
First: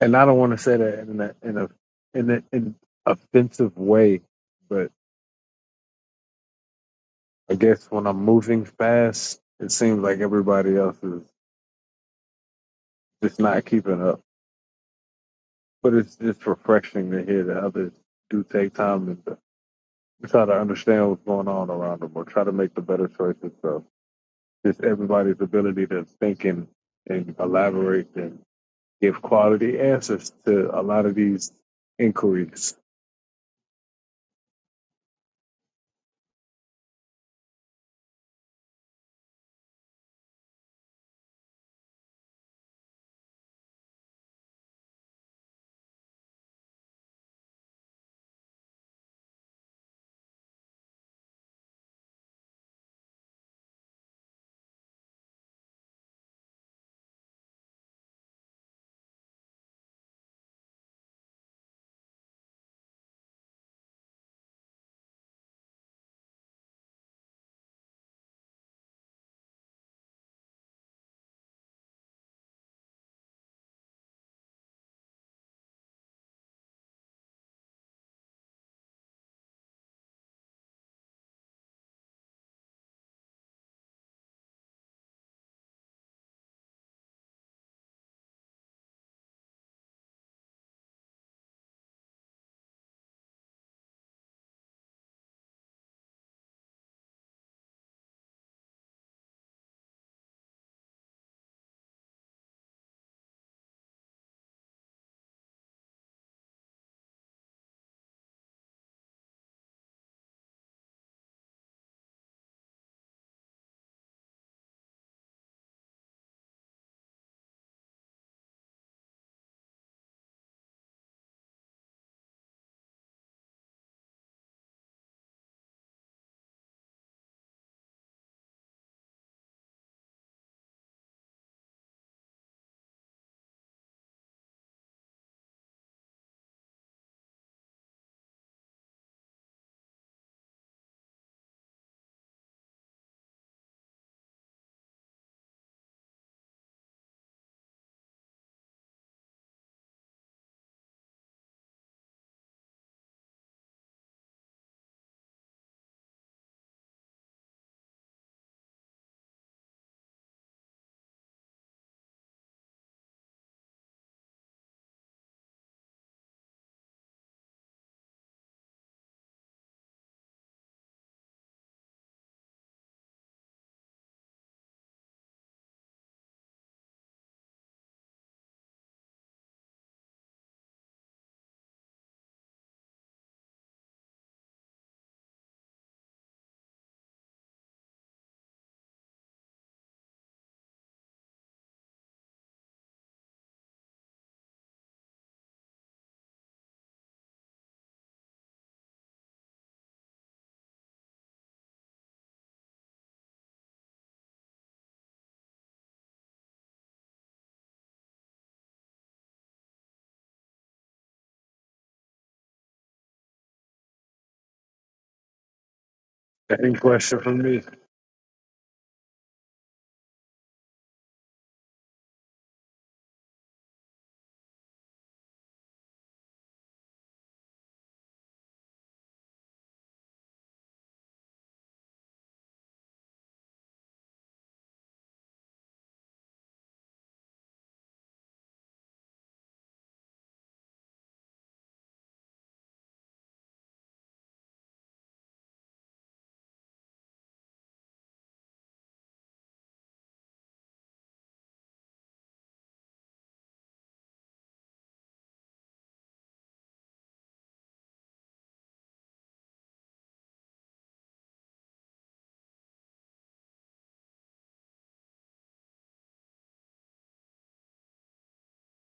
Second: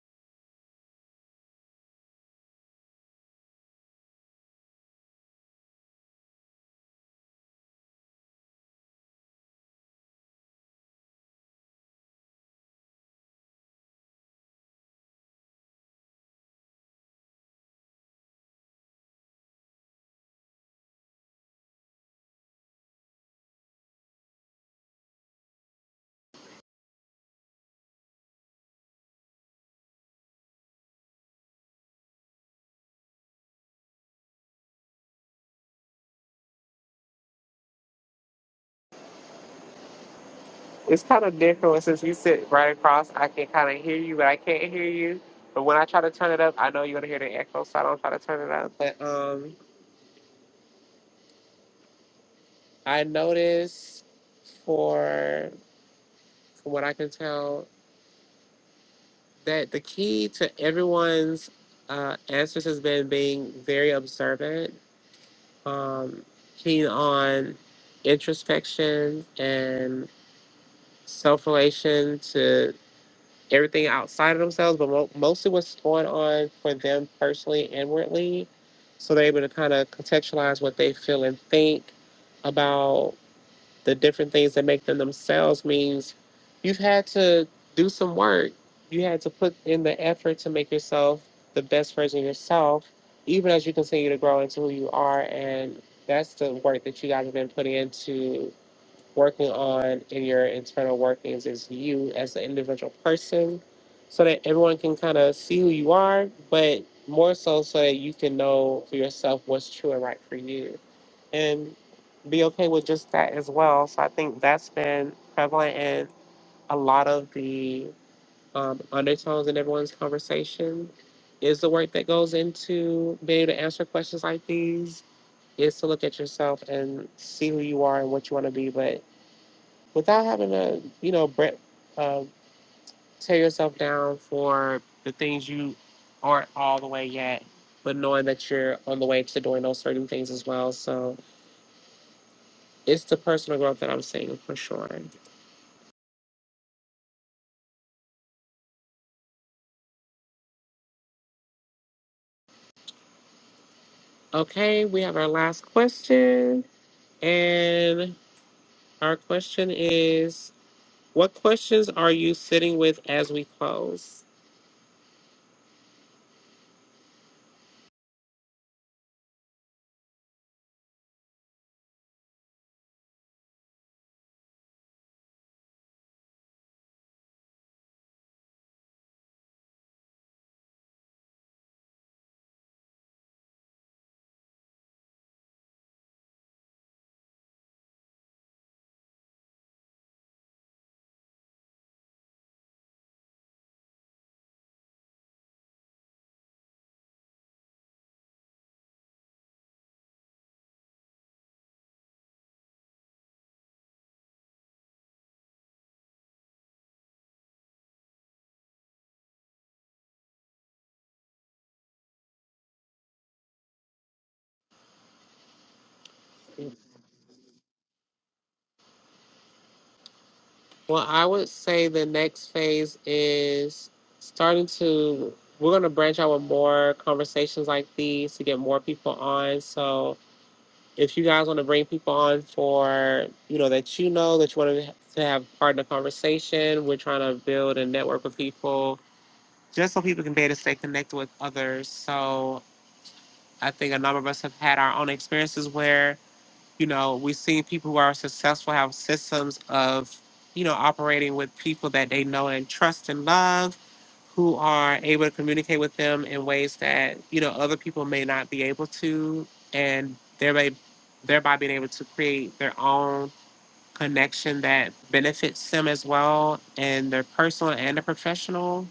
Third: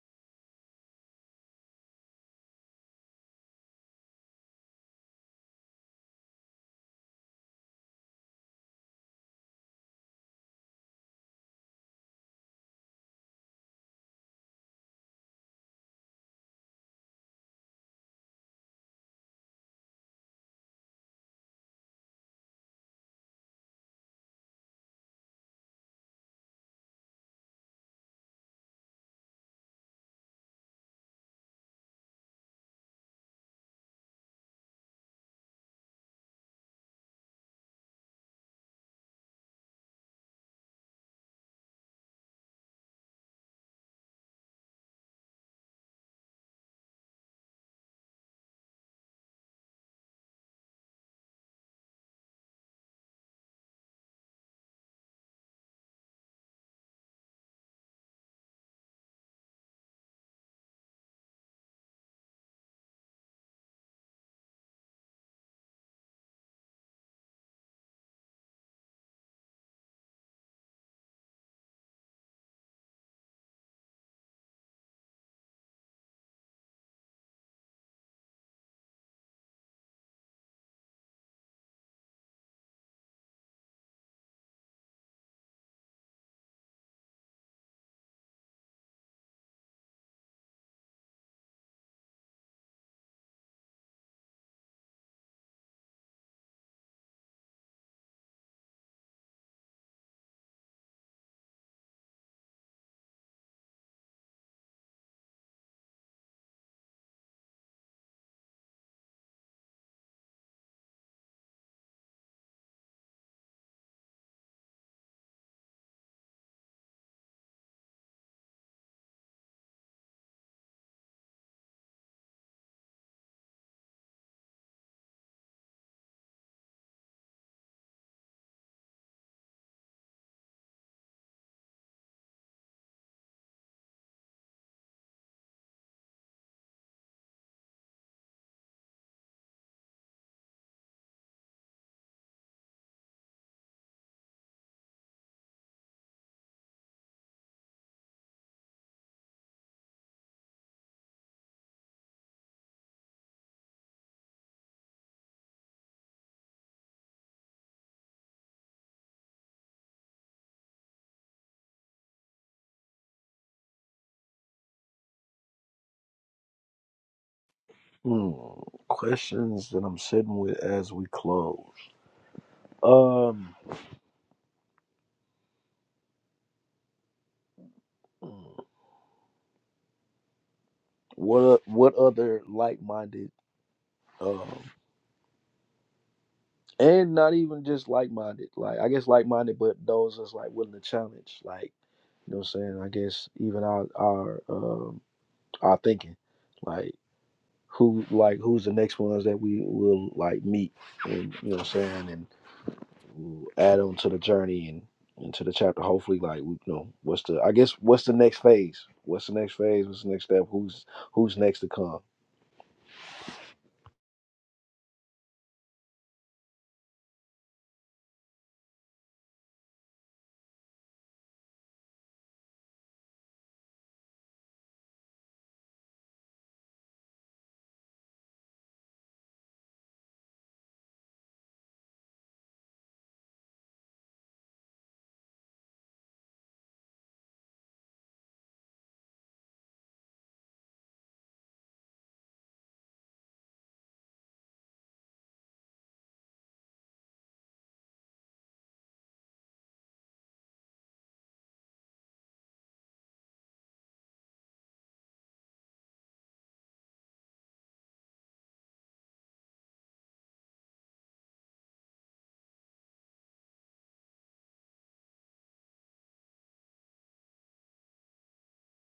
Speaker 2: and I don't want to say that in a in a in an in offensive way, but I guess when I'm moving fast, it seems like everybody else is just not keeping up. But it's just refreshing to hear that others do take time and to try to understand what's going on around them or try to make the better choices. So just everybody's ability to think and, and elaborate and give quality answers to a lot of these inquiries.
Speaker 1: it's kind of different since you sit right across. I can kind of hear you, but I can't hear you. But when I try to turn it up, I know you're gonna hear the echo, so I don't try to turn it up. But um, I noticed, for from what I can tell, that the key to everyone's uh, answers has been being very observant, um, keen on introspection and self relation to everything outside of themselves, but mo- mostly what's going on for them personally, inwardly. So they're able to kind of contextualize what they feel and think about the different things that make them themselves means you've had to do some work. You had to put in the effort to make yourself the best version of yourself, even as you continue to grow into who you are. And that's the work that you guys have been putting into working on in your internal workings is you as an individual person so that everyone can kind of see who you are, but more so so that you can know for yourself what's true and right for you and be okay with just that as well. So I think that's been prevalent in a lot of the um, undertones in everyone's conversation is the work that goes into being able to answer questions like these is to look at yourself and see who you are and what you want to be, but without having to, you know, bre- uh, tear yourself down for the things you aren't all the way yet, but knowing that you're on the way to doing those certain things as well. So it's the personal growth that I'm seeing for sure. Okay, we have our last question. And our question is What questions are you sitting with as we close?
Speaker 3: Hmm. Questions that I'm sitting with as we close. Um, what o- what other like minded, um, and not even just like minded, like I guess like minded, but those that's like willing to challenge, like you know what I'm saying. I guess even our our um our thinking, like who like who's the next ones that we will like meet, and you know what I'm saying, and we'll add on to the journey and into the chapter. Hopefully, like we you know what's the I guess what's the next phase? What's the next phase? What's the next step? Who's who's next to come?
Speaker 2: Any question from me?
Speaker 1: Well, I would say the next phase is starting to, we're going to branch out with more conversations like these to get more people on. So if you guys want to bring people on for, you know, that you know that you want to to have part in the conversation, we're trying to build a network of people just so people can be able to stay connected with others. So I think a number of us have had our own experiences where you know, we've seen people who are successful have systems of, you know, operating with people that they know and trust and love, who are able to communicate with them in ways that, you know, other people may not be able to, and thereby, thereby being able to create their own connection that benefits them as well in their personal and their professional.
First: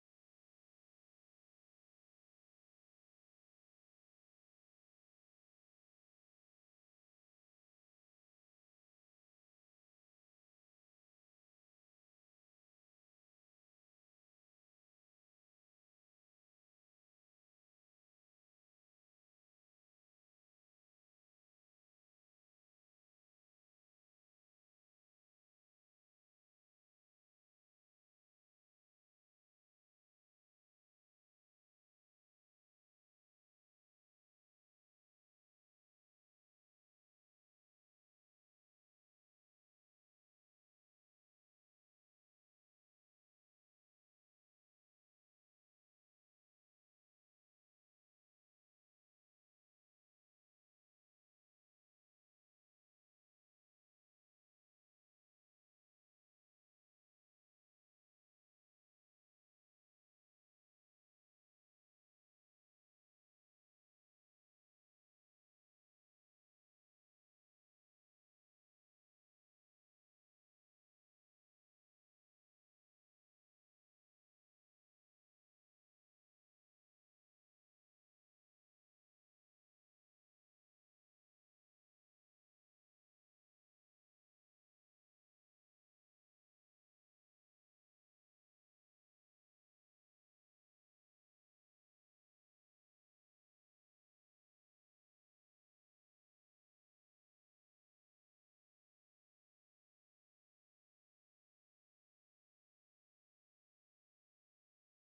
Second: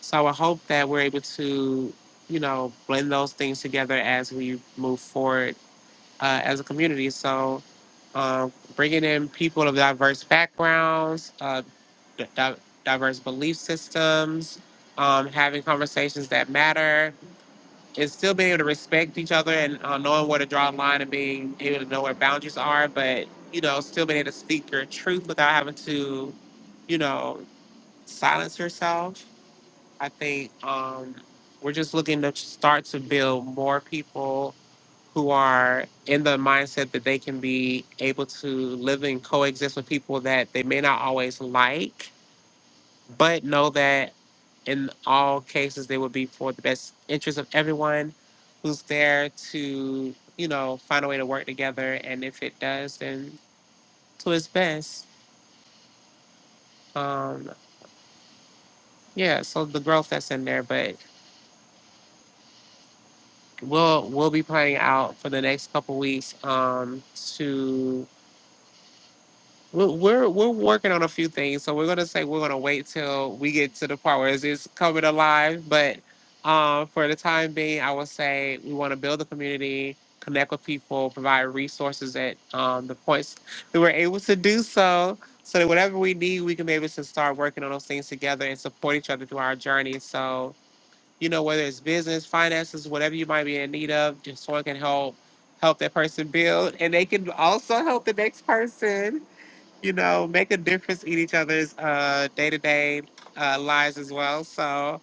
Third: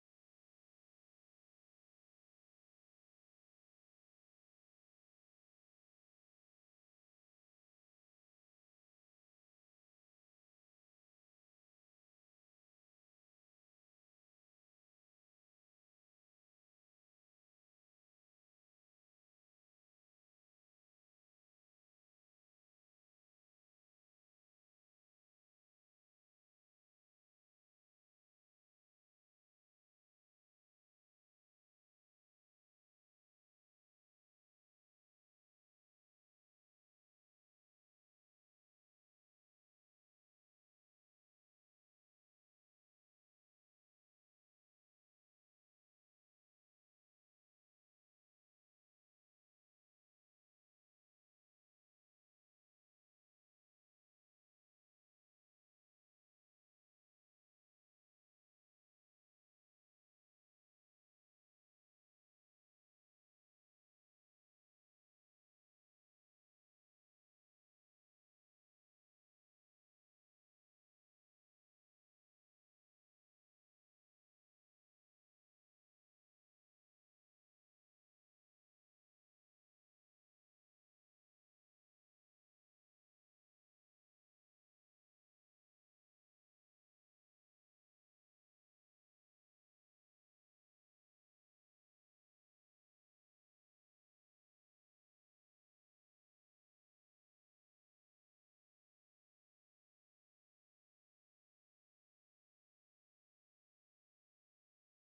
Speaker 1: So I would hope that we're able to, you know, blend those things together as we move forward uh, as a community. So um, bringing in people of diverse backgrounds, uh, di- di- diverse belief systems, um, having conversations that matter, and still being able to respect each other and uh, knowing where to draw a line and being able to know where boundaries are, but you know, still being able to speak your truth without having to, you know, silence yourself. I think um, we're just looking to start to build more people who are in the mindset that they can be able to live and coexist with people that they may not always like, but know that in all cases they would be for the best interest of everyone who's there to, you know, find a way to work together. And if it does, then to its best. Um, yeah, so the growth that's in there, but we'll we'll be playing out for the next couple weeks um, to We're, we're we're working on a few things, so we're gonna say we're gonna wait till we get to the part where it's it's coming alive. But um, for the time being, I would say we want to build a community, connect with people, provide resources at um, the points that we're able to do so, so that whatever we need, we can be able to start working on those things together and support each other through our journey. So you know, whether it's business, finances, whatever you might be in need of, just someone can help help that person build, and they can also help the next person you know, make a difference in each other's uh, day-to-day uh, lives as well. So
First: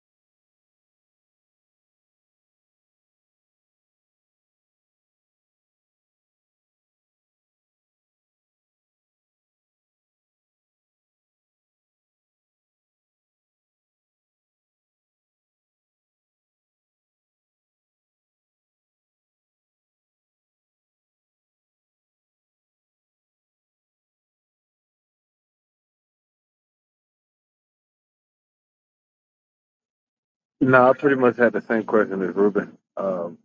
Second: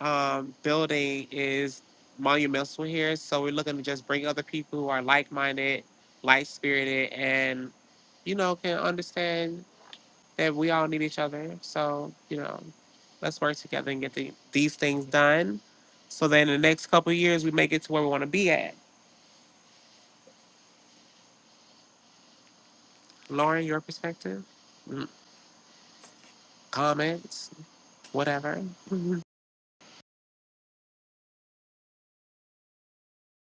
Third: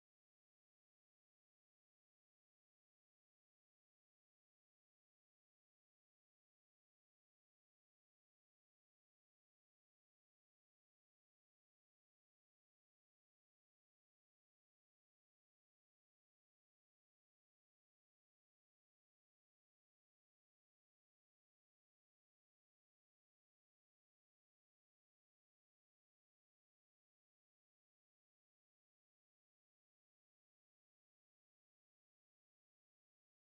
Speaker 1: um, building is monumental here. So we're looking to just bring other people who are like-minded, like-spirited, and, you know, can understand that we all need each other. So, you know, let's work together and get the, these things done. So then in the next couple of years, we make it to where we want to be at. Lauren, your perspective, Mm, comments, whatever.
Speaker 2: No, I pretty much had the same question as Ruben, um,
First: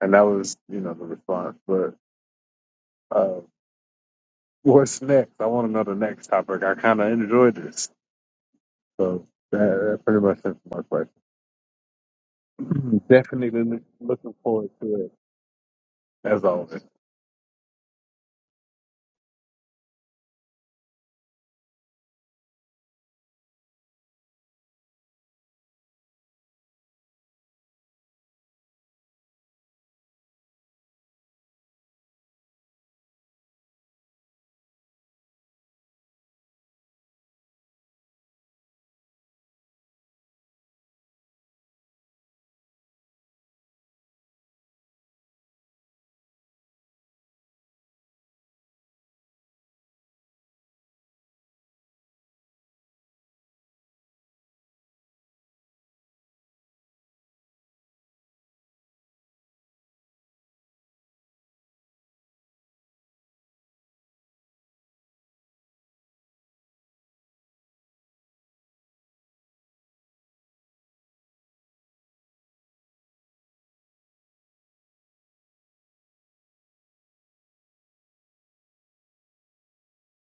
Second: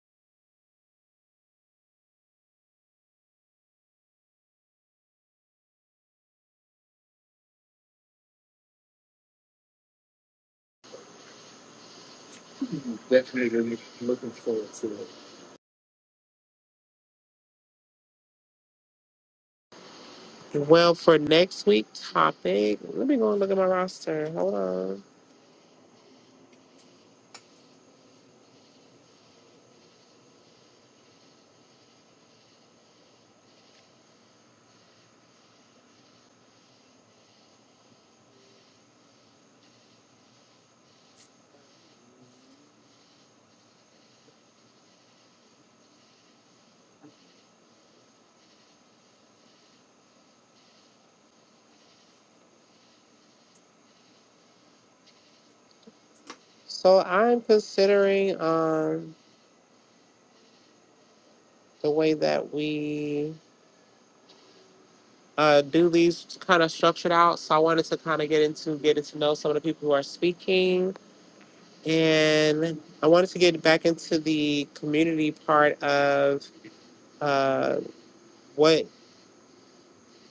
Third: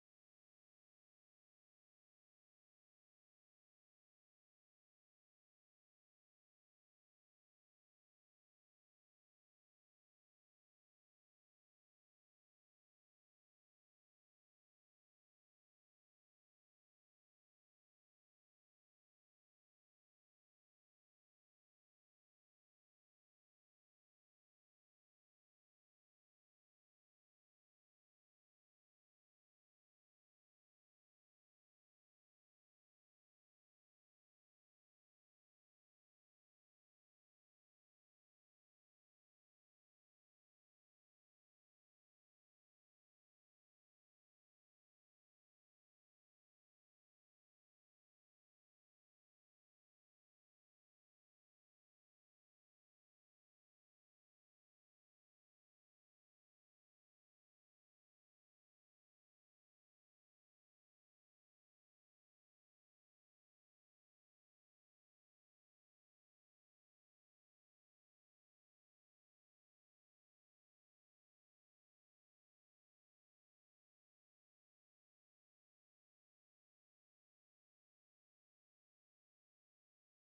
Speaker 2: and that was you know the response. But uh, what's next? I want to know the next topic. I kind of enjoyed this, so that, that pretty much answers my question. Definitely looking forward to it as always.
Speaker 1: Well, for next week topic, let me go and look at my roster. Hold on. So I'm considering um the way that we uh do these kind of structured out. So I wanted to kind of get into getting to know some of the people who are speaking, and I wanted to get back into the community part of uh what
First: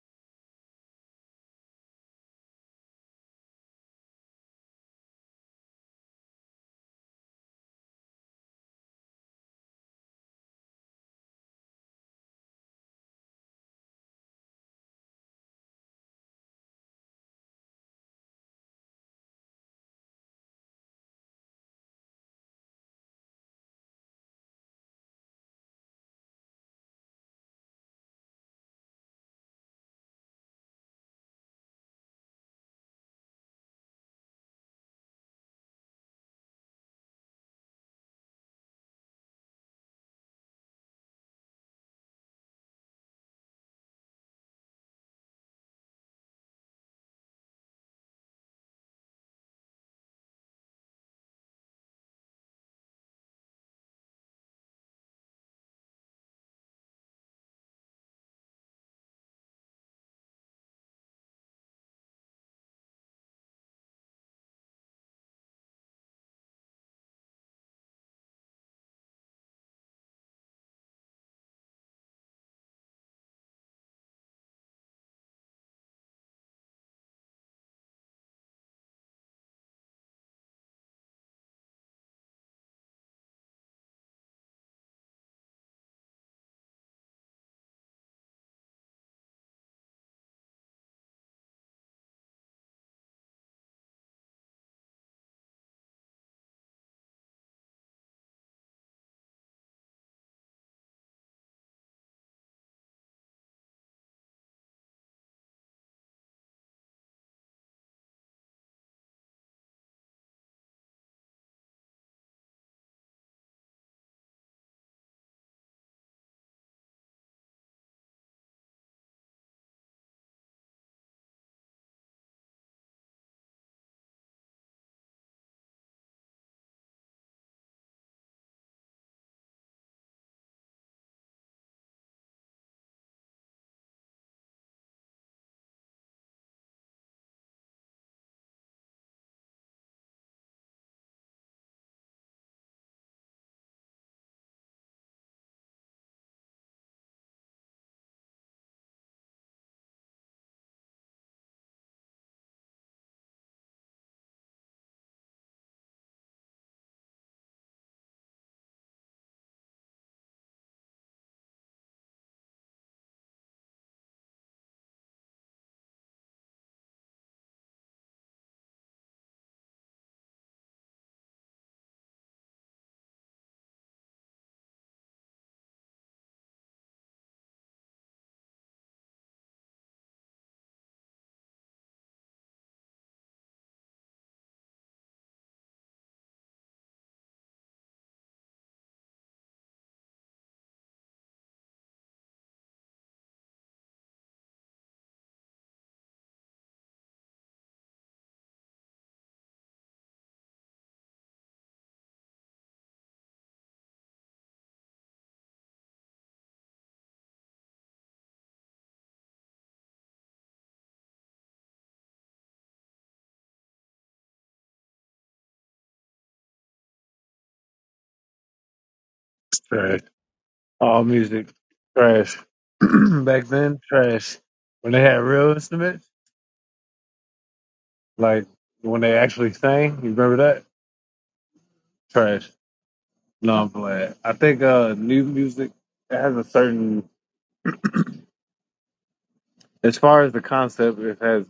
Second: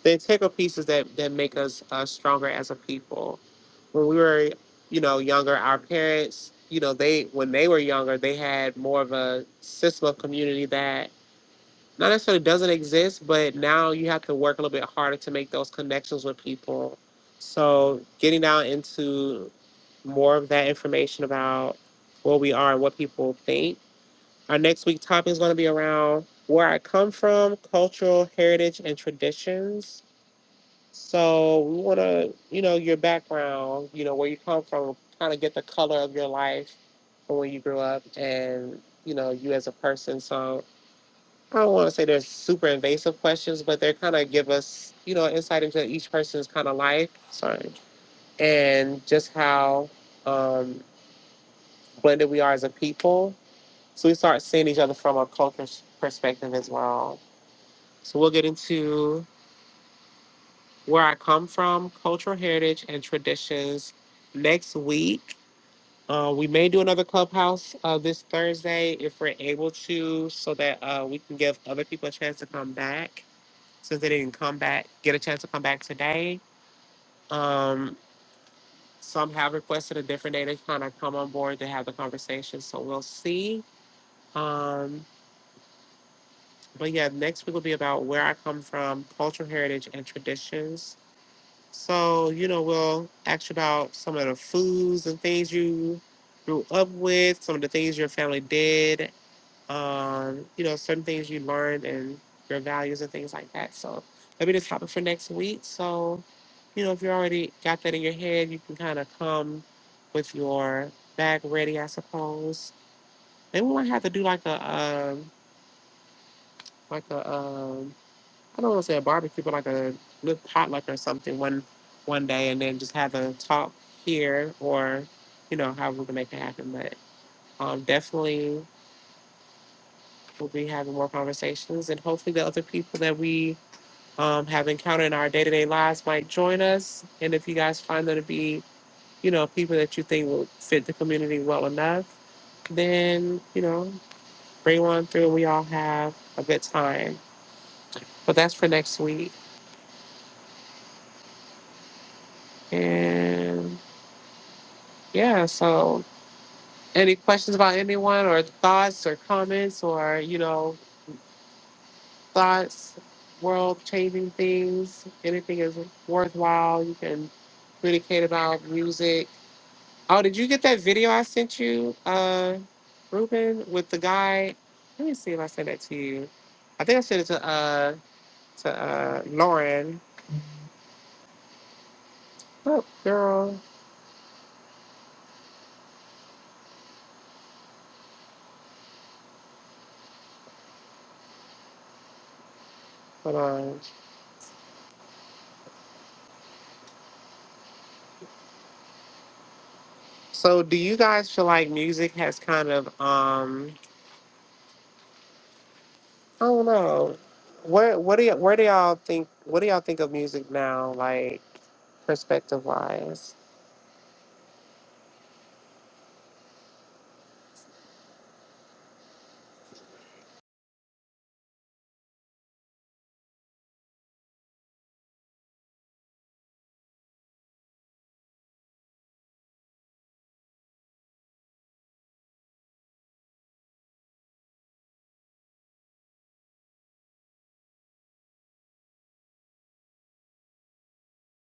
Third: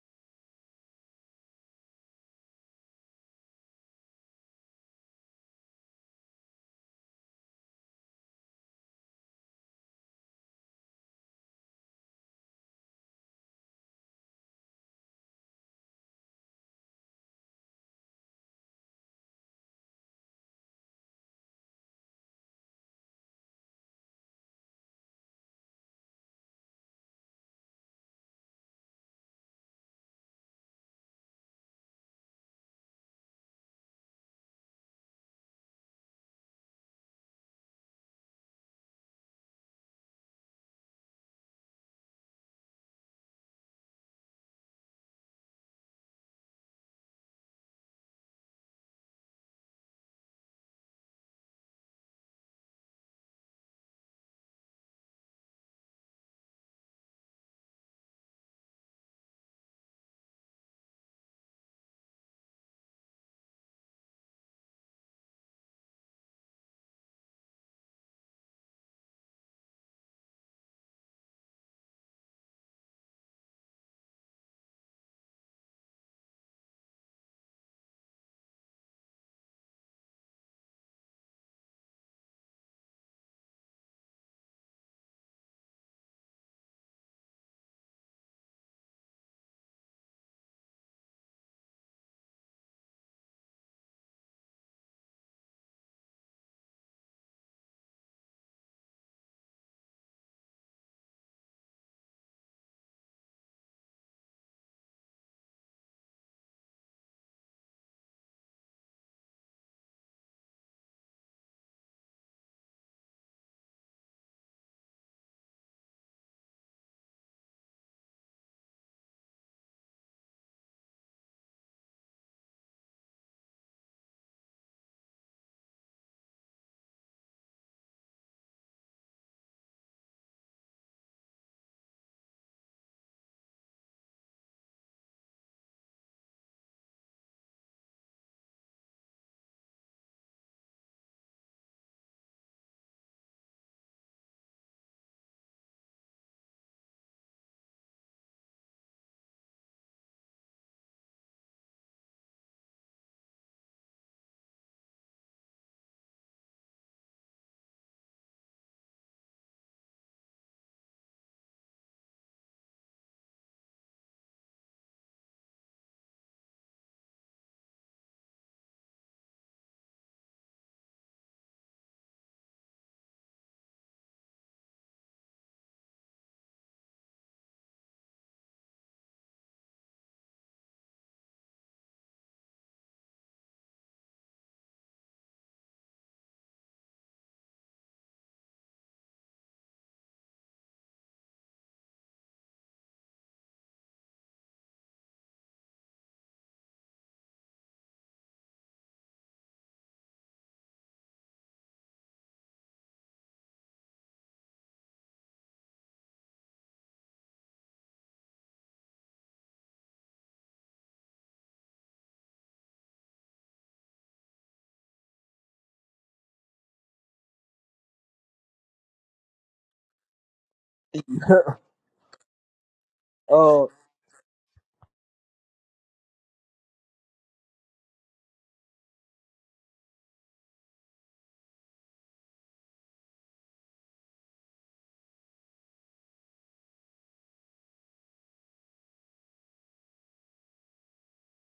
Speaker 1: the integral pieces that that make us uh, stronger as a people. When we were, you know, younger, our parents, you know, they when they were younger, they had more of a system of community that not necessarily doesn't exist, but now you have to work a little bit harder to make those connections with people. So getting down into more of that information about what we are and what people think. Our next week topic is going to be around where I come from, cultural heritage and traditions so we want to, you know, your background, you know, where you come from, kind of get the color of your life from when you grew up and, you know, you as a person. So I don't want to say they're super invasive questions, but they kind of give us, you know, insight into each person's kind of life. Sorry. And just how um, blended we are as a people. So we start seeing each other from a culture s- perspective as well. So we'll get into where I come from, cultural heritage and traditions. Next week, uh, we may do another clubhouse uh, this Thursday if we're able to, so that uh, we can give other people a chance to come back since they didn't come back, get a chance to come back today. Um, some have requested a different day to kind of come on board to have the conversation, so we'll see. Um, but yeah, next week will be about where I come from, cultural heritage and traditions So, you know, we'll ask you about some of the foods and things you grew up with, some of the things your family did, um, you know, certain things you learned and your values and things like that. So that'll be the topic for next week. So, you know, if you already got that in your head, you can kind of come with your bag ready, I suppose. Maybe we might have to do like a um, like a um, I don't want to say a barbecue, but like a little potluck or something one one day, and then just have a talk here, or you know, how we can make it happen. But um, definitely, we'll be having more conversations, and hopefully, the other people that we um, have encountered in our day to day lives might join us. And if you guys find them to be, you know, people that you think will fit the community well enough, then you know, bring one through, we all have a good time. But that's for next week, and yeah, so. Any questions about anyone or thoughts or comments or, you know, thoughts, world changing things? Anything is worthwhile you can communicate about music. Oh, did you get that video I sent you, uh, Ruben, with the guy? Let me see if I sent that to you. I think I sent it to uh to uh Lauren. Oh, girl. Hold on. So do you guys feel like music has kind of um I don't know. What what do y- where do y'all think what do y'all think of music now, like perspective wise?
Speaker 2: Trash. All music trash. Back
Speaker 3: Uh
Speaker 2: then, trash. When they had real instruments, like when they actually sang. You remember that? Trash. No, I'm glad. I think uh, new music it has a certain, as far as the concept, it has.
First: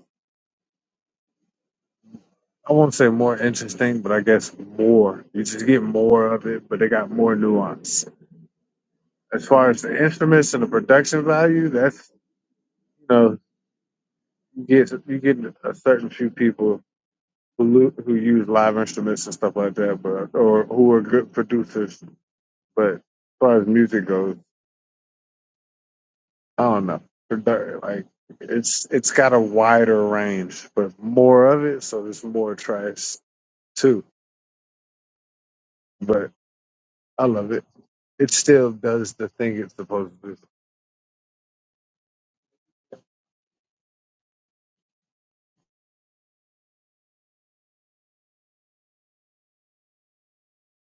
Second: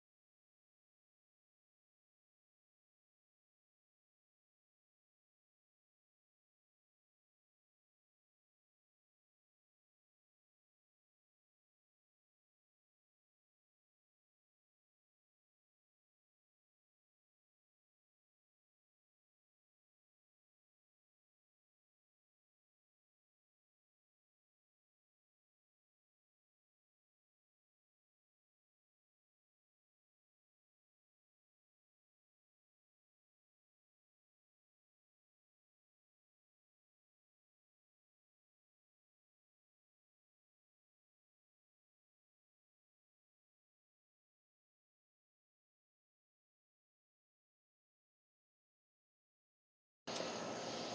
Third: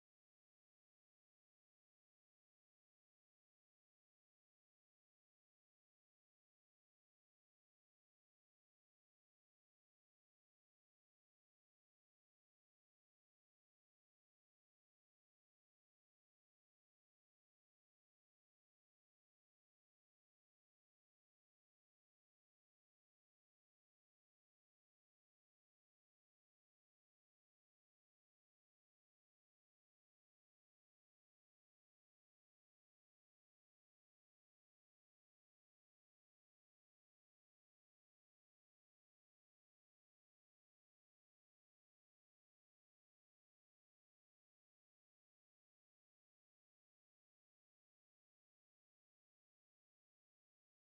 Speaker 2: I won't say more interesting, but I guess more. You just get more of it, but they got more nuance. As far as the instruments and the production value, that's you know you get you get a certain few people who lu- who use live instruments and stuff like that, but or who are good producers. But as far as music goes. I don't know. They're- Like it's it's got a wider range, but more of it, so there's more trash too. But I love it. It still does the thing it's supposed to do.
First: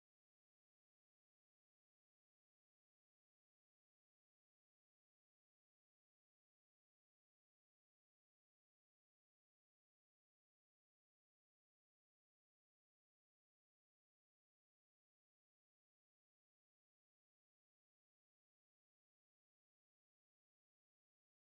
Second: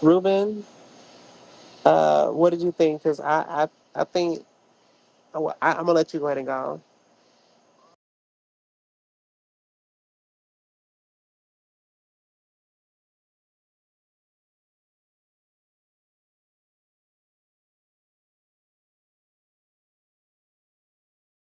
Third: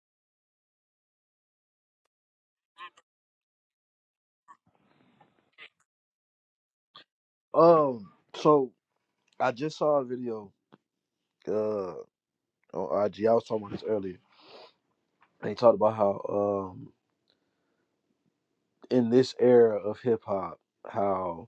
Speaker 1: Ruben, uh, what did you think? Because I, I I think oh, I, I'm gonna let you go ahead and go.
Speaker 3: um so I just saw a video uh on IG. I was talking about this earlier. They talked about how um in this era of hip hop, how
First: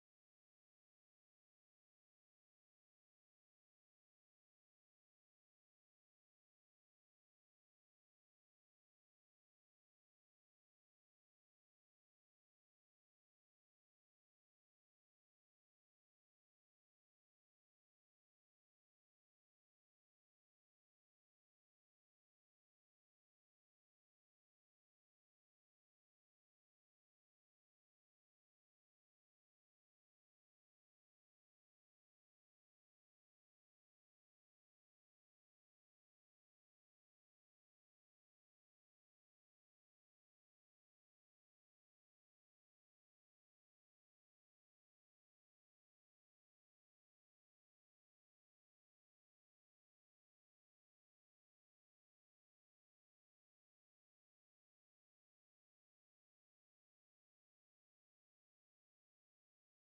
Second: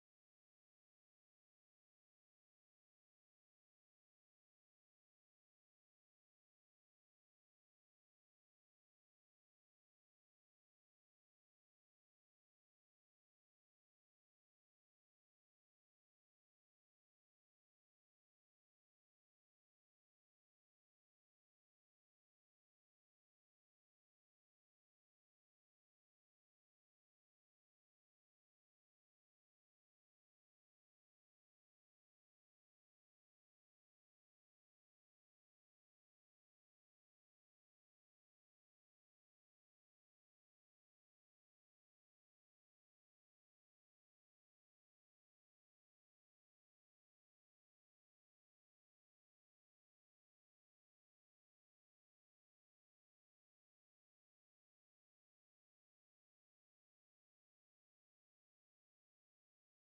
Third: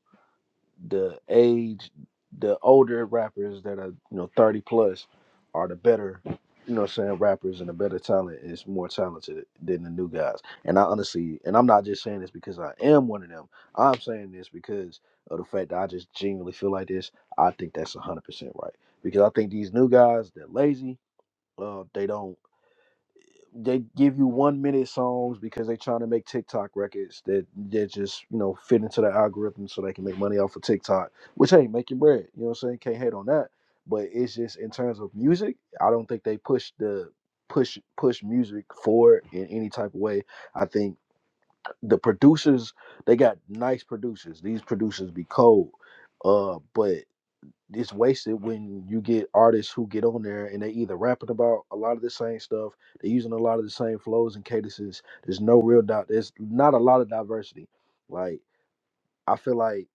Speaker 3: the age, the older rappers that are, you know, 30 plus are the better, you know what I'm saying, rappers and the better talent is more talented than the new guys. And I honestly, and I'm not just saying this because I am one of them. I'm saying this because of the fact that I just genuinely feel like this. I think that's 100% right. Because I think these new guys, they're lazy. Uh, they don't they give you one minute songs because they're trying to make TikTok records that that just you know fit into the algorithm so they can make money off of TikTok, which ain't making bread. You know what I'm saying? Can't hate on that. But it's just in terms of music, I don't think they push the push push music forward in any type of way. I think the producers they got nice producers. These producers be cold, uh, but it's wasted when you get artists who get on there and they either rapping about a lot of the same stuff, they're using a lot of the same flows and cadences. There's no real doubt. There's not a lot of diversity. Like I feel like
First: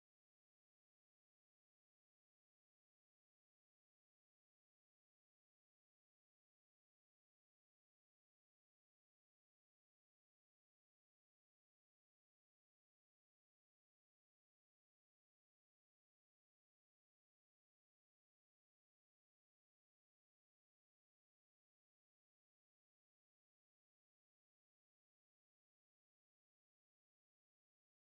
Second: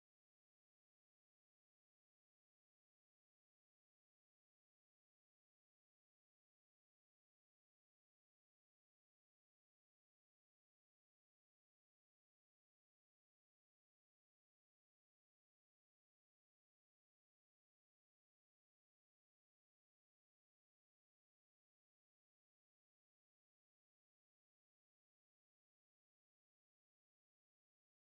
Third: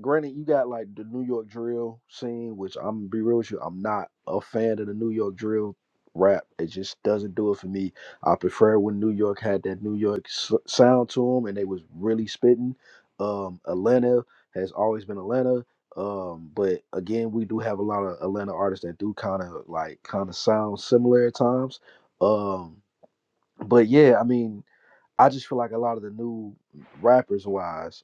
Speaker 3: granted, you got like the New York drill scene, which I'm gonna be real with you, I'm not a fan of the New York drill rap. It just doesn't do it for me. I prefer when New York had that New York s- sound to them, and they was really spitting. Um, Atlanta has always been Atlanta. Um, but again, we do have a lot of Atlanta artists that do kind of like kind of sound similar at times. Um, but yeah, I mean, I just feel like a lot of the new rappers wise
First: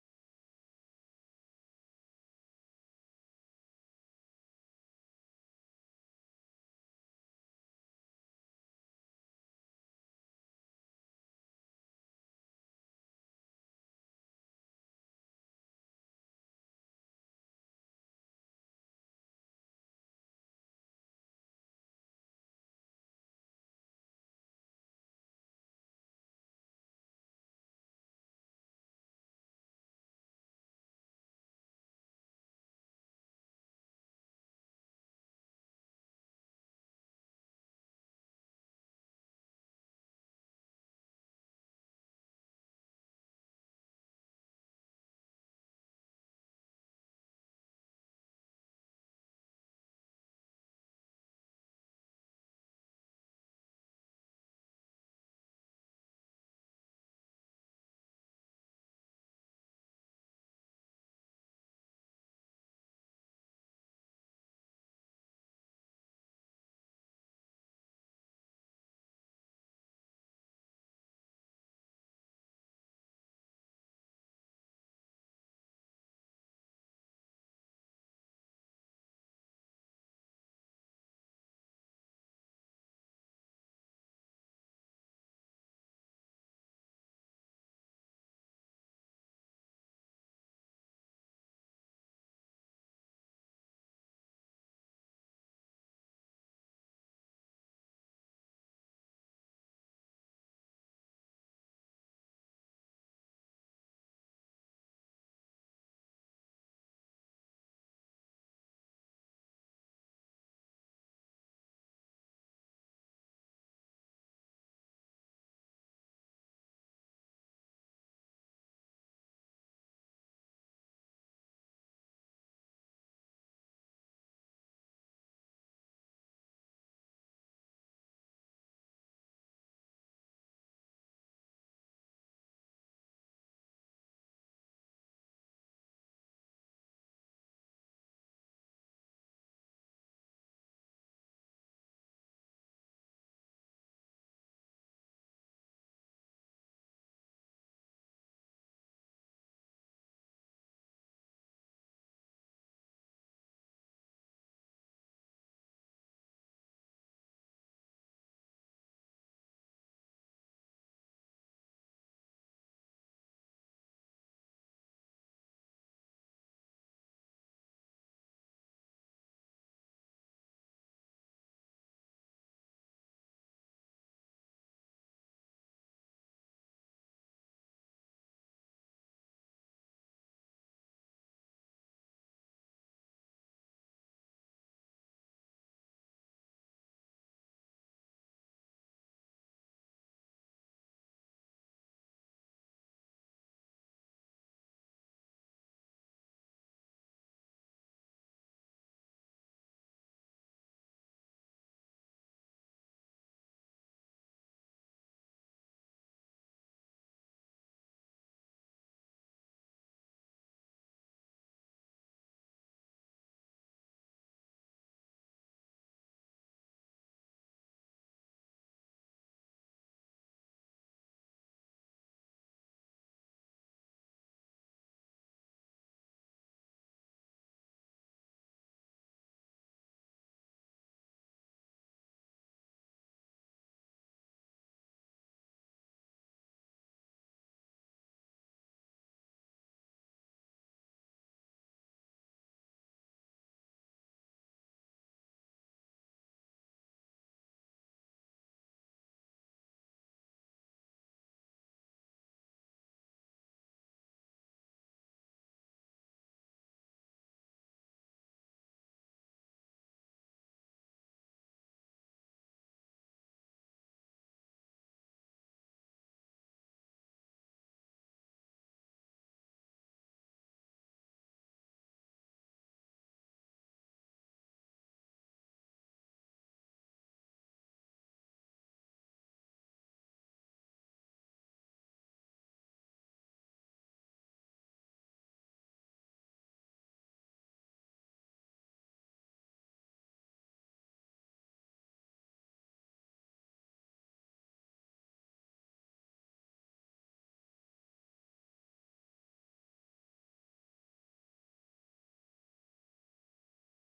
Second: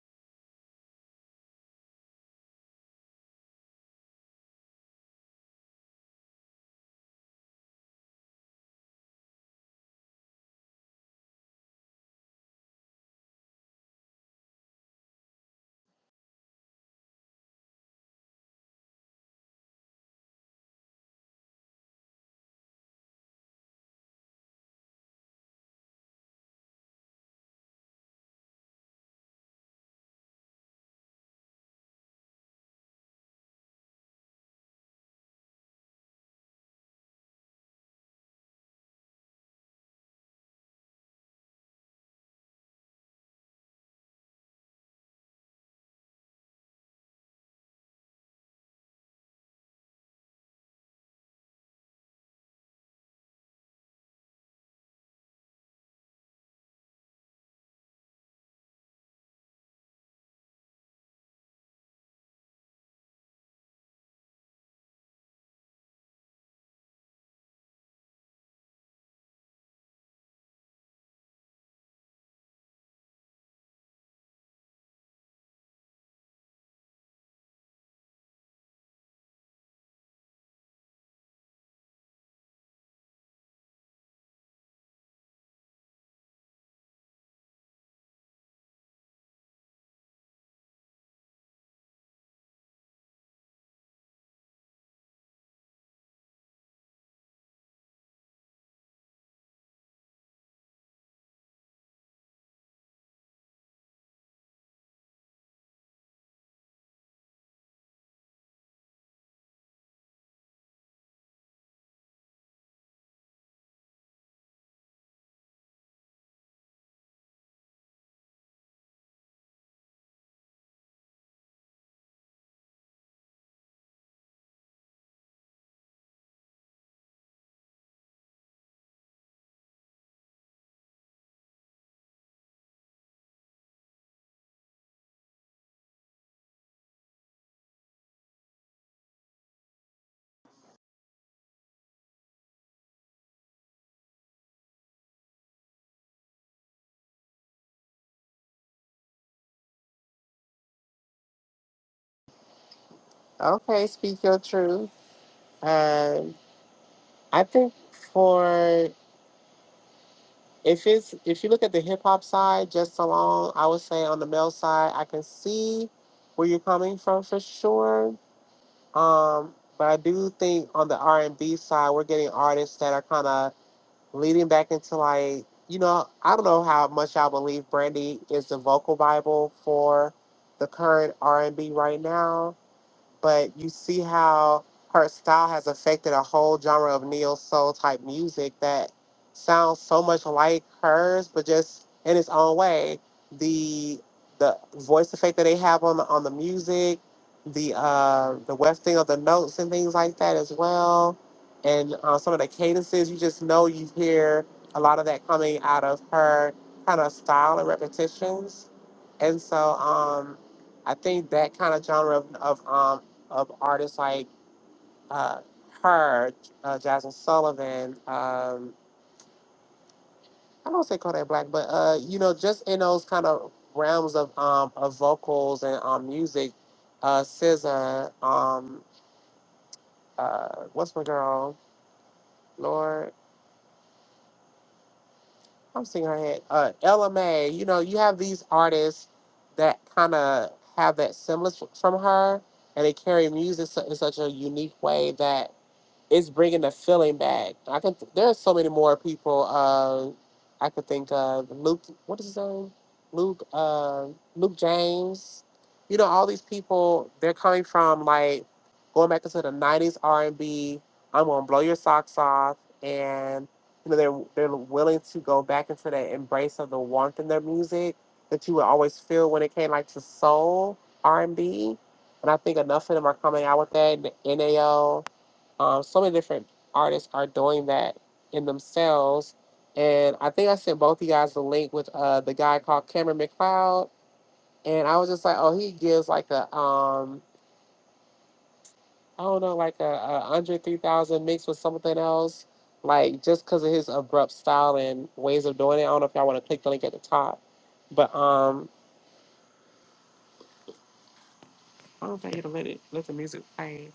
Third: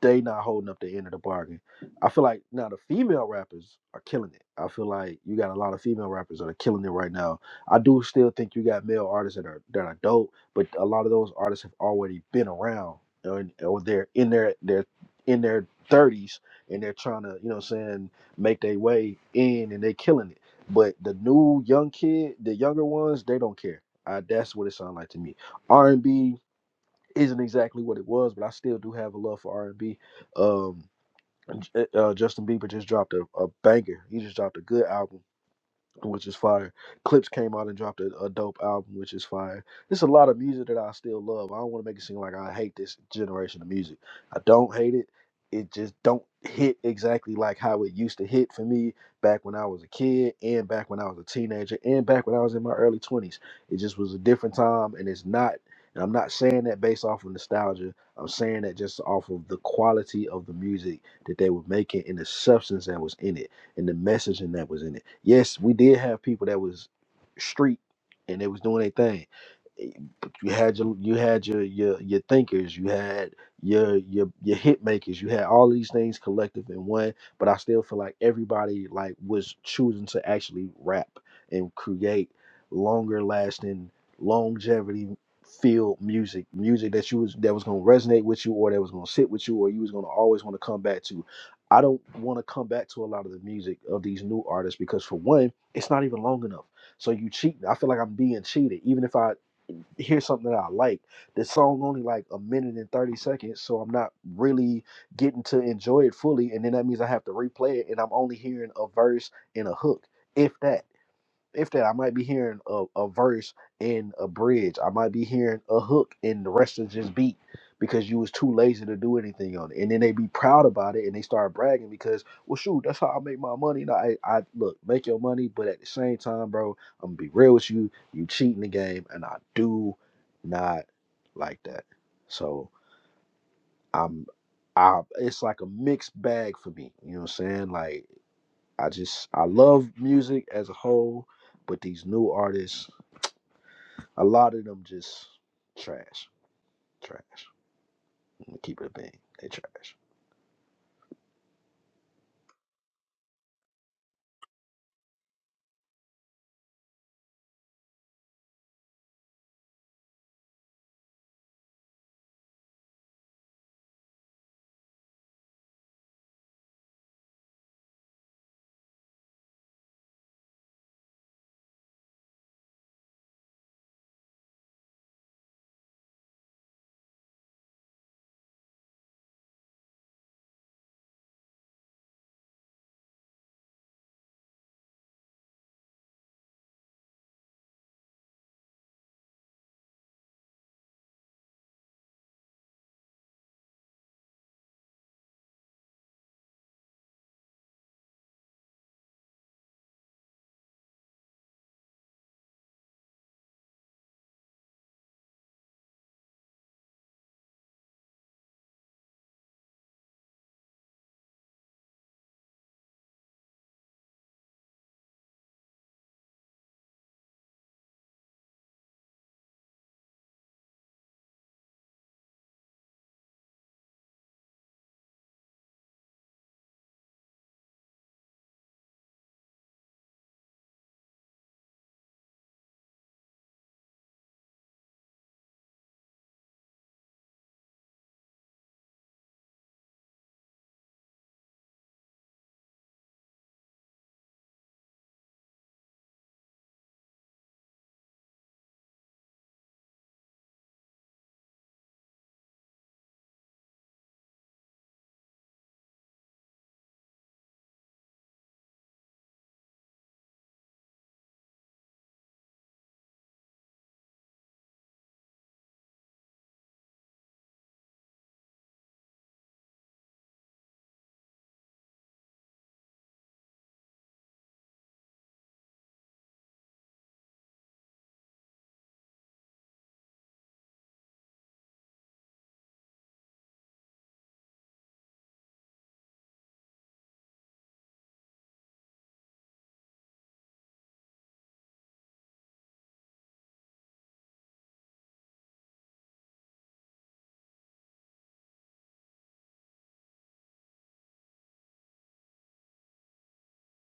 Speaker 3: they not holding up the end of the bargain. I feel like now the female rappers are killing it. I feel like you got a lot of female rappers that are killing it right now. I do still think you got male artists that are that are dope, but a lot of those artists have already been around or, or they're in their they're in their thirties and they're trying to, you know what I'm saying, make their way in and they killing it. But the new young kid, the younger ones, they don't care. Uh, that's what it sounds like to me. R&B isn't exactly what it was, but I still do have a love for R and B. Um, uh, Justin Bieber just dropped a, a banger. He just dropped a good album which is fire. Clips came out and dropped a, a dope album, which is fire. There's a lot of music that I still love. I don't want to make it seem like I hate this generation of music. I don't hate it. It just don't hit exactly like how it used to hit for me back when I was a kid and back when I was a teenager and back when I was in my early 20s. It just was a different time and it's not and I'm not saying that based off of nostalgia. I'm saying that just off of the quality of the music that they were making and the substance that was in it and the messaging that was in it. Yes, we did have people that was street and they was doing their thing. Eh, But you had your you had your your your thinkers, you had your your your hit makers, you had all these things collective in one. But I still feel like everybody like was choosing to actually rap and create longer lasting longevity field music music that you was that was going to resonate with you or that was going to sit with you or you was going to always want to come back to I don't want to come back to a lot of the music of these new artists because for one, it's not even long enough. So you cheat. I feel like I'm being cheated. Even if I hear something that I like, the song only like a minute and thirty seconds, so I'm not really getting to enjoy it fully. And then that means I have to replay it, and I'm only hearing a verse and a hook, if that if that I might be hearing a, a verse in a bridge. I might be hearing a hook and the rest is just beat because you was too lazy to do anything on it. And then they be proud about it and they start bragging because, well shoot, that's how I make my money. And I, I look, make your money, but at the same time, bro, I'm gonna be real with you. You cheating the game and I do not like that. So I'm I it's like a mixed bag for me. You know what I'm saying? Like I just I love music as a whole, but these new artists, a lot of them just trash, trash. I'm gonna keep it a bean. They trash.
Speaker 1: Okay, speak your truth. Um, I think for if it's if you look at the hip hop side just alone, I would say on the male side, I can see where you're coming from for sure. Um, but I do think on the R and B side, we're getting artists that are kind of leading back into like you know i don't know how much i believe brandy is the vocal bible for the current r&b right now but you see how her style has affected a whole genre of neo soul type music that sounds so much like hers, but just in its own way. The the voice effect that they have on the on the music, the uh the wefting of the notes and things like that as well, and uh, some of the cadences you just know you hear a lot of that coming out of her kind of style and repetitions, and so um I think that kind of genre of, of um, of artists like uh, her, uh, Jasmine Sullivan. Um, I don't say Kodak Black, but uh, you know, just in those kind of realms of um, of vocals and um, music, uh, SZA, um, uh, what's my girl? Lord, I'm seeing her head. Uh, LMA. You know, you have these artists that kind of have that semblance from her, and they carry music su- in such a unique way that. it's bringing the feeling back. I can. There are so many more people. Uh, I could think of Luke. What is his name? Luke. Uh, Luke James. You know, all these people. They're coming from like going back into the '90s R&B. I'm gonna blow your socks off, and you know they're they're willing to go back into that embrace of the warmth in their music that you would always feel when it came like to soul R&B. And B. And I think enough of them are coming out with that. NAO. Um, so many different artists are doing that in themselves. And I think I sent both of you guys the link with uh, the guy called Cameron McLeod. And I was just like, oh, he gives like a, um, I don't know, like a, a 103,000 mixed with something else. Like just because of his abrupt style and ways of doing it. I don't know if y'all want to click the link at the top. But um, I don't think it'll let it let the music play.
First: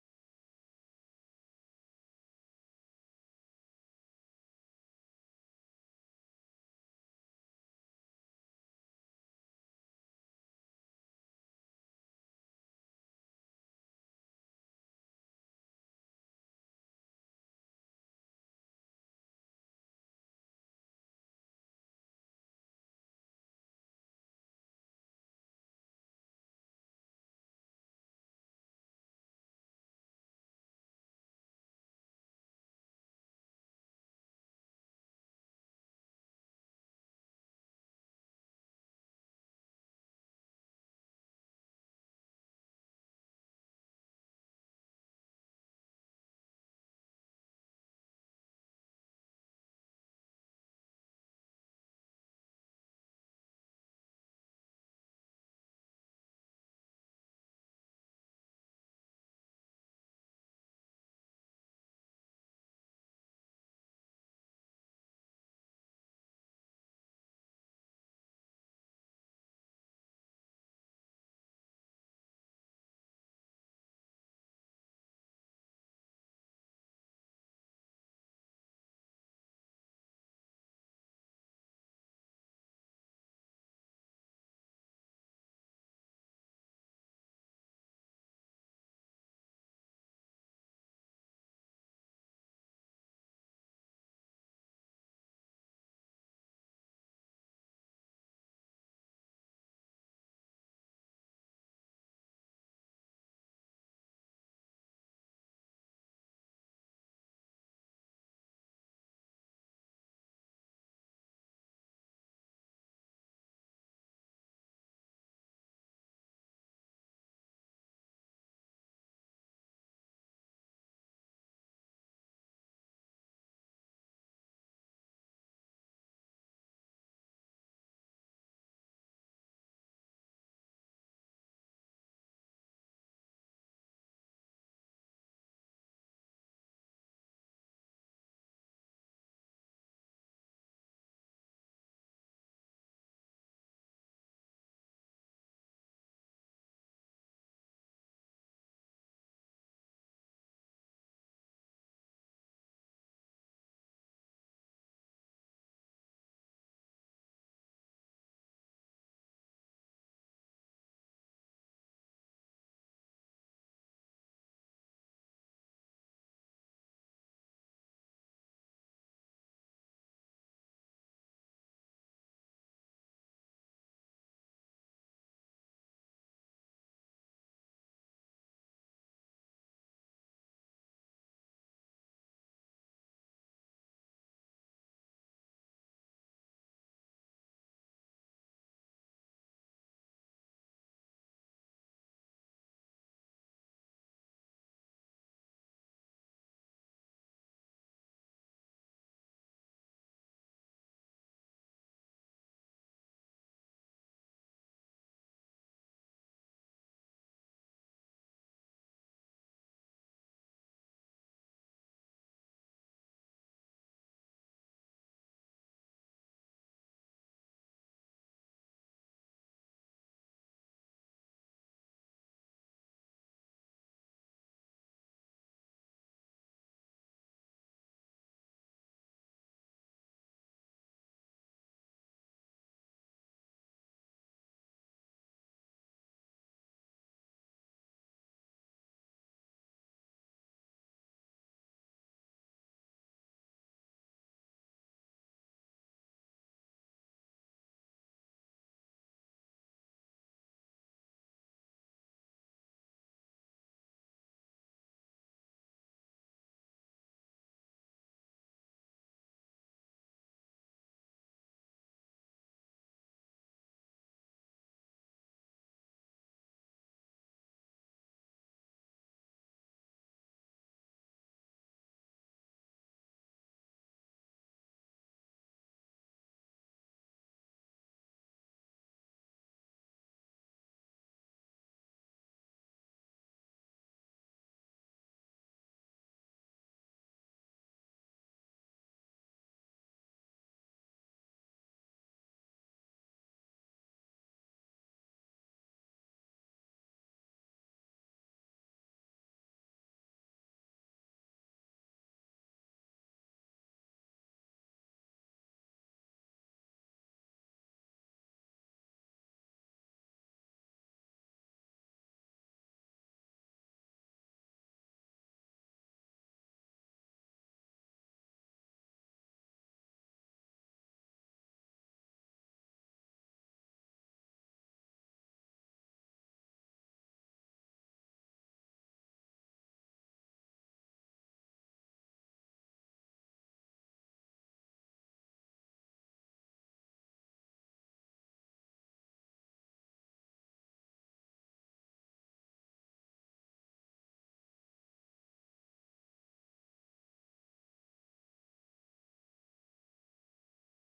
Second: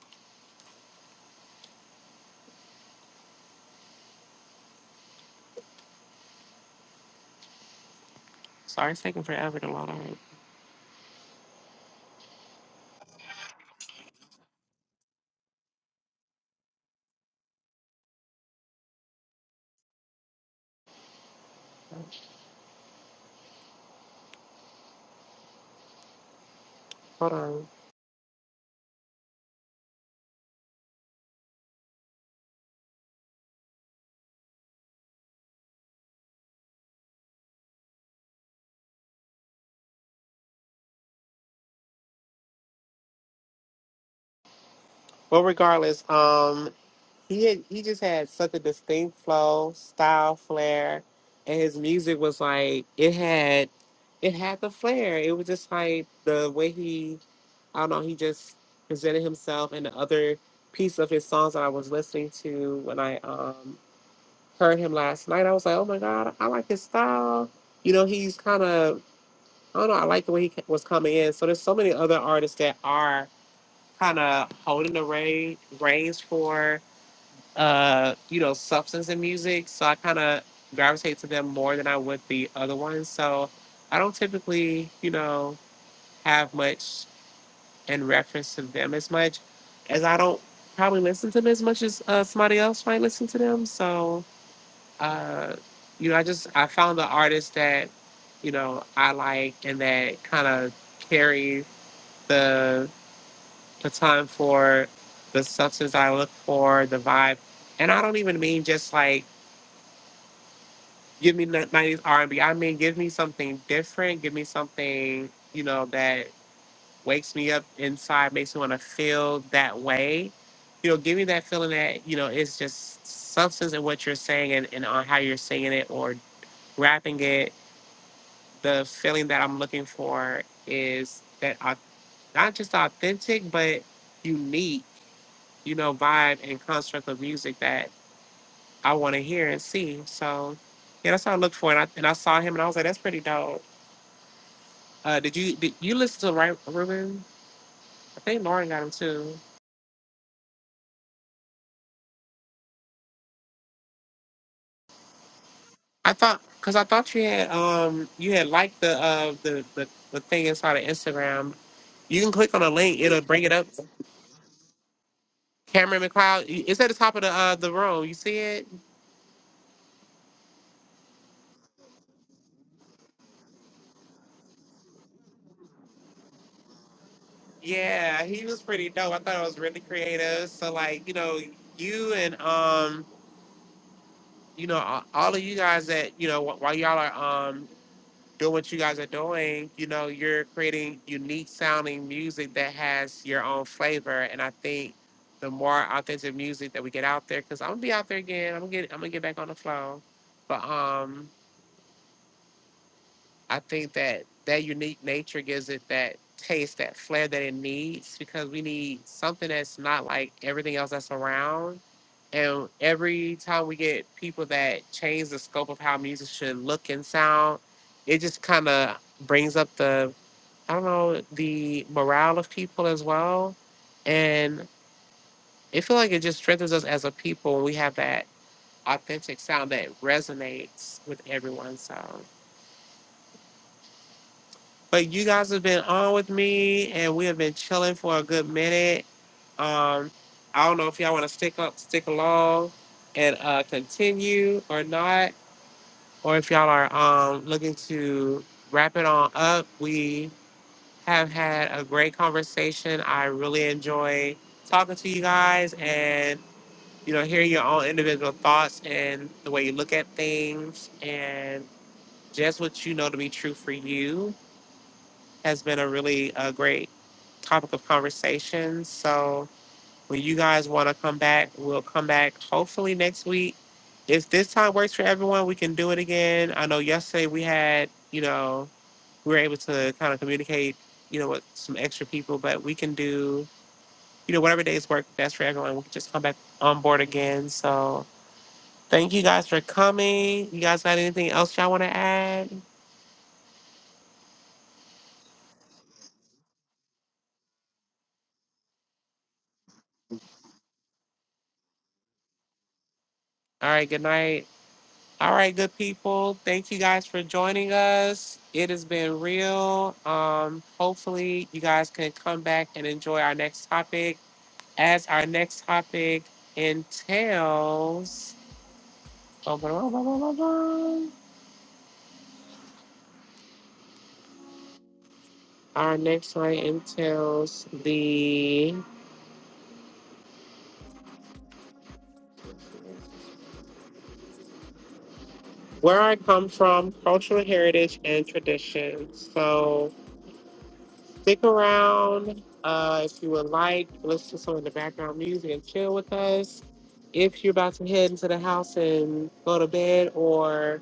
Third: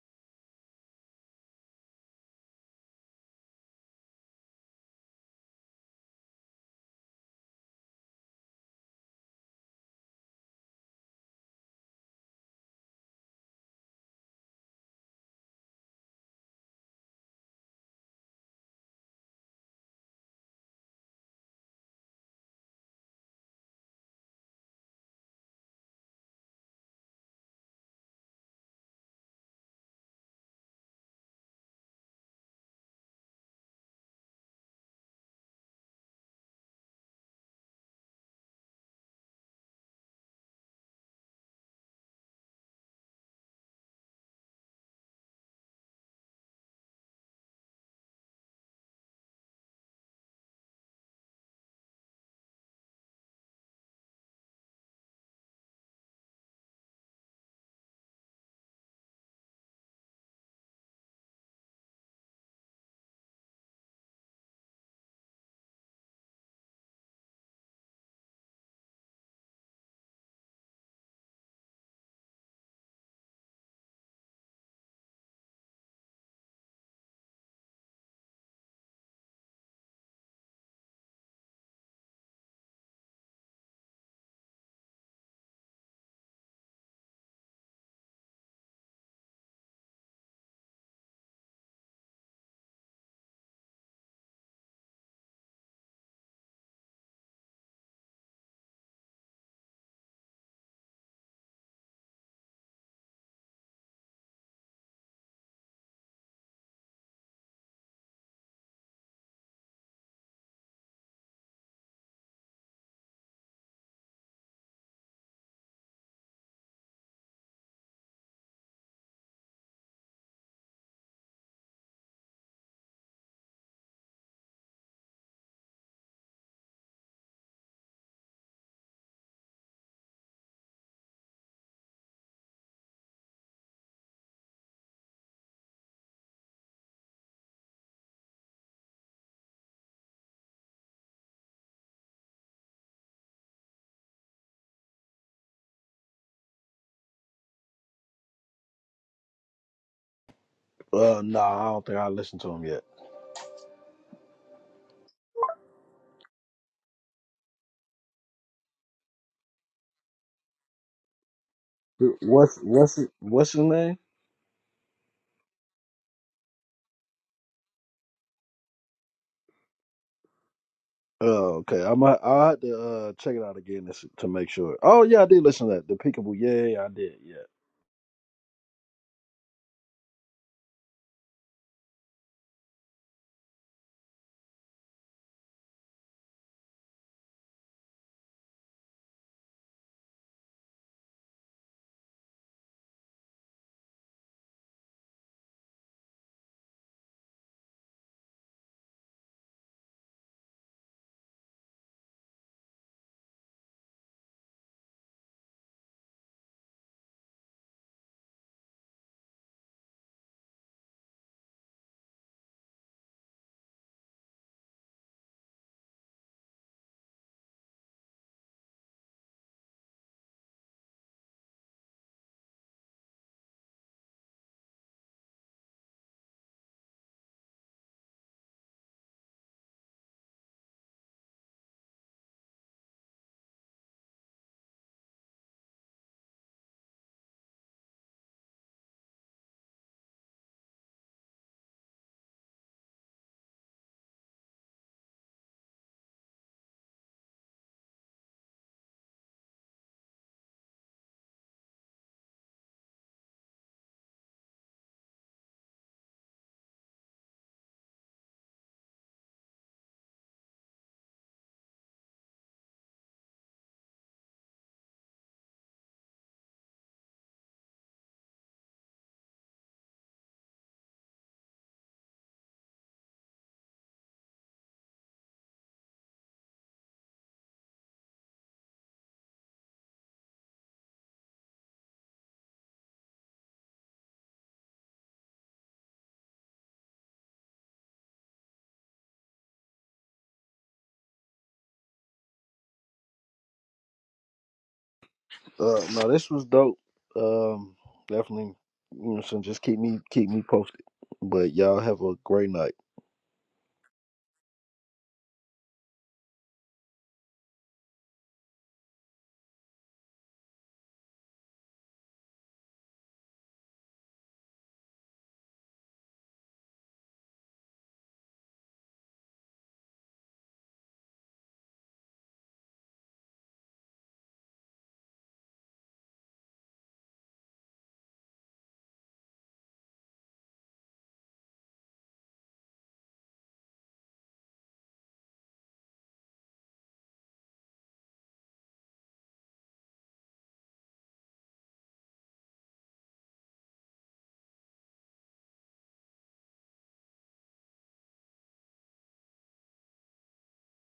Speaker 1: Sorry, it's taking forever to load up. Hold on. Well, regardless, um, He had, he just had such a distinct flow, style, flair, and his music was like it had it had the flair. It was just like the way he I don't know, he just presented himself and the other piece of his songs that I was listening to when I um heard him last night, I was like, "Oh my god, I like his style." You know, he's kind of I don't know, I like the way he ca- was coming in. So there's so many other artists that are kind of holding the rein, reins for uh, you know, substance in music. So I kind of gravitate to them more than I would the other ones. So I don't typically, you know, have much in reference to them as much as I don't probably listen to them as much as uh, somebody else might listen to them. So, uh, you know, I just, I found the artist that, you know, I like and that kind of carry the baton for the substance I look for, the vibe. And I don't even mean just like, give me ni- 90s r and B. I mean, give me something different. Give me something, you know, that wakes me up inside, makes me want to feel that way. You know, give me that feeling that, you know, it's just substance in what you're saying and, and on how you're singing it or rapping it. The feeling that I'm looking for is that au- not just authentic, but unique, you know, vibe and construct of music that. I want to hear and see. So yeah, that's what I looked for, and I and I saw him, and I was like, that's pretty dope. Uh, did you did you listen to right Ruben? I think Lauren got him too.
Speaker 3: Uh, no, I don't think I listened to them yet.
Speaker 1: I thought because I thought you had um you had liked the uh the the, the thing inside of Instagram.
Speaker 3: Who-
Speaker 1: You can click
Speaker 3: What's
Speaker 1: on the
Speaker 3: what's
Speaker 1: link;
Speaker 3: it-
Speaker 1: it'll bring
Speaker 3: what's
Speaker 1: it
Speaker 3: his
Speaker 1: up.
Speaker 3: name?
Speaker 1: Cameron McLeod, it's at the top of the uh the room. You see it?
Speaker 3: Oh, okay. I might. I had to uh, check it out again to, s- to make sure. Oh, yeah, I did listen to that. The Peekaboo. Yeah, yeah, yeah, I did. Yeah.
Speaker 1: Yeah, he was pretty dope. I thought it was really creative. So like you know you and um you know all all of you guys that you know wh- while y'all are um doing what you guys are doing, you know, you're creating unique sounding music that has your own flavor. And I think the more authentic music that we get out there, because I'm gonna be out there again. I'm gonna get I'm gonna get back on the flow. But um I think that that unique nature gives it that taste, that flair that it needs, because we need something that's not like everything else that's around. And every time we get people that change the scope of how music should look and sound, it just kind of brings up the I don't know, the morale of people as well. And it feel like it just strengthens us as a people when we have that authentic sound that resonates with everyone. So but you guys have been on with me and we have been chilling for a good minute. Um I don't know if y'all wanna stick up stick along and uh continue or not. Or if y'all are um looking to wrap it on up, we have had a great conversation. I really enjoy talking to you guys and you know hearing your own individual thoughts and the way you look at things and just what you know to be true for you has been a really uh, great topic of conversation. So when you guys want to come back, we'll come back hopefully next week. If this time works for everyone, we can do it again. I know yesterday we had, you know, we were able to kind of communicate, you know, with some extra people, but we can do, you know, whatever days work best for everyone. We can just come back on board again. So thank you guys for coming. You guys got anything else y'all want to add?
Speaker 3: Uh, no, this was dope. Um, definitely. You know, so just keep me keep me posted. But y'all have a great night.
Speaker 1: All right, good night. All right, good people. Thank you guys for joining us. It has been real. Um, hopefully, you guys can come back and enjoy our next topic. As our next topic entails. Oh, blah, blah, blah, blah, blah, blah. Our next slide entails the where I come from, cultural heritage and traditions. So stick around uh, if you would like. Listen to some of the background music and chill with us. If you're about to head into the house and go to bed, or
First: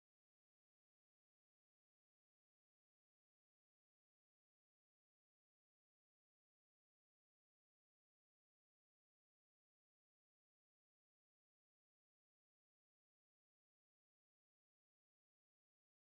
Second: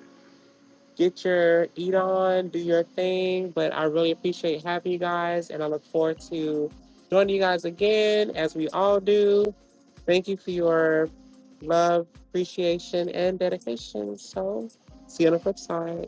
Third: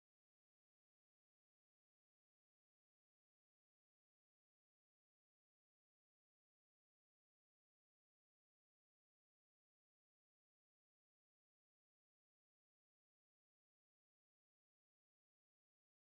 Speaker 1: get your eat on, do your thing. But I really appreciate having you guys, and I look forward to joining you guys again as we all do. Thank you for your love, appreciation, and dedication. So, see you on the flip side.